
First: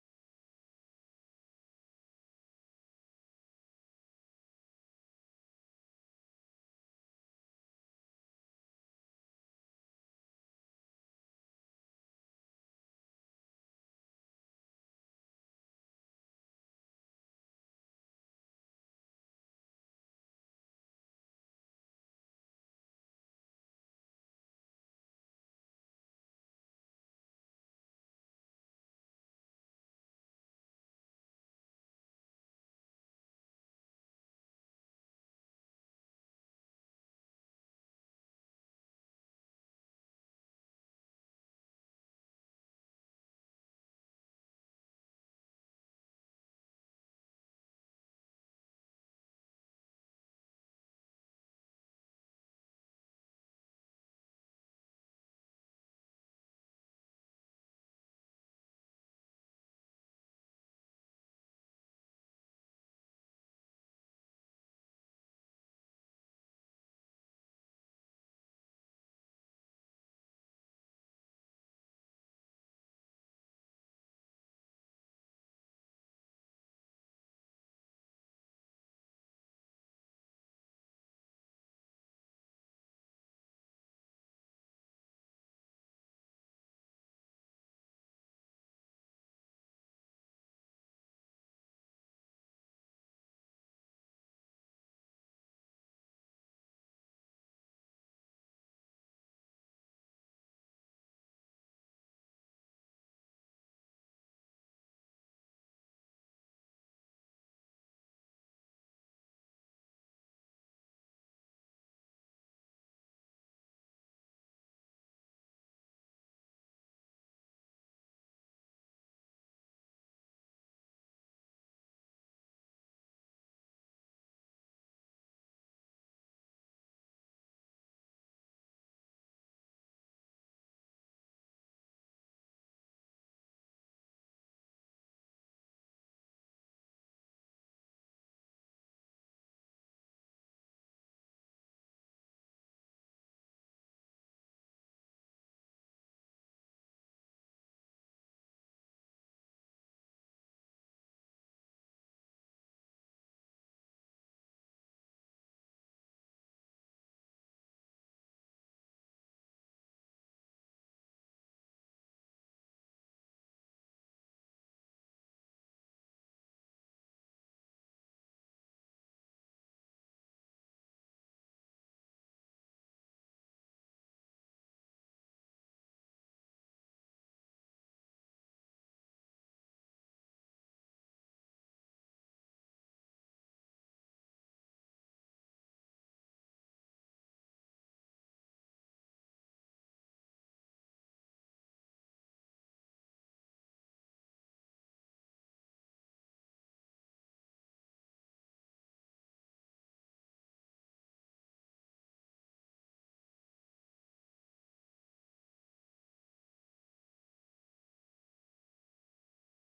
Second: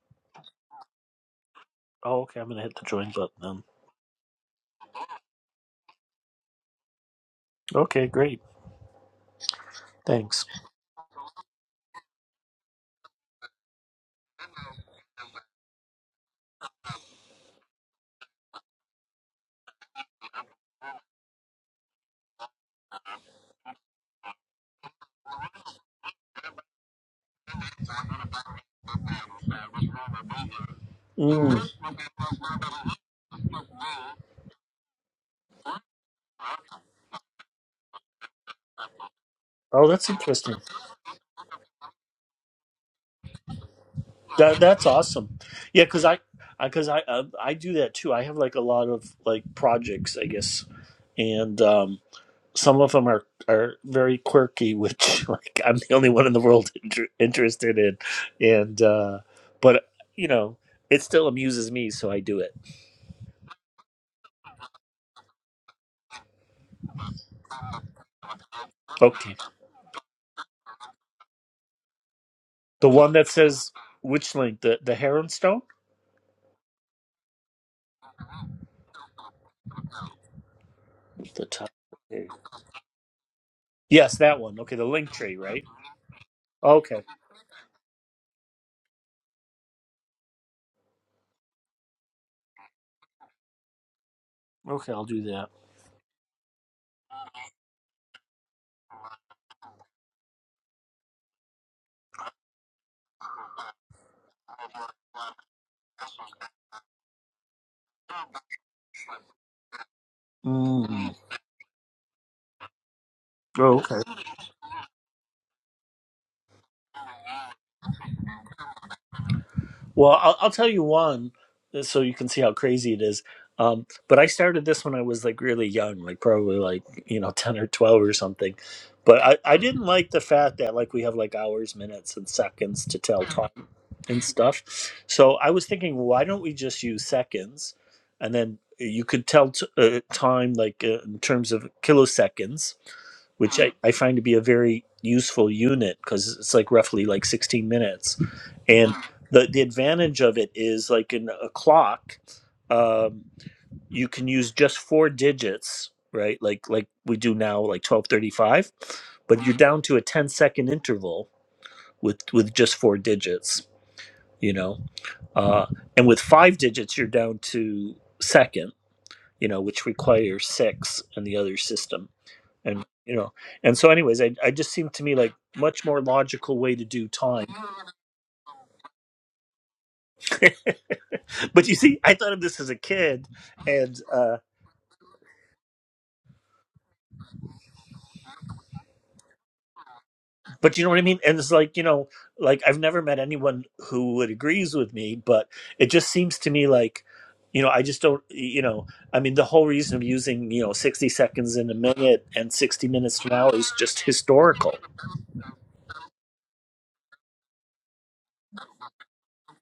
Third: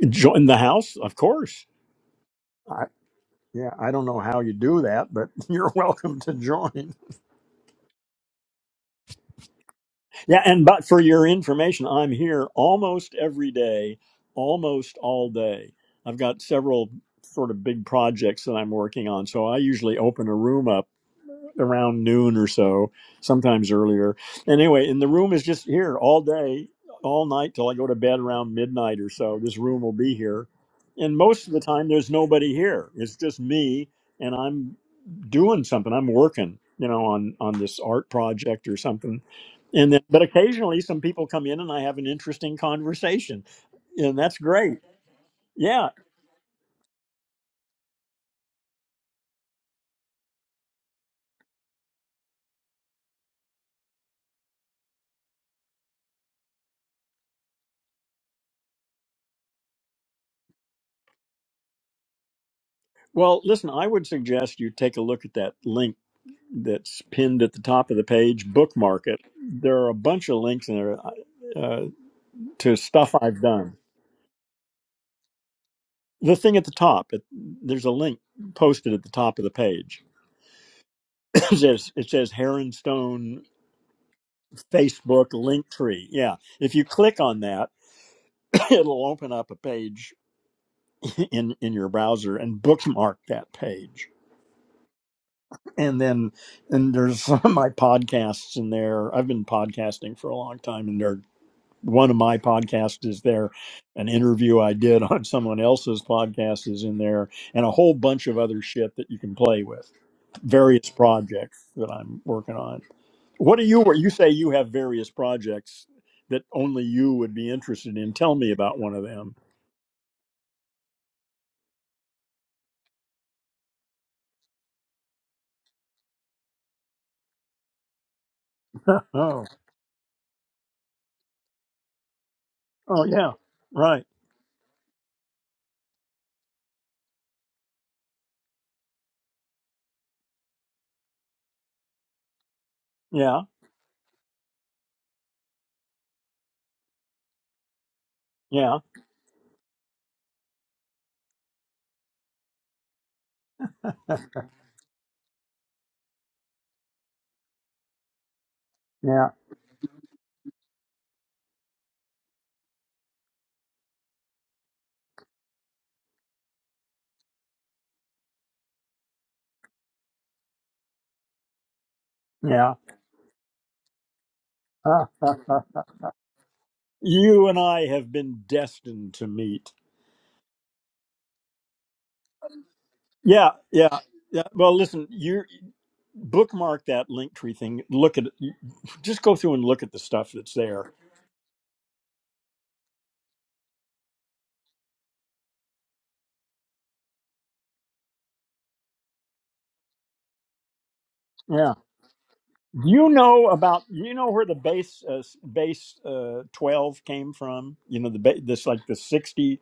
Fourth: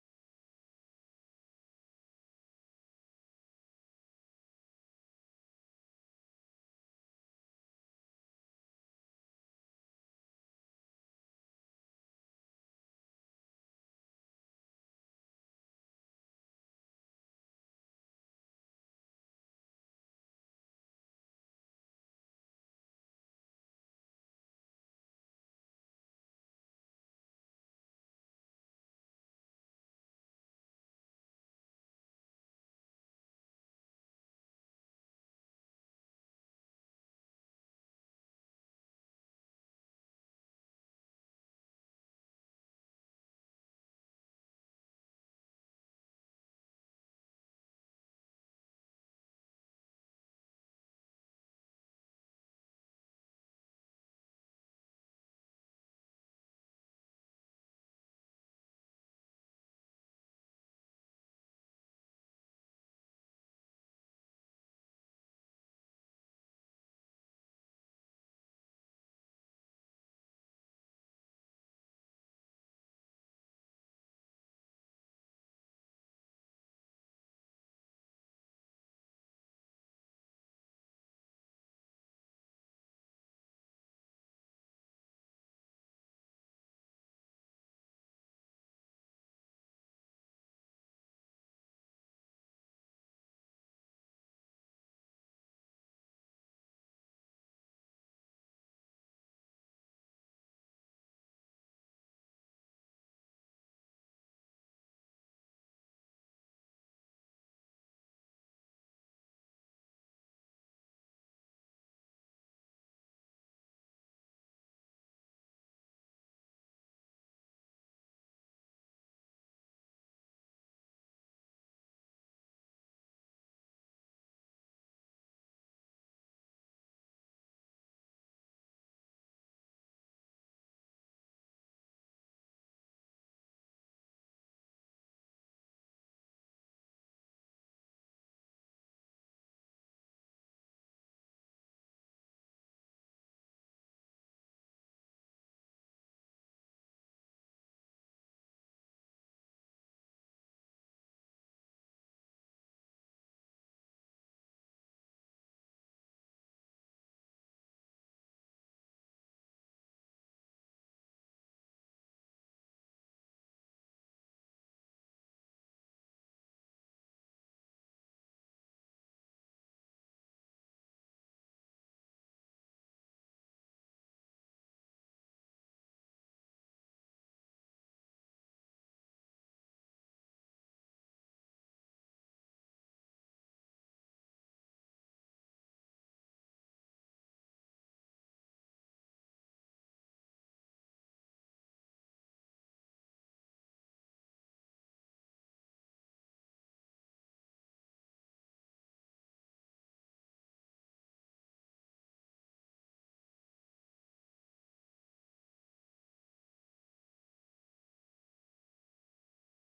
Speaker 1: Join the house, of course.
Speaker 3: Oh, okay. I'm gonna hit
Speaker 1: I,
Speaker 3: the join button then.
Speaker 1: yeah, I don't know how you do that, but you're welcome to join.
Speaker 3: Okay, great.
Speaker 1: Yeah,
Speaker 3: Thanks.
Speaker 1: and but for your information, I'm here almost every day, almost all day. I've got several sort of big projects that I'm working on, so I usually open a room up around noon or so, sometimes earlier. And anyway, and the room is just here all day, all night till I go to bed around midnight or so. This room will be here. And most
Speaker 3: Mm.
Speaker 1: of the
Speaker 3: Mm.
Speaker 1: time, there's nobody here. It's just me, and I'm doing something. I'm working, you know, on on this art project or something.
Speaker 3: Oh,
Speaker 1: And then,
Speaker 3: that's
Speaker 1: but
Speaker 3: interesting.
Speaker 1: occasionally, some people come in and I have an interesting conversation, and that's
Speaker 3: That
Speaker 1: great.
Speaker 3: that's awesome. Yeah,
Speaker 1: Yeah.
Speaker 3: because I, because I, because I, uh, I do that too. I have like a lot of like projects, I guess, and um, some of them are are very quirky, which like I'm the only one in the world inter- interested in, and uh, but you know, it still amuses me, so I do it.
Speaker 1: Well, listen, I would suggest you take a look at that link that's pinned at the top of the page. Bookmark it.
Speaker 3: Okay,
Speaker 1: There are a bunch of links in there uh, uh, to
Speaker 3: the one
Speaker 1: stuff
Speaker 3: that
Speaker 1: I've
Speaker 3: says
Speaker 1: done.
Speaker 3: which link the the Heronstone,
Speaker 1: The thing at the top, it, there's a link posted at the top of the page.
Speaker 3: the
Speaker 1: It
Speaker 3: top.
Speaker 1: says, it says Heronstone
Speaker 3: Yes, that one. Okay, the link
Speaker 1: Facebook
Speaker 3: tree, right?
Speaker 1: link tree. Yeah. If you
Speaker 3: Okay.
Speaker 1: click on that, it'll open up a page in, in your browser and bookmark that page.
Speaker 3: Okay, I'll do that.
Speaker 1: And then, and there's some of my podcasts in there. I've been podcasting for a long time, and there are one of my podcasts is there an interview i did on someone else's podcast is in there and a whole bunch of other shit that you can play with various
Speaker 3: Mm.
Speaker 1: projects that i'm working on what do
Speaker 3: Oh,
Speaker 1: you
Speaker 3: okay.
Speaker 1: you say you have various projects that only you would be interested in tell me about one of them
Speaker 3: Well, I'll, I'll tell you one uh, so you can see how crazy it is. Um, but I started this when I was like really young, like probably like, you know, 10 or 12 or something. But I,
Speaker 1: oh
Speaker 3: I didn't like the fact that like we have like hours, minutes, and seconds to
Speaker 1: oh
Speaker 3: tell
Speaker 1: yeah
Speaker 3: time
Speaker 1: right
Speaker 3: and stuff. So I was thinking, why don't we just use seconds? And then uh, you could tell t- uh, time like uh, in terms of kiloseconds
Speaker 1: yeah
Speaker 3: which I, I find to be a very useful unit because it's like roughly like 16 minutes.
Speaker 1: yeah
Speaker 3: And the, the advantage of it is like in a clock, um, you can use just four digits, right? Like like we do now, like 1235,
Speaker 1: yeah
Speaker 3: but you're down to a 10 second interval with, with just four digits, you know? Uh, and with five digits, you're down to second, you know, which requires six in the other system
Speaker 1: yeah
Speaker 3: and you know and so anyways i, I just seemed to me like much more logical way to do
Speaker 1: you
Speaker 3: time
Speaker 1: and i have been destined to meet
Speaker 3: but you see i thought of this as a kid
Speaker 1: yeah yeah
Speaker 3: and uh
Speaker 1: yeah well listen you bookmark that link tree thing. Look at just go through and look at the stuff that's
Speaker 3: but you know
Speaker 1: there.
Speaker 3: what i mean and it's like you know like i've never met anyone who would agrees with me but it just seems to me like you know i just don't you know i mean the whole reason of using you know 60 seconds in
Speaker 1: Yeah.
Speaker 3: a minute and 60
Speaker 1: You
Speaker 3: minutes to an
Speaker 1: know
Speaker 3: hour is
Speaker 1: about
Speaker 3: just
Speaker 1: you know where the
Speaker 3: historical
Speaker 1: base uh, base uh, twelve came from. You know the ba- this like the sixty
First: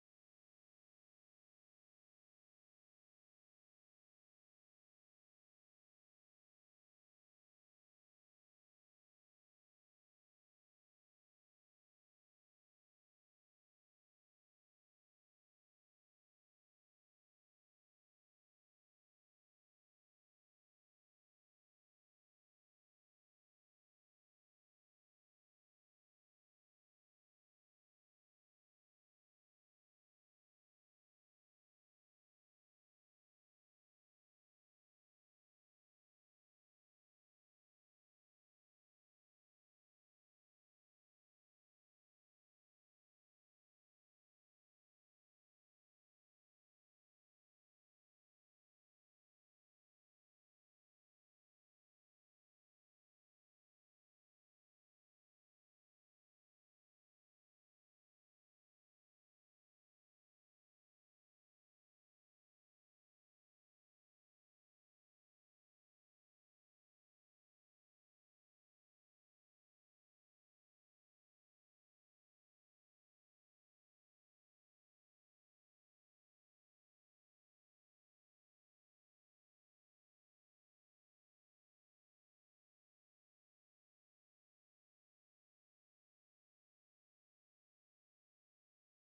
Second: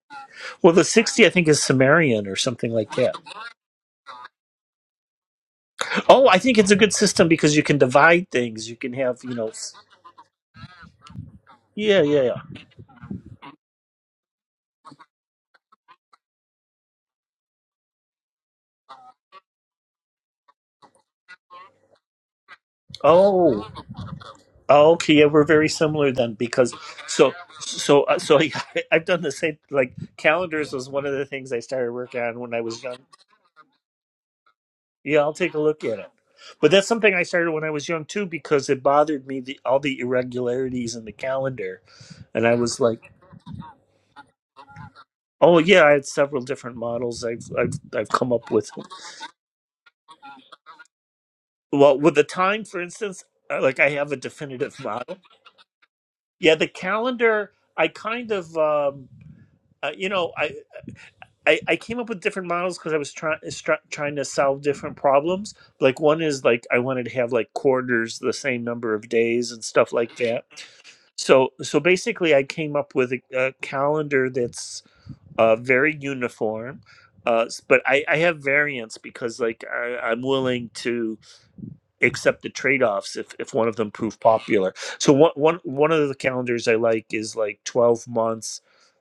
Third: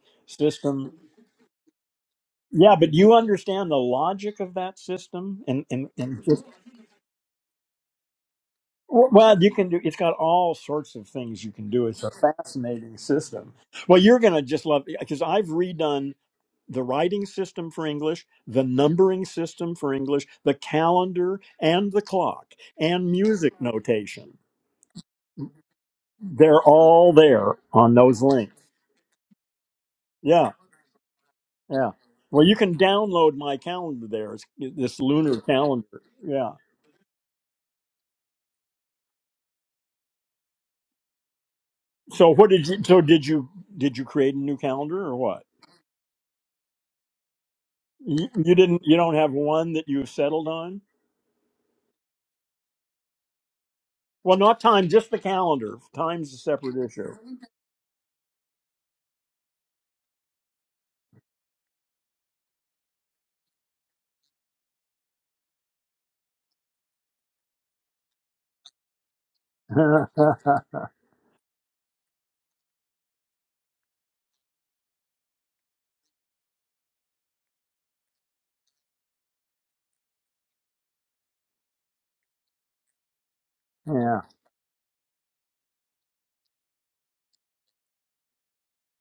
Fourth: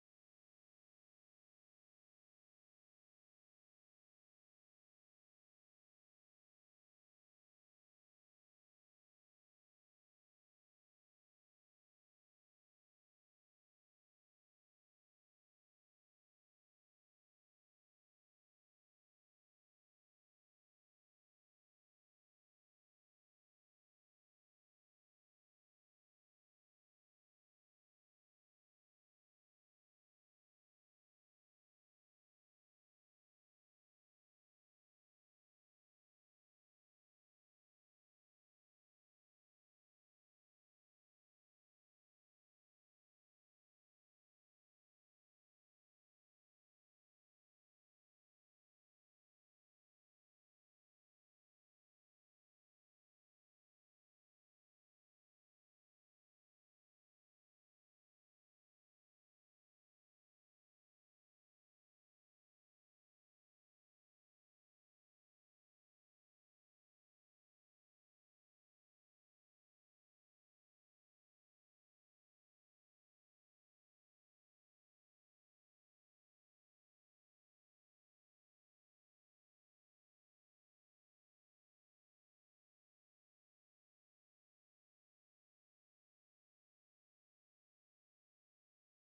Speaker 3: well the
Speaker 1: system.
Speaker 3: 60 i think is sumerian or something
Speaker 1: Yeah, but
Speaker 3: like
Speaker 1: you
Speaker 3: that
Speaker 1: understand the logic of that system, and and and
Speaker 3: oh i
Speaker 1: just
Speaker 3: think it's a good system because you can divide things you can have you
Speaker 1: well, you
Speaker 3: know
Speaker 1: can do. It's got all sorts of things you can do.
Speaker 3: Yeah,
Speaker 1: It's a
Speaker 3: yeah, yeah.
Speaker 1: fascinating system. Well, you're gonna just love because I've redone the writing system for English, the numbering system for English, the calendar and the clock and music
Speaker 3: Oh,
Speaker 1: notation.
Speaker 3: oh, okay. Yeah, we're very similar then
Speaker 1: They're
Speaker 3: because
Speaker 1: all
Speaker 3: so
Speaker 1: there on
Speaker 3: so uh,
Speaker 1: those
Speaker 3: so
Speaker 1: links.
Speaker 3: yeah, I've done the same. Like
Speaker 1: Yeah,
Speaker 3: calendars was one of the things I
Speaker 1: yeah.
Speaker 3: started working on
Speaker 1: Well,
Speaker 3: when
Speaker 1: you
Speaker 3: I
Speaker 1: can
Speaker 3: was young.
Speaker 1: download my calendar there. It's this
Speaker 3: Yeah, I'll
Speaker 1: lunar
Speaker 3: take a look at
Speaker 1: calendar.
Speaker 3: it.
Speaker 1: Yeah.
Speaker 3: But that's something I started when I was young too because it bothered me the all the irregularities in the calendar,
Speaker 1: So
Speaker 3: and
Speaker 1: what
Speaker 3: I
Speaker 1: did
Speaker 3: was
Speaker 1: you so
Speaker 3: like,
Speaker 1: did you did you create a new calendar or what?
Speaker 3: oh yeah, I had several different models I've I've I've
Speaker 1: You,
Speaker 3: come up
Speaker 1: you
Speaker 3: with.
Speaker 1: didn't you don't have one that you've settled on?
Speaker 3: Well, with the time, for instance, uh, like I have a
Speaker 1: Well, not
Speaker 3: definitive
Speaker 1: time, just the
Speaker 3: model.
Speaker 1: calendar. Time's a
Speaker 3: Yeah, the
Speaker 1: separate issue.
Speaker 3: calendar. I kind of um, uh, you know, I I, I came up with different models because I was trying trying to solve different problems. Like one is like I wanted to have like quarters the same number of days and stuff like that. So so basically, I came up with a, a calendar that's uh, very uniform. Uh, s- but I, I have variants because like I, I'm willing to accept the trade-offs if, if one of them prove
Speaker 1: yeah.
Speaker 3: popular. So one, one, one of the calendars I like is like 12 months.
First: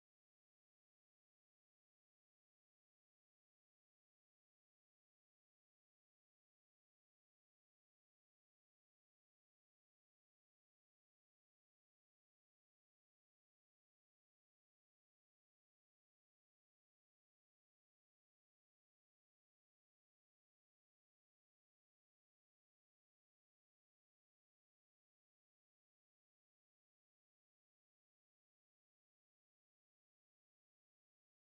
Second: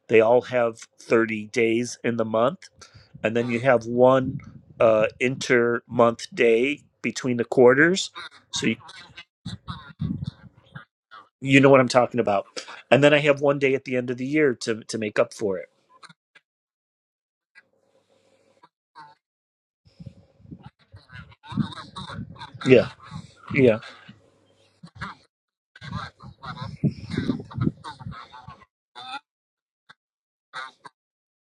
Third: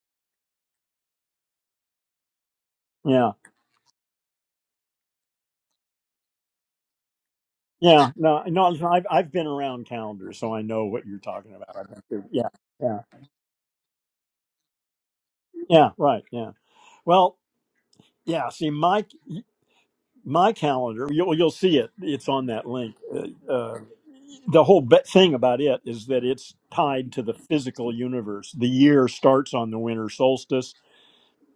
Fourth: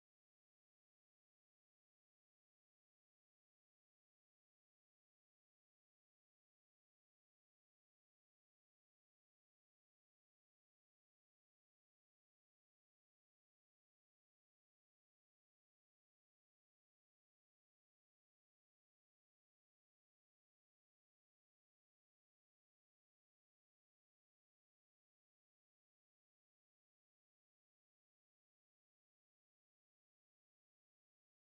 Speaker 3: They all have 30 days in the month
Speaker 1: Yeah.
Speaker 3: and then you have one uh, inter-month day between the
Speaker 1: Yeah,
Speaker 3: quarters.
Speaker 1: no,
Speaker 3: So
Speaker 1: no,
Speaker 3: you,
Speaker 1: no, I've I've been around calendars, so I know what you're talking
Speaker 3: you
Speaker 1: about.
Speaker 3: know what
Speaker 1: I've
Speaker 3: I'm
Speaker 1: been
Speaker 3: talking
Speaker 1: through,
Speaker 3: about.
Speaker 1: yeah, yeah,
Speaker 3: And then I have one day at the end of the year to to make up for it.
Speaker 1: yeah, right, yeah. Well, yeah. See, my my calendar, you'll you'll see it. It's on that
Speaker 3: Yeah,
Speaker 1: link. Uh, uh,
Speaker 3: yeah.
Speaker 1: the whole be- thing about it is that it's tied to the physical universe. The year starts on the winter solstice.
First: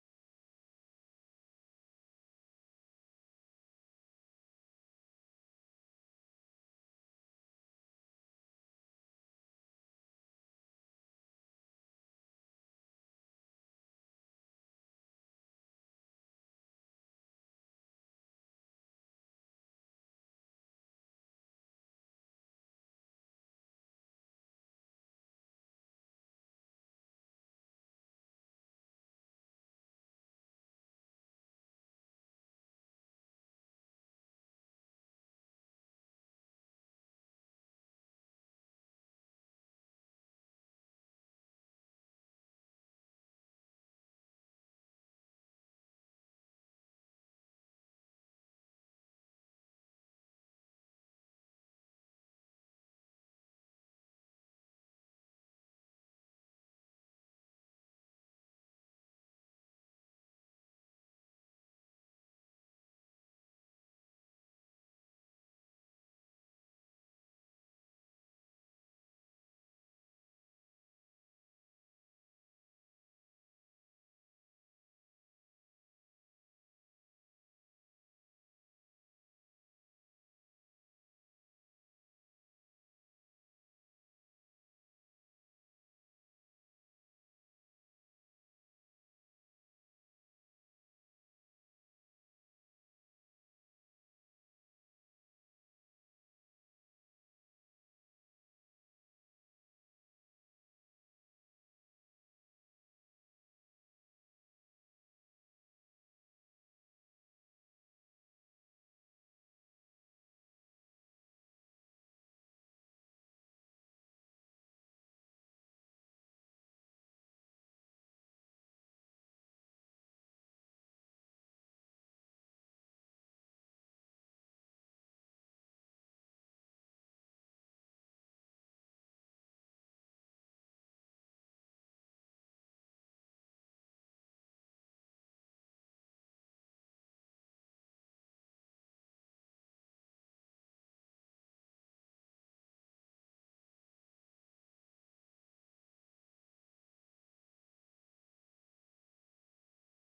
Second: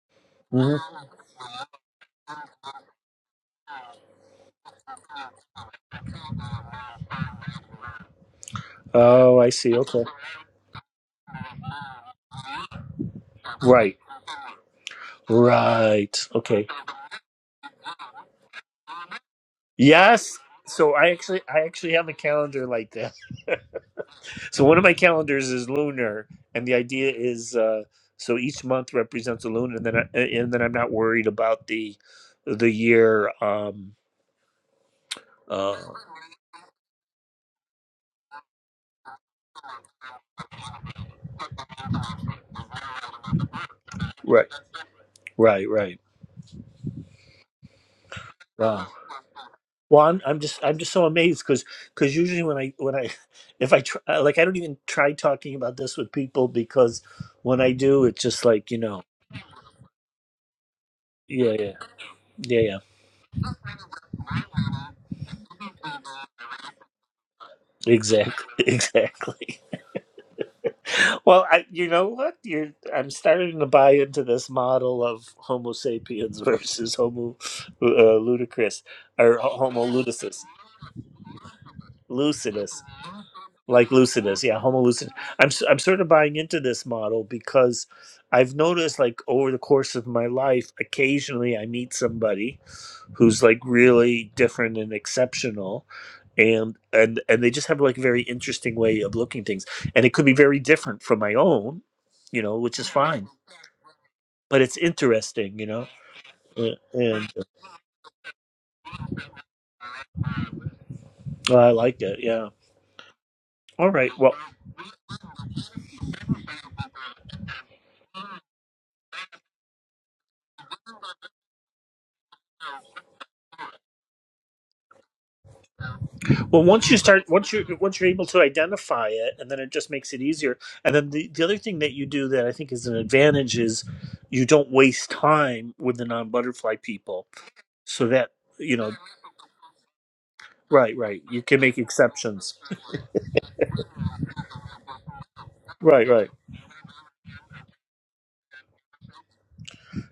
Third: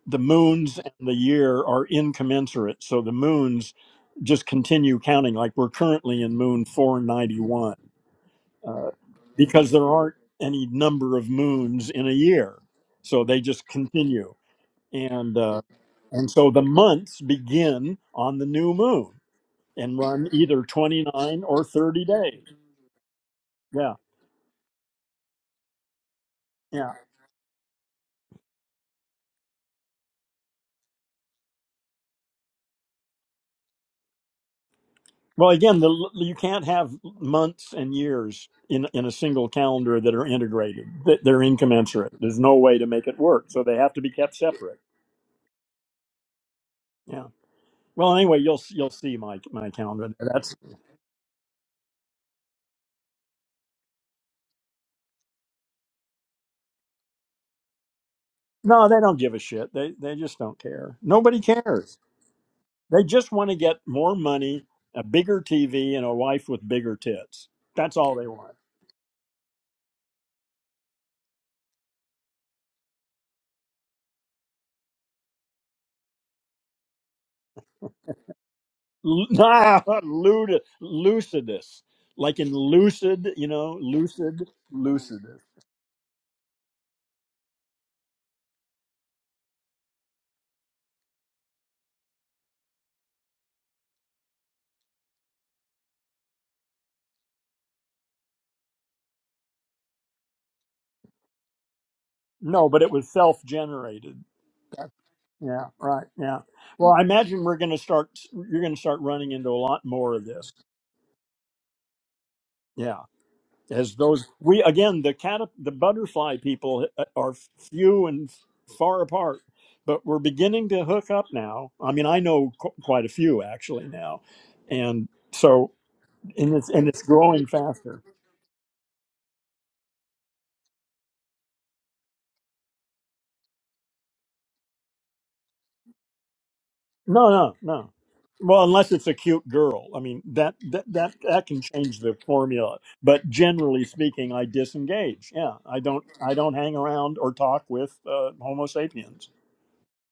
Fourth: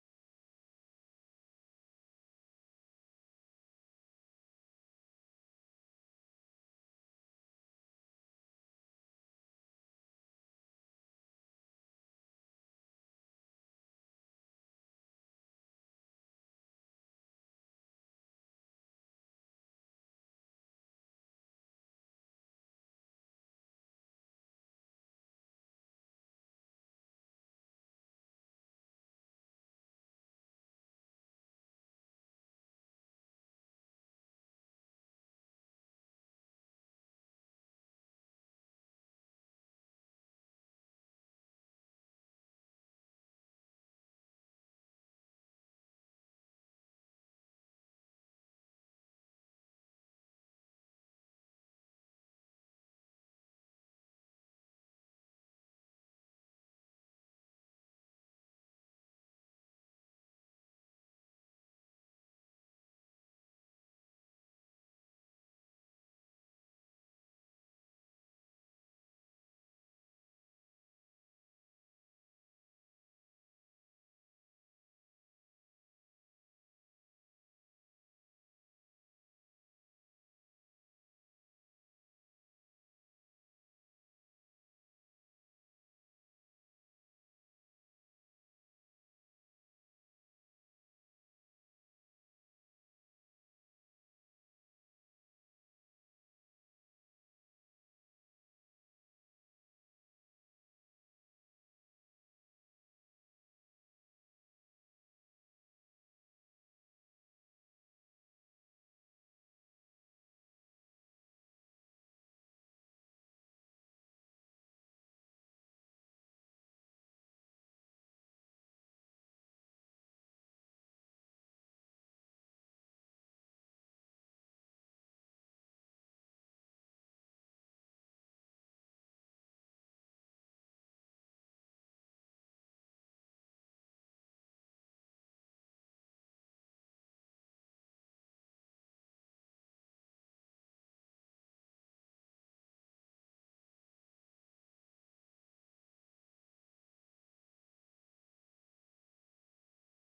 Speaker 1: The
Speaker 3: hmm
Speaker 1: moons and the year are incommensurate, so the moons just continue counting. Like we're currently in moon 491 uh,
Speaker 3: Oh, I
Speaker 1: because
Speaker 3: see.
Speaker 1: there
Speaker 3: Okay.
Speaker 1: aren't any number of moons in a year. So they just
Speaker 3: Right.
Speaker 1: continue. And, uh,
Speaker 3: Right.
Speaker 1: and so the
Speaker 3: Okay.
Speaker 1: months begin on the new moon and run
Speaker 3: Yes.
Speaker 1: either
Speaker 3: So I actually
Speaker 1: 29
Speaker 3: I
Speaker 1: or
Speaker 3: actually
Speaker 1: 30
Speaker 3: have a
Speaker 1: days.
Speaker 3: calendar like that.
Speaker 1: Yeah.
Speaker 3: So one of my calendars is lunar, and the
Speaker 1: Yeah.
Speaker 3: idea is uh, so each month represents a lunar, and then I, and then I'm not worried about the the year. Um,
Speaker 1: Well,
Speaker 3: uh,
Speaker 1: again, the, you can't have months and years in, in a single calendar that are integrated. Th- They're incommensurate. There's no way to make it work. So they have to be kept
Speaker 3: right,
Speaker 1: separate.
Speaker 3: right, right.
Speaker 1: Yeah. Well, anyway, you'll
Speaker 3: Wow.
Speaker 1: you'll see my my
Speaker 3: Well,
Speaker 1: calendar.
Speaker 3: I'm, I'm
Speaker 1: That's
Speaker 3: just I'm just so amazed because usually when I when I if I try, like I don't even try talking about this with people because when I do it's just like you
Speaker 1: No, they
Speaker 3: know
Speaker 1: don't give a shit. They they just don't care. Nobody
Speaker 3: yeah yeah
Speaker 1: cares.
Speaker 3: yeah yeah
Speaker 1: They just want to get more money, a bigger TV, and a wife with bigger tits. That's all they
Speaker 3: exactly
Speaker 1: want.
Speaker 3: exactly Well, I, you know what? You're I'm starting to buy into this model of Homo sapiens versus Homo uh, ludicrous
Speaker 1: L-
Speaker 3: or
Speaker 1: Nah,
Speaker 3: Homo lucidus,
Speaker 1: lud- lucidus, like in
Speaker 3: lucidus,
Speaker 1: lucid, you know,
Speaker 3: like lucidus.
Speaker 1: lucid,
Speaker 3: Yeah, Homo lucidus.
Speaker 1: lucidus.
Speaker 3: I'm s- I'm sort of buying into this model because I've noticed, like over the course of my life, occasionally I meet somebody who's like really different and exceptional, and and and they just have like a very interesting way of looking things and it could be very different from my own you know
Speaker 1: No,
Speaker 3: which
Speaker 1: but
Speaker 3: is
Speaker 1: it was
Speaker 3: fine
Speaker 1: self-generated.
Speaker 3: but it's
Speaker 1: That-
Speaker 3: interesting
Speaker 1: Yeah,
Speaker 3: you know
Speaker 1: right. Yeah.
Speaker 3: Uh,
Speaker 1: Well, I
Speaker 3: and
Speaker 1: imagine we're going to start. You're going to start running into a lot more of this.
Speaker 3: uh, i like it yeah
Speaker 1: Yeah.
Speaker 3: all
Speaker 1: as
Speaker 3: right
Speaker 1: those
Speaker 3: well
Speaker 1: we again the cat the butterfly people uh, are few and far apart but we're beginning to hook up now i mean i know qu- quite a few actually now and so and
Speaker 3: well
Speaker 1: it's and
Speaker 3: once you
Speaker 1: it's
Speaker 3: start
Speaker 1: growing
Speaker 3: once you once
Speaker 1: faster
Speaker 3: you're able to identify it and then it just makes it easier and then the, the other thing that you do that i think is an advantage is you don't waste time with the non-butterfly people
Speaker 1: no no no
Speaker 3: so that
Speaker 1: well
Speaker 3: you
Speaker 1: unless
Speaker 3: know
Speaker 1: it's a cute girl i mean that that
Speaker 3: right
Speaker 1: that,
Speaker 3: right you
Speaker 1: that can
Speaker 3: can make
Speaker 1: change the
Speaker 3: exceptions
Speaker 1: formula but generally speaking i disengage yeah i don't
Speaker 3: Right. Right.
Speaker 1: i don't hang around or talk with uh, homo sapiens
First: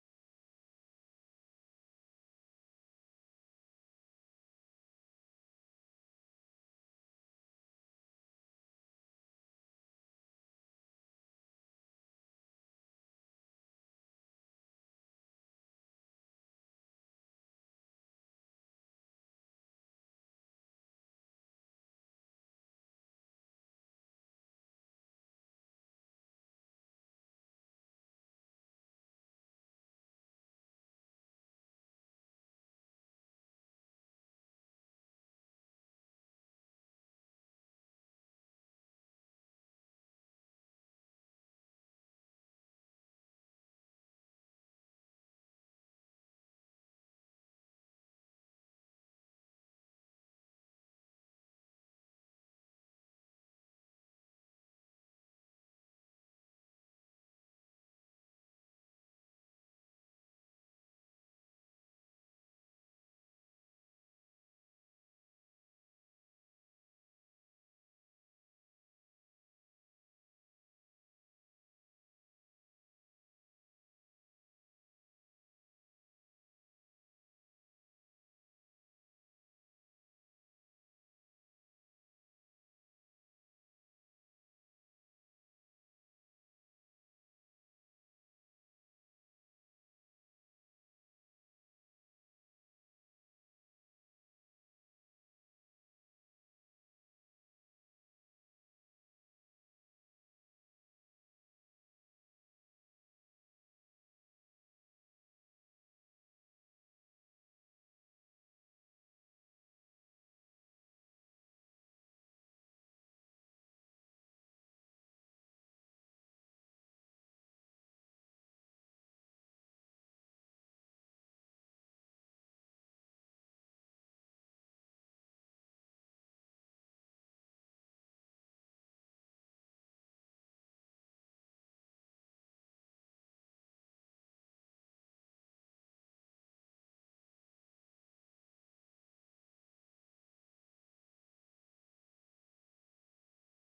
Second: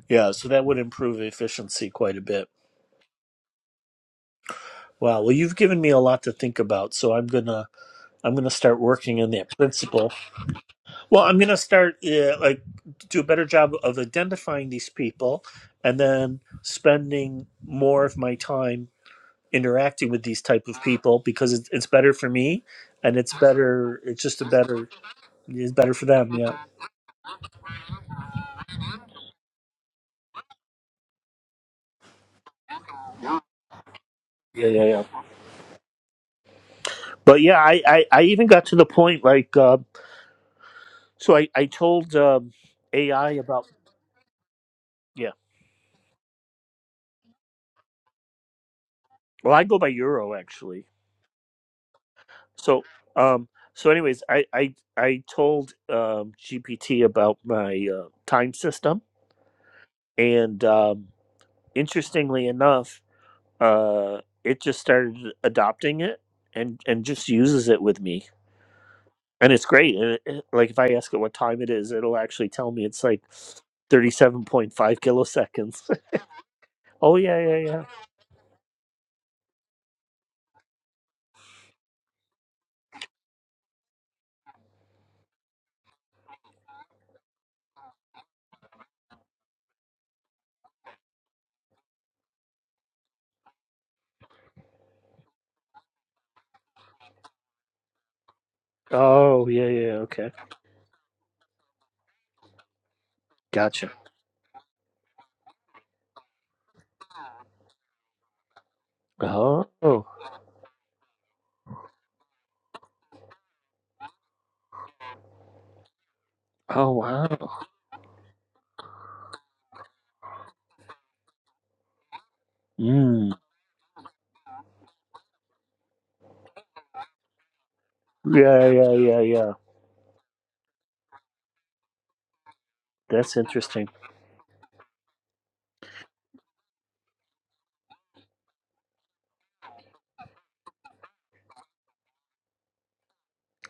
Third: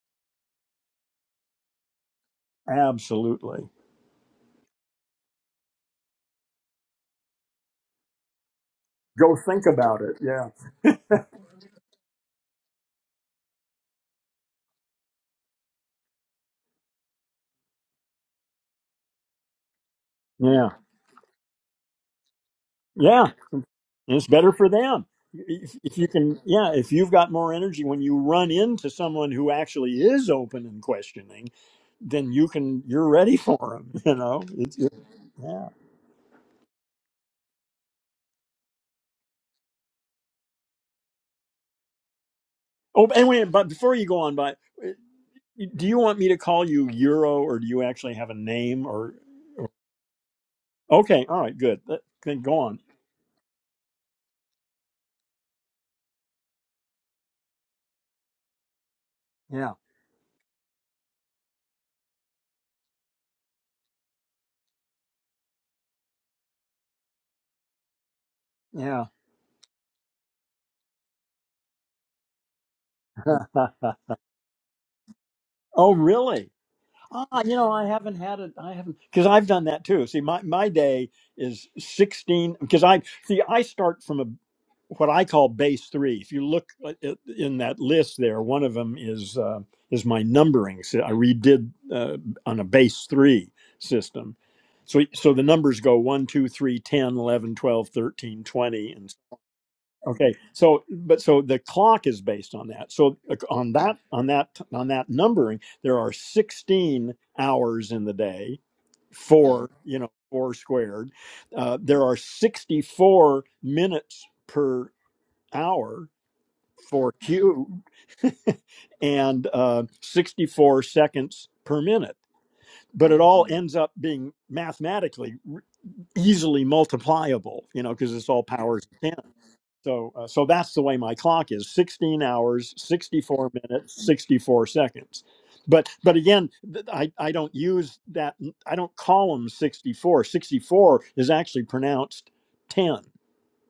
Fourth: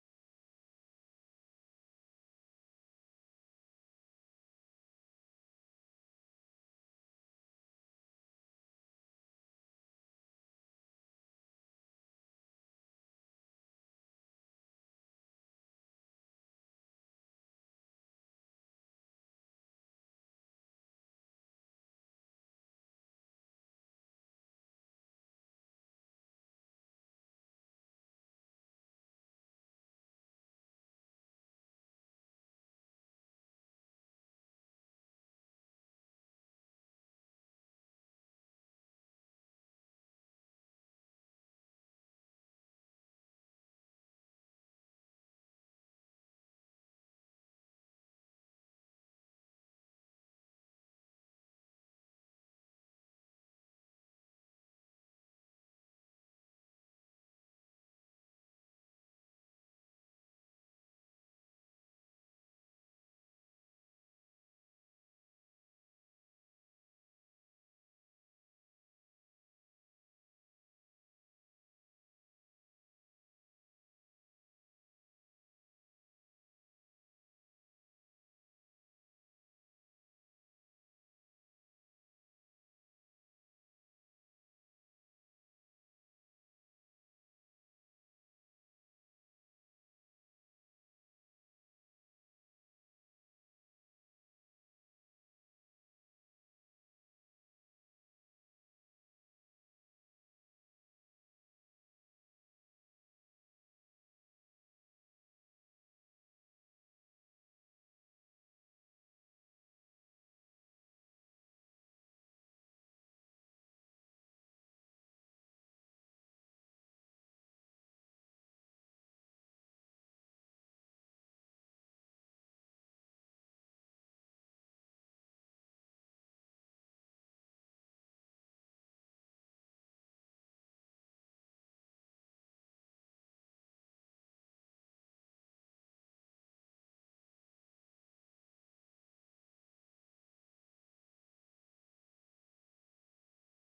Speaker 3: Yeah, so that would improve efficiency quite a bit.
Speaker 1: absolutely
Speaker 3: Wow. Well, you've given me a lot to think about, so I'm gonna I'm gonna start working on
Speaker 1: go
Speaker 3: that
Speaker 1: think about
Speaker 3: principle.
Speaker 1: it Yeah.
Speaker 3: Well, I'm gonna start uh, like do a better job of identifying these people, and then spending more of my time interacting with these type
Speaker 1: Yeah.
Speaker 3: of people because it's, it's better for me, and
Speaker 1: Yeah.
Speaker 3: it's better.
Speaker 1: And
Speaker 3: It's
Speaker 1: it's
Speaker 3: just a
Speaker 1: better for
Speaker 3: better.
Speaker 1: them.
Speaker 3: It's
Speaker 1: If,
Speaker 3: better
Speaker 1: if
Speaker 3: for
Speaker 1: you
Speaker 3: them.
Speaker 1: can,
Speaker 3: Yeah
Speaker 1: yeah, if you've got more energy when you run into someone who actually is open and questioning, then you can, you're ready for them, you know?
Speaker 3: Yeah,
Speaker 1: It's,
Speaker 3: yeah,
Speaker 1: it,
Speaker 3: yeah.
Speaker 1: yeah.
Speaker 3: but yeah i i, I even got to the point like uh, so i i told um
Speaker 1: Oh, and
Speaker 3: ai
Speaker 1: wait,
Speaker 3: about
Speaker 1: but before you go on, by
Speaker 3: yeah
Speaker 1: do you want me to call you Euro or do you actually have a name or?
Speaker 3: Well, I go by euro actually.
Speaker 1: Okay. All right. Good. Th- Then go on.
Speaker 3: So, um, so anyways, I I I told um, GPT about my uh, time system,
Speaker 1: Yeah.
Speaker 3: and um, interestingly enough, uh, it just started adopting it and and just uses it with me,
Speaker 1: Yeah.
Speaker 3: and it's great. And it, it- like if I ask it what time it is, it'll actually tell me it's like thirty-seven point five kiloseconds.
Speaker 1: oh, really?
Speaker 3: oh yeah,
Speaker 1: Ah, you
Speaker 3: yeah,
Speaker 1: know,
Speaker 3: yeah.
Speaker 1: I haven't had it. I haven't because I've done that too. See, my my day is sixteen because I see I start from a what I call base three. If you look at- at- in that list, there one of them is uh, is my numbering. So I redid uh, on a base three system. So, so the numbers go one, two, three, ten, eleven, twelve, thirteen, twenty, 2,
Speaker 3: Oh yeah, yeah. Okay,
Speaker 1: Okay, so but so the clock is based on that. So uh, on
Speaker 3: gotcha.
Speaker 1: that on that on that numbering, there are 16 hours in the day,
Speaker 3: Oh,
Speaker 1: four you
Speaker 3: oh
Speaker 1: know four squared. Uh, there are 64 minutes per hour for
Speaker 3: wow.
Speaker 1: cube and uh, 64 seconds per minute. But
Speaker 3: Hmm.
Speaker 1: it all Mm-hmm. ends up being mathematically r- easily multipliable, you know, because it's all
Speaker 3: Yeah,
Speaker 1: powers
Speaker 3: yeah,
Speaker 1: of 10.
Speaker 3: yeah, yeah.
Speaker 1: So, uh, so that's the way my clock is: sixteen hours,
Speaker 3: That's
Speaker 1: sixty-four
Speaker 3: interesting.
Speaker 1: minutes, sixty-four seconds. But, but again, th- I, I don't use that. I don't call them sixty-four. Sixty-four is actually pronounced ten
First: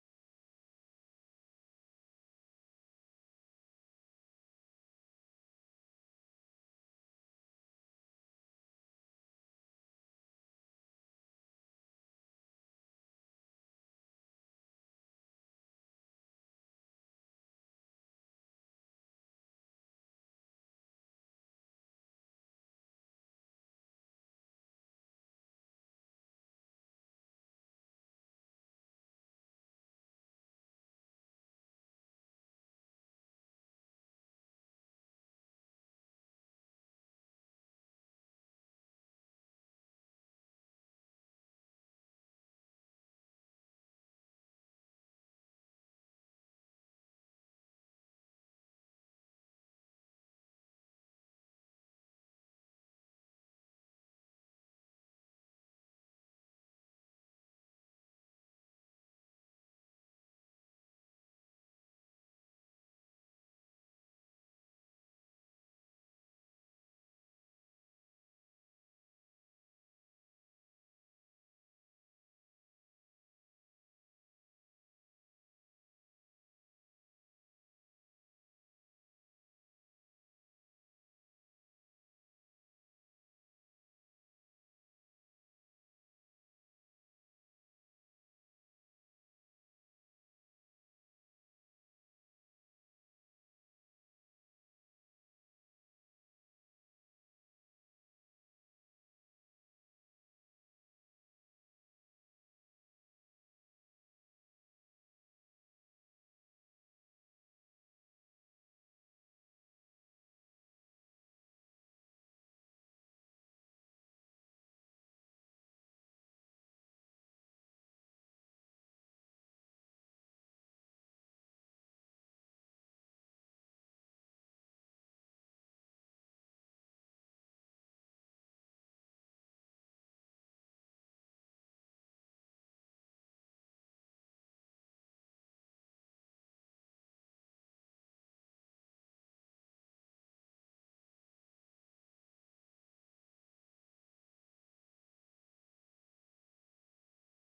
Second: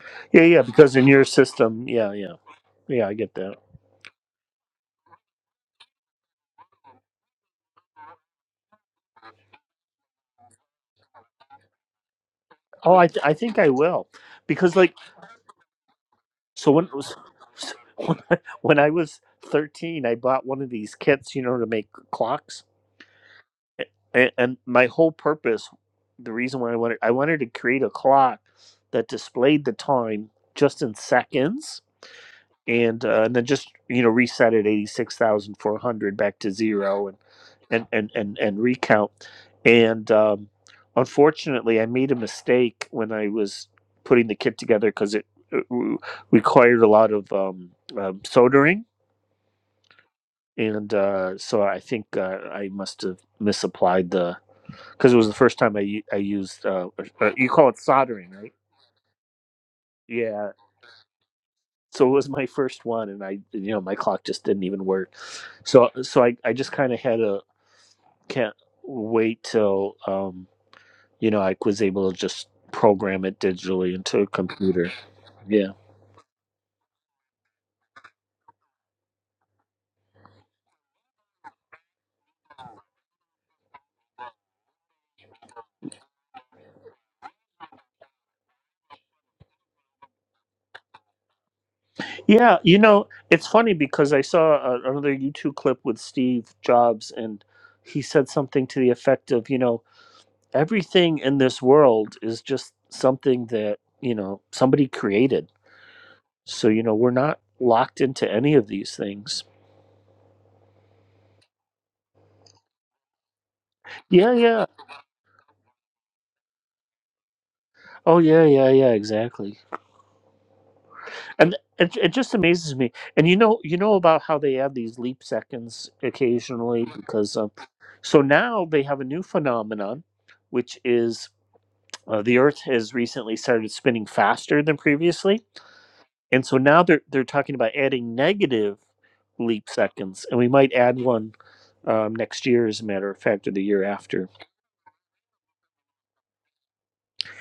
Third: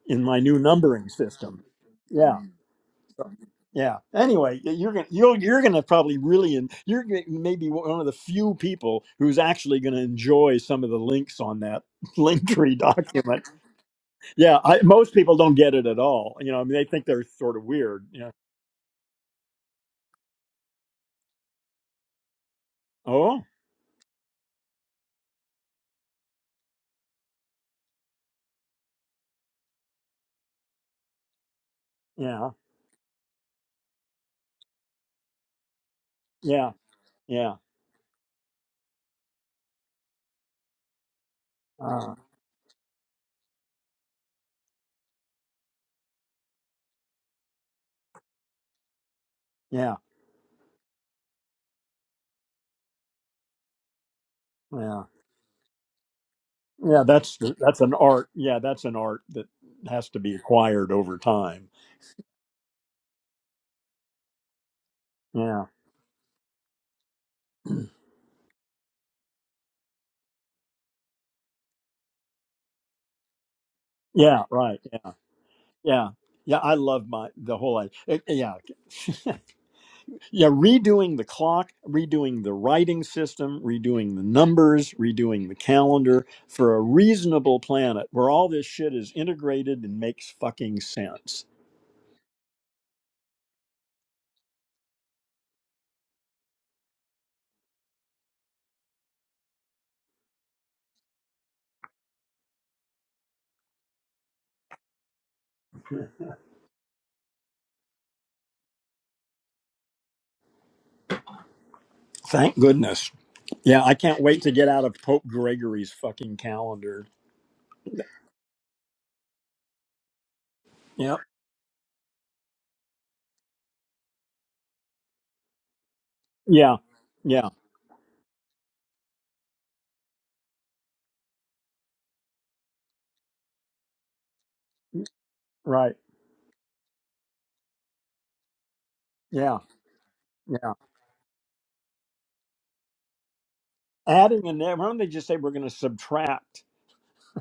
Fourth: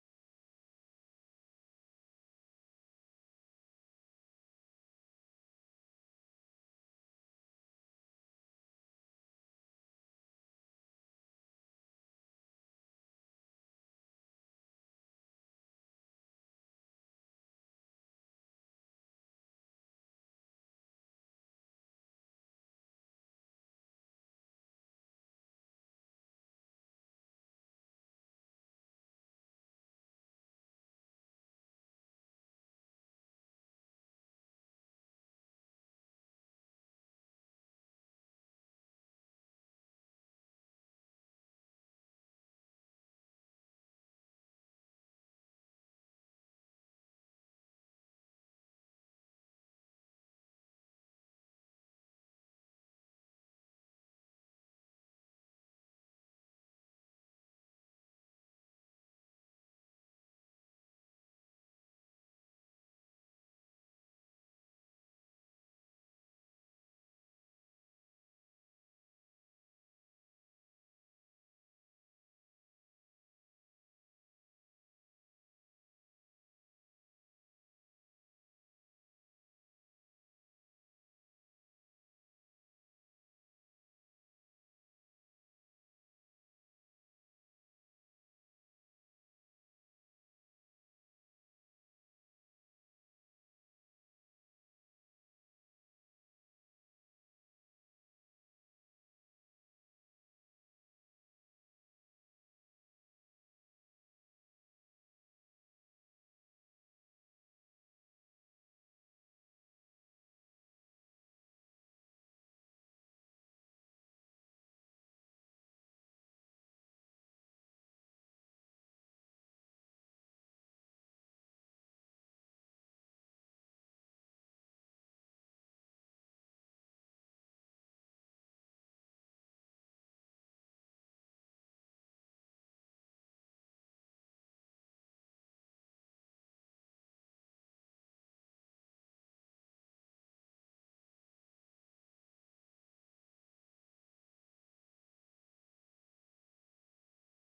Speaker 1: in my
Speaker 3: Yeah,
Speaker 1: new
Speaker 3: yeah, because in
Speaker 1: numbering
Speaker 3: your
Speaker 1: system.
Speaker 3: system, yeah, yeah,
Speaker 1: Yeah,
Speaker 3: yeah, I get that.
Speaker 1: yeah. Anyway, y- you're gonna you're you're gonna probably really and you're gonna- maybe one of the few people who's actually gonna enjoy some of the links on that Linktree
Speaker 3: Oh, I, th- I
Speaker 1: document.
Speaker 3: think I will,
Speaker 1: Yeah,
Speaker 3: because
Speaker 1: I,
Speaker 3: like,
Speaker 1: most people don't get it at all. You know, I
Speaker 3: so
Speaker 1: mean,
Speaker 3: when
Speaker 1: they
Speaker 3: it
Speaker 1: think
Speaker 3: was,
Speaker 1: they're sort of weird.
Speaker 3: when
Speaker 1: Yeah.
Speaker 3: I, when I was thirteen, I bought one of these kits, you know, to make clocks,
Speaker 1: Oh,
Speaker 3: and, and my whole purpose, the reason why I wanted, I wanted to create a clock that displayed the time just in seconds,
Speaker 1: yeah,
Speaker 3: and uh, and then just you know reset at eighty six thousand four hundred back to
Speaker 1: yeah,
Speaker 3: zero,
Speaker 1: yeah,
Speaker 3: and and and, and recount. And um, unfortunately, I made
Speaker 1: uh,
Speaker 3: a mistake when I was putting the kit together because it, it re- required a lot of um, um, soldering.
Speaker 1: yeah,
Speaker 3: And uh, so I think uh, I must have misapplied the
Speaker 1: yeah,
Speaker 3: because it was the first time I u- I used uh,
Speaker 1: yeah.
Speaker 3: uh,
Speaker 1: That's
Speaker 3: you call it
Speaker 1: that's an art.
Speaker 3: soldering, right?
Speaker 1: Yeah, that's an art that has to be
Speaker 3: Yeah.
Speaker 1: acquired over time.
Speaker 3: So it was my first one, and I you know my clock just didn't even work.
Speaker 1: Yeah,
Speaker 3: So so I I just kind of had a can't wait till um you know, I was able to just program it digitally into a
Speaker 1: yeah, right.
Speaker 3: computer.
Speaker 1: Yeah,
Speaker 3: Yeah.
Speaker 1: yeah, yeah. I love my the whole. i- yeah, Yeah, redoing the clock, redoing the writing system, redoing the numbers, redoing the calendar for a reasonable planet where all this shit is integrated and makes fucking sense.
Speaker 3: Yeah. You know, it's funny because I saw a, another YouTube clip with Steve Jobs and he said something to the effect of, you know, everything in this world is just something that, you know, somebody created. So, you know, we're not locked into any of these things.
Speaker 1: Thank goodness. Yeah, I can't
Speaker 3: Yeah.
Speaker 1: wait to
Speaker 3: Yeah.
Speaker 1: get out of Pope Gregory's fucking calendar.
Speaker 3: Oh, yeah. Yeah. Yeah. Exactly.
Speaker 1: Yep.
Speaker 3: and it, it just amazes me and you know you know about how they add these leap seconds
Speaker 1: Yeah.
Speaker 3: occasionally because
Speaker 1: Yeah.
Speaker 3: um, so now they have a new phenomenon which is uh, the earth has recently started spinning faster than previously
Speaker 1: Right.
Speaker 3: and so now they're they're talking about adding negative
Speaker 1: Yeah.
Speaker 3: leap seconds and we
Speaker 1: Yeah.
Speaker 3: might add one um, next year as a matter of fact or the year after
Speaker 1: Adding a negative, why don't they just say we're going to subtract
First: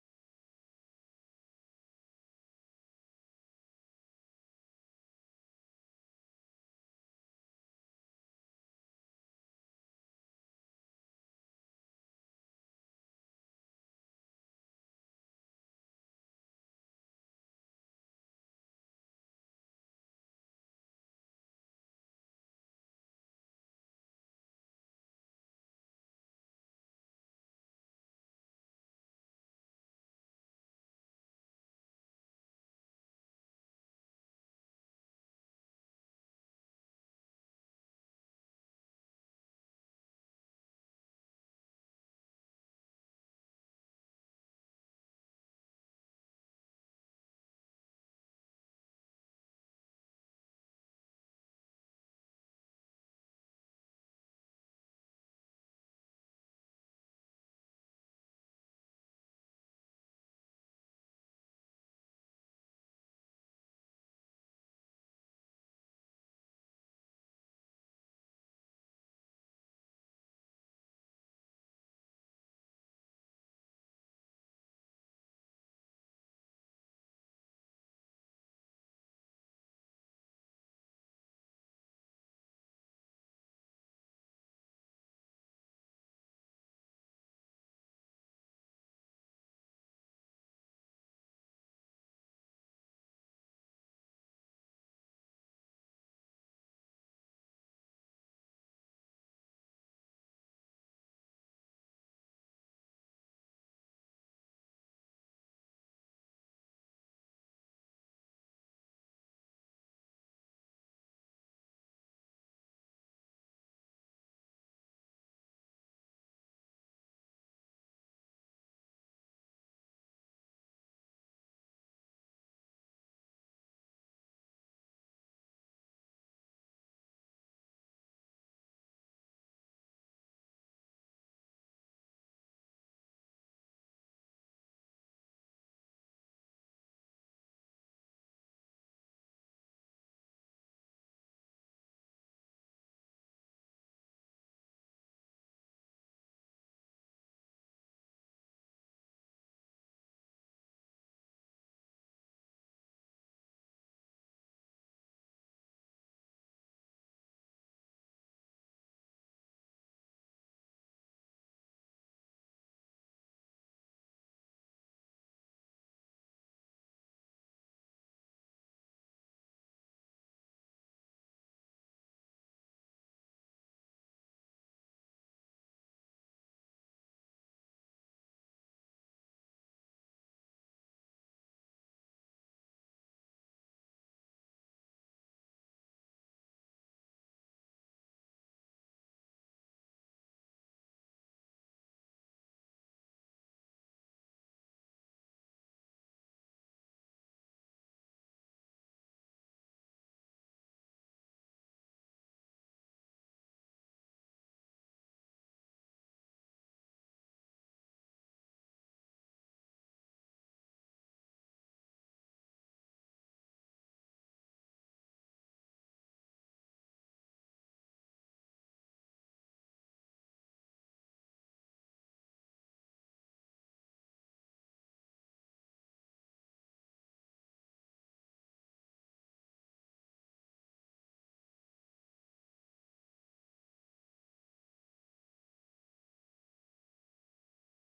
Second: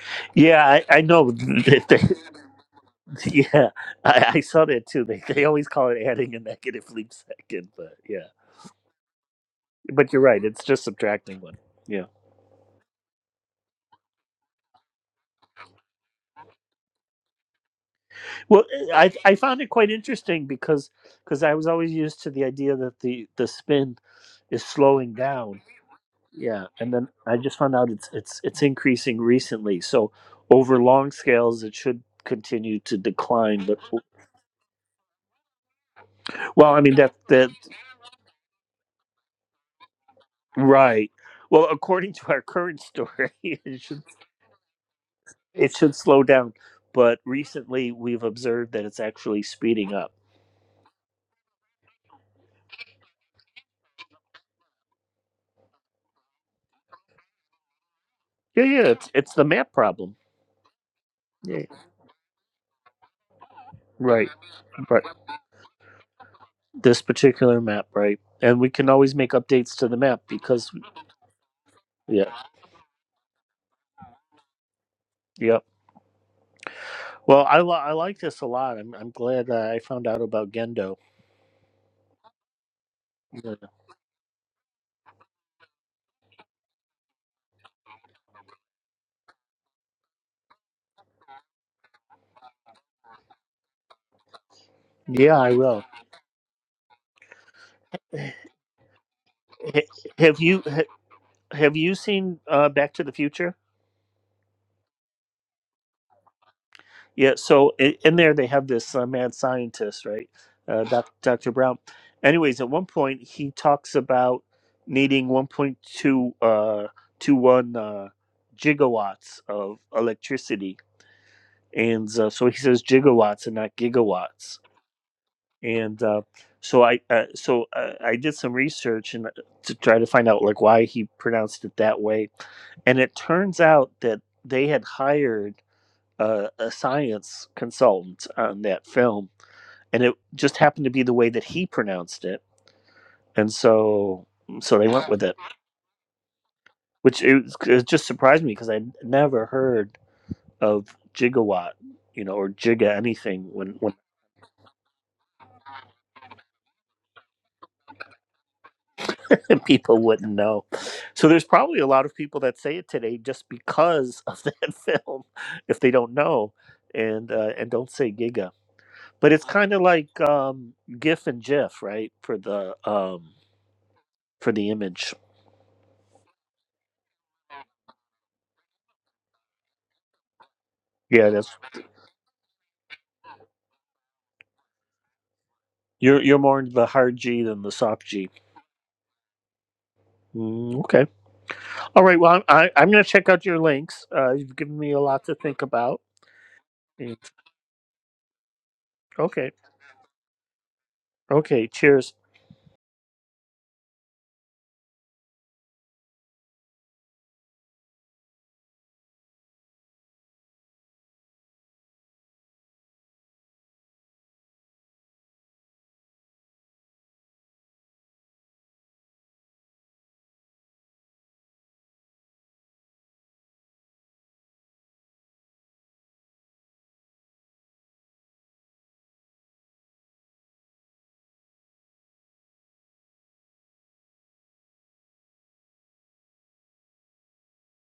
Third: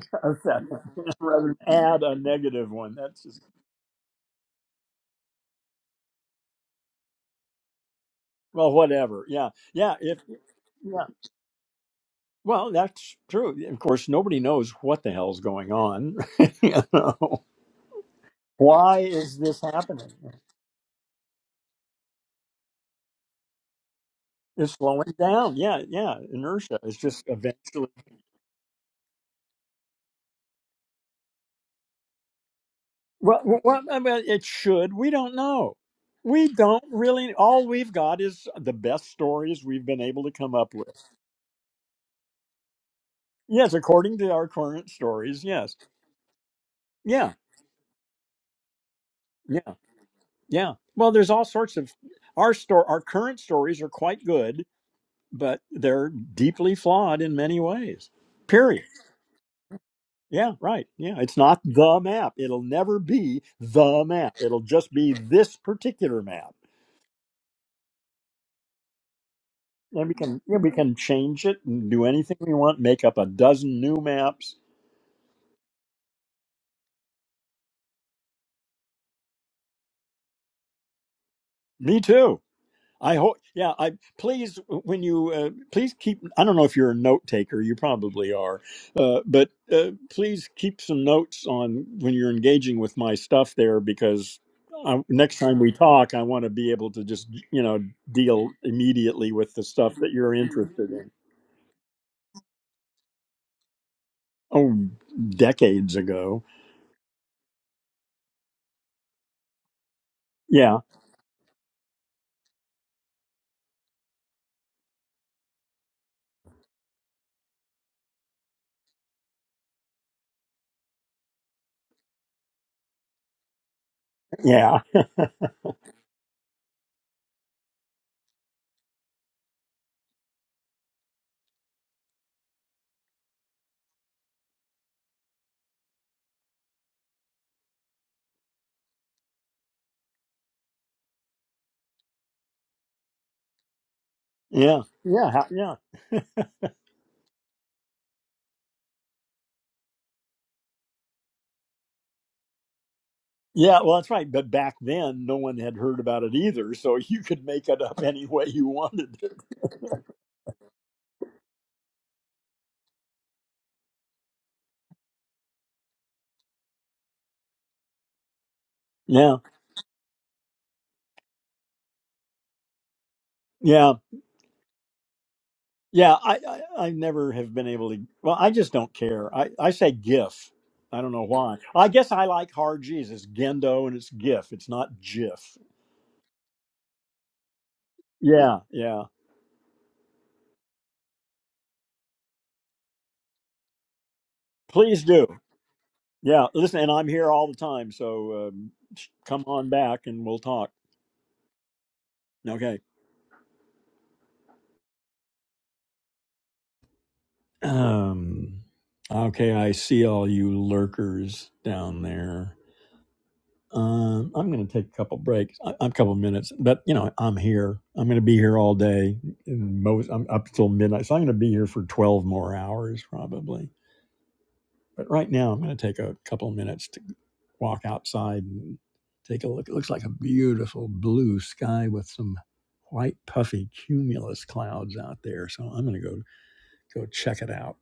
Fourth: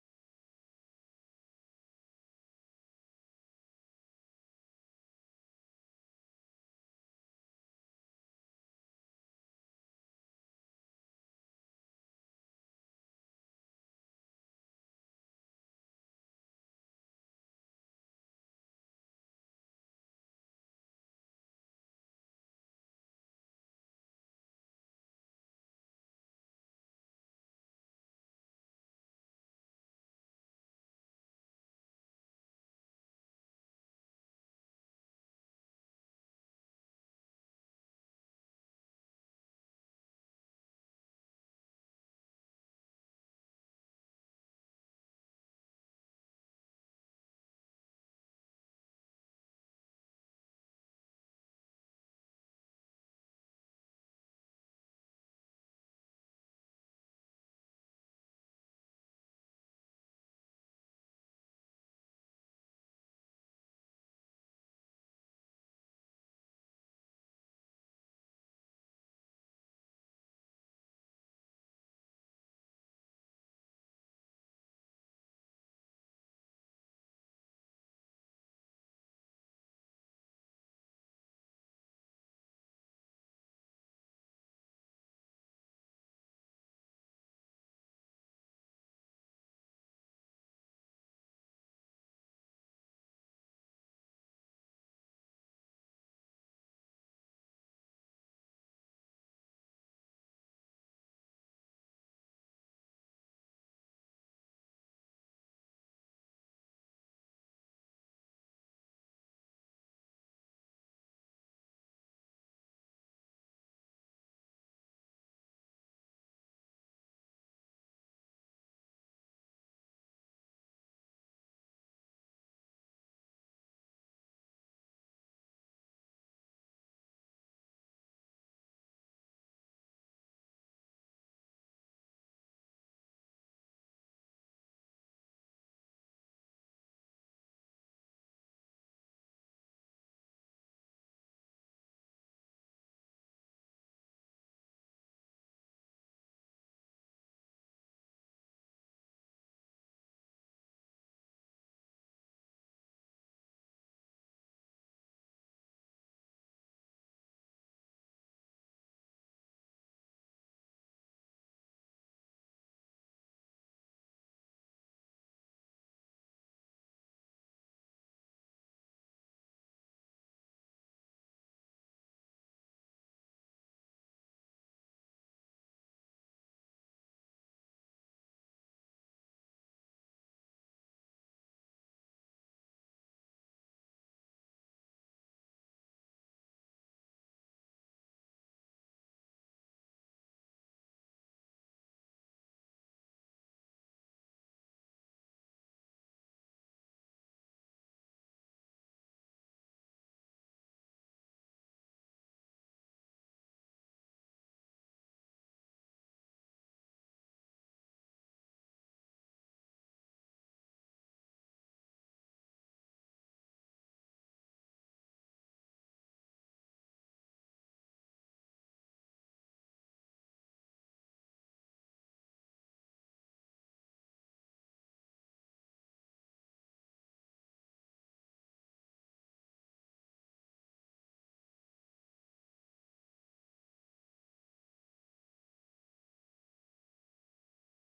Speaker 3: yeah i, I know
Speaker 1: rather than
Speaker 3: that
Speaker 1: add a
Speaker 3: they,
Speaker 1: negative one? That's just
Speaker 3: yeah I, I saw that too they, they always call it adding a negative leap second but yeah
Speaker 1: Well, whatever. Yeah. Yeah.
Speaker 3: but
Speaker 1: If
Speaker 3: you're right it's just
Speaker 1: yeah.
Speaker 3: subtracting one yeah
Speaker 1: Well, that's true. Of course, nobody knows what the hell's going on. you know,
Speaker 3: well
Speaker 1: why
Speaker 3: i i
Speaker 1: is
Speaker 3: found
Speaker 1: this
Speaker 3: it quite
Speaker 1: happening?
Speaker 3: interesting because because i was always used to the idea that the the spin is
Speaker 1: It's slowing
Speaker 3: slowing
Speaker 1: down.
Speaker 3: down
Speaker 1: Yeah, yeah.
Speaker 3: yeah
Speaker 1: Inertia
Speaker 3: and
Speaker 1: is
Speaker 3: then
Speaker 1: just
Speaker 3: i just found
Speaker 1: eventually.
Speaker 3: out it's it's it's increasing recently so over long scales it should continue to
Speaker 1: Well, well,
Speaker 3: decline but
Speaker 1: well, I mean, it should. We don't know. We
Speaker 3: well i
Speaker 1: don't
Speaker 3: mean that
Speaker 1: really.
Speaker 3: that
Speaker 1: All we've got is the best stories we've been able to come up with.
Speaker 3: right well according to our current story
Speaker 1: Yes,
Speaker 3: it should
Speaker 1: according to our current stories.
Speaker 3: it
Speaker 1: Yes.
Speaker 3: should slow down but
Speaker 1: Yeah.
Speaker 3: recently we've observed that it's actually
Speaker 1: Yeah.
Speaker 3: speeding up
Speaker 1: Yeah. Well, there's all sorts of our store. Our current stories are quite good but they're deeply flawed in many ways.
Speaker 3: yeah
Speaker 1: Period.
Speaker 3: yeah it's it's the map problem
Speaker 1: Yeah, right. Yeah, it's
Speaker 3: Yeah.
Speaker 1: not the map. It'll never be the
Speaker 3: Right,
Speaker 1: map. It'll just
Speaker 3: right.
Speaker 1: be this particular map.
Speaker 3: This particular map, right? And we can always make updates to the
Speaker 1: And we
Speaker 3: map
Speaker 1: can yeah, we
Speaker 3: because,
Speaker 1: can change it and do
Speaker 3: yeah,
Speaker 1: anything we want, make up a dozen new maps.
Speaker 3: yep. Well, I li- I like this a lot. I'm I'm glad that I found out about Gendo.
Speaker 1: Me too. I hope,
Speaker 3: Yeah,
Speaker 1: yeah. I please when you uh, please keep. I don't know if you're a note taker. You probably are, uh, but uh, please keep some notes on when you're engaging with my stuff there because I, next
Speaker 3: Yeah, I
Speaker 1: time we
Speaker 3: will.
Speaker 1: talk, I want to be able to just you know deal immediately with the
Speaker 3: H-
Speaker 1: stuff that you're
Speaker 3: Have you
Speaker 1: interested
Speaker 3: ha-
Speaker 1: in.
Speaker 3: have you seen uh, Back to the Future?
Speaker 1: Oh, decades ago.
Speaker 3: Yeah. So i- in there they have this uh, mad scientist, right?
Speaker 1: Yeah,
Speaker 3: Uh, doc, Dr. Brown. Anyways, at one point he talks about needing 1.2 uh, 21 uh, gigawatts of electricity and uh, so he says gigawatts and not gigawatts
Speaker 1: yeah,
Speaker 3: and uh, so i uh, so uh, i did some research and uh, to try to find out like why he pronounced it that way and it turns out that they had hired uh, a science consultant on that film and it just happened to be the way that he pronounced it and so so
Speaker 1: yeah,
Speaker 3: they went with
Speaker 1: yeah,
Speaker 3: it
Speaker 1: ha- yeah.
Speaker 3: which it, was- it just surprised me because i never heard of gigawatt you know or giga anything when
Speaker 1: Yeah, well, that's right. But back then, no one had heard about it either, so you could make it up any way you wanted to.
Speaker 3: and people wouldn't know. So there's probably a lot of people that say it today just because of that film, if they don't know, and uh, and don't say Giga. But
Speaker 1: Yeah.
Speaker 3: it's kind of like um, GIF and GIF, right? For the um,
Speaker 1: Yeah,
Speaker 3: for the image.
Speaker 1: yeah. I, I I never have been able to. Well, I just don't care. I I say GIF. I don't know
Speaker 3: Yeah, that's
Speaker 1: why. I guess I like hard G's. It's Gendo and it's GIF. It's not GIF.
Speaker 3: you're you're more into the hard G than the soft G.
Speaker 1: Yeah, yeah.
Speaker 3: Mm, okay. All right. Well, I, I, I'm going to check out your links. Uh, you've given me a
Speaker 1: Please
Speaker 3: lot
Speaker 1: do.
Speaker 3: to think about.
Speaker 1: Yeah. Listen, and I'm
Speaker 3: Mm,
Speaker 1: here all the time, so um, come
Speaker 3: Okay.
Speaker 1: on back and we'll talk.
Speaker 3: Okay. Cheers.
Speaker 1: Okay. Um. Okay, I see all you lurkers down there. Um, I'm going to take a couple breaks, a, a couple minutes, but you know, I'm here. I'm going to be here all day. And most, I'm up till midnight, so I'm going to be here for 12 more hours probably. But right now, I'm going to take a couple minutes to walk outside and take a look. It looks like a beautiful blue sky with some white puffy cumulus clouds out there. So I'm going to go. Go check it out.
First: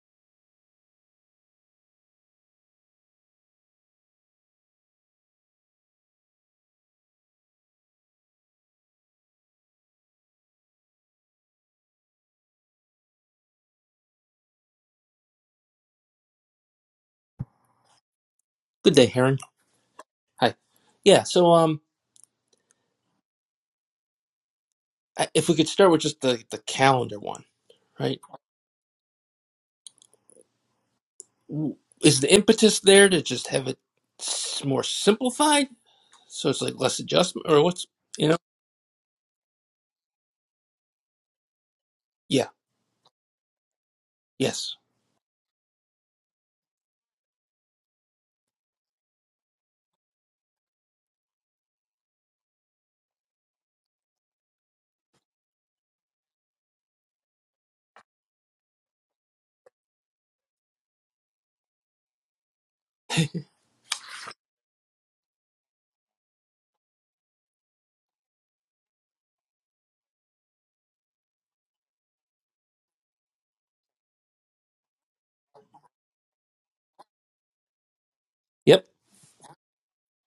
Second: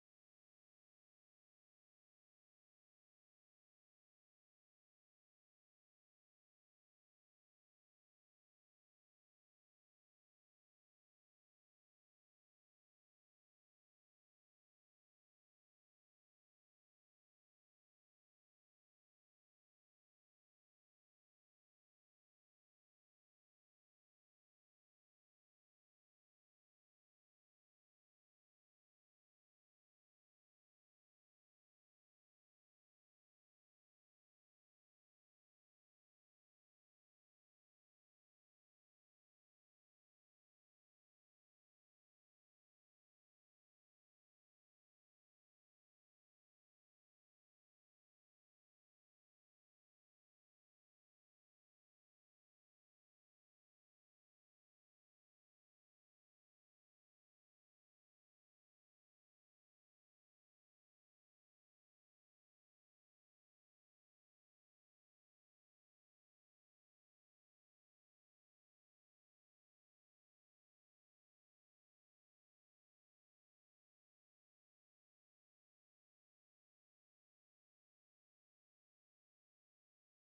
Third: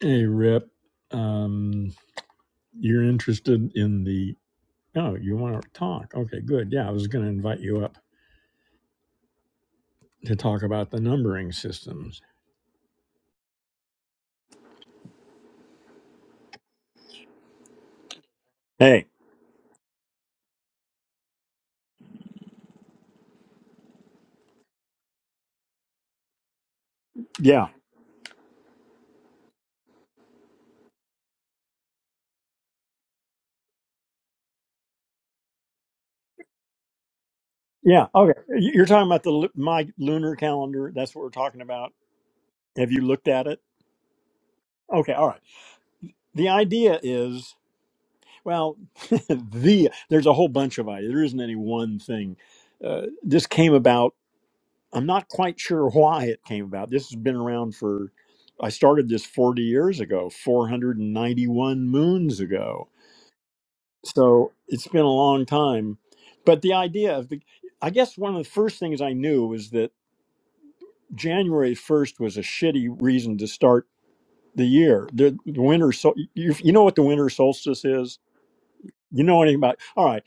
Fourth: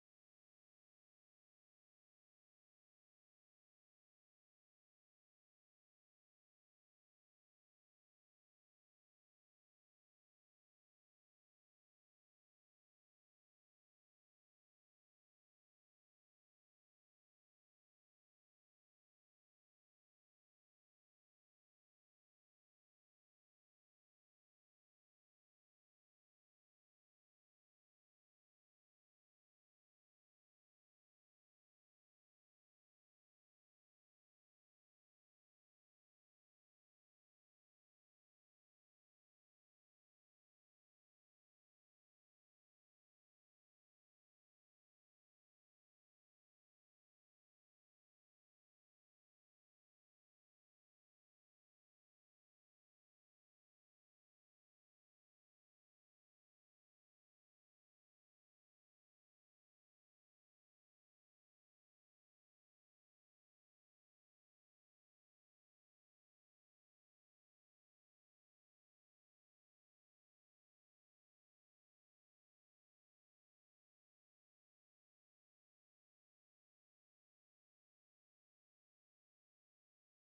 Speaker 1: Hey, Rip, um, you're interested in the. Oh, you want to talk? Okay, good. Yeah, I was going to invite you up to talk about the numbering systems.
Speaker 4: Good day,
Speaker 1: Hey,
Speaker 4: Heron. Hi. Yeah, so um, I- if we could start with just the the calendar one,
Speaker 1: yeah,
Speaker 4: right? W- Is the impetus there to just have it s- more simplified, so it's like less adjustment, or what's
Speaker 1: yeah.
Speaker 4: you know?
Speaker 1: Okay, You- you're talking about the lu- my lunar calendar. That's what we're talking about.
Speaker 4: Yeah.
Speaker 1: Have you looked at it?
Speaker 4: Yes.
Speaker 1: Okay, all right. The idea is well, the there's a whole bunch of ideas. There isn't any one thing. Uh, this came about. I'm not quite sure why it came about. This has been around for. I started this 40 years ago, 491 moons ago. So it's been a long time. But the idea of the, I guess one of the first things I knew was that January 1st was a shitty reason to start the year the, the winter so you, you know what the winter solstice is
Speaker 4: Yep.
Speaker 1: you know anything about all right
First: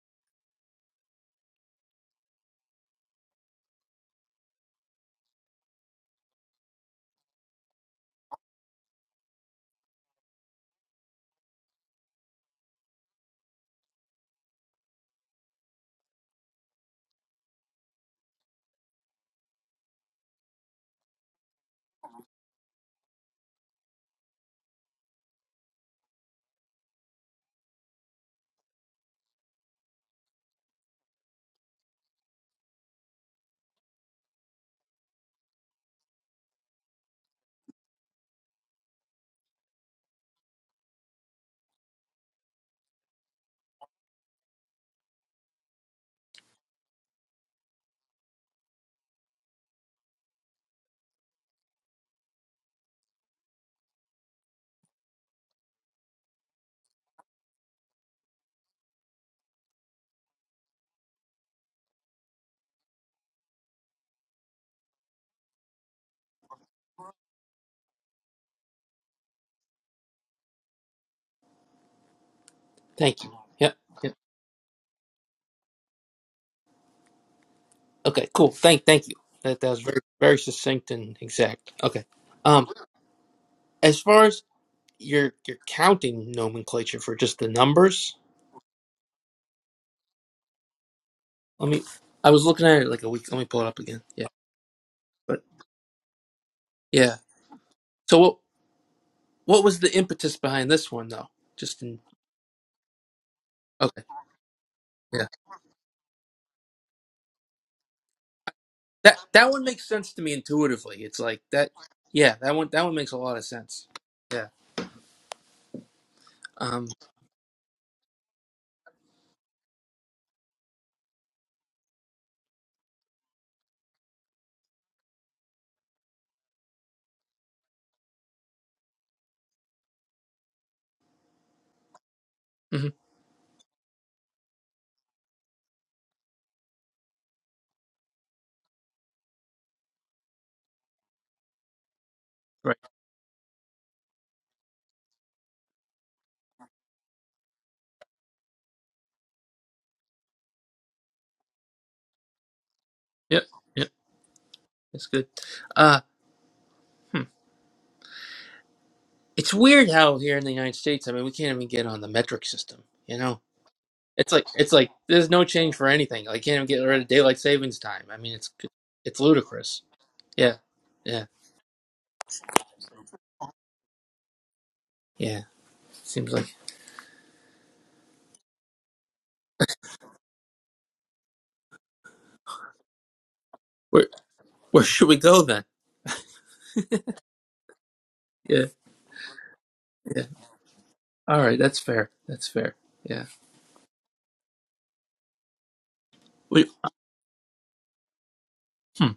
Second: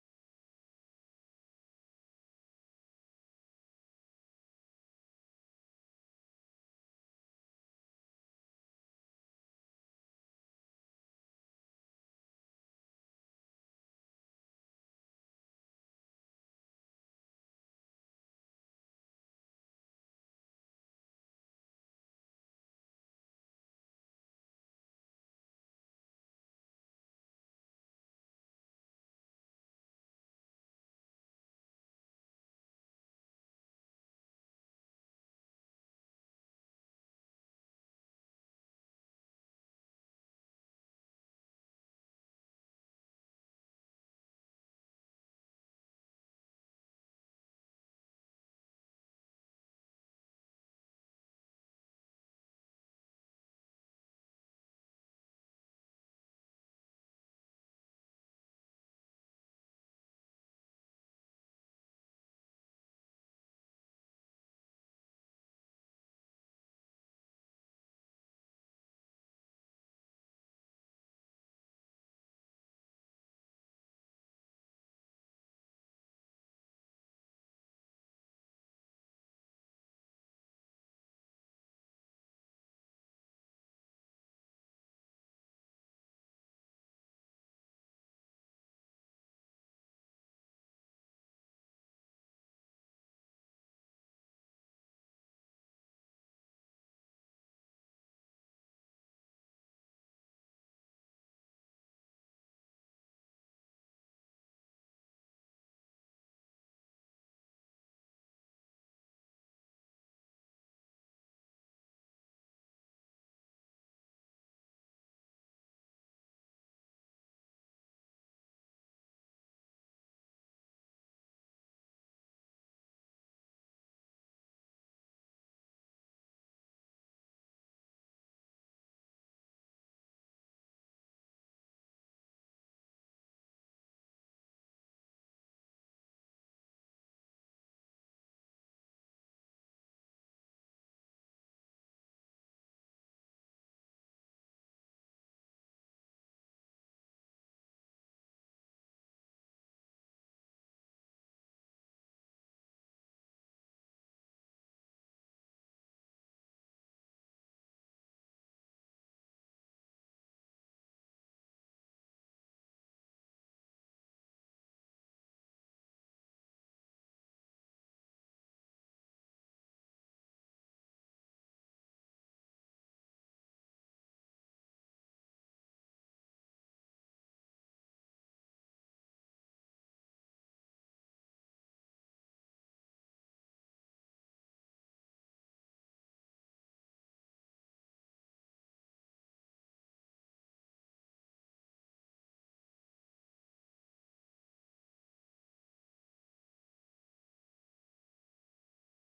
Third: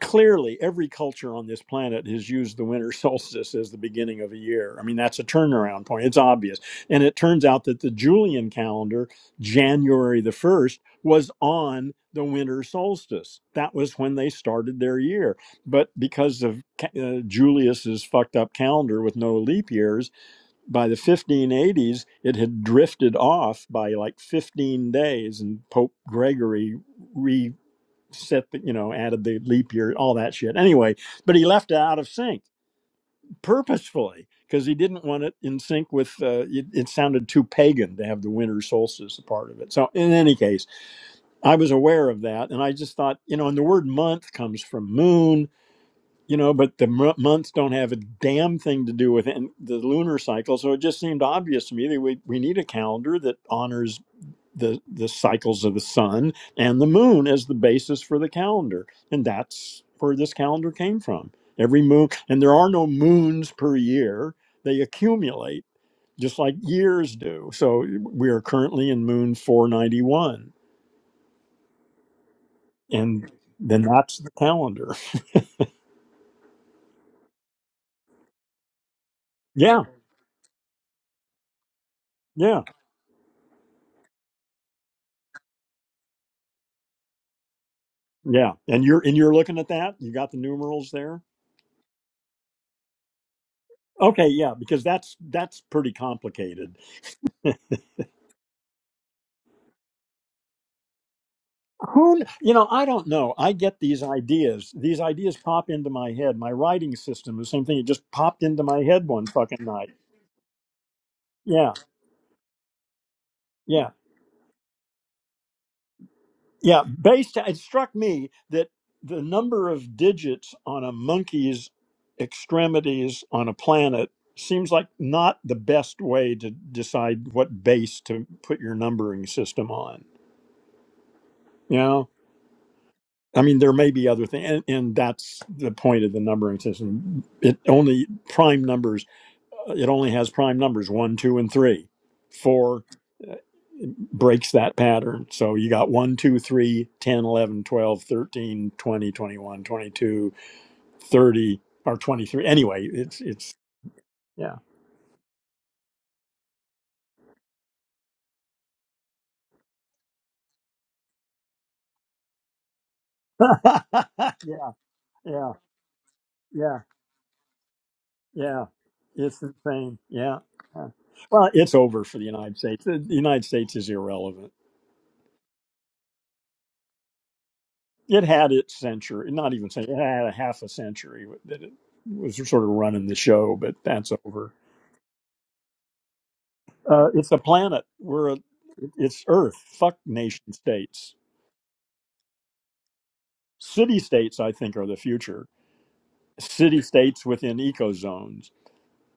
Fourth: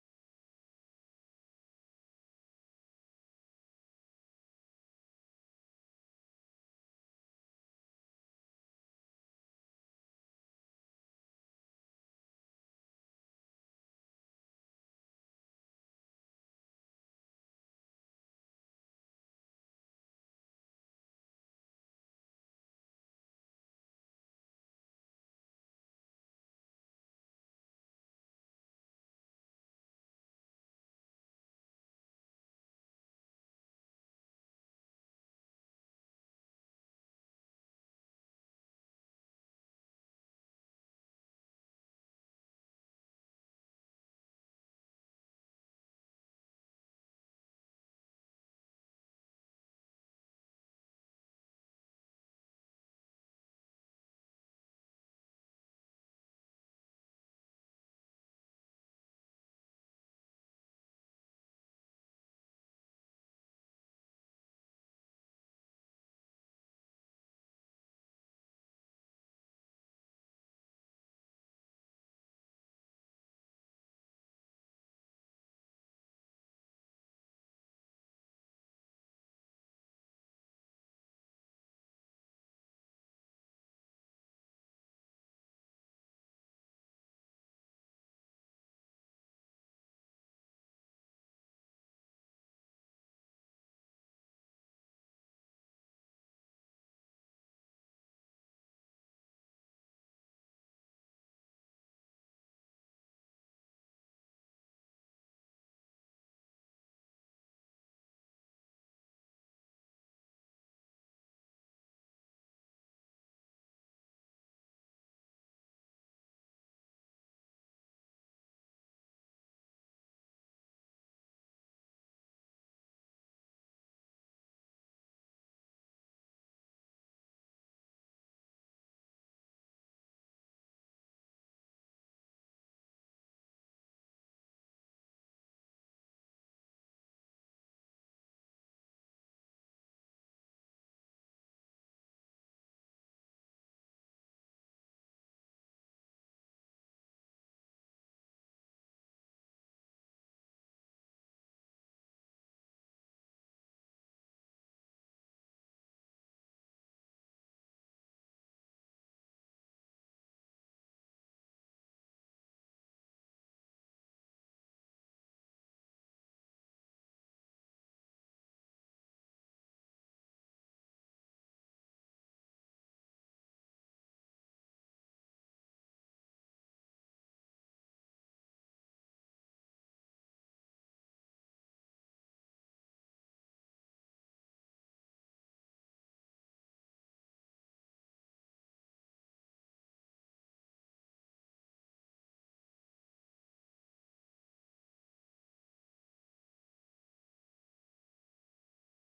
Speaker 1: clearly every culture on this planet has used the winter solstice as the beginning of a year i mean that's a turnaround point it's obvious and it turns out that the julian calendar january the 1st was on the winter solstice that was when they started their year but because of uh, julius's fucked up calendar with no leap years by the 1580s, it had drifted off by like 15 days, and Pope Gregory reset the, you know, added the leap year, all that shit. Anyway, but he left it out of sync purposefully because he didn't want it in sync with, uh, it, it sounded too pagan to have the winter solstice a part of it. So, in any case, I was aware of that, and I just thought, you know, and the word month comes from moon you know but the m- months don't have a damn thing to do with in- the lunar cycle so it just seemed obvious to me that we, we need a calendar that honors the the cycles of the sun and the moon as the basis for the calendar and that's where this calendar came from every moon and there are no moons per year they accumulate just like years do so we are currently in moon 491
Speaker 4: Thank
Speaker 1: and
Speaker 4: you. Yep.
Speaker 1: then
Speaker 4: Yep.
Speaker 1: that's the calendar
Speaker 4: Okay. Cool. Thank. Thank you. That that was
Speaker 1: yeah
Speaker 4: very very succinct and exact. Okay.
Speaker 1: yeah
Speaker 4: Um, as far as your your counting nomenclature for just the numbers,
Speaker 1: Yeah, and you're and you're looking at that. You got the numerals there.
Speaker 4: let me. I was looking at it like a week. Let me pull it up again. Yeah.
Speaker 1: Okay, yeah, because that's
Speaker 4: But
Speaker 1: that's pretty complicated.
Speaker 4: yeah. So what? What was the impetus behind this one, though? Just in
Speaker 1: Who kn- you know, I don't know. I get these
Speaker 4: okay,
Speaker 1: ideas. These
Speaker 4: yeah.
Speaker 1: ideas pop into my head. My writing system, the same thing. It just popped into my head
Speaker 4: That
Speaker 1: one
Speaker 4: that one
Speaker 1: fucking
Speaker 4: makes
Speaker 1: night.
Speaker 4: sense to me intuitively. It's like that.
Speaker 1: Yeah,
Speaker 4: Yeah, that one that one makes a lot of sense.
Speaker 1: yeah,
Speaker 4: Yeah.
Speaker 1: yeah.
Speaker 4: Um.
Speaker 1: Based, it struck me that the number of digits on a monkey's extremities on a planet seems like not the best way to decide what base to put your numbering system on. Yeah.
Speaker 4: mhm,
Speaker 1: I mean, there may be other things, and, and that's the point of the numbering system. It only prime numbers. uh, It only has prime numbers one, two, and three.
Speaker 4: Right.
Speaker 1: Four uh, breaks that pattern. So you got one, 2, 3, 10, 11, 12, 13, 20, 21, 22, 30, or 23. Anyway, it's,
Speaker 4: Yep.
Speaker 1: it's,
Speaker 4: Yep.
Speaker 1: yeah.
Speaker 4: That's good. Uh. Hmm. It's weird how here in the United States, I mean, we can't even get on the metric system. You know, it's like it's
Speaker 1: yeah,
Speaker 4: like there's no
Speaker 1: yeah,
Speaker 4: change for anything. Like can't even
Speaker 1: yeah,
Speaker 4: get rid of daylight savings time. I mean, it's
Speaker 1: yeah.
Speaker 4: it's
Speaker 1: It's
Speaker 4: ludicrous.
Speaker 1: insane. Yeah.
Speaker 4: Yeah.
Speaker 1: yeah.
Speaker 4: Yeah.
Speaker 1: Well, it's over for the United States. The the United States is irrelevant.
Speaker 4: Yeah. Seems like
Speaker 1: it had its century, not even century, it had a half a century that it was sort of running the show, but
Speaker 4: where
Speaker 1: that's over.
Speaker 4: where should we go then?
Speaker 1: Uh, it's a planet. We're a,
Speaker 4: Yeah.
Speaker 1: it's Earth. Fuck
Speaker 4: yeah.
Speaker 1: nation states.
Speaker 4: All right, that's fair. That's fair. Yeah.
Speaker 1: City states, I think, are the future.
Speaker 4: We,
Speaker 1: City states within eco zones.
Speaker 4: hmm.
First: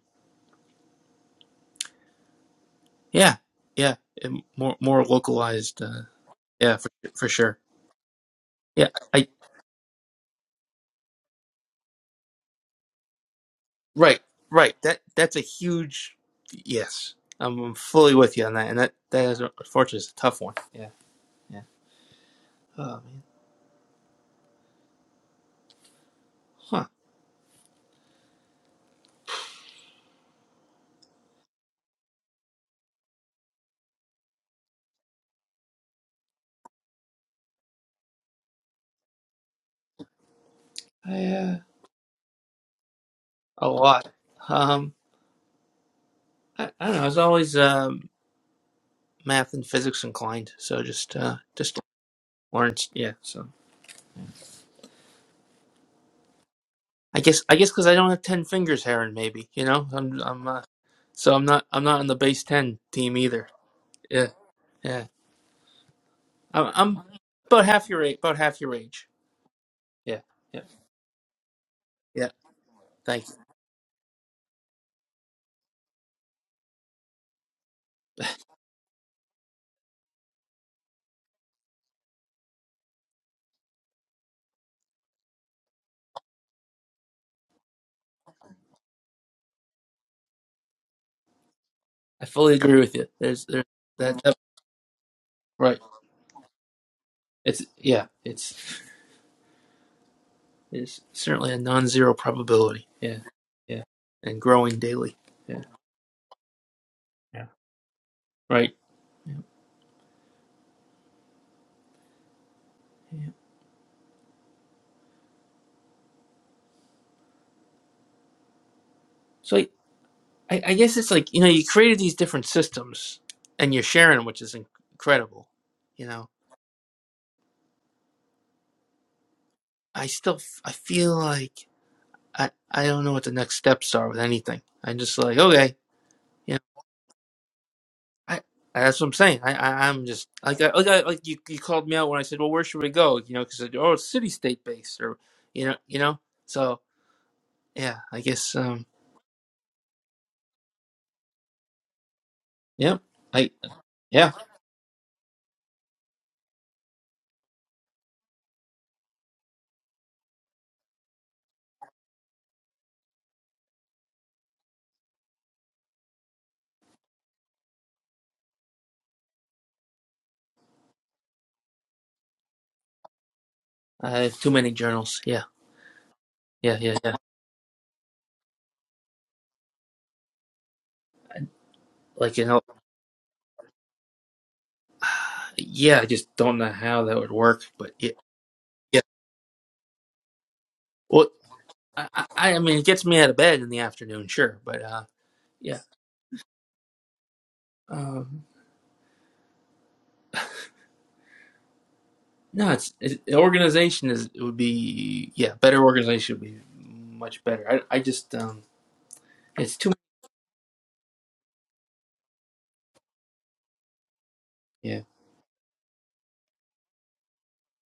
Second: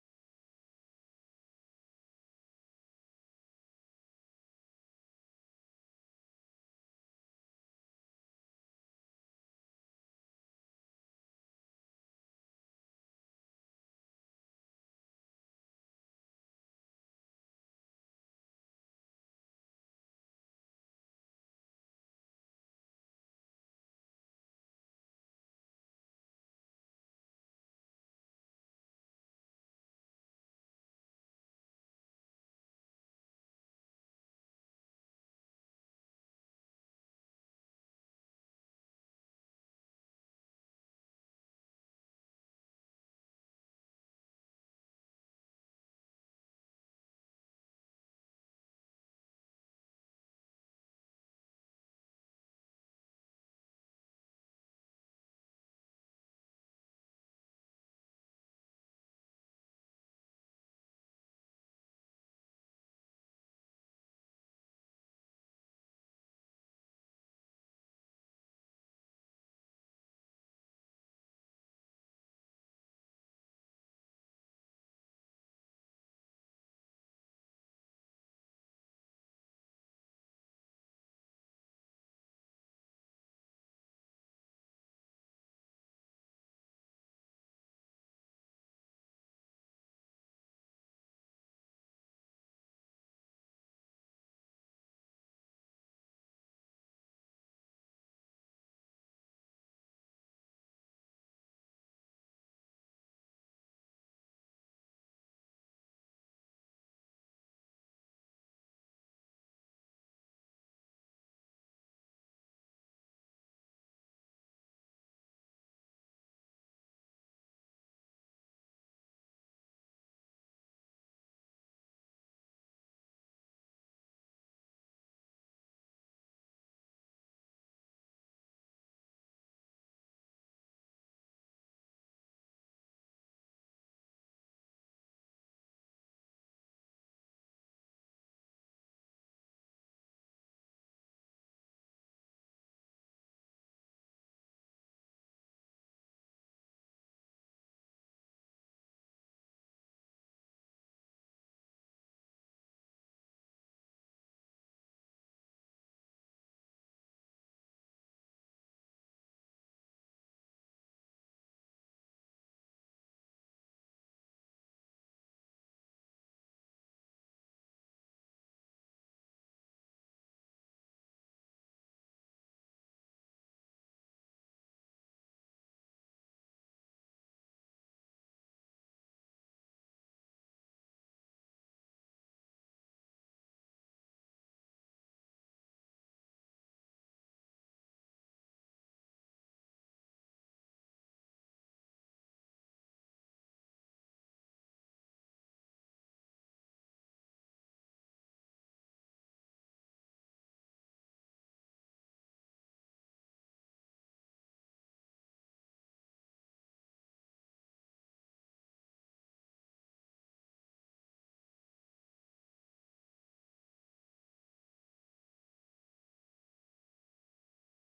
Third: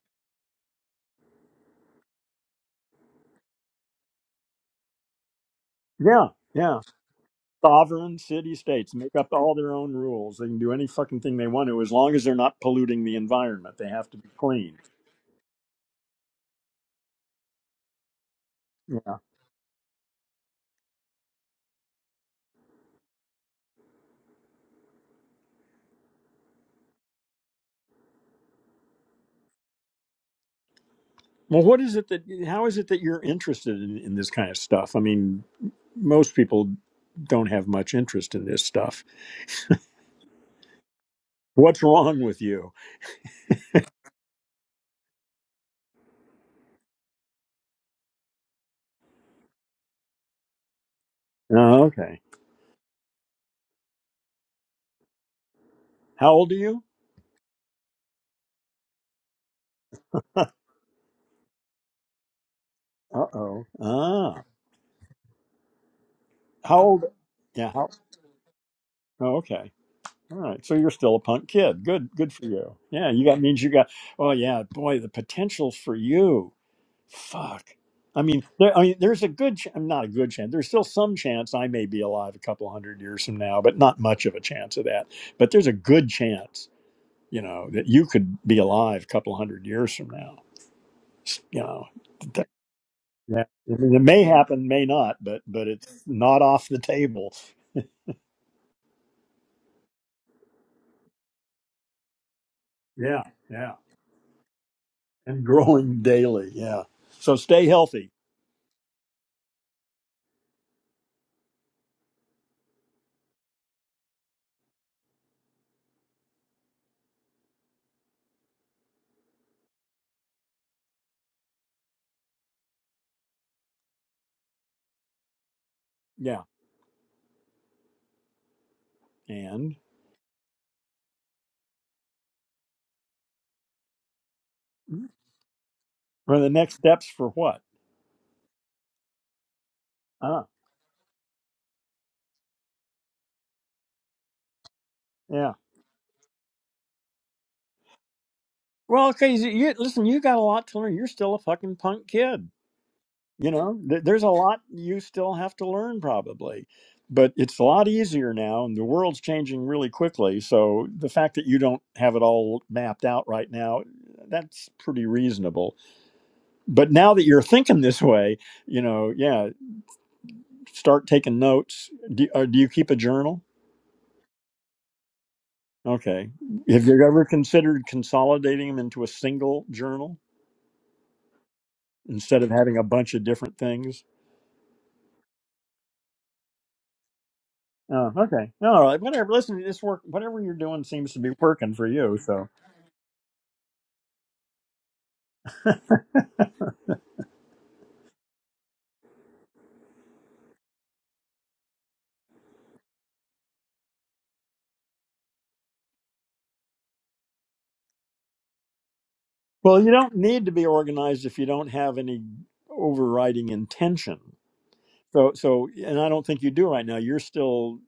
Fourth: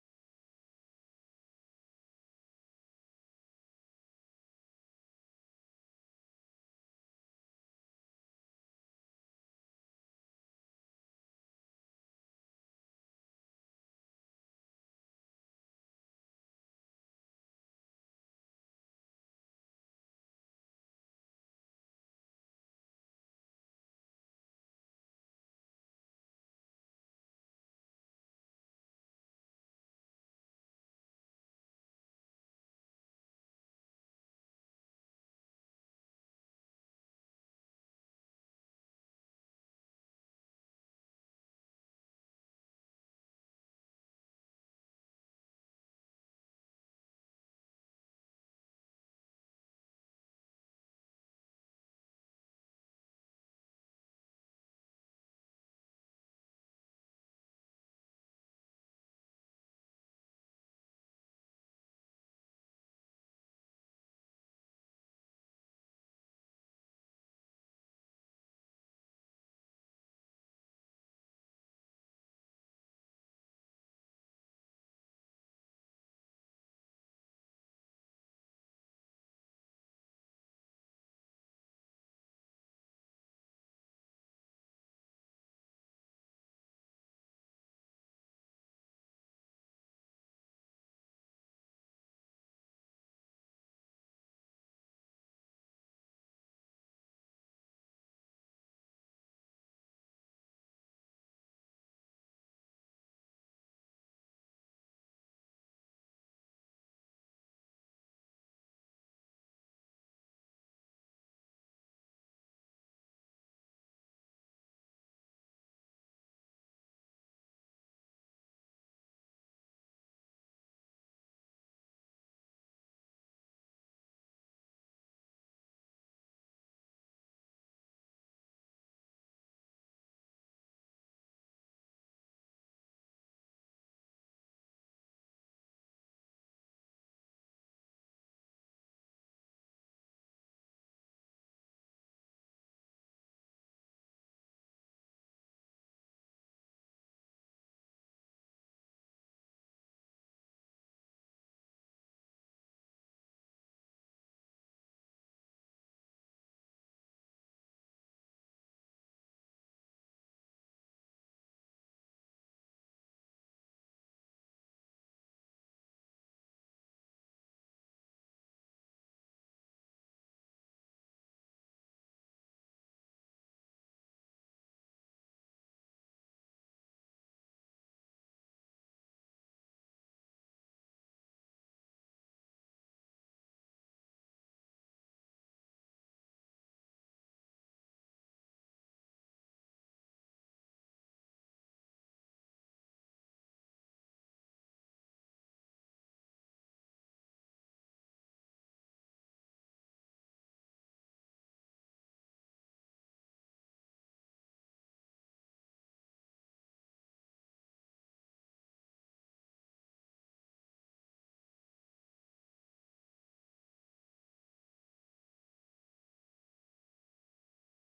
Speaker 4: Yeah. Yeah. And more more localized. Uh,
Speaker 1: Yeah,
Speaker 4: yeah,
Speaker 1: yeah.
Speaker 4: for for sure.
Speaker 1: Sovereign city
Speaker 4: Yeah.
Speaker 1: states make
Speaker 4: I
Speaker 1: up all their own rules. They can do any fucking thing they want to, as long as they're not polluting the environment. They have to
Speaker 4: right
Speaker 1: be
Speaker 4: right.
Speaker 1: clean.
Speaker 4: That that's a huge yes. I'm I'm fully with you on that, and that
Speaker 1: Yeah.
Speaker 4: that is unfortunately is a tough one. Yeah. Yeah. Oh man. Huh.
Speaker 1: Well, what is it that? How is it that you're interested in, in this kind of stuff? I mean, most people don't have much interest in this stuff.
Speaker 4: I, uh,
Speaker 1: What's wrong with you?
Speaker 4: a lot. Um. I, I don't know. I was always um math and physics inclined, so just uh just
Speaker 1: Oh, okay.
Speaker 4: learned. Yeah. So.
Speaker 1: How old are you?
Speaker 4: I guess I guess because I don't have ten fingers, Heron. Maybe you know I'm I'm not, so I'm not I'm not on the base ten team
Speaker 1: Uh
Speaker 4: either.
Speaker 1: oh.
Speaker 4: Yeah,
Speaker 1: Ah.
Speaker 4: yeah. I'm,
Speaker 1: How
Speaker 4: I'm
Speaker 1: old?
Speaker 4: about
Speaker 1: Yeah.
Speaker 4: half
Speaker 1: How,
Speaker 4: your age. About half your age.
Speaker 1: oh, okay.
Speaker 4: Yeah,
Speaker 1: All
Speaker 4: yeah,
Speaker 1: right. So you're still a punk kid. Good.
Speaker 4: yeah.
Speaker 1: Good for you. Yeah. You
Speaker 4: Thanks.
Speaker 1: got means you got. Oh yeah. Boy, the potential for you. Fuck. I mean, there, I mean, there's a good, ch- not a good chance. There's still some chance I may be alive a couple hundred years from now, but not much of a chance of that. But there's a good chance you know that you could be alive a couple hundred years from now you know
Speaker 4: I
Speaker 1: that,
Speaker 4: fully agree with you.
Speaker 1: yeah.
Speaker 4: There's there's
Speaker 1: I mean, it may
Speaker 4: that, that
Speaker 1: happen may not but but
Speaker 4: right.
Speaker 1: it's not off the table
Speaker 4: It's yeah. It's it's certainly a non-zero probability. Yeah,
Speaker 1: yeah yeah
Speaker 4: yeah. And growing daily.
Speaker 1: and
Speaker 4: Yeah,
Speaker 1: growing daily yeah so
Speaker 4: yeah.
Speaker 1: stay healthy
Speaker 4: Right. Yeah, yeah. So I, I I guess it's like you know you created these different systems and you're sharing, which is inc- incredible. You know
Speaker 1: yeah and
Speaker 4: I still f- I feel like I I don't know what the next steps are with anything. I'm just like okay,
Speaker 1: for the
Speaker 4: you know,
Speaker 1: next steps for what
Speaker 4: I that's what I'm saying. I, I I'm just
Speaker 1: ah
Speaker 4: like I, like I, like you you called me out when I said, well, where should we go? You know, because oh, it's city state based or
Speaker 1: yeah
Speaker 4: you know you know. So yeah, I guess um
Speaker 1: well okay you, you- listen you got a lot to learn you're still a fucking punk kid
Speaker 4: yeah I
Speaker 1: you know th- there's a
Speaker 4: yeah
Speaker 1: lot you still have to learn probably but it's a lot easier now and the world's changing really quickly so the fact that you don't have it all mapped out right now that's pretty reasonable but now that you're thinking this way you know yeah start taking notes do, uh, do you keep a journal
Speaker 4: I have too many journals. Yeah
Speaker 1: okay
Speaker 4: yeah
Speaker 1: have
Speaker 4: yeah
Speaker 1: you
Speaker 4: yeah.
Speaker 1: ever considered consolidating them into a single journal
Speaker 4: Like
Speaker 1: instead
Speaker 4: you
Speaker 1: of
Speaker 4: know
Speaker 1: having a bunch of different things
Speaker 4: yeah I just don't know how that would work, but yeah
Speaker 1: Oh, okay. No, All right.
Speaker 4: yeah.
Speaker 1: Whatever. Listen, this work. Whatever you're doing seems to
Speaker 4: Well
Speaker 1: be working for
Speaker 4: I
Speaker 1: you. So,
Speaker 4: I, I mean it gets me out of bed in the afternoon, sure, but uh yeah. um. No, it's, it, the organization is it would be yeah better organization would be much better. I I just um it's
Speaker 1: well, you
Speaker 4: too
Speaker 1: don't need to be organized if you don't have any overriding intention.
Speaker 4: yeah
Speaker 1: So, so, and I don't think you do right now. You're still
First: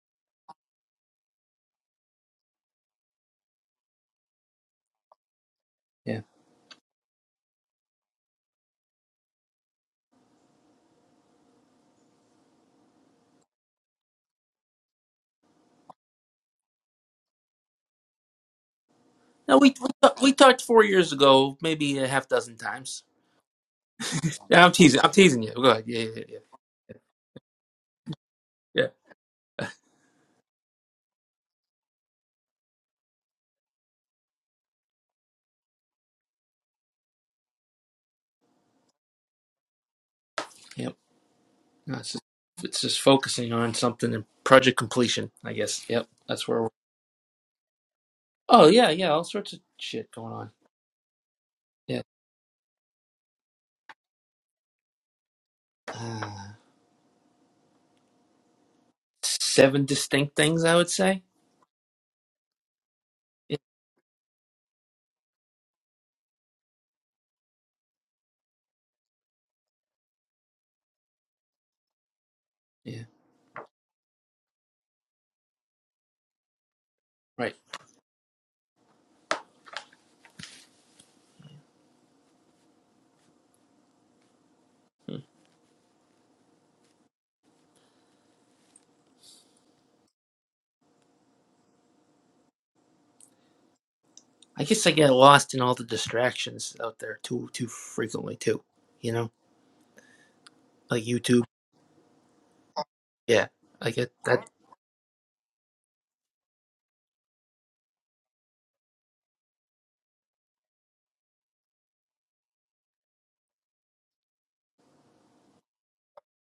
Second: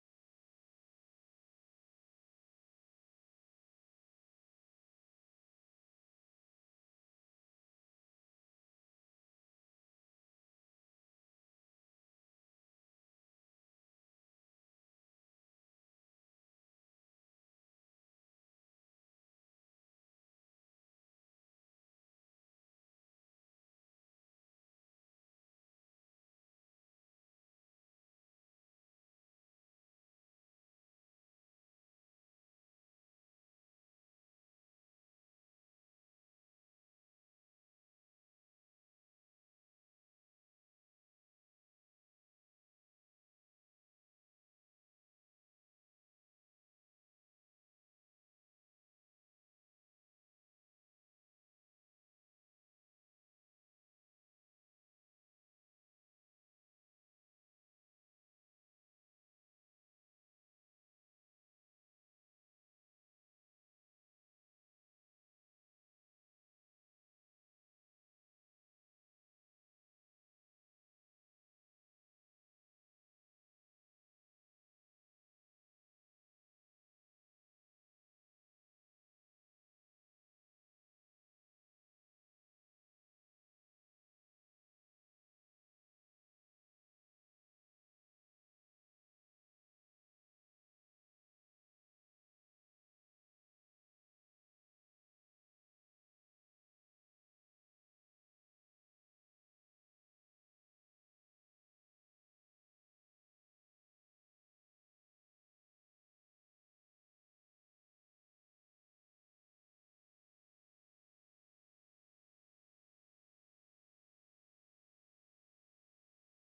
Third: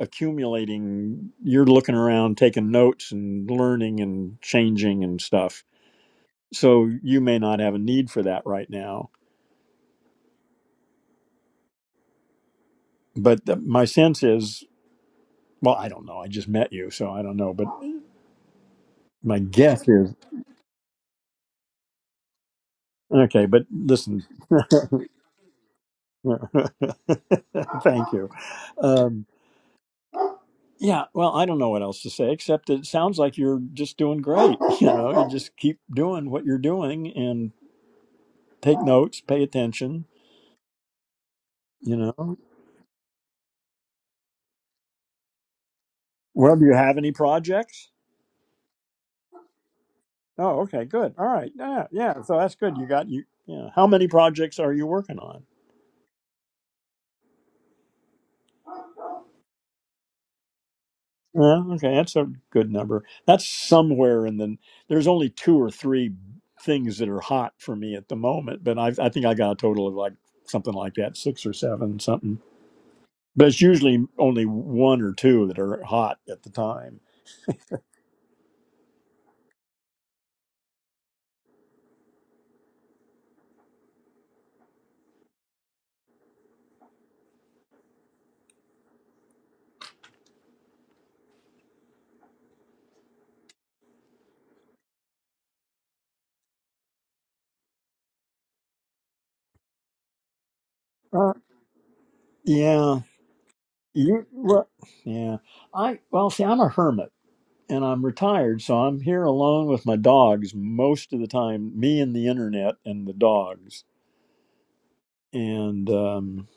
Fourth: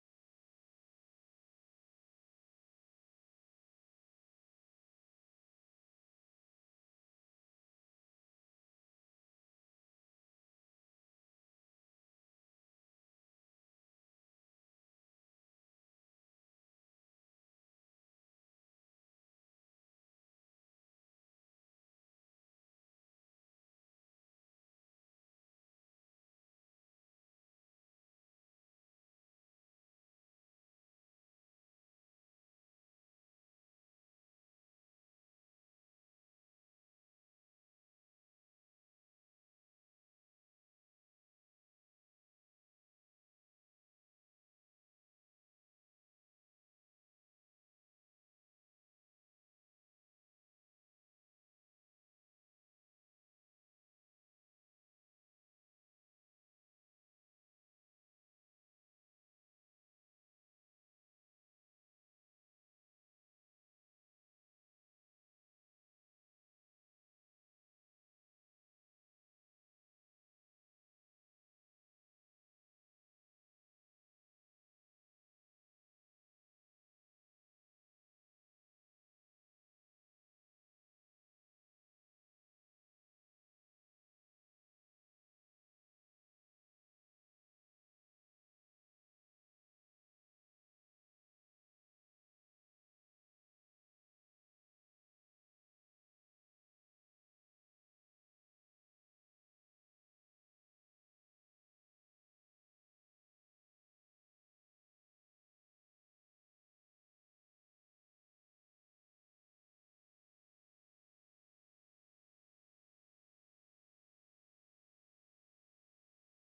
Speaker 1: accumulating. You're looking around, taking notes, and learning and changing and stuff.
Speaker 4: yeah.
Speaker 1: So, you may not have a need for that right now. But the, my sense is, well, I don't know. I just met you, so I don't know. But my
Speaker 4: No, we
Speaker 1: guess
Speaker 4: we, ta-
Speaker 1: is
Speaker 4: we talked four years ago, maybe a half dozen times.
Speaker 1: okay. But listen.
Speaker 4: Yeah, I'm teasing. I'm teasing you. Go ahead. Yeah, yeah, yeah, yeah.
Speaker 1: Thank you.
Speaker 4: yeah.
Speaker 1: Um, yeah, well, I don't know what else to say except that it sounds like you're just doing great. You know, you just keep doing what you're doing and take notes, pay attention.
Speaker 4: Yep.
Speaker 1: You
Speaker 4: No, it's just,
Speaker 1: know,
Speaker 4: it's just focusing on something and project completion. I guess. Yep. That's
Speaker 1: well,
Speaker 4: where.
Speaker 1: do
Speaker 4: We're...
Speaker 1: you have any projects?
Speaker 4: Oh yeah, yeah. All sorts of shit going on.
Speaker 1: Oh, okay, good. All right, yeah,
Speaker 4: Yeah.
Speaker 1: yeah. So that's good. You got you. Yeah. How many projects are you working on?
Speaker 4: Uh, seven distinct things, I would say.
Speaker 1: Yeah, okay, that's a good number. That's
Speaker 4: Yeah.
Speaker 1: somewhere in the. There's only two or three things that are hot for me at the moment, but I, I think I got a total of like something like that, six or seven, something.
Speaker 4: yeah.
Speaker 1: But it's usually only one or two that are hot at the time.
Speaker 4: Right. I guess I get lost in all the distractions out there too too frequently too. You know, like
Speaker 1: Uh,
Speaker 4: YouTube.
Speaker 1: yeah,
Speaker 4: Yeah, I get
Speaker 1: you.
Speaker 4: that.
Speaker 1: Well, yeah, I. Well, see, I'm a hermit and I'm retired, so I'm here alone with my dogs most of the time. Me and the internet and the dogs, and um,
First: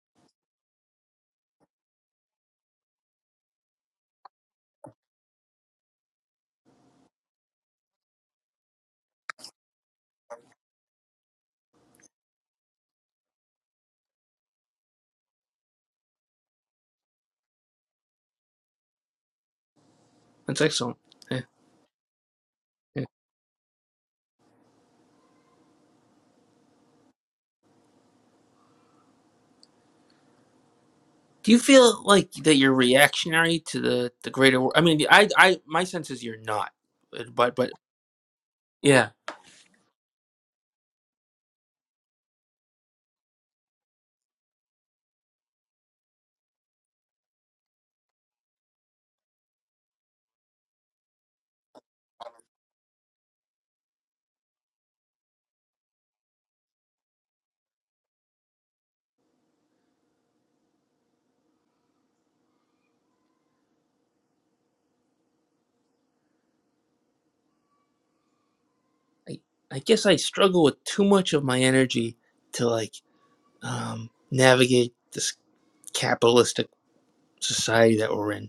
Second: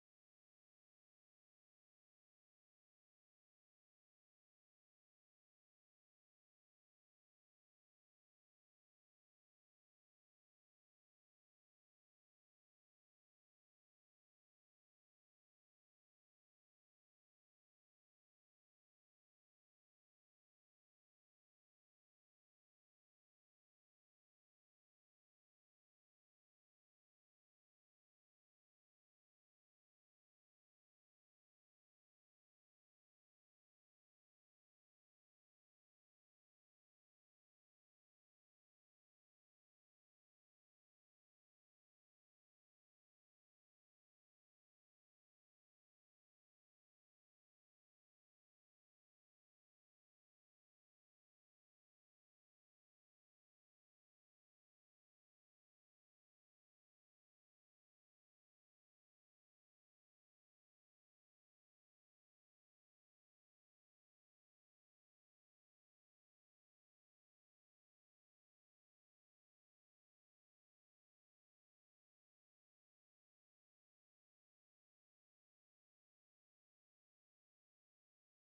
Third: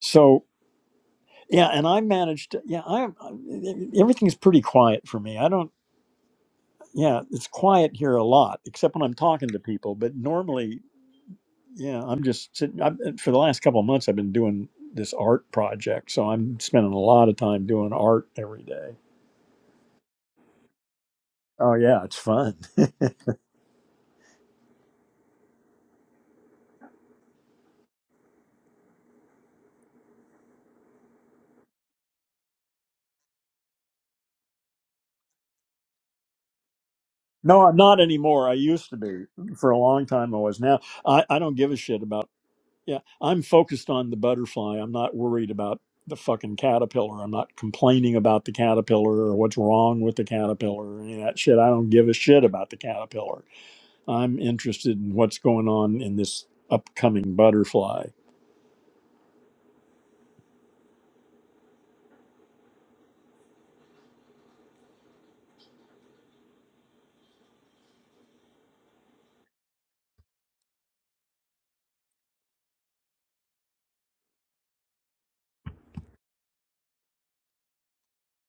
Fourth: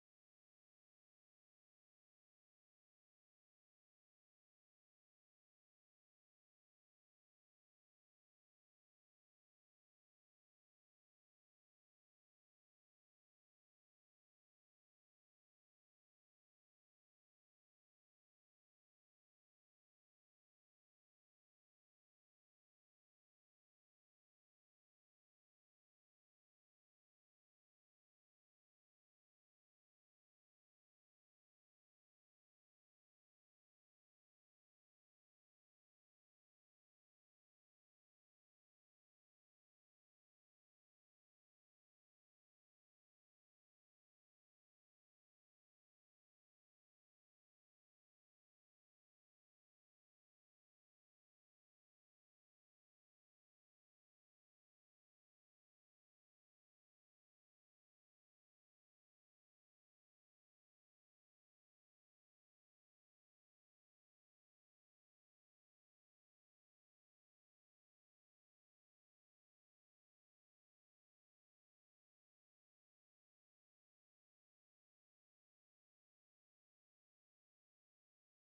Speaker 1: so yeah and i managed yeah i am everything's pretty quiet for me i don't yeah it's quiet here a lot except when i'm talking to people but normally yeah i'm just sitting I've, for the last couple of months i've been doing this art project so i'm spending a lot of time doing art every day
Speaker 4: That's excellent. Yeah,
Speaker 1: oh yeah it's fun
Speaker 4: yeah. Do you feel like that you're reactionary to the the greater? world? I mean, I I my sense is you're not, but but
Speaker 1: no
Speaker 4: but
Speaker 1: i'm not anymore i used to
Speaker 4: yeah,
Speaker 1: be for a long time i was now i, I don't give a shit about Yeah, I'm focused on the butterfly. I'm not worried about the fucking caterpillar. I'm not complaining about the caterpillar or what's wrong with the caterpillar or any of that shit. I don't give a shit about the caterpillar. I'm interested in what's going on in this upcoming butterfly.
Speaker 4: I I guess I struggle with too much of my energy to like um navigate this capitalistic society that we're in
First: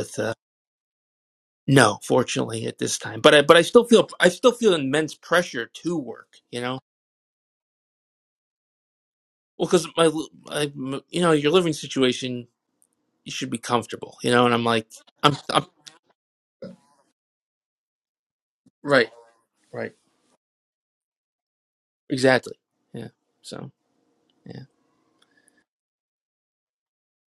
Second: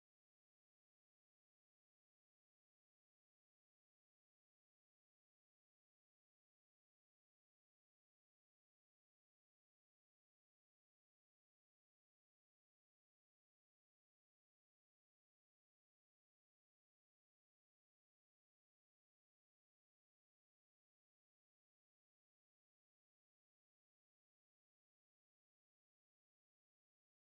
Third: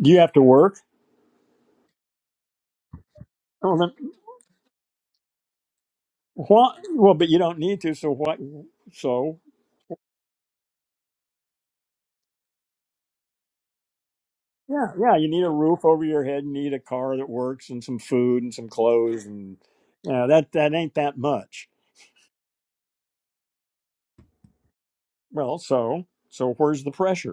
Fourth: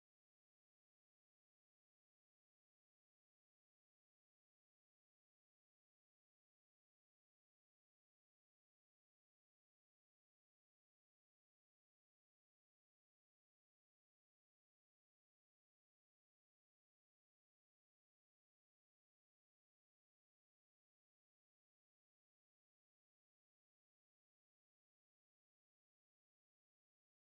Speaker 1: Do you
Speaker 4: uh,
Speaker 1: have to work?
Speaker 4: No, fortunately, at this time. But I, but I
Speaker 1: Well,
Speaker 4: still
Speaker 1: then,
Speaker 4: feel, I still feel immense pressure to work. You
Speaker 1: why?
Speaker 4: know,
Speaker 1: well but you don't need to. So what? So
Speaker 4: well, because my, I, you know, your living situation, you should be comfortable. You know, and I'm like,
Speaker 1: yeah, yeah. You
Speaker 4: I'm,
Speaker 1: need a
Speaker 4: I'm
Speaker 1: roof over your head. You need a car that works and some food and some
Speaker 4: right,
Speaker 1: clothes and
Speaker 4: right,
Speaker 1: yeah. That that ain't that much.
Speaker 4: exactly. Yeah. So yeah,
Speaker 1: Well, so so where's the pressure?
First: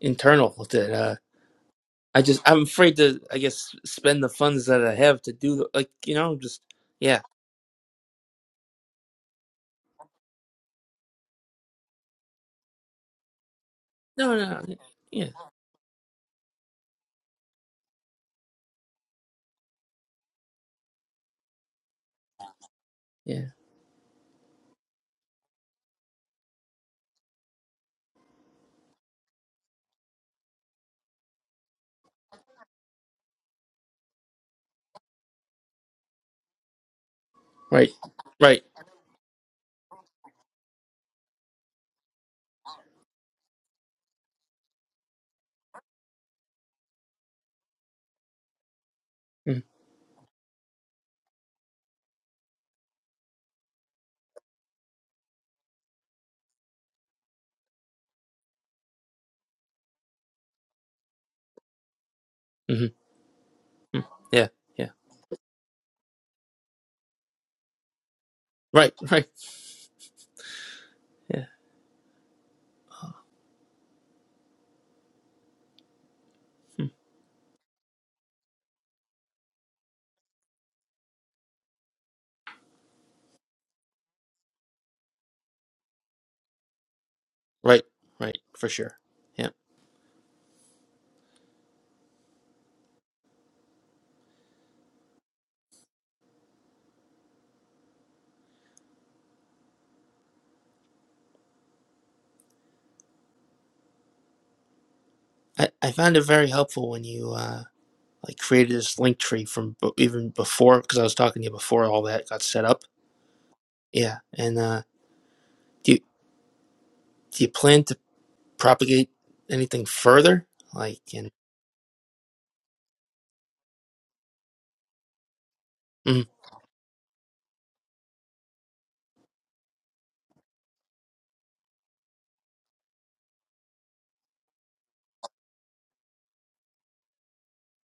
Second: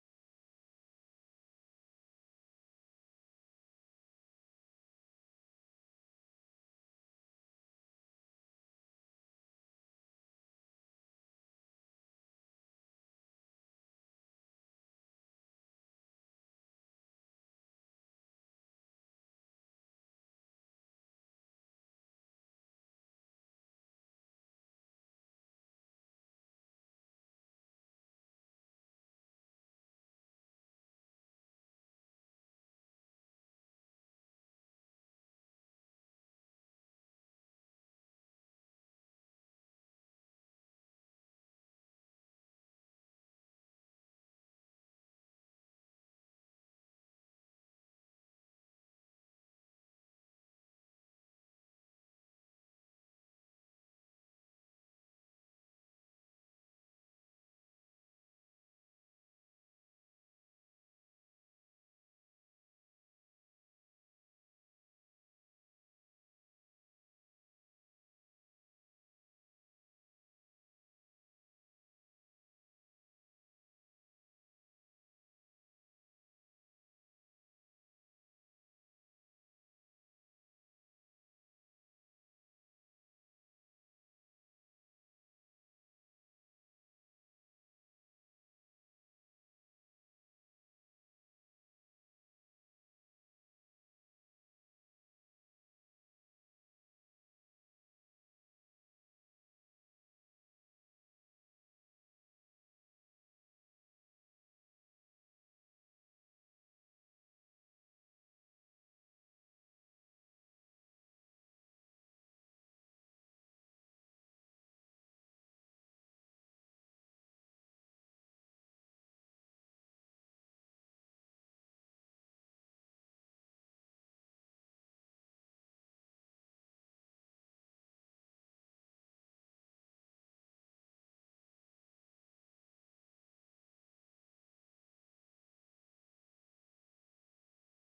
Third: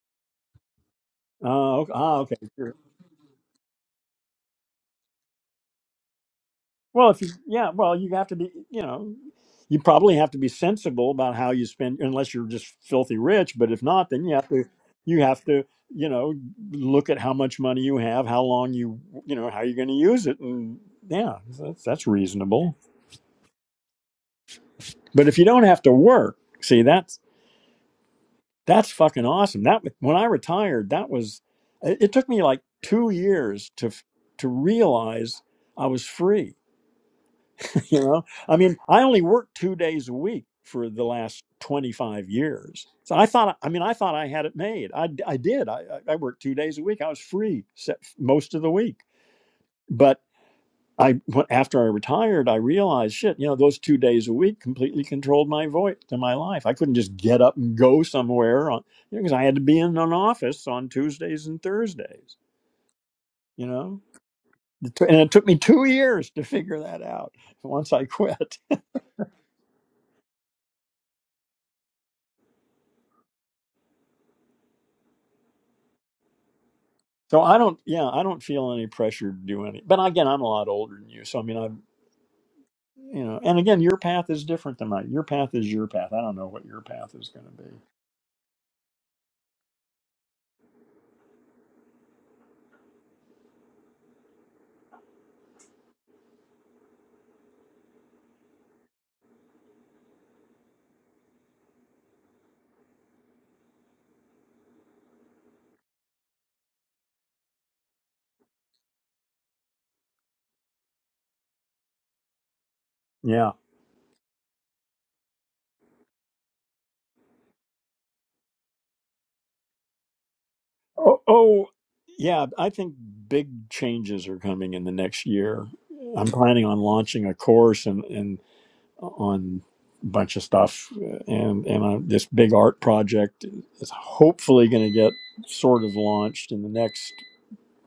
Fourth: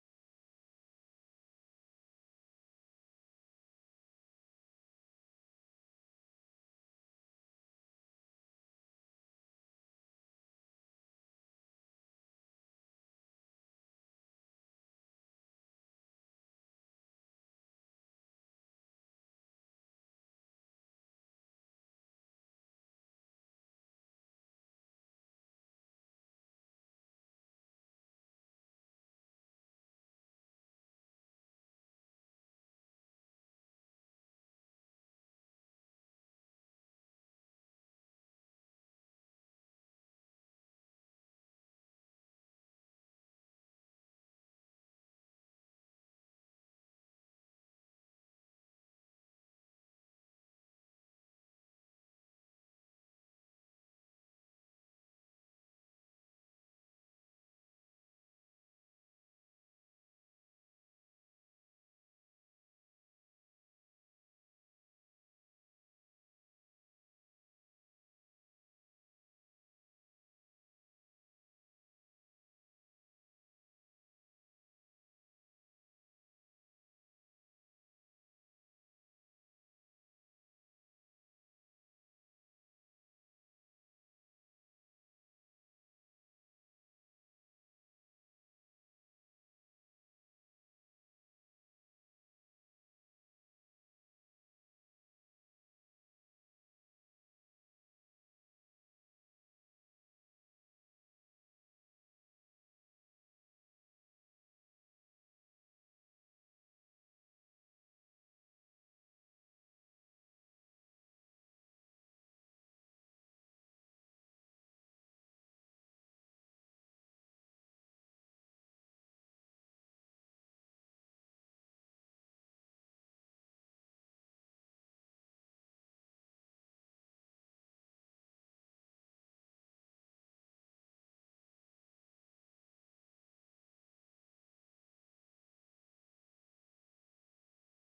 Speaker 4: internal that uh,
Speaker 1: Oh, ok- ah,
Speaker 4: I
Speaker 1: okay.
Speaker 4: just, I'm
Speaker 1: Sure.
Speaker 4: afraid to, I guess, spend the funds that I have to do, the, like, you know, just
Speaker 1: Well, if
Speaker 4: yeah,
Speaker 1: you, yeah, well, you have to be, you know, you probably have to be sensible about how you spend, unless you're just filthy rich. But if not, then you
Speaker 4: no,
Speaker 1: have
Speaker 4: no,
Speaker 1: to,
Speaker 4: no.
Speaker 1: you
Speaker 4: yeah,
Speaker 1: have to, you know, look at how much money you have, how long you, you know, how you're going to use it, and yeah, that's that's reasonable.
Speaker 4: yeah,
Speaker 1: But if you don't have to work, see, that's that's fucking awesome. That when I retired, that was, it it took me like two years to f- to realize I was free
Speaker 4: right,
Speaker 1: you know i
Speaker 4: right,
Speaker 1: mean i only worked two days a week for the last 25 years so i thought i mean i thought i had it made I I did I, I I worked two days a week i was free se- most of the week
Speaker 4: mm,
Speaker 1: but i wh- after i retired i realized shit you know those two days a week completely controlled my voice and my life i couldn't just get up and go somewhere on you know, because i had to be in an office on tuesdays and thursdays
Speaker 4: mm-hmm.
Speaker 1: you know
Speaker 4: mm, yeah, yeah,
Speaker 1: It t- and it took me two years to figure that out once i quit
Speaker 4: right, right, yeah, mm,
Speaker 1: So I don't, yeah, I don't feel any pressure to do any. But again, I'm a lot older than you, so I mean, I, you know, and again, your path is different than mine. Your path is your path. I don't know what your path is going to be.
Speaker 4: right, right, for sure. yeah. I, I found it very helpful when you uh, like created this link tree from b- even before because I was talking to you before all that got set up.
Speaker 1: Yeah.
Speaker 4: Yeah, and uh, do you, do you plan to propagate anything further? Like,
Speaker 1: Oh,
Speaker 4: and
Speaker 1: oh, yeah. I think big changes are coming in the next year. I'm
Speaker 4: mm,
Speaker 1: planning on launching a course and and on a bunch of stuff, and and I, this big art project is hopefully going to get sort of launched in the next.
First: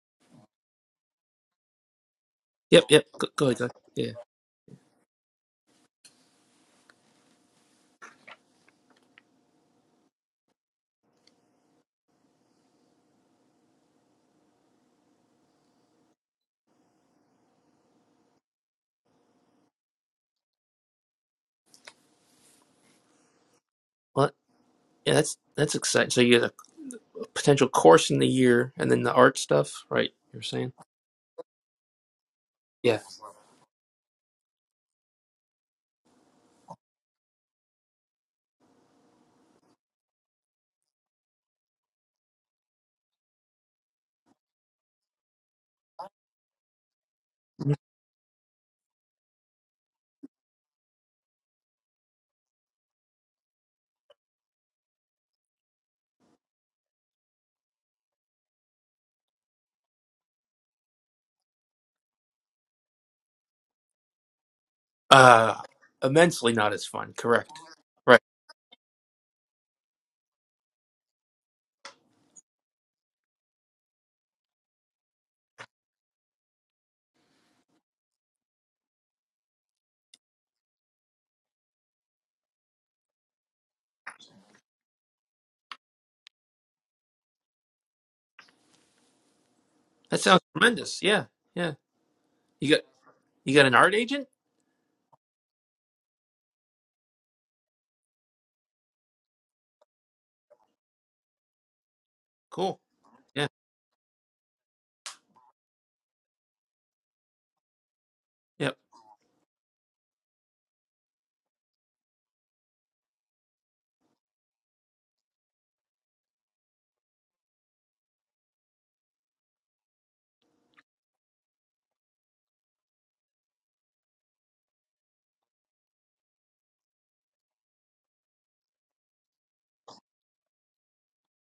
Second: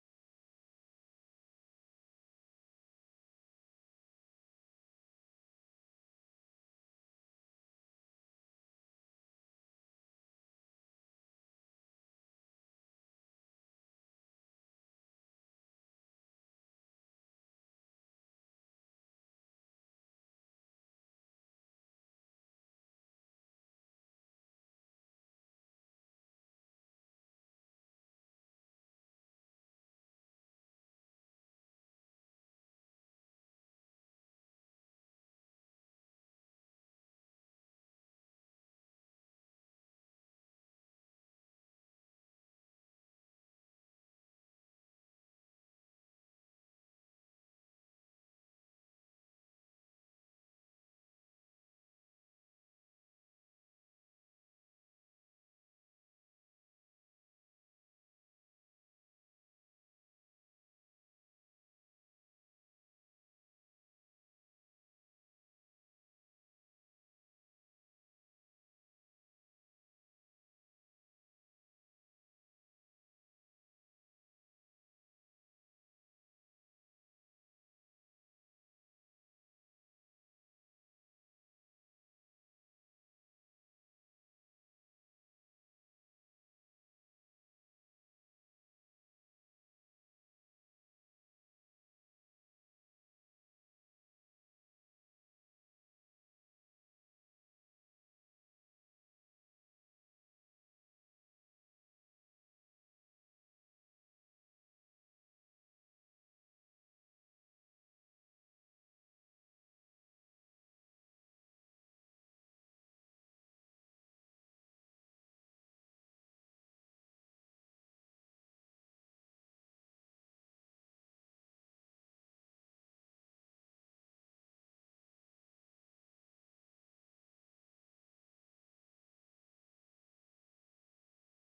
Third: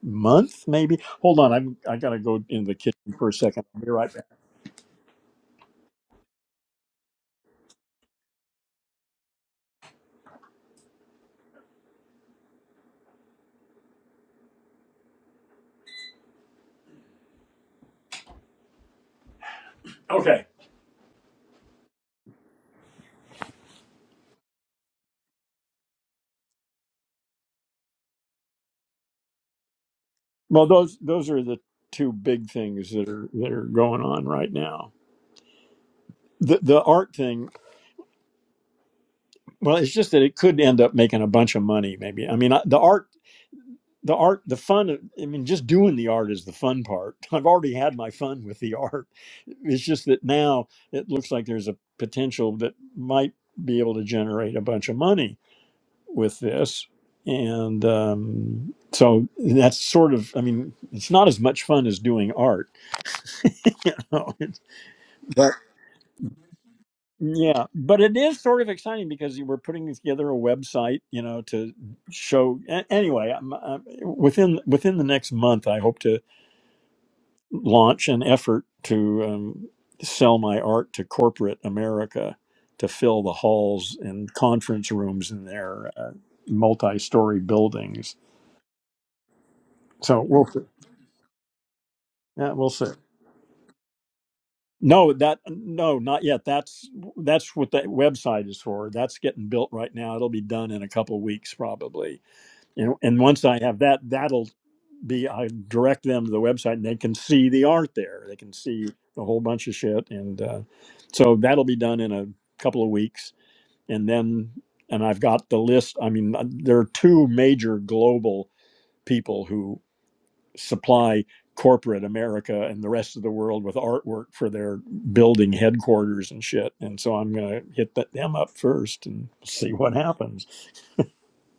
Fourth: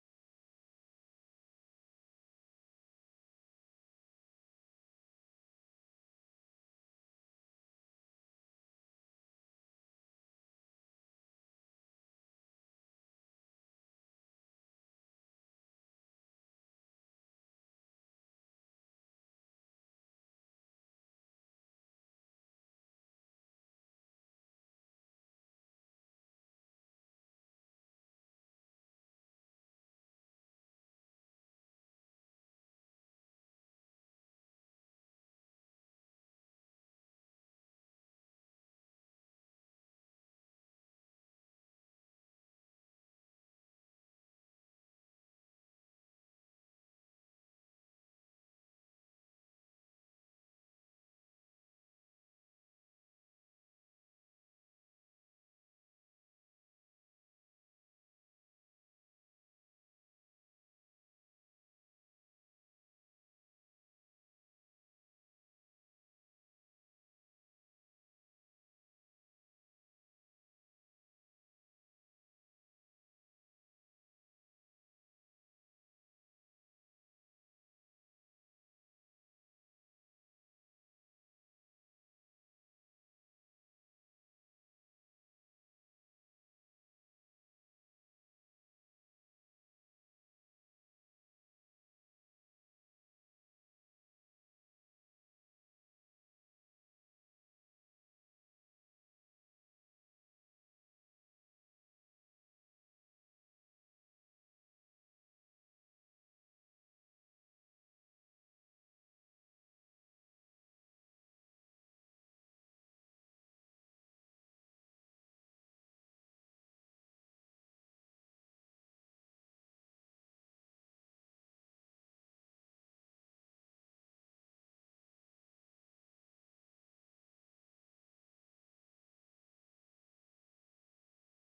Speaker 1: month, maybe. Hold on, I'm I gotta go in the
Speaker 4: yep, yep.
Speaker 1: kitchen
Speaker 4: Go,
Speaker 1: for a
Speaker 4: go ahead, go
Speaker 1: second.
Speaker 4: ahead.
Speaker 1: I'll be
Speaker 4: Yeah.
Speaker 1: right back. Okay.
Speaker 4: Well, yeah, that's that's exciting. So you have a potential course in the year, and then the art stuff, right? You're
Speaker 1: Well,
Speaker 4: saying,
Speaker 1: those those are the two big things
Speaker 4: yeah.
Speaker 1: that are that are going on right now. The the art thing, well, it's just that it could end up making a bunch of money. Maybe I mean I, the art. The art, the fun. of- I mean, just doing the art is the fun part. I've already had my fun with the art. It's just that now it looks like there's a potential that might be able to generate a bunch of money with this. And um, so that's sort of, I mean, it's not as much fun as doing art. You know? It's- But
Speaker 4: Uh, immensely not as fun. Correct.
Speaker 1: yeah, but it
Speaker 4: Right.
Speaker 1: is sort of exciting because you we're putting together a website, you know, to show. a- Anyway, I'm, i within within the next month, I hope to launch an effort to um, sell my art to corporate America to fill the halls and conference rooms in their uh, multi-story buildings.
Speaker 4: That
Speaker 1: So
Speaker 4: sounds
Speaker 1: we'll
Speaker 4: tremendous. Yeah, yeah.
Speaker 1: Yeah, we'll
Speaker 4: You got
Speaker 1: see.
Speaker 4: you got an art agent?
Speaker 1: No, that no, not yet. That's that's what that website is for. That's getting built right now. It'll be done in a couple of weeks probably.
Speaker 4: Cool.
Speaker 1: And and once
Speaker 4: Yeah.
Speaker 1: I have that, that'll be I direct them to the website and they can see the art there. They can
Speaker 4: Yep.
Speaker 1: see a whole bunch of shit and uh, so that'll be done in a couple of weeks and then and I've got the list. I mean, uh, there are two major global people who. supply corporate America and the rest of the world with artwork for their building headquarters and shit. And so I'm going to hit that, them up first and see what happens.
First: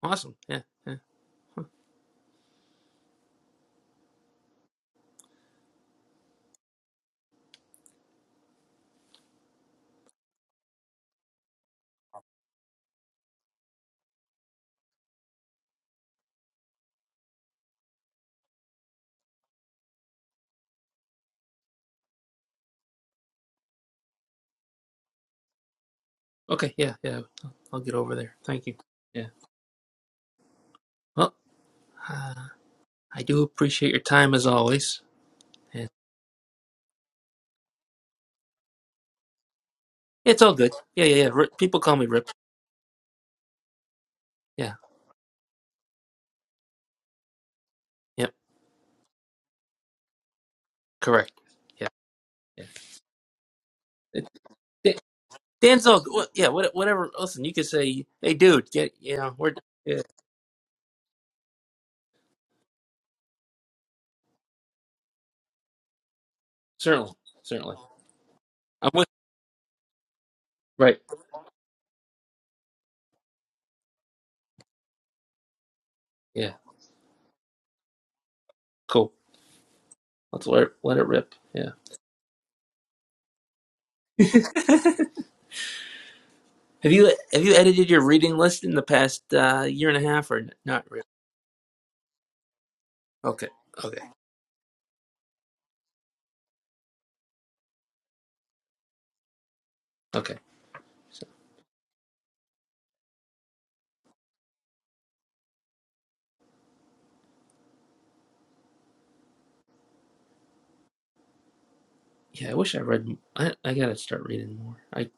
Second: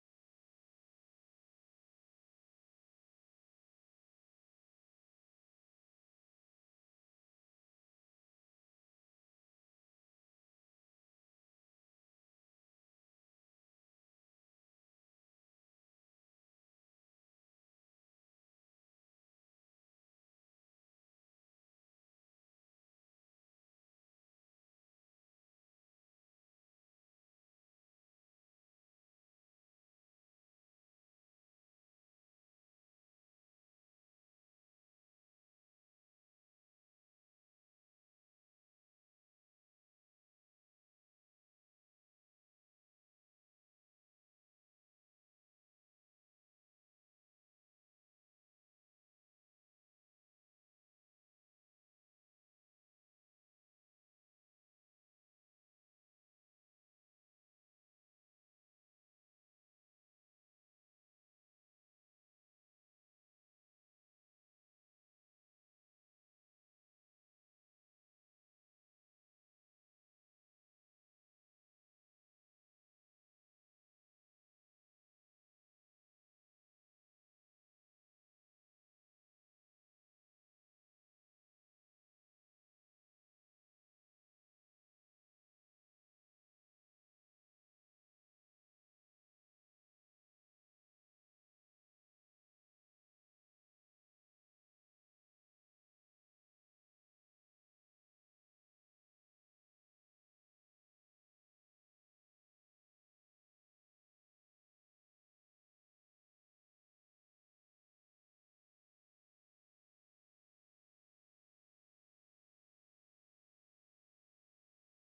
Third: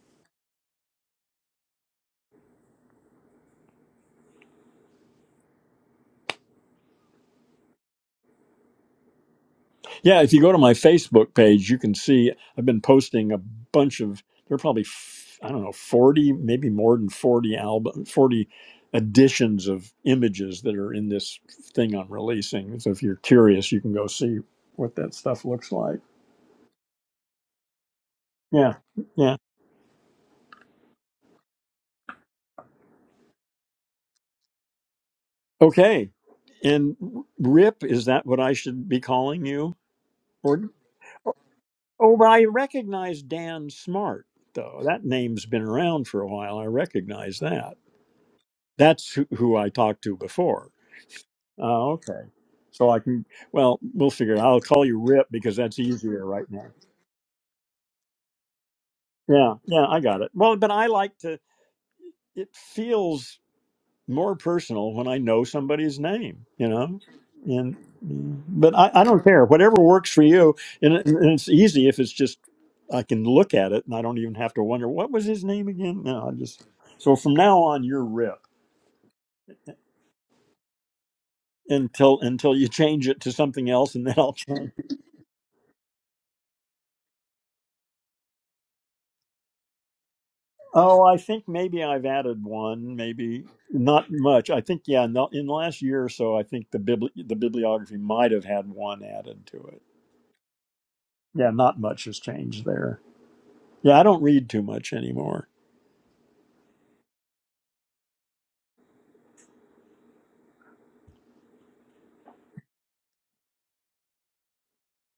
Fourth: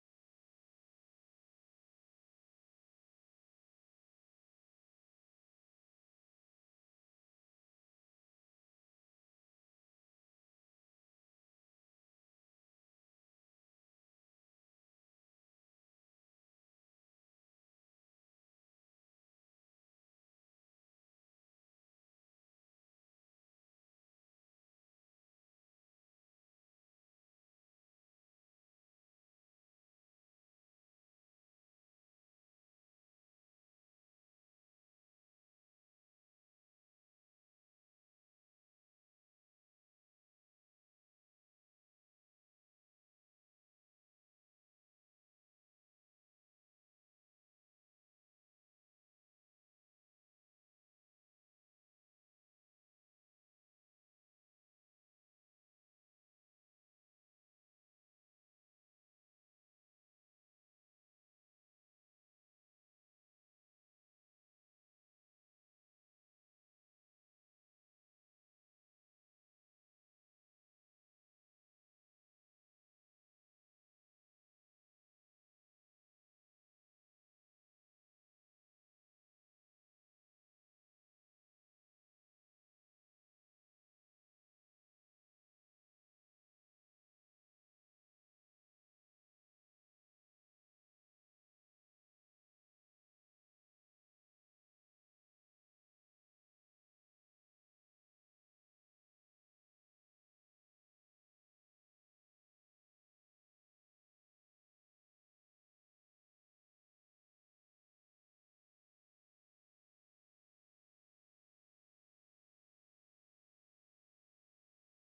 Speaker 4: Awesome. Yeah. Yeah.
Speaker 1: Yeah, if you go to my Facebook page, you can see I've been posting a bunch of, there are probably, f- I don't know, 40, maybe more than 40 album, 40 editions of images that are in this thing I'm releasing. So if you're curious, you can go see what that stuff looks like.
Speaker 4: Okay. Yeah. Yeah. I'll I'll get over there. Thank
Speaker 1: Yeah.
Speaker 4: you.
Speaker 1: Yeah.
Speaker 4: Yeah. Well, uh, I do appreciate your time as always. And
Speaker 1: Okay. And Rip, is that what I should be calling you?
Speaker 4: it's all
Speaker 1: Or
Speaker 4: good. Yeah. Yeah. Yeah. Rip, people call me
Speaker 1: oh, but
Speaker 4: Rip.
Speaker 1: I recognize Dan Smart
Speaker 4: Yeah.
Speaker 1: though. That name's been around for a while. I recognize that.
Speaker 4: Yep.
Speaker 1: That's who, who I talked to before.
Speaker 4: Correct. Yeah.
Speaker 1: Oh, okay.
Speaker 4: Yeah.
Speaker 1: So I can. Well, we'll
Speaker 4: It-
Speaker 1: figure it. out. I'll call
Speaker 4: Dan-
Speaker 1: you Rip because that's
Speaker 4: Dan's all. wha-
Speaker 1: easier right
Speaker 4: Yeah.
Speaker 1: now.
Speaker 4: what- Whatever. Listen, you could say, "Hey, dude, get you know we're
Speaker 1: Yeah, yeah, I
Speaker 4: yeah
Speaker 1: got it. Well, but I like to. It feels more personal when I know somebody's name, you know?
Speaker 4: certainly
Speaker 1: And
Speaker 4: certainly
Speaker 1: but I,
Speaker 4: I'm
Speaker 1: I
Speaker 4: with
Speaker 1: don't care. Whatever works for you, and,
Speaker 4: right
Speaker 1: it- and it's easy if it's just I can look at it and I don't even have to wonder what was his name again. No, I
Speaker 4: yeah
Speaker 1: just so from now on you're Rip
Speaker 4: cool let's let it, let it rip yeah."
Speaker 1: until until you change it to something else, and then I'll change.
Speaker 4: Have you have you edited your reading list in the past uh, year and a half or n- not
Speaker 1: Oh,
Speaker 4: really?
Speaker 1: I think maybe I've added one, maybe
Speaker 4: Okay, okay,
Speaker 1: not much. I think yeah, in the, in the last year or so, I think the bibli- the bibliography might have had one added to it.
Speaker 4: okay. So
Speaker 1: Yeah, not much has changed there. Yeah, I don't read too much anymore.
Speaker 4: yeah, I wish I read. m- I I gotta start reading more. I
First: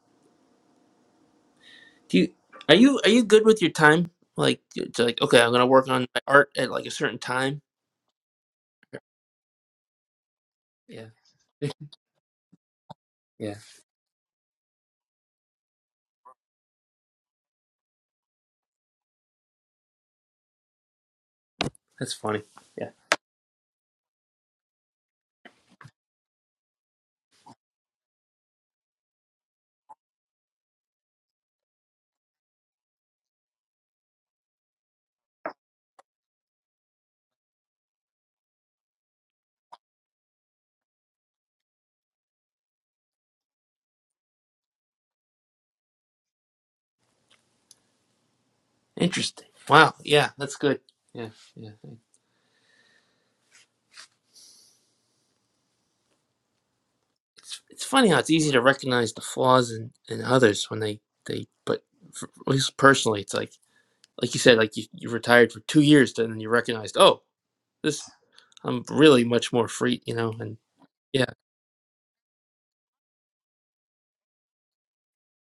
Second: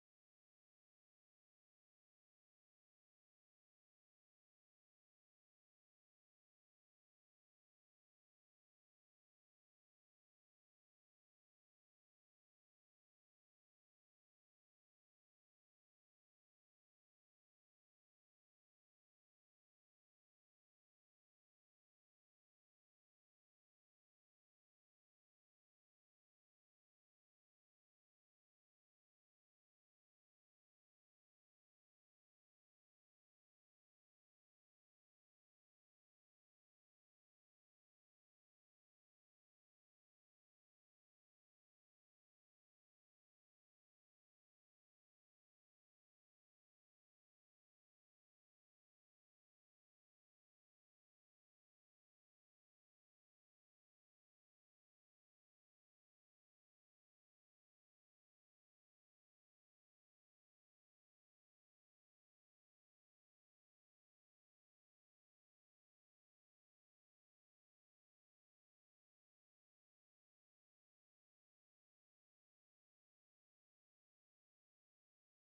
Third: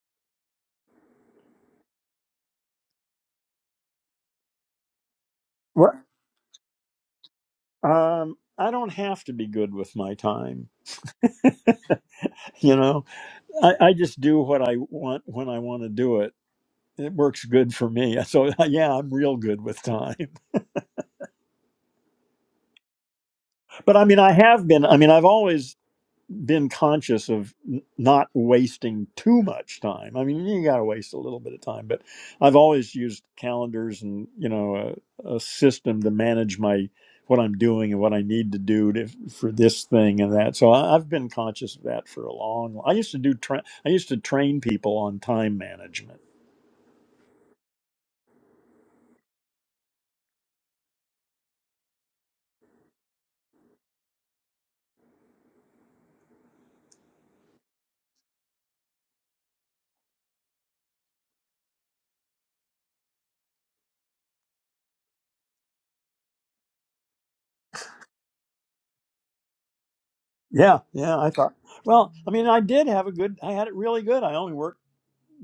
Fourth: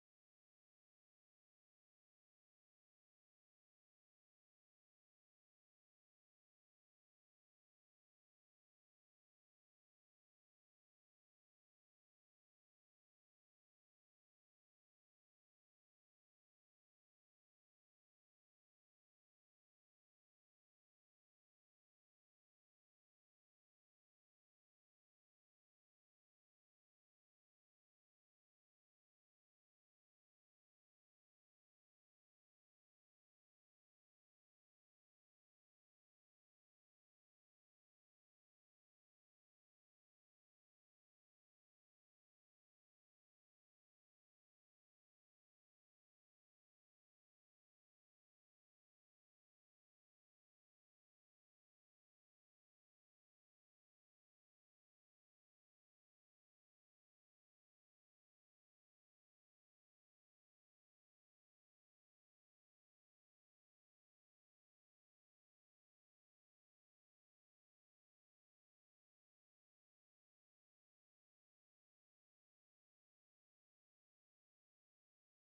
Speaker 4: do. You, are you are you good with your time? Like it's like okay, I'm gonna work
Speaker 1: What?
Speaker 4: on my art at like a certain time.
Speaker 1: Um, I don't have to be good with my time.
Speaker 4: Yeah,
Speaker 1: You know,
Speaker 4: yeah,
Speaker 1: I, I just do what I want when I want to do it. It works good for me. So yeah, I'm real good with time.
Speaker 4: that's funny. Yeah,
Speaker 1: But I mean, I have been. I mean, I've always been conscious of n- not wasting too much time. I mean, you got to waste a little bit of time, but I've always used calendars and you know a, a system to manage my what I'm doing and what I need to do to, for this thing and that. So I, I've been conscious of that for a long. I used to do. Tra- I used to train people on time management.
Speaker 4: interesting. Wow. Yeah, that's good. Yeah, yeah. It's it's funny how it's easy to recognize the flaws in in others when they they but for, at least personally, it's like like you said, like you you retired for two years, and then you recognized oh this I'm really much more free, you know, and
Speaker 1: Yeah, yeah.
Speaker 4: yeah,
Speaker 1: I thought. Well, I mean, I did have a good. I had it really good. I only worked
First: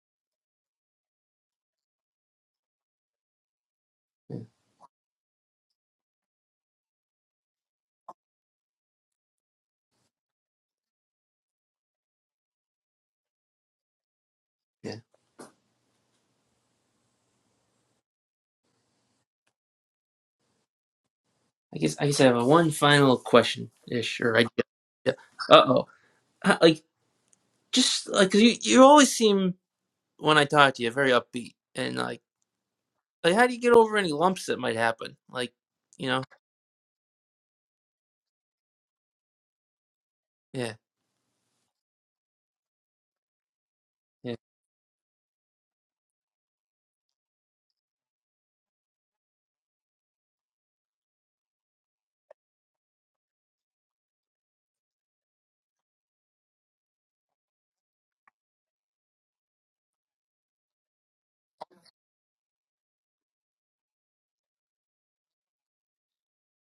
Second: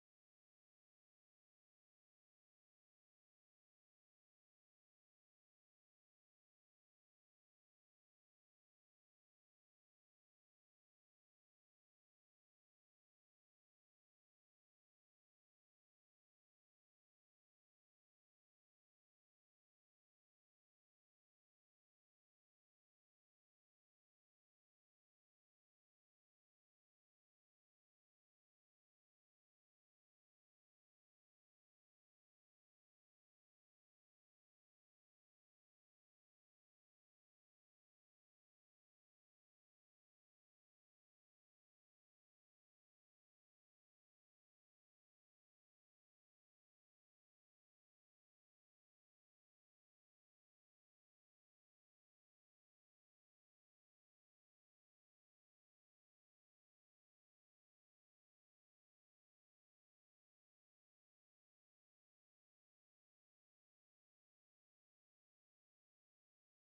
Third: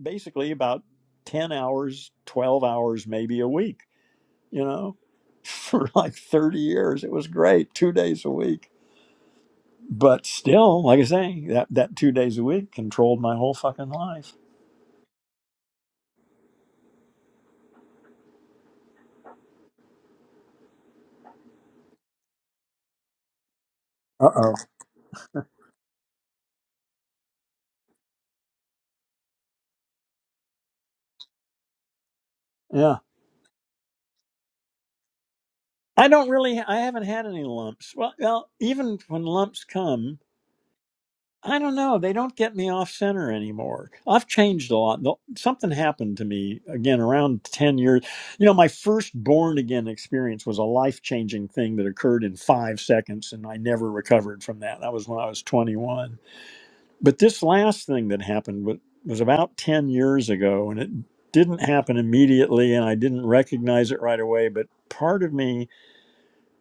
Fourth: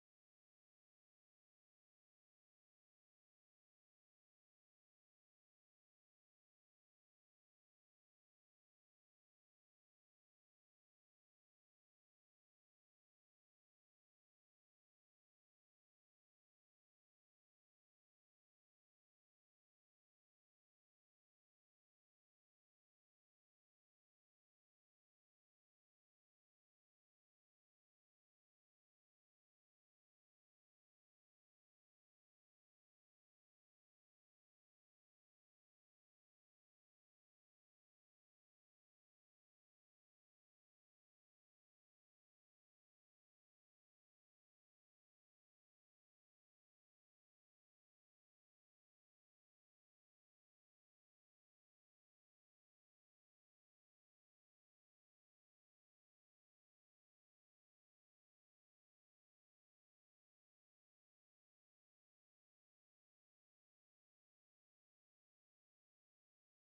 Speaker 1: basically about ten hours, twelve hours, maybe a week you know, for like 30 years. It was great, two days a week. But still, like I say, that, that two days a week controlled my whole fucking life.
Speaker 4: yeah. I guess I guess I have a one final question ish
Speaker 1: Uh
Speaker 4: or
Speaker 1: oh.
Speaker 4: idea. Uh oh, like just like 'cause you you always seem when I talk to you very upbeat and like
Speaker 1: Yeah.
Speaker 4: like how do you get over any lumps that might happen? Like
Speaker 1: I
Speaker 4: you know
Speaker 1: don't really, I haven't had any lumps. Well, well, even when lumps come,
Speaker 4: yeah
Speaker 1: I don't know. They don't get me off center anymore. I've
Speaker 4: yeah
Speaker 1: changed a lot. No- Something happened to me again around 10 years. You know, my first born again experience was a life changing thing that occurred in five seconds, and I never recovered from that. That was when I was 21 But this last thing that happened wa- was about 10 years ago, and it didn't happen immediately, and I didn't recognize it right away. But part of me,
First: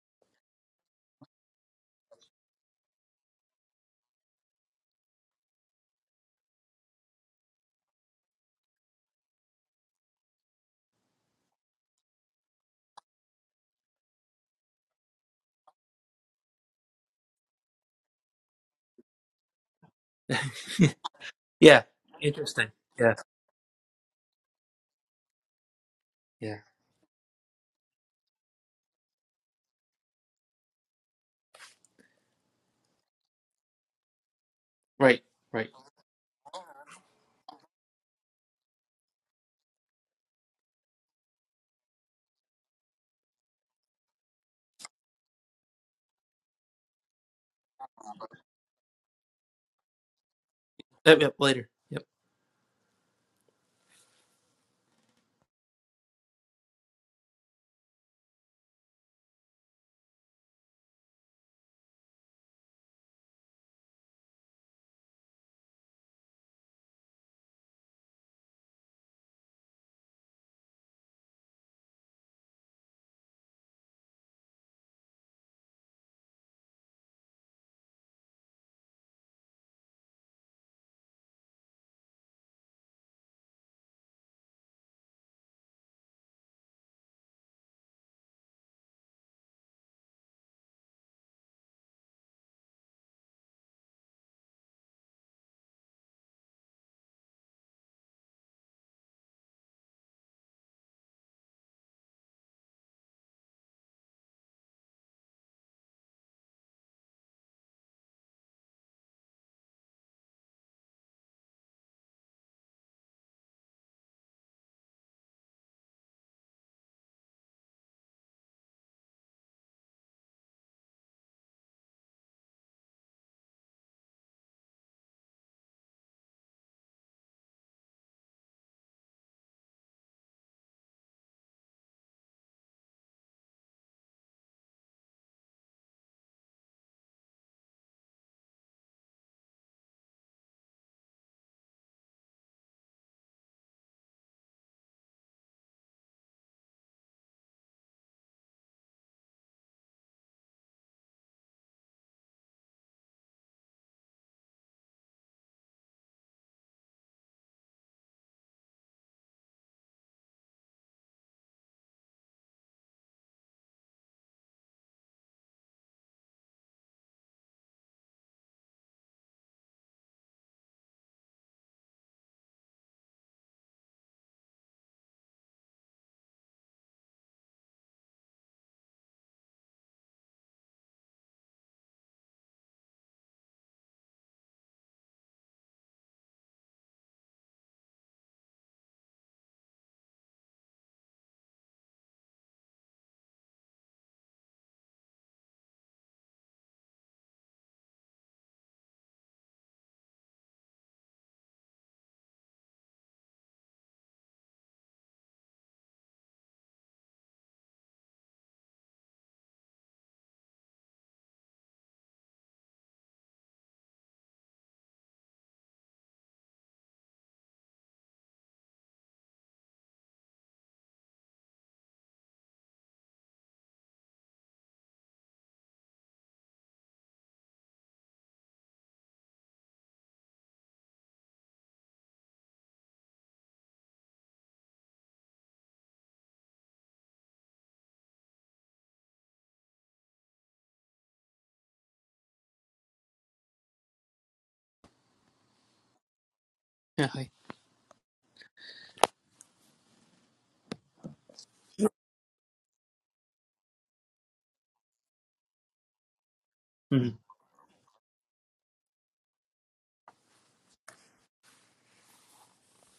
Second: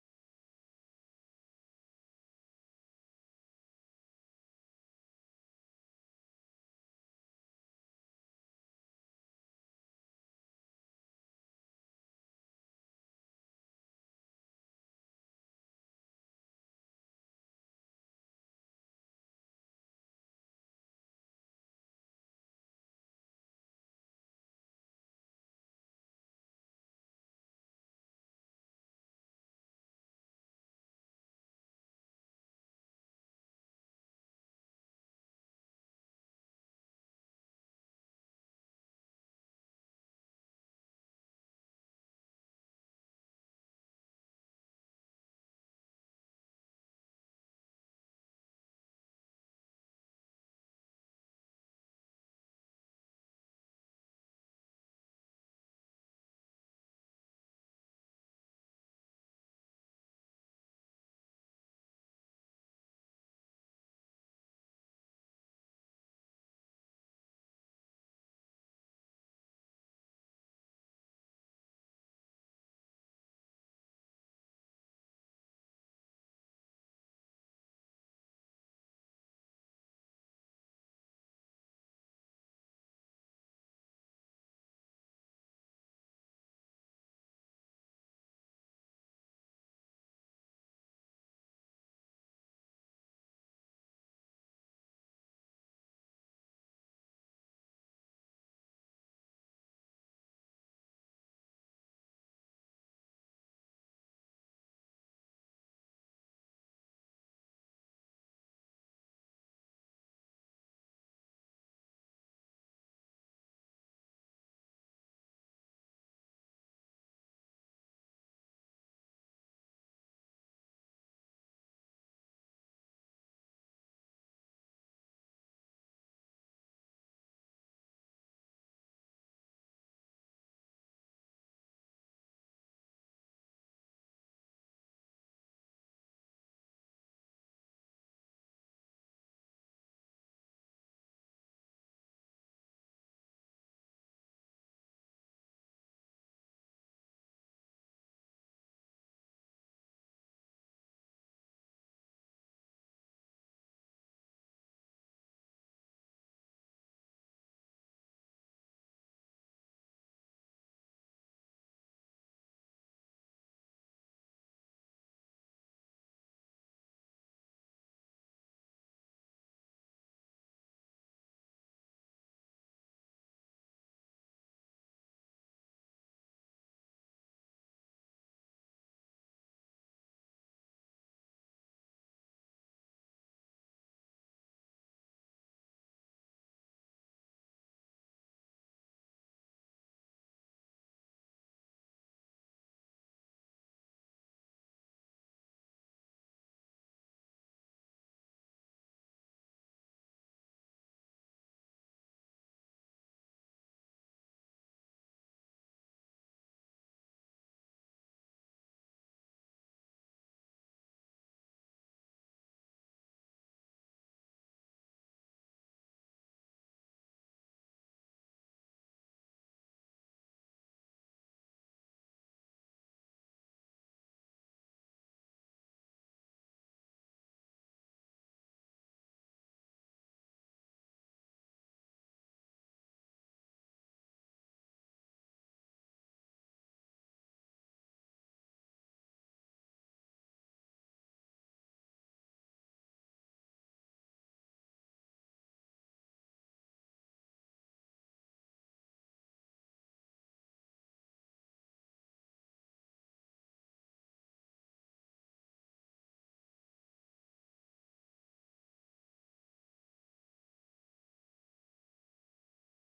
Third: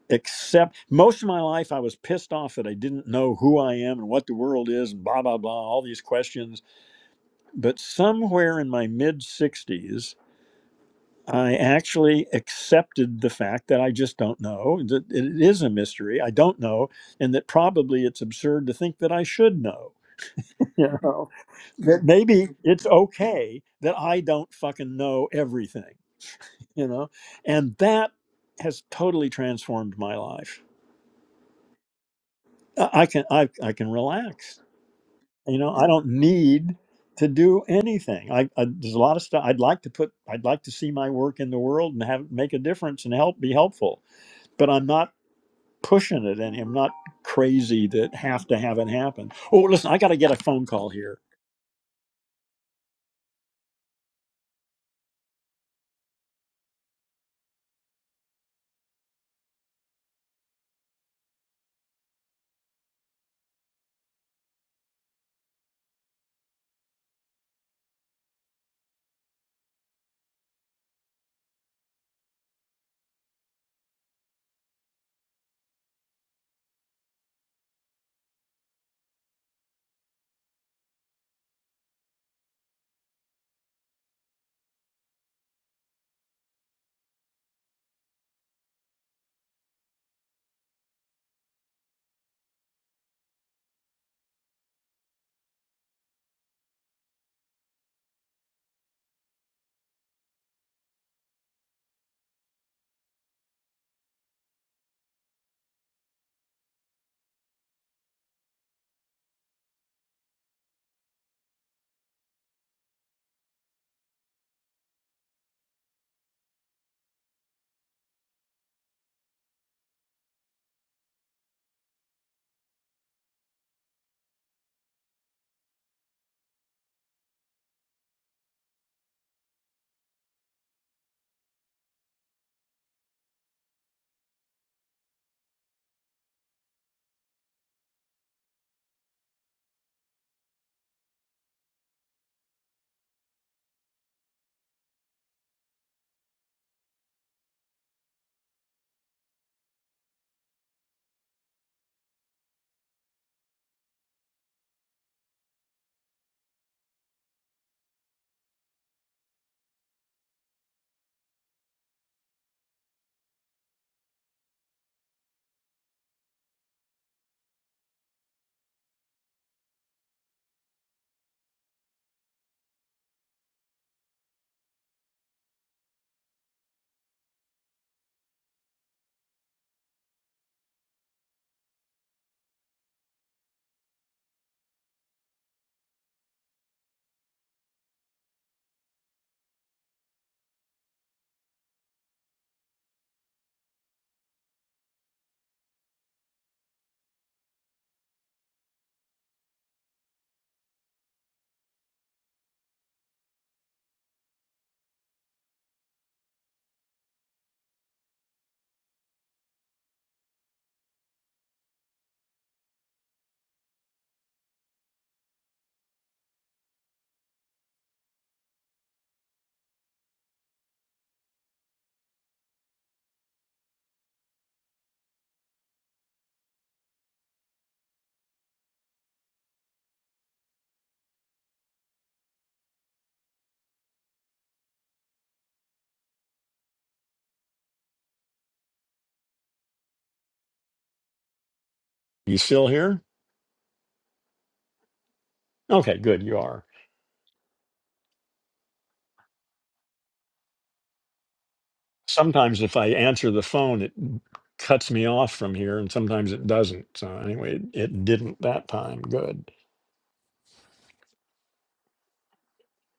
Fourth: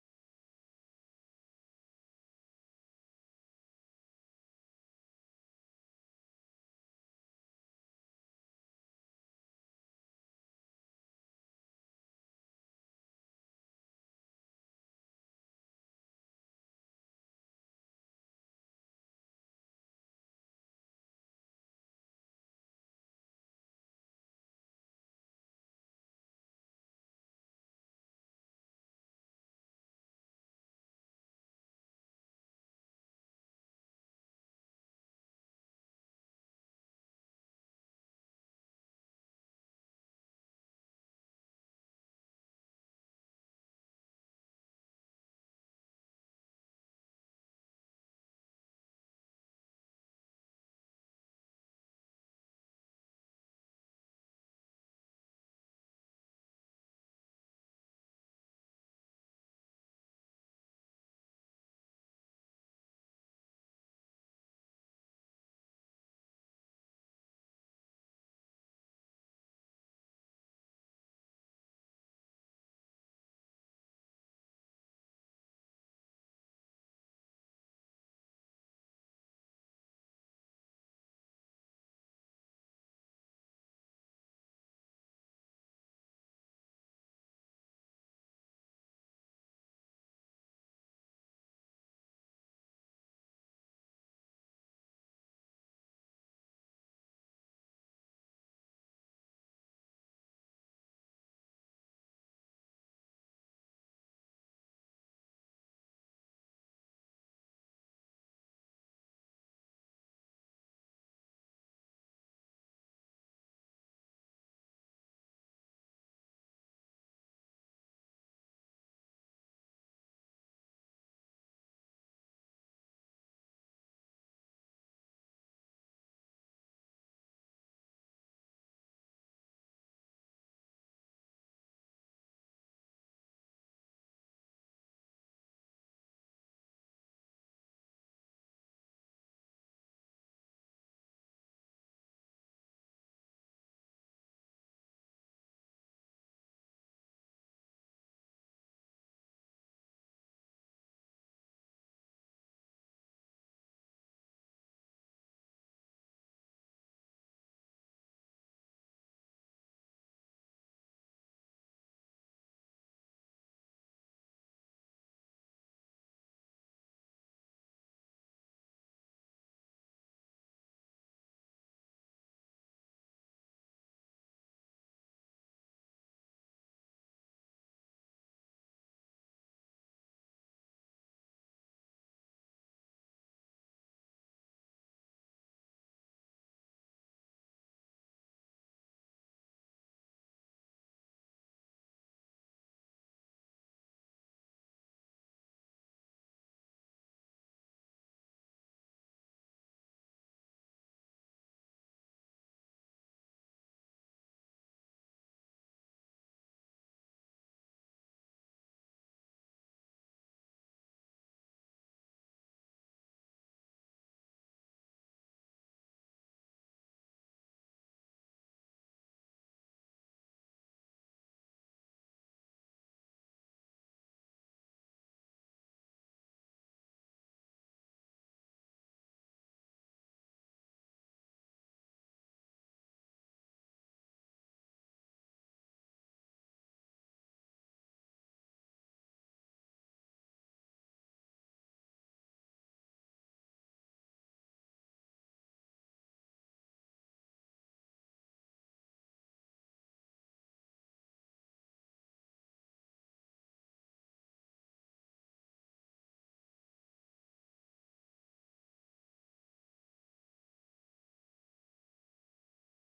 Speaker 1: except most of my life, I was pissed off that I didn't know who I am and what the world is, and blah, blah, blah, all these questions. But somewhere in my mid 60s, I actually accepted the fact that I just don't know, that it is a mystery. I don't know, and that probably it's absurd to think that I should know you know
Speaker 4: yeah
Speaker 1: that maybe
Speaker 4: interesting
Speaker 1: it's
Speaker 4: yeah
Speaker 1: okay that I don't fucking know everything,
Speaker 4: yeah
Speaker 1: you know, and that has totally transformed my life. I I can I, I can relax,
Speaker 4: right
Speaker 1: you
Speaker 4: right
Speaker 1: know. I don't need to do anything. I, I there's a lot of stuff I'd like to put. I'd like to see my work in the world and have make a difference and help be helpful, but I'm not pushing it any. I'm not crazy that have to have it happen. Oh, listen, I got to get a phone call here.
Speaker 4: yep, yep later yep
Speaker 1: You still here? Okay, good. You are.
Speaker 4: yeah hi
Speaker 1: sometimes if I answer the phone, it cuts me off from here, and sometimes it doesn't. So
Speaker 4: Mhm.
Speaker 1: anyway, it, it didn't that time. Good.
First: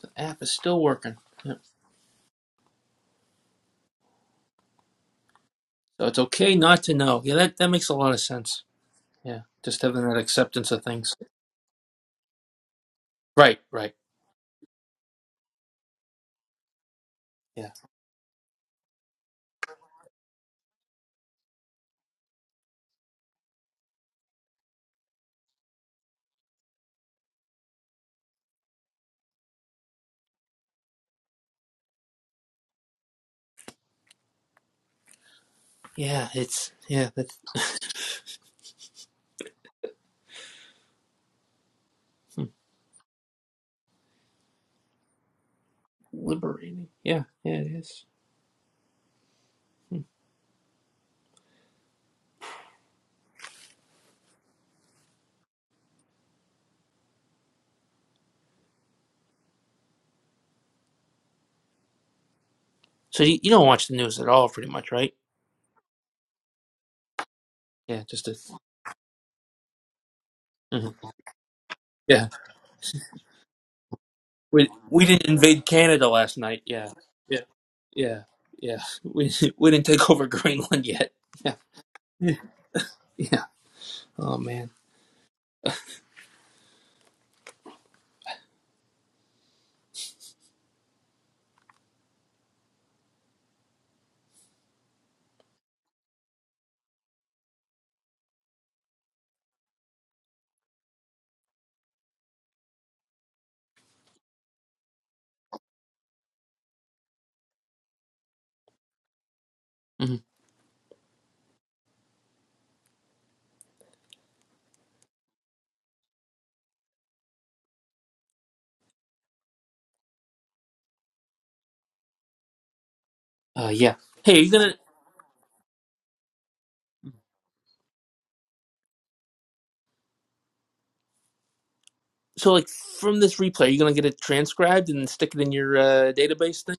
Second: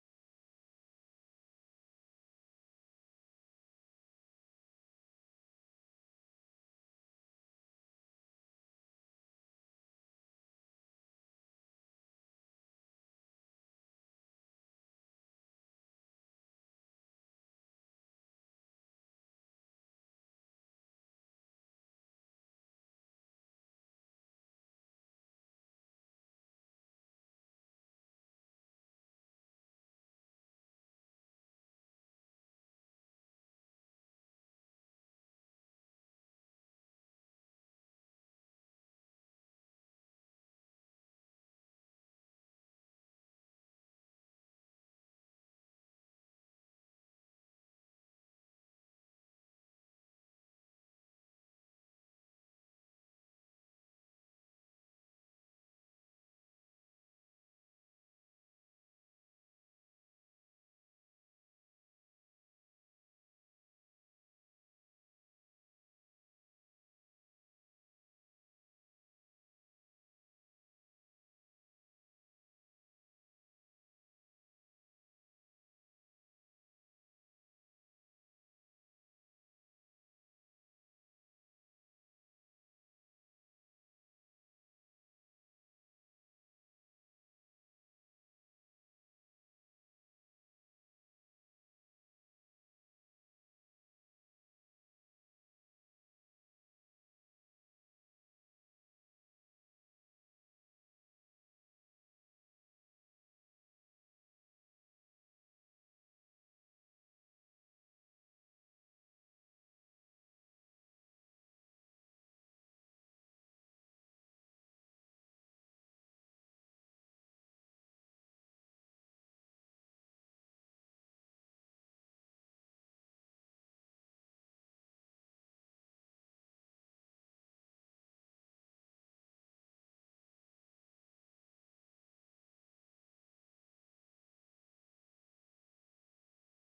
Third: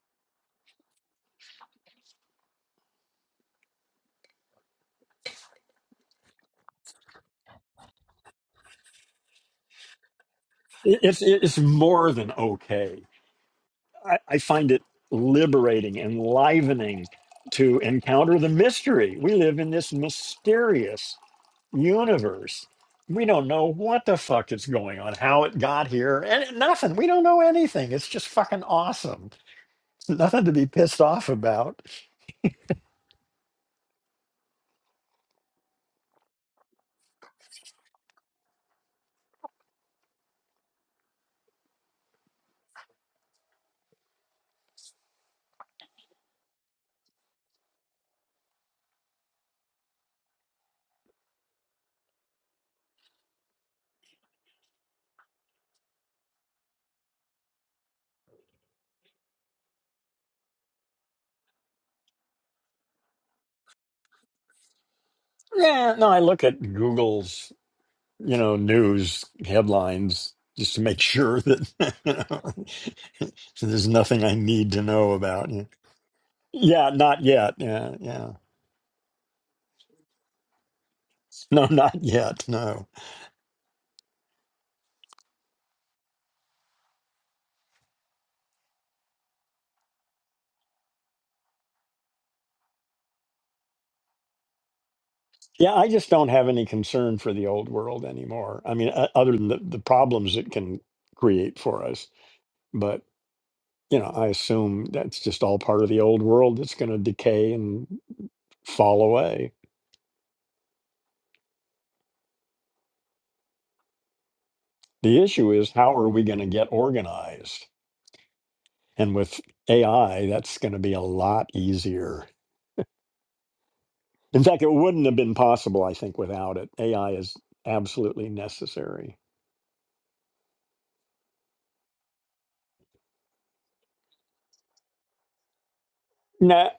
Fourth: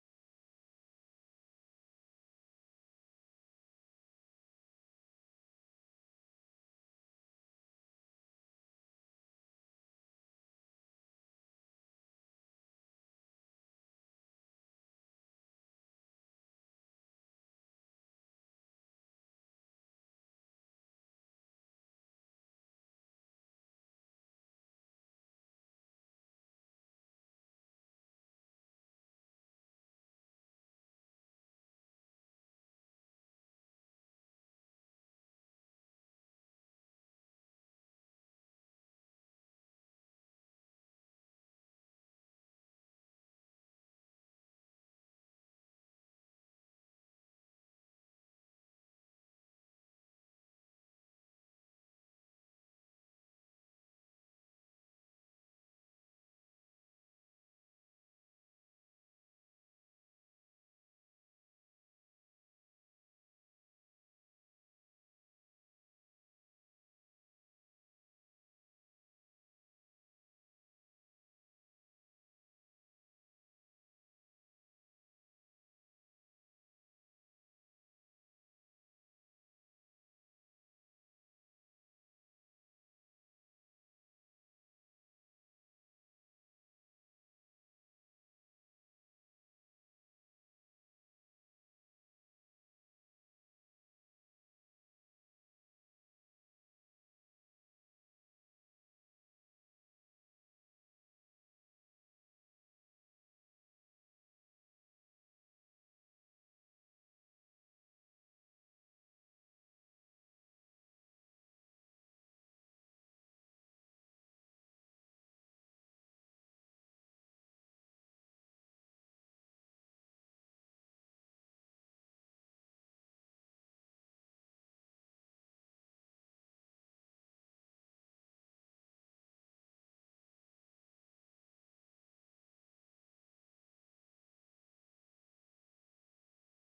Speaker 4: the app is still working yep. so it's okay not to know yeah that that makes a lot of sense yeah just having that acceptance of
Speaker 1: It,
Speaker 4: things
Speaker 1: it's it's more than okay.
Speaker 4: right right
Speaker 1: I, I find it liberating, enlivening
Speaker 4: yeah
Speaker 1: to encounter the mystery. We live in this mysterious universe. We don't know what the fuck is going on, how it got here, and nothing. We don't know anything. It's just fucking awesome. Nothing to be pissed off about.
Speaker 4: yeah it's yeah that's Liberating. Yeah, yeah, it is. So you, you don't watch the news at all, pretty much, right?
Speaker 1: Yeah, no, I look at Google's
Speaker 4: Yeah, just a.
Speaker 1: you know, news headlines just to
Speaker 4: Mhm.
Speaker 1: make sure that
Speaker 4: Yeah,
Speaker 1: there's nothing I
Speaker 4: we
Speaker 1: need to
Speaker 4: we
Speaker 1: know
Speaker 4: didn't
Speaker 1: about.
Speaker 4: invade Canada last night.
Speaker 1: Yeah,
Speaker 4: Yeah,
Speaker 1: not
Speaker 4: yeah,
Speaker 1: yet. Yeah,
Speaker 4: yeah,
Speaker 1: yeah.
Speaker 4: yeah. We we didn't take over Greenland yet. Yeah,
Speaker 1: No, not
Speaker 4: yeah.
Speaker 1: yet. No.
Speaker 4: yeah. Oh man.
Speaker 1: Yeah, I just don't have any concern for the old world anymore. I mean, o- other than the, the problems it can create for us. But, you know, I assume that's just all part of the old world that's going to decay and fall away.
Speaker 4: hmm
Speaker 1: The issue is, how are we going to get organized? And with AI, that's going to be a lot easier.
Speaker 4: Uh, yeah. Hey, are
Speaker 1: In
Speaker 4: you
Speaker 1: fact, it
Speaker 4: gonna?
Speaker 1: wouldn't have been possible, I think, without it. AI is absolutely necessary.
Speaker 4: So like from this replay, are you gonna get it transcribed and stick it in your uh, database
Speaker 1: Nah,
Speaker 4: thing?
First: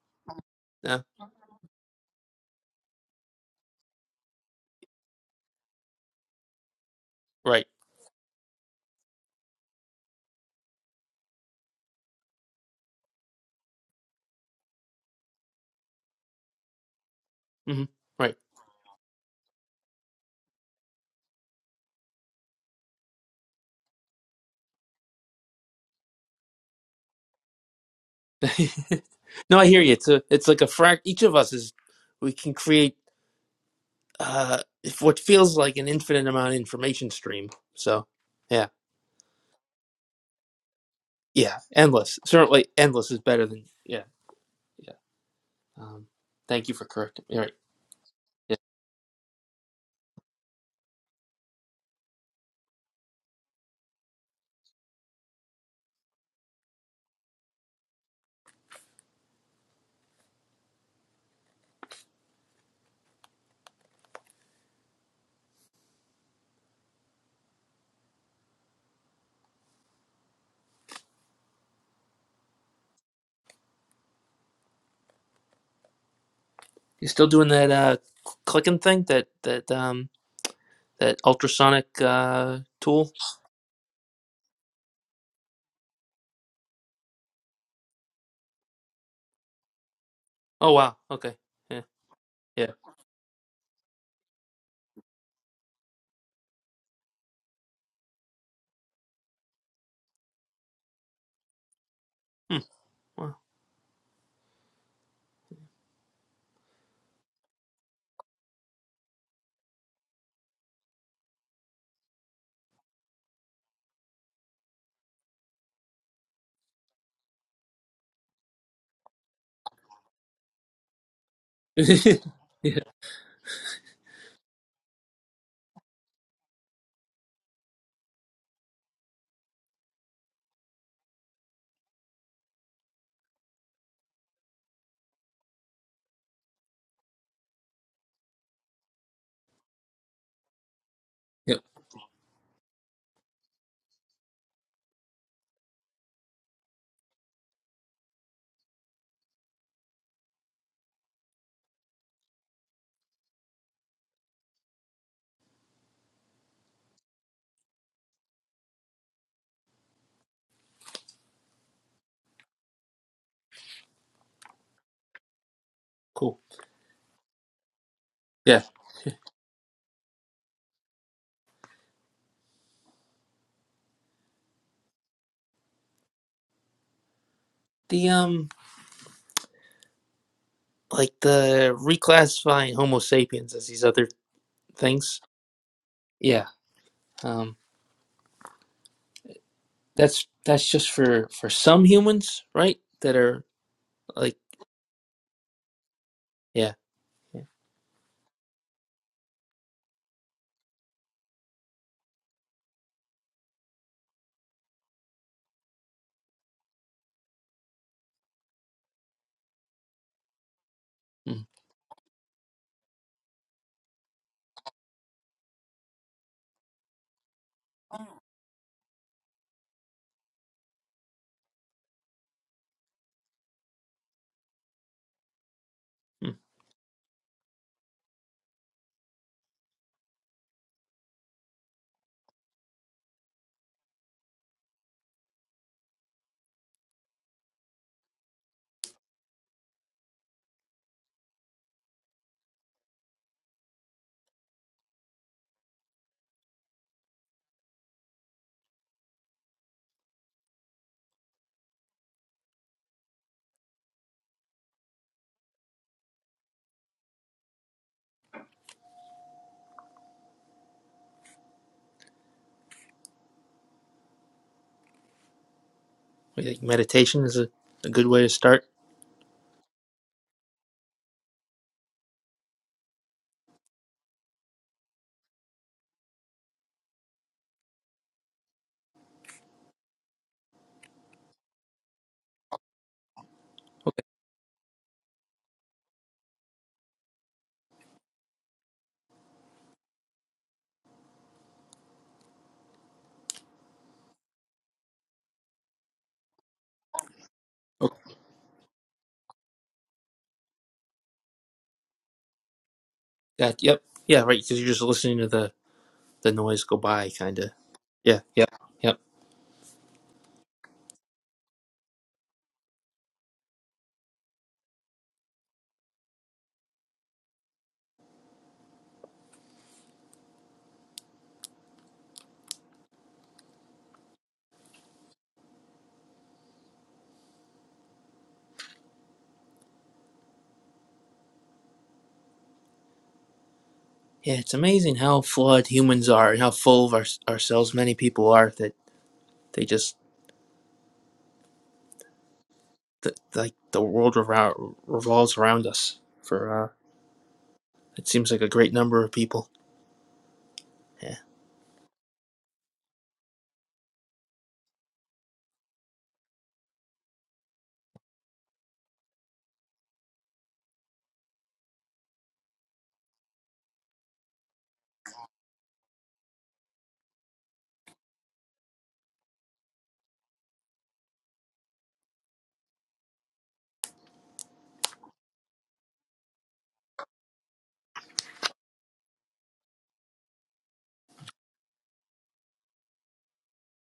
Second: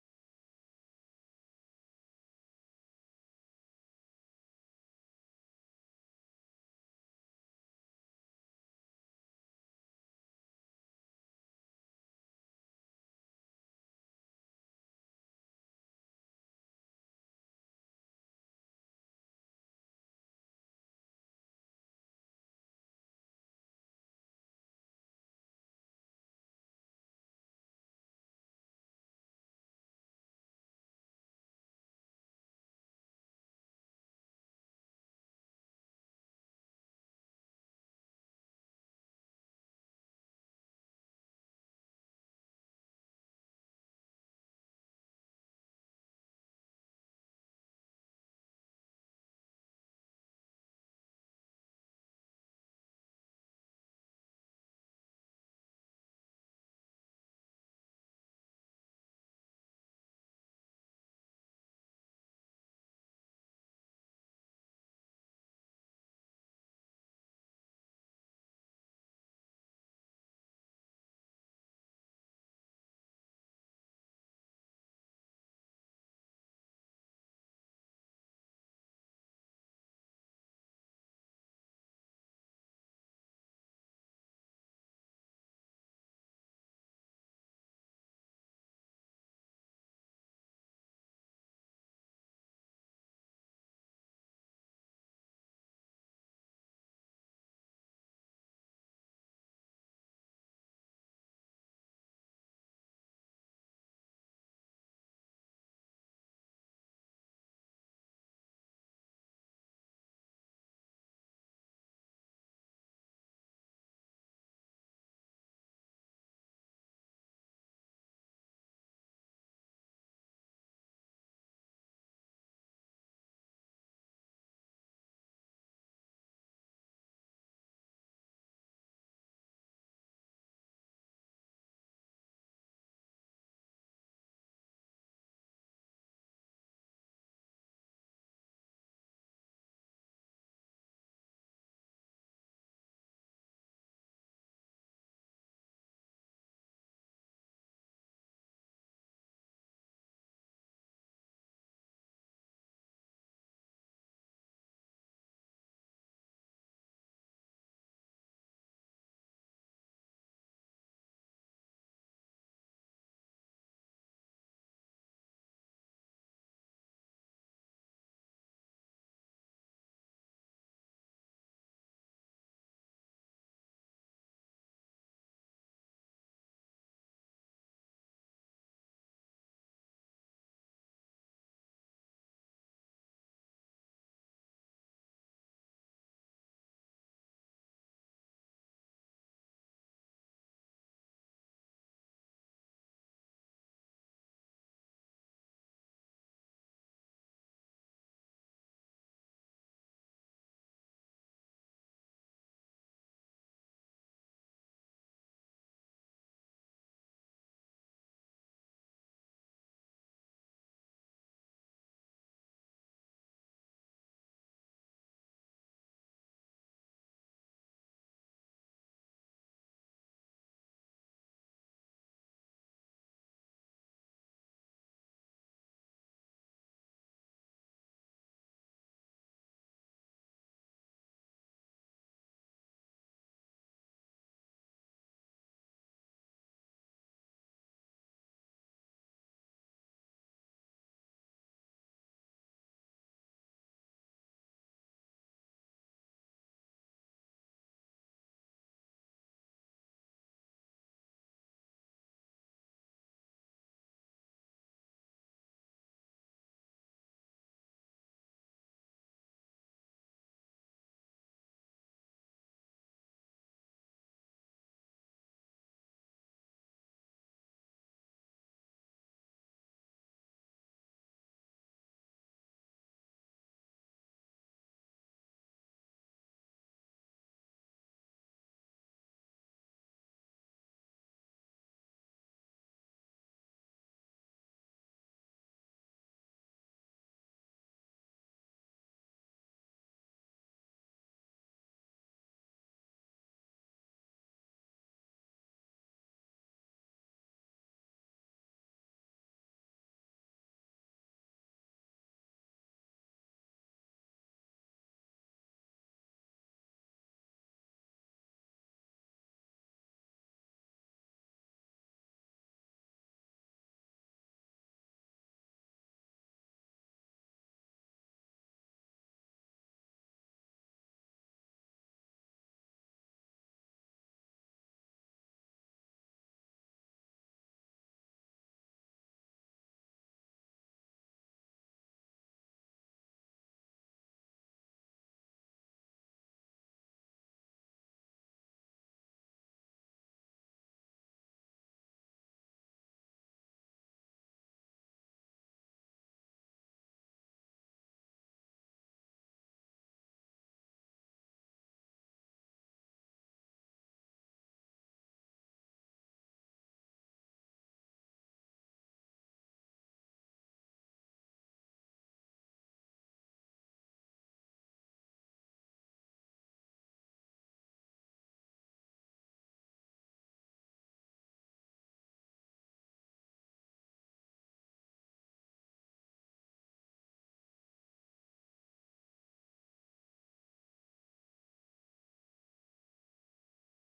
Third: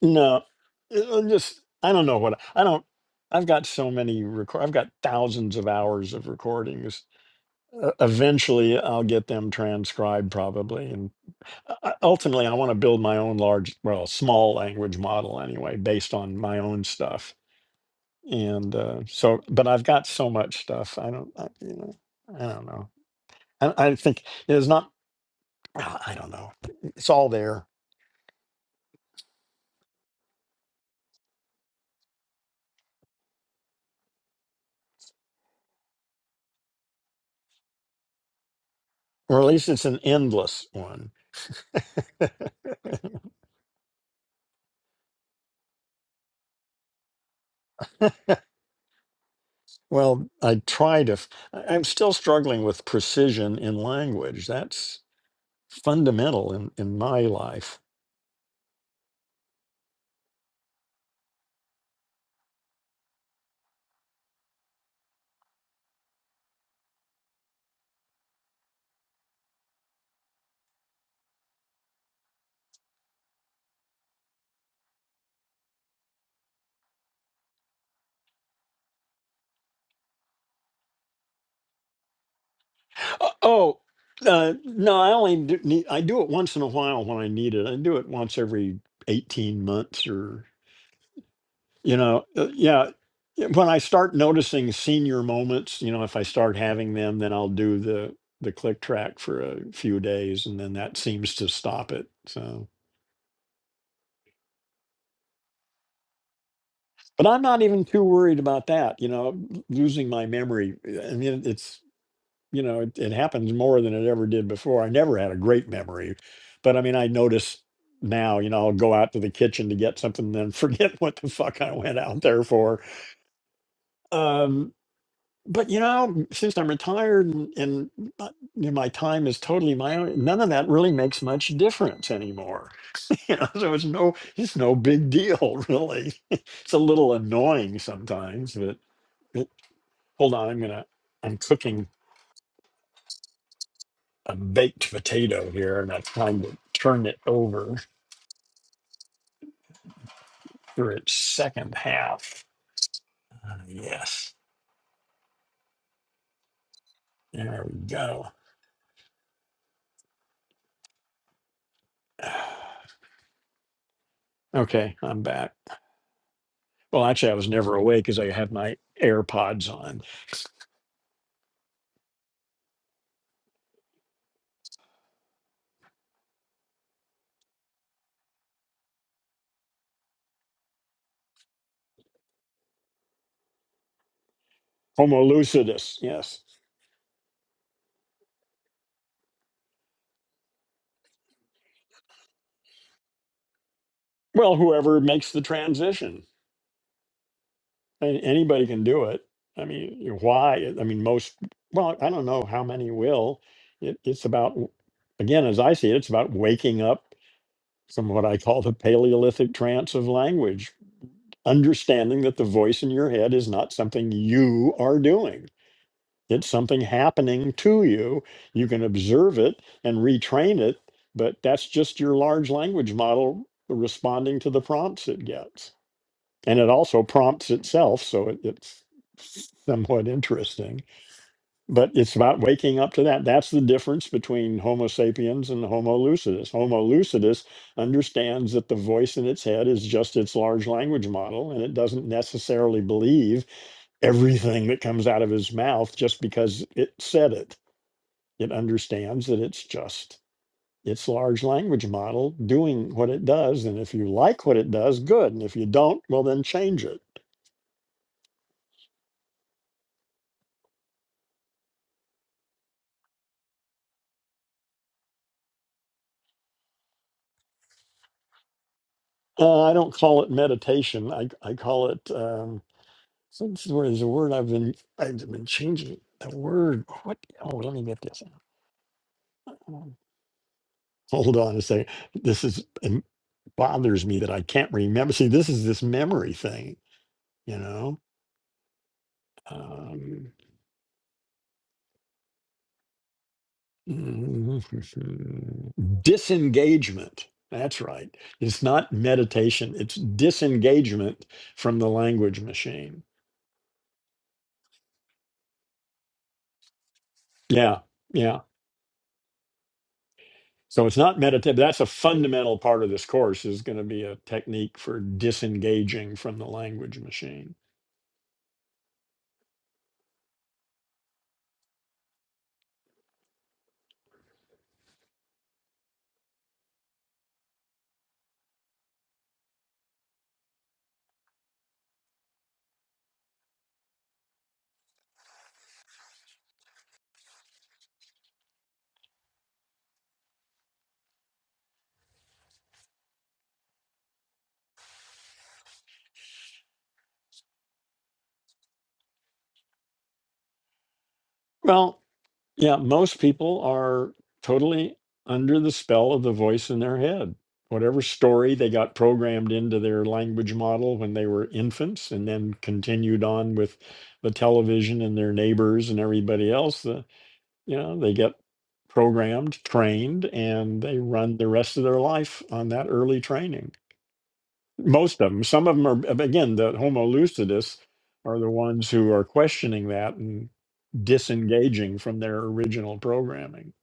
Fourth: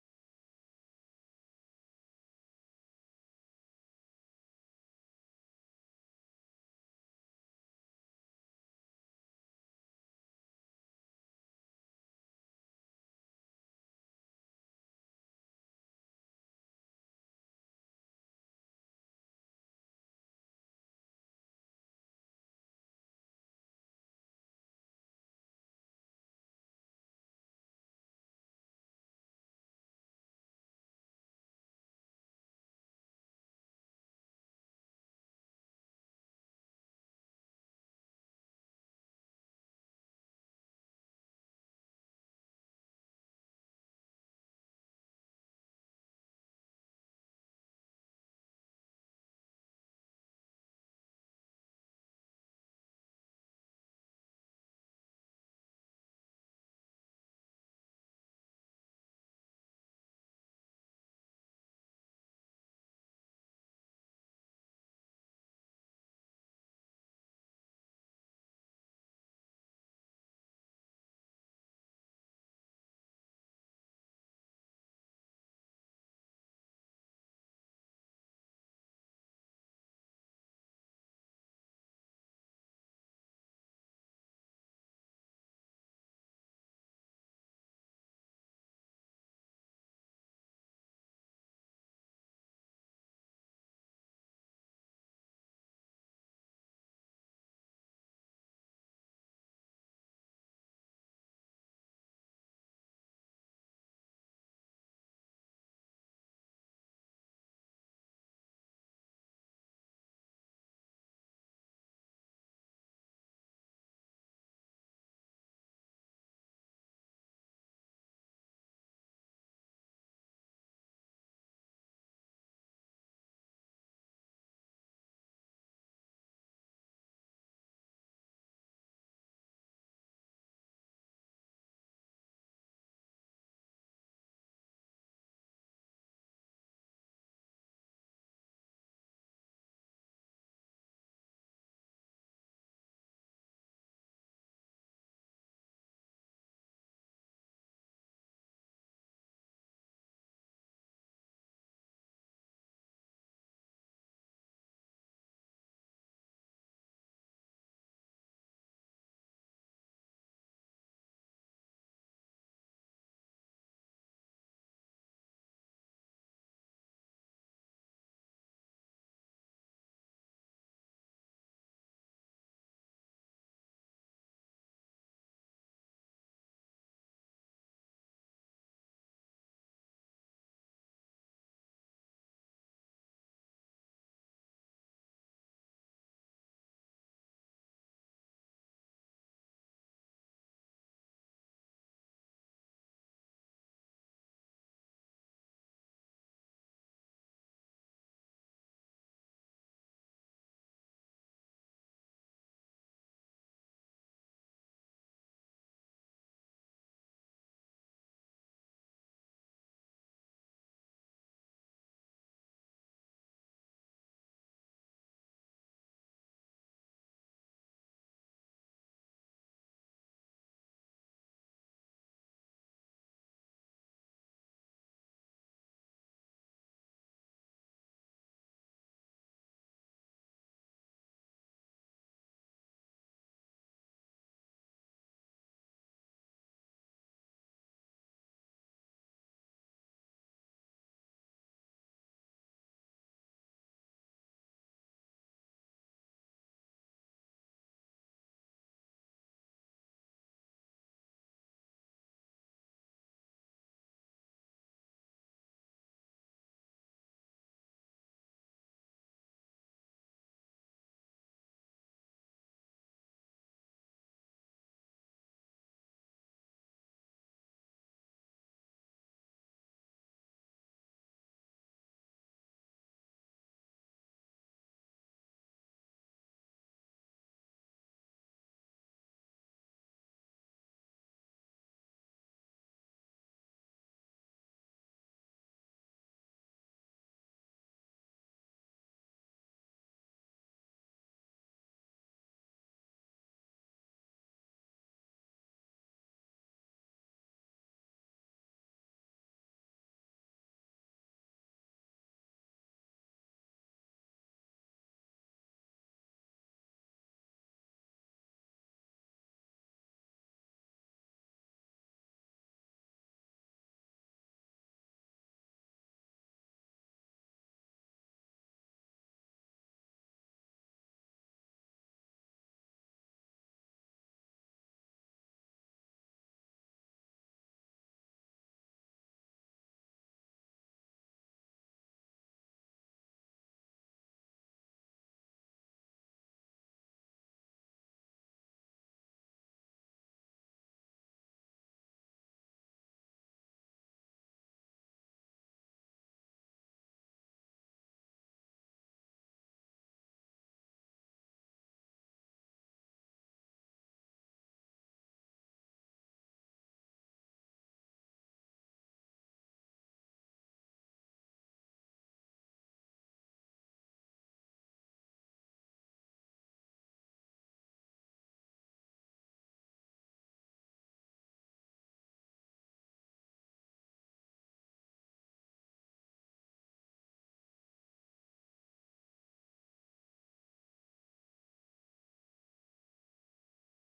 Speaker 1: no,
Speaker 4: Yeah,
Speaker 1: Uh, just I don't know what I don't. I've got so many record. I've got thousands of hours of recordings.
Speaker 4: Right.
Speaker 1: Uh, eventually, I'll get them transcribed probably, and uh, uh, ultimately, I want to build my own large, well, small language model anyway, based on my own stuff
Speaker 4: hmm Right.
Speaker 1: and uh, so but i've got so much stuff i don't I, you know i don't know i, I think it's not ah, i don't know it's all there
Speaker 4: no, I hear you. It's a. It's like a frac. Each of us is. We can create uh, what feels like an infinite amount of information stream. So, yeah,
Speaker 1: or at least it's an endless one
Speaker 4: yeah, endless. Certainly, endless is better than yeah, yeah. Um, thank you for correcting. me. All right, yeah.
Speaker 1: well i try to f- I- i'm still struggling with precision in language that's fundamental in in my life
Speaker 4: You still doing that uh, cl- clicking thing? That that um that ultrasonic uh tool?
Speaker 1: Uh, oh uh, no i only do, need, i do it once in a while when i need it i do it once every 18 months or.
Speaker 4: Oh wow. Okay. Yeah.
Speaker 1: You know, uh,
Speaker 4: Yeah.
Speaker 1: yeah. yeah, When I start noticing senior moments, you know, if I start having them, then I'll do the the click track for a few days, and then that seems to stop it.
Speaker 4: Hmm.
Speaker 1: So,
Speaker 4: Wow.
Speaker 1: but I'm not even too worried about that. You know, l- losing my memory. I mean, it's you know, it, it happens more than it ever did before. I never had a great memory, but I mean, I notice now. You know, I'll go out to the kitchen to get something, then forget what the fuck I went
Speaker 4: yeah.
Speaker 1: out there for.
Speaker 4: Yeah.
Speaker 1: Um, but you know, since I'm retired and, and uh, you know, my time is totally my own, none of that really makes much difference anymore. You know, so it's no, it's no big deal, really. it's a little annoying sometimes, but it, hold on, I'm gonna, I'm cooking a baked potato here, and I'm trying to turn it over for its second half. Ah, yes, there we go. Okay, I'm back.
Speaker 4: Cool.
Speaker 1: Well, actually, I was never awake because I had
Speaker 4: Yeah.
Speaker 1: my AirPods on.
Speaker 4: The um like the reclassifying Homo sapiens as these other things.
Speaker 1: Homo lucidus, yes.
Speaker 4: Yeah. Um. That's that's just for for some humans, right? That are like,
Speaker 1: Well, whoever makes the transition,
Speaker 4: yeah, yeah.
Speaker 1: and anybody can do it. I mean, why? I mean, most. Well, I don't know how many will. It, it's about, again, as I see it, it's about waking up from what I call the Paleolithic trance of language,
Speaker 4: Mm,
Speaker 1: understanding that the voice in your head is not something you are doing It's something happening to you. You can observe it and retrain it, but that's just your large language model responding to the prompts it gets.
Speaker 4: mm.
Speaker 1: And it also prompts itself, so it, it's somewhat interesting. But it's about waking up to that. That's the difference between Homo sapiens and Homo lucidus. Homo lucidus understands that the voice in its head is just its large language model, and it doesn't necessarily believe everything that comes out of his mouth just because it said it. It understands that it's just its large language model doing what it does. And if you like what it does, good. And if you don't, well, then change it.
Speaker 4: We think meditation is a, a good way to start.
Speaker 1: Uh, I don't call it meditation. I, I call it. Um, So this is where there's a word I've been I've been changing the word. What? Oh, let me get this. Um, Hold on a second. This is it
Speaker 4: Okay.
Speaker 1: bothers me that I can't remember. See, this is this memory thing, you know. Um, disengagement. That's
Speaker 4: Okay.
Speaker 1: right. It's not meditation. It's disengagement from the language machine.
Speaker 4: That, yep. Yeah. Right. Because you're just listening to the the noise go by, kind of.
Speaker 1: Yeah,
Speaker 4: Yeah.
Speaker 1: yeah.
Speaker 4: Yep. Yep.
Speaker 1: So it's not meditative. That's a fundamental part of this course is going to be a technique for disengaging from the language machine.
Speaker 4: Yeah. It's amazing how flawed humans are and how full of our, ourselves many people are that they just that, like the world around, revolves around us. For uh, it seems like a great number of people. Yeah.
Speaker 1: Well, yeah, most people are totally under the spell of the voice in their head. Whatever story they got programmed into their language model when they were infants and then continued on with the television and their neighbors and everybody else, the, you know, they get programmed, trained, and they run the rest of their life on that early training. most of them some of them are again the homo lucidus are the ones who are questioning that and disengaging from their original programming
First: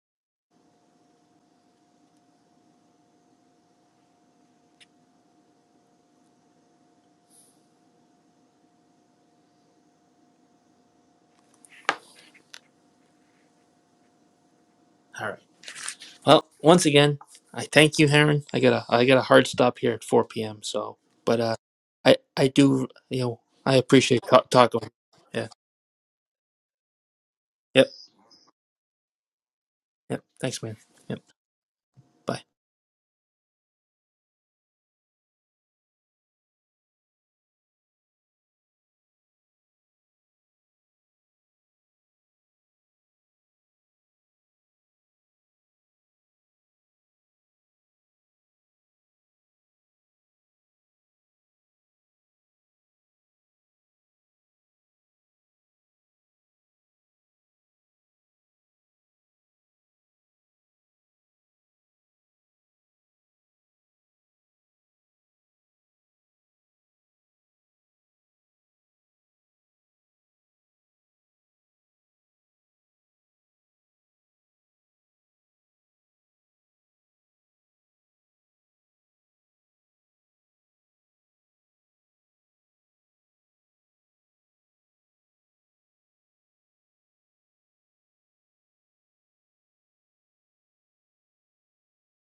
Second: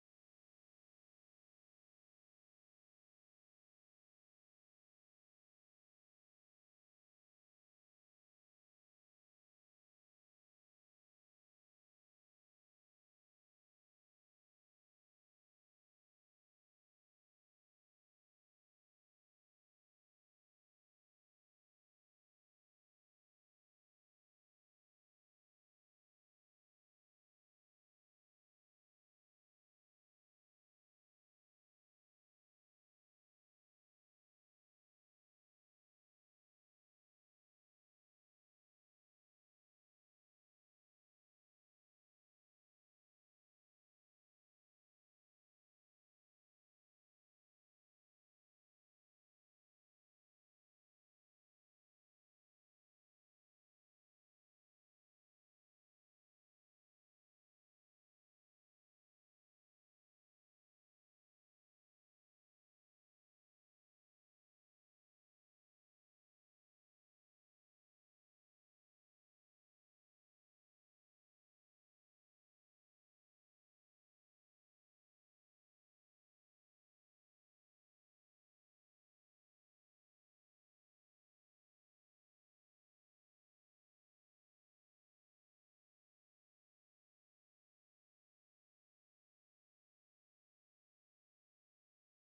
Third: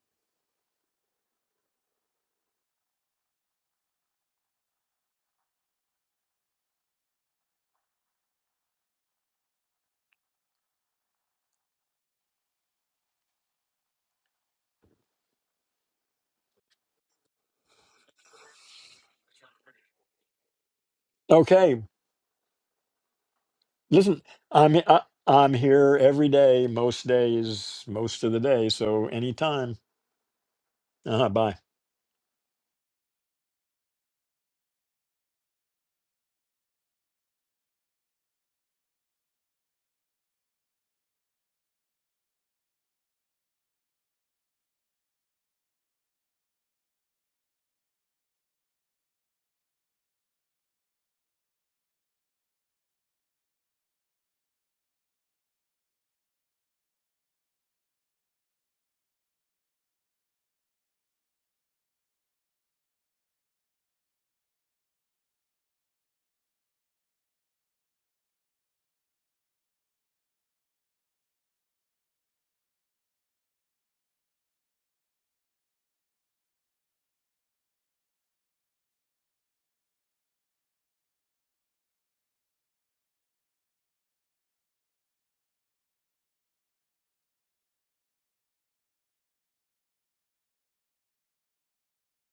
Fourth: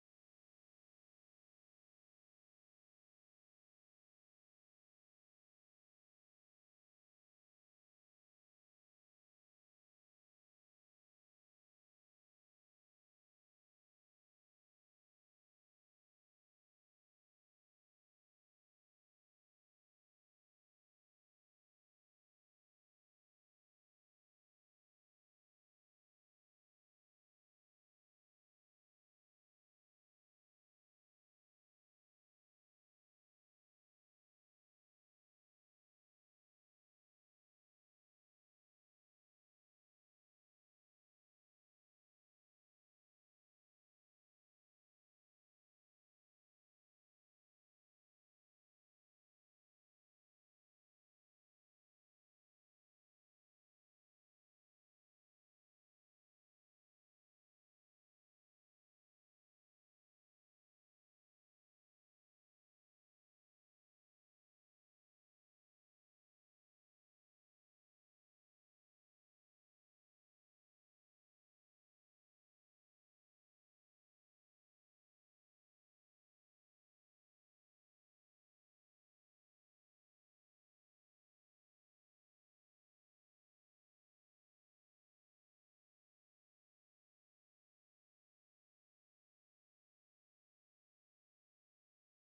Speaker 4: All right. Well, once again, I thank you, Heron. I got a I got a hard stop here at 4 p.m. So, but uh,
Speaker 1: okay
Speaker 4: I I do you know I
Speaker 1: listen
Speaker 4: appreciate ta-
Speaker 1: i'm
Speaker 4: talking.
Speaker 1: I,
Speaker 4: Yeah.
Speaker 1: i'm here every day most days
Speaker 4: Yep.
Speaker 1: most of the day so anytime
Speaker 4: Yep. Thanks, man. Yep.
Speaker 1: uh bye
Speaker 4: Bye.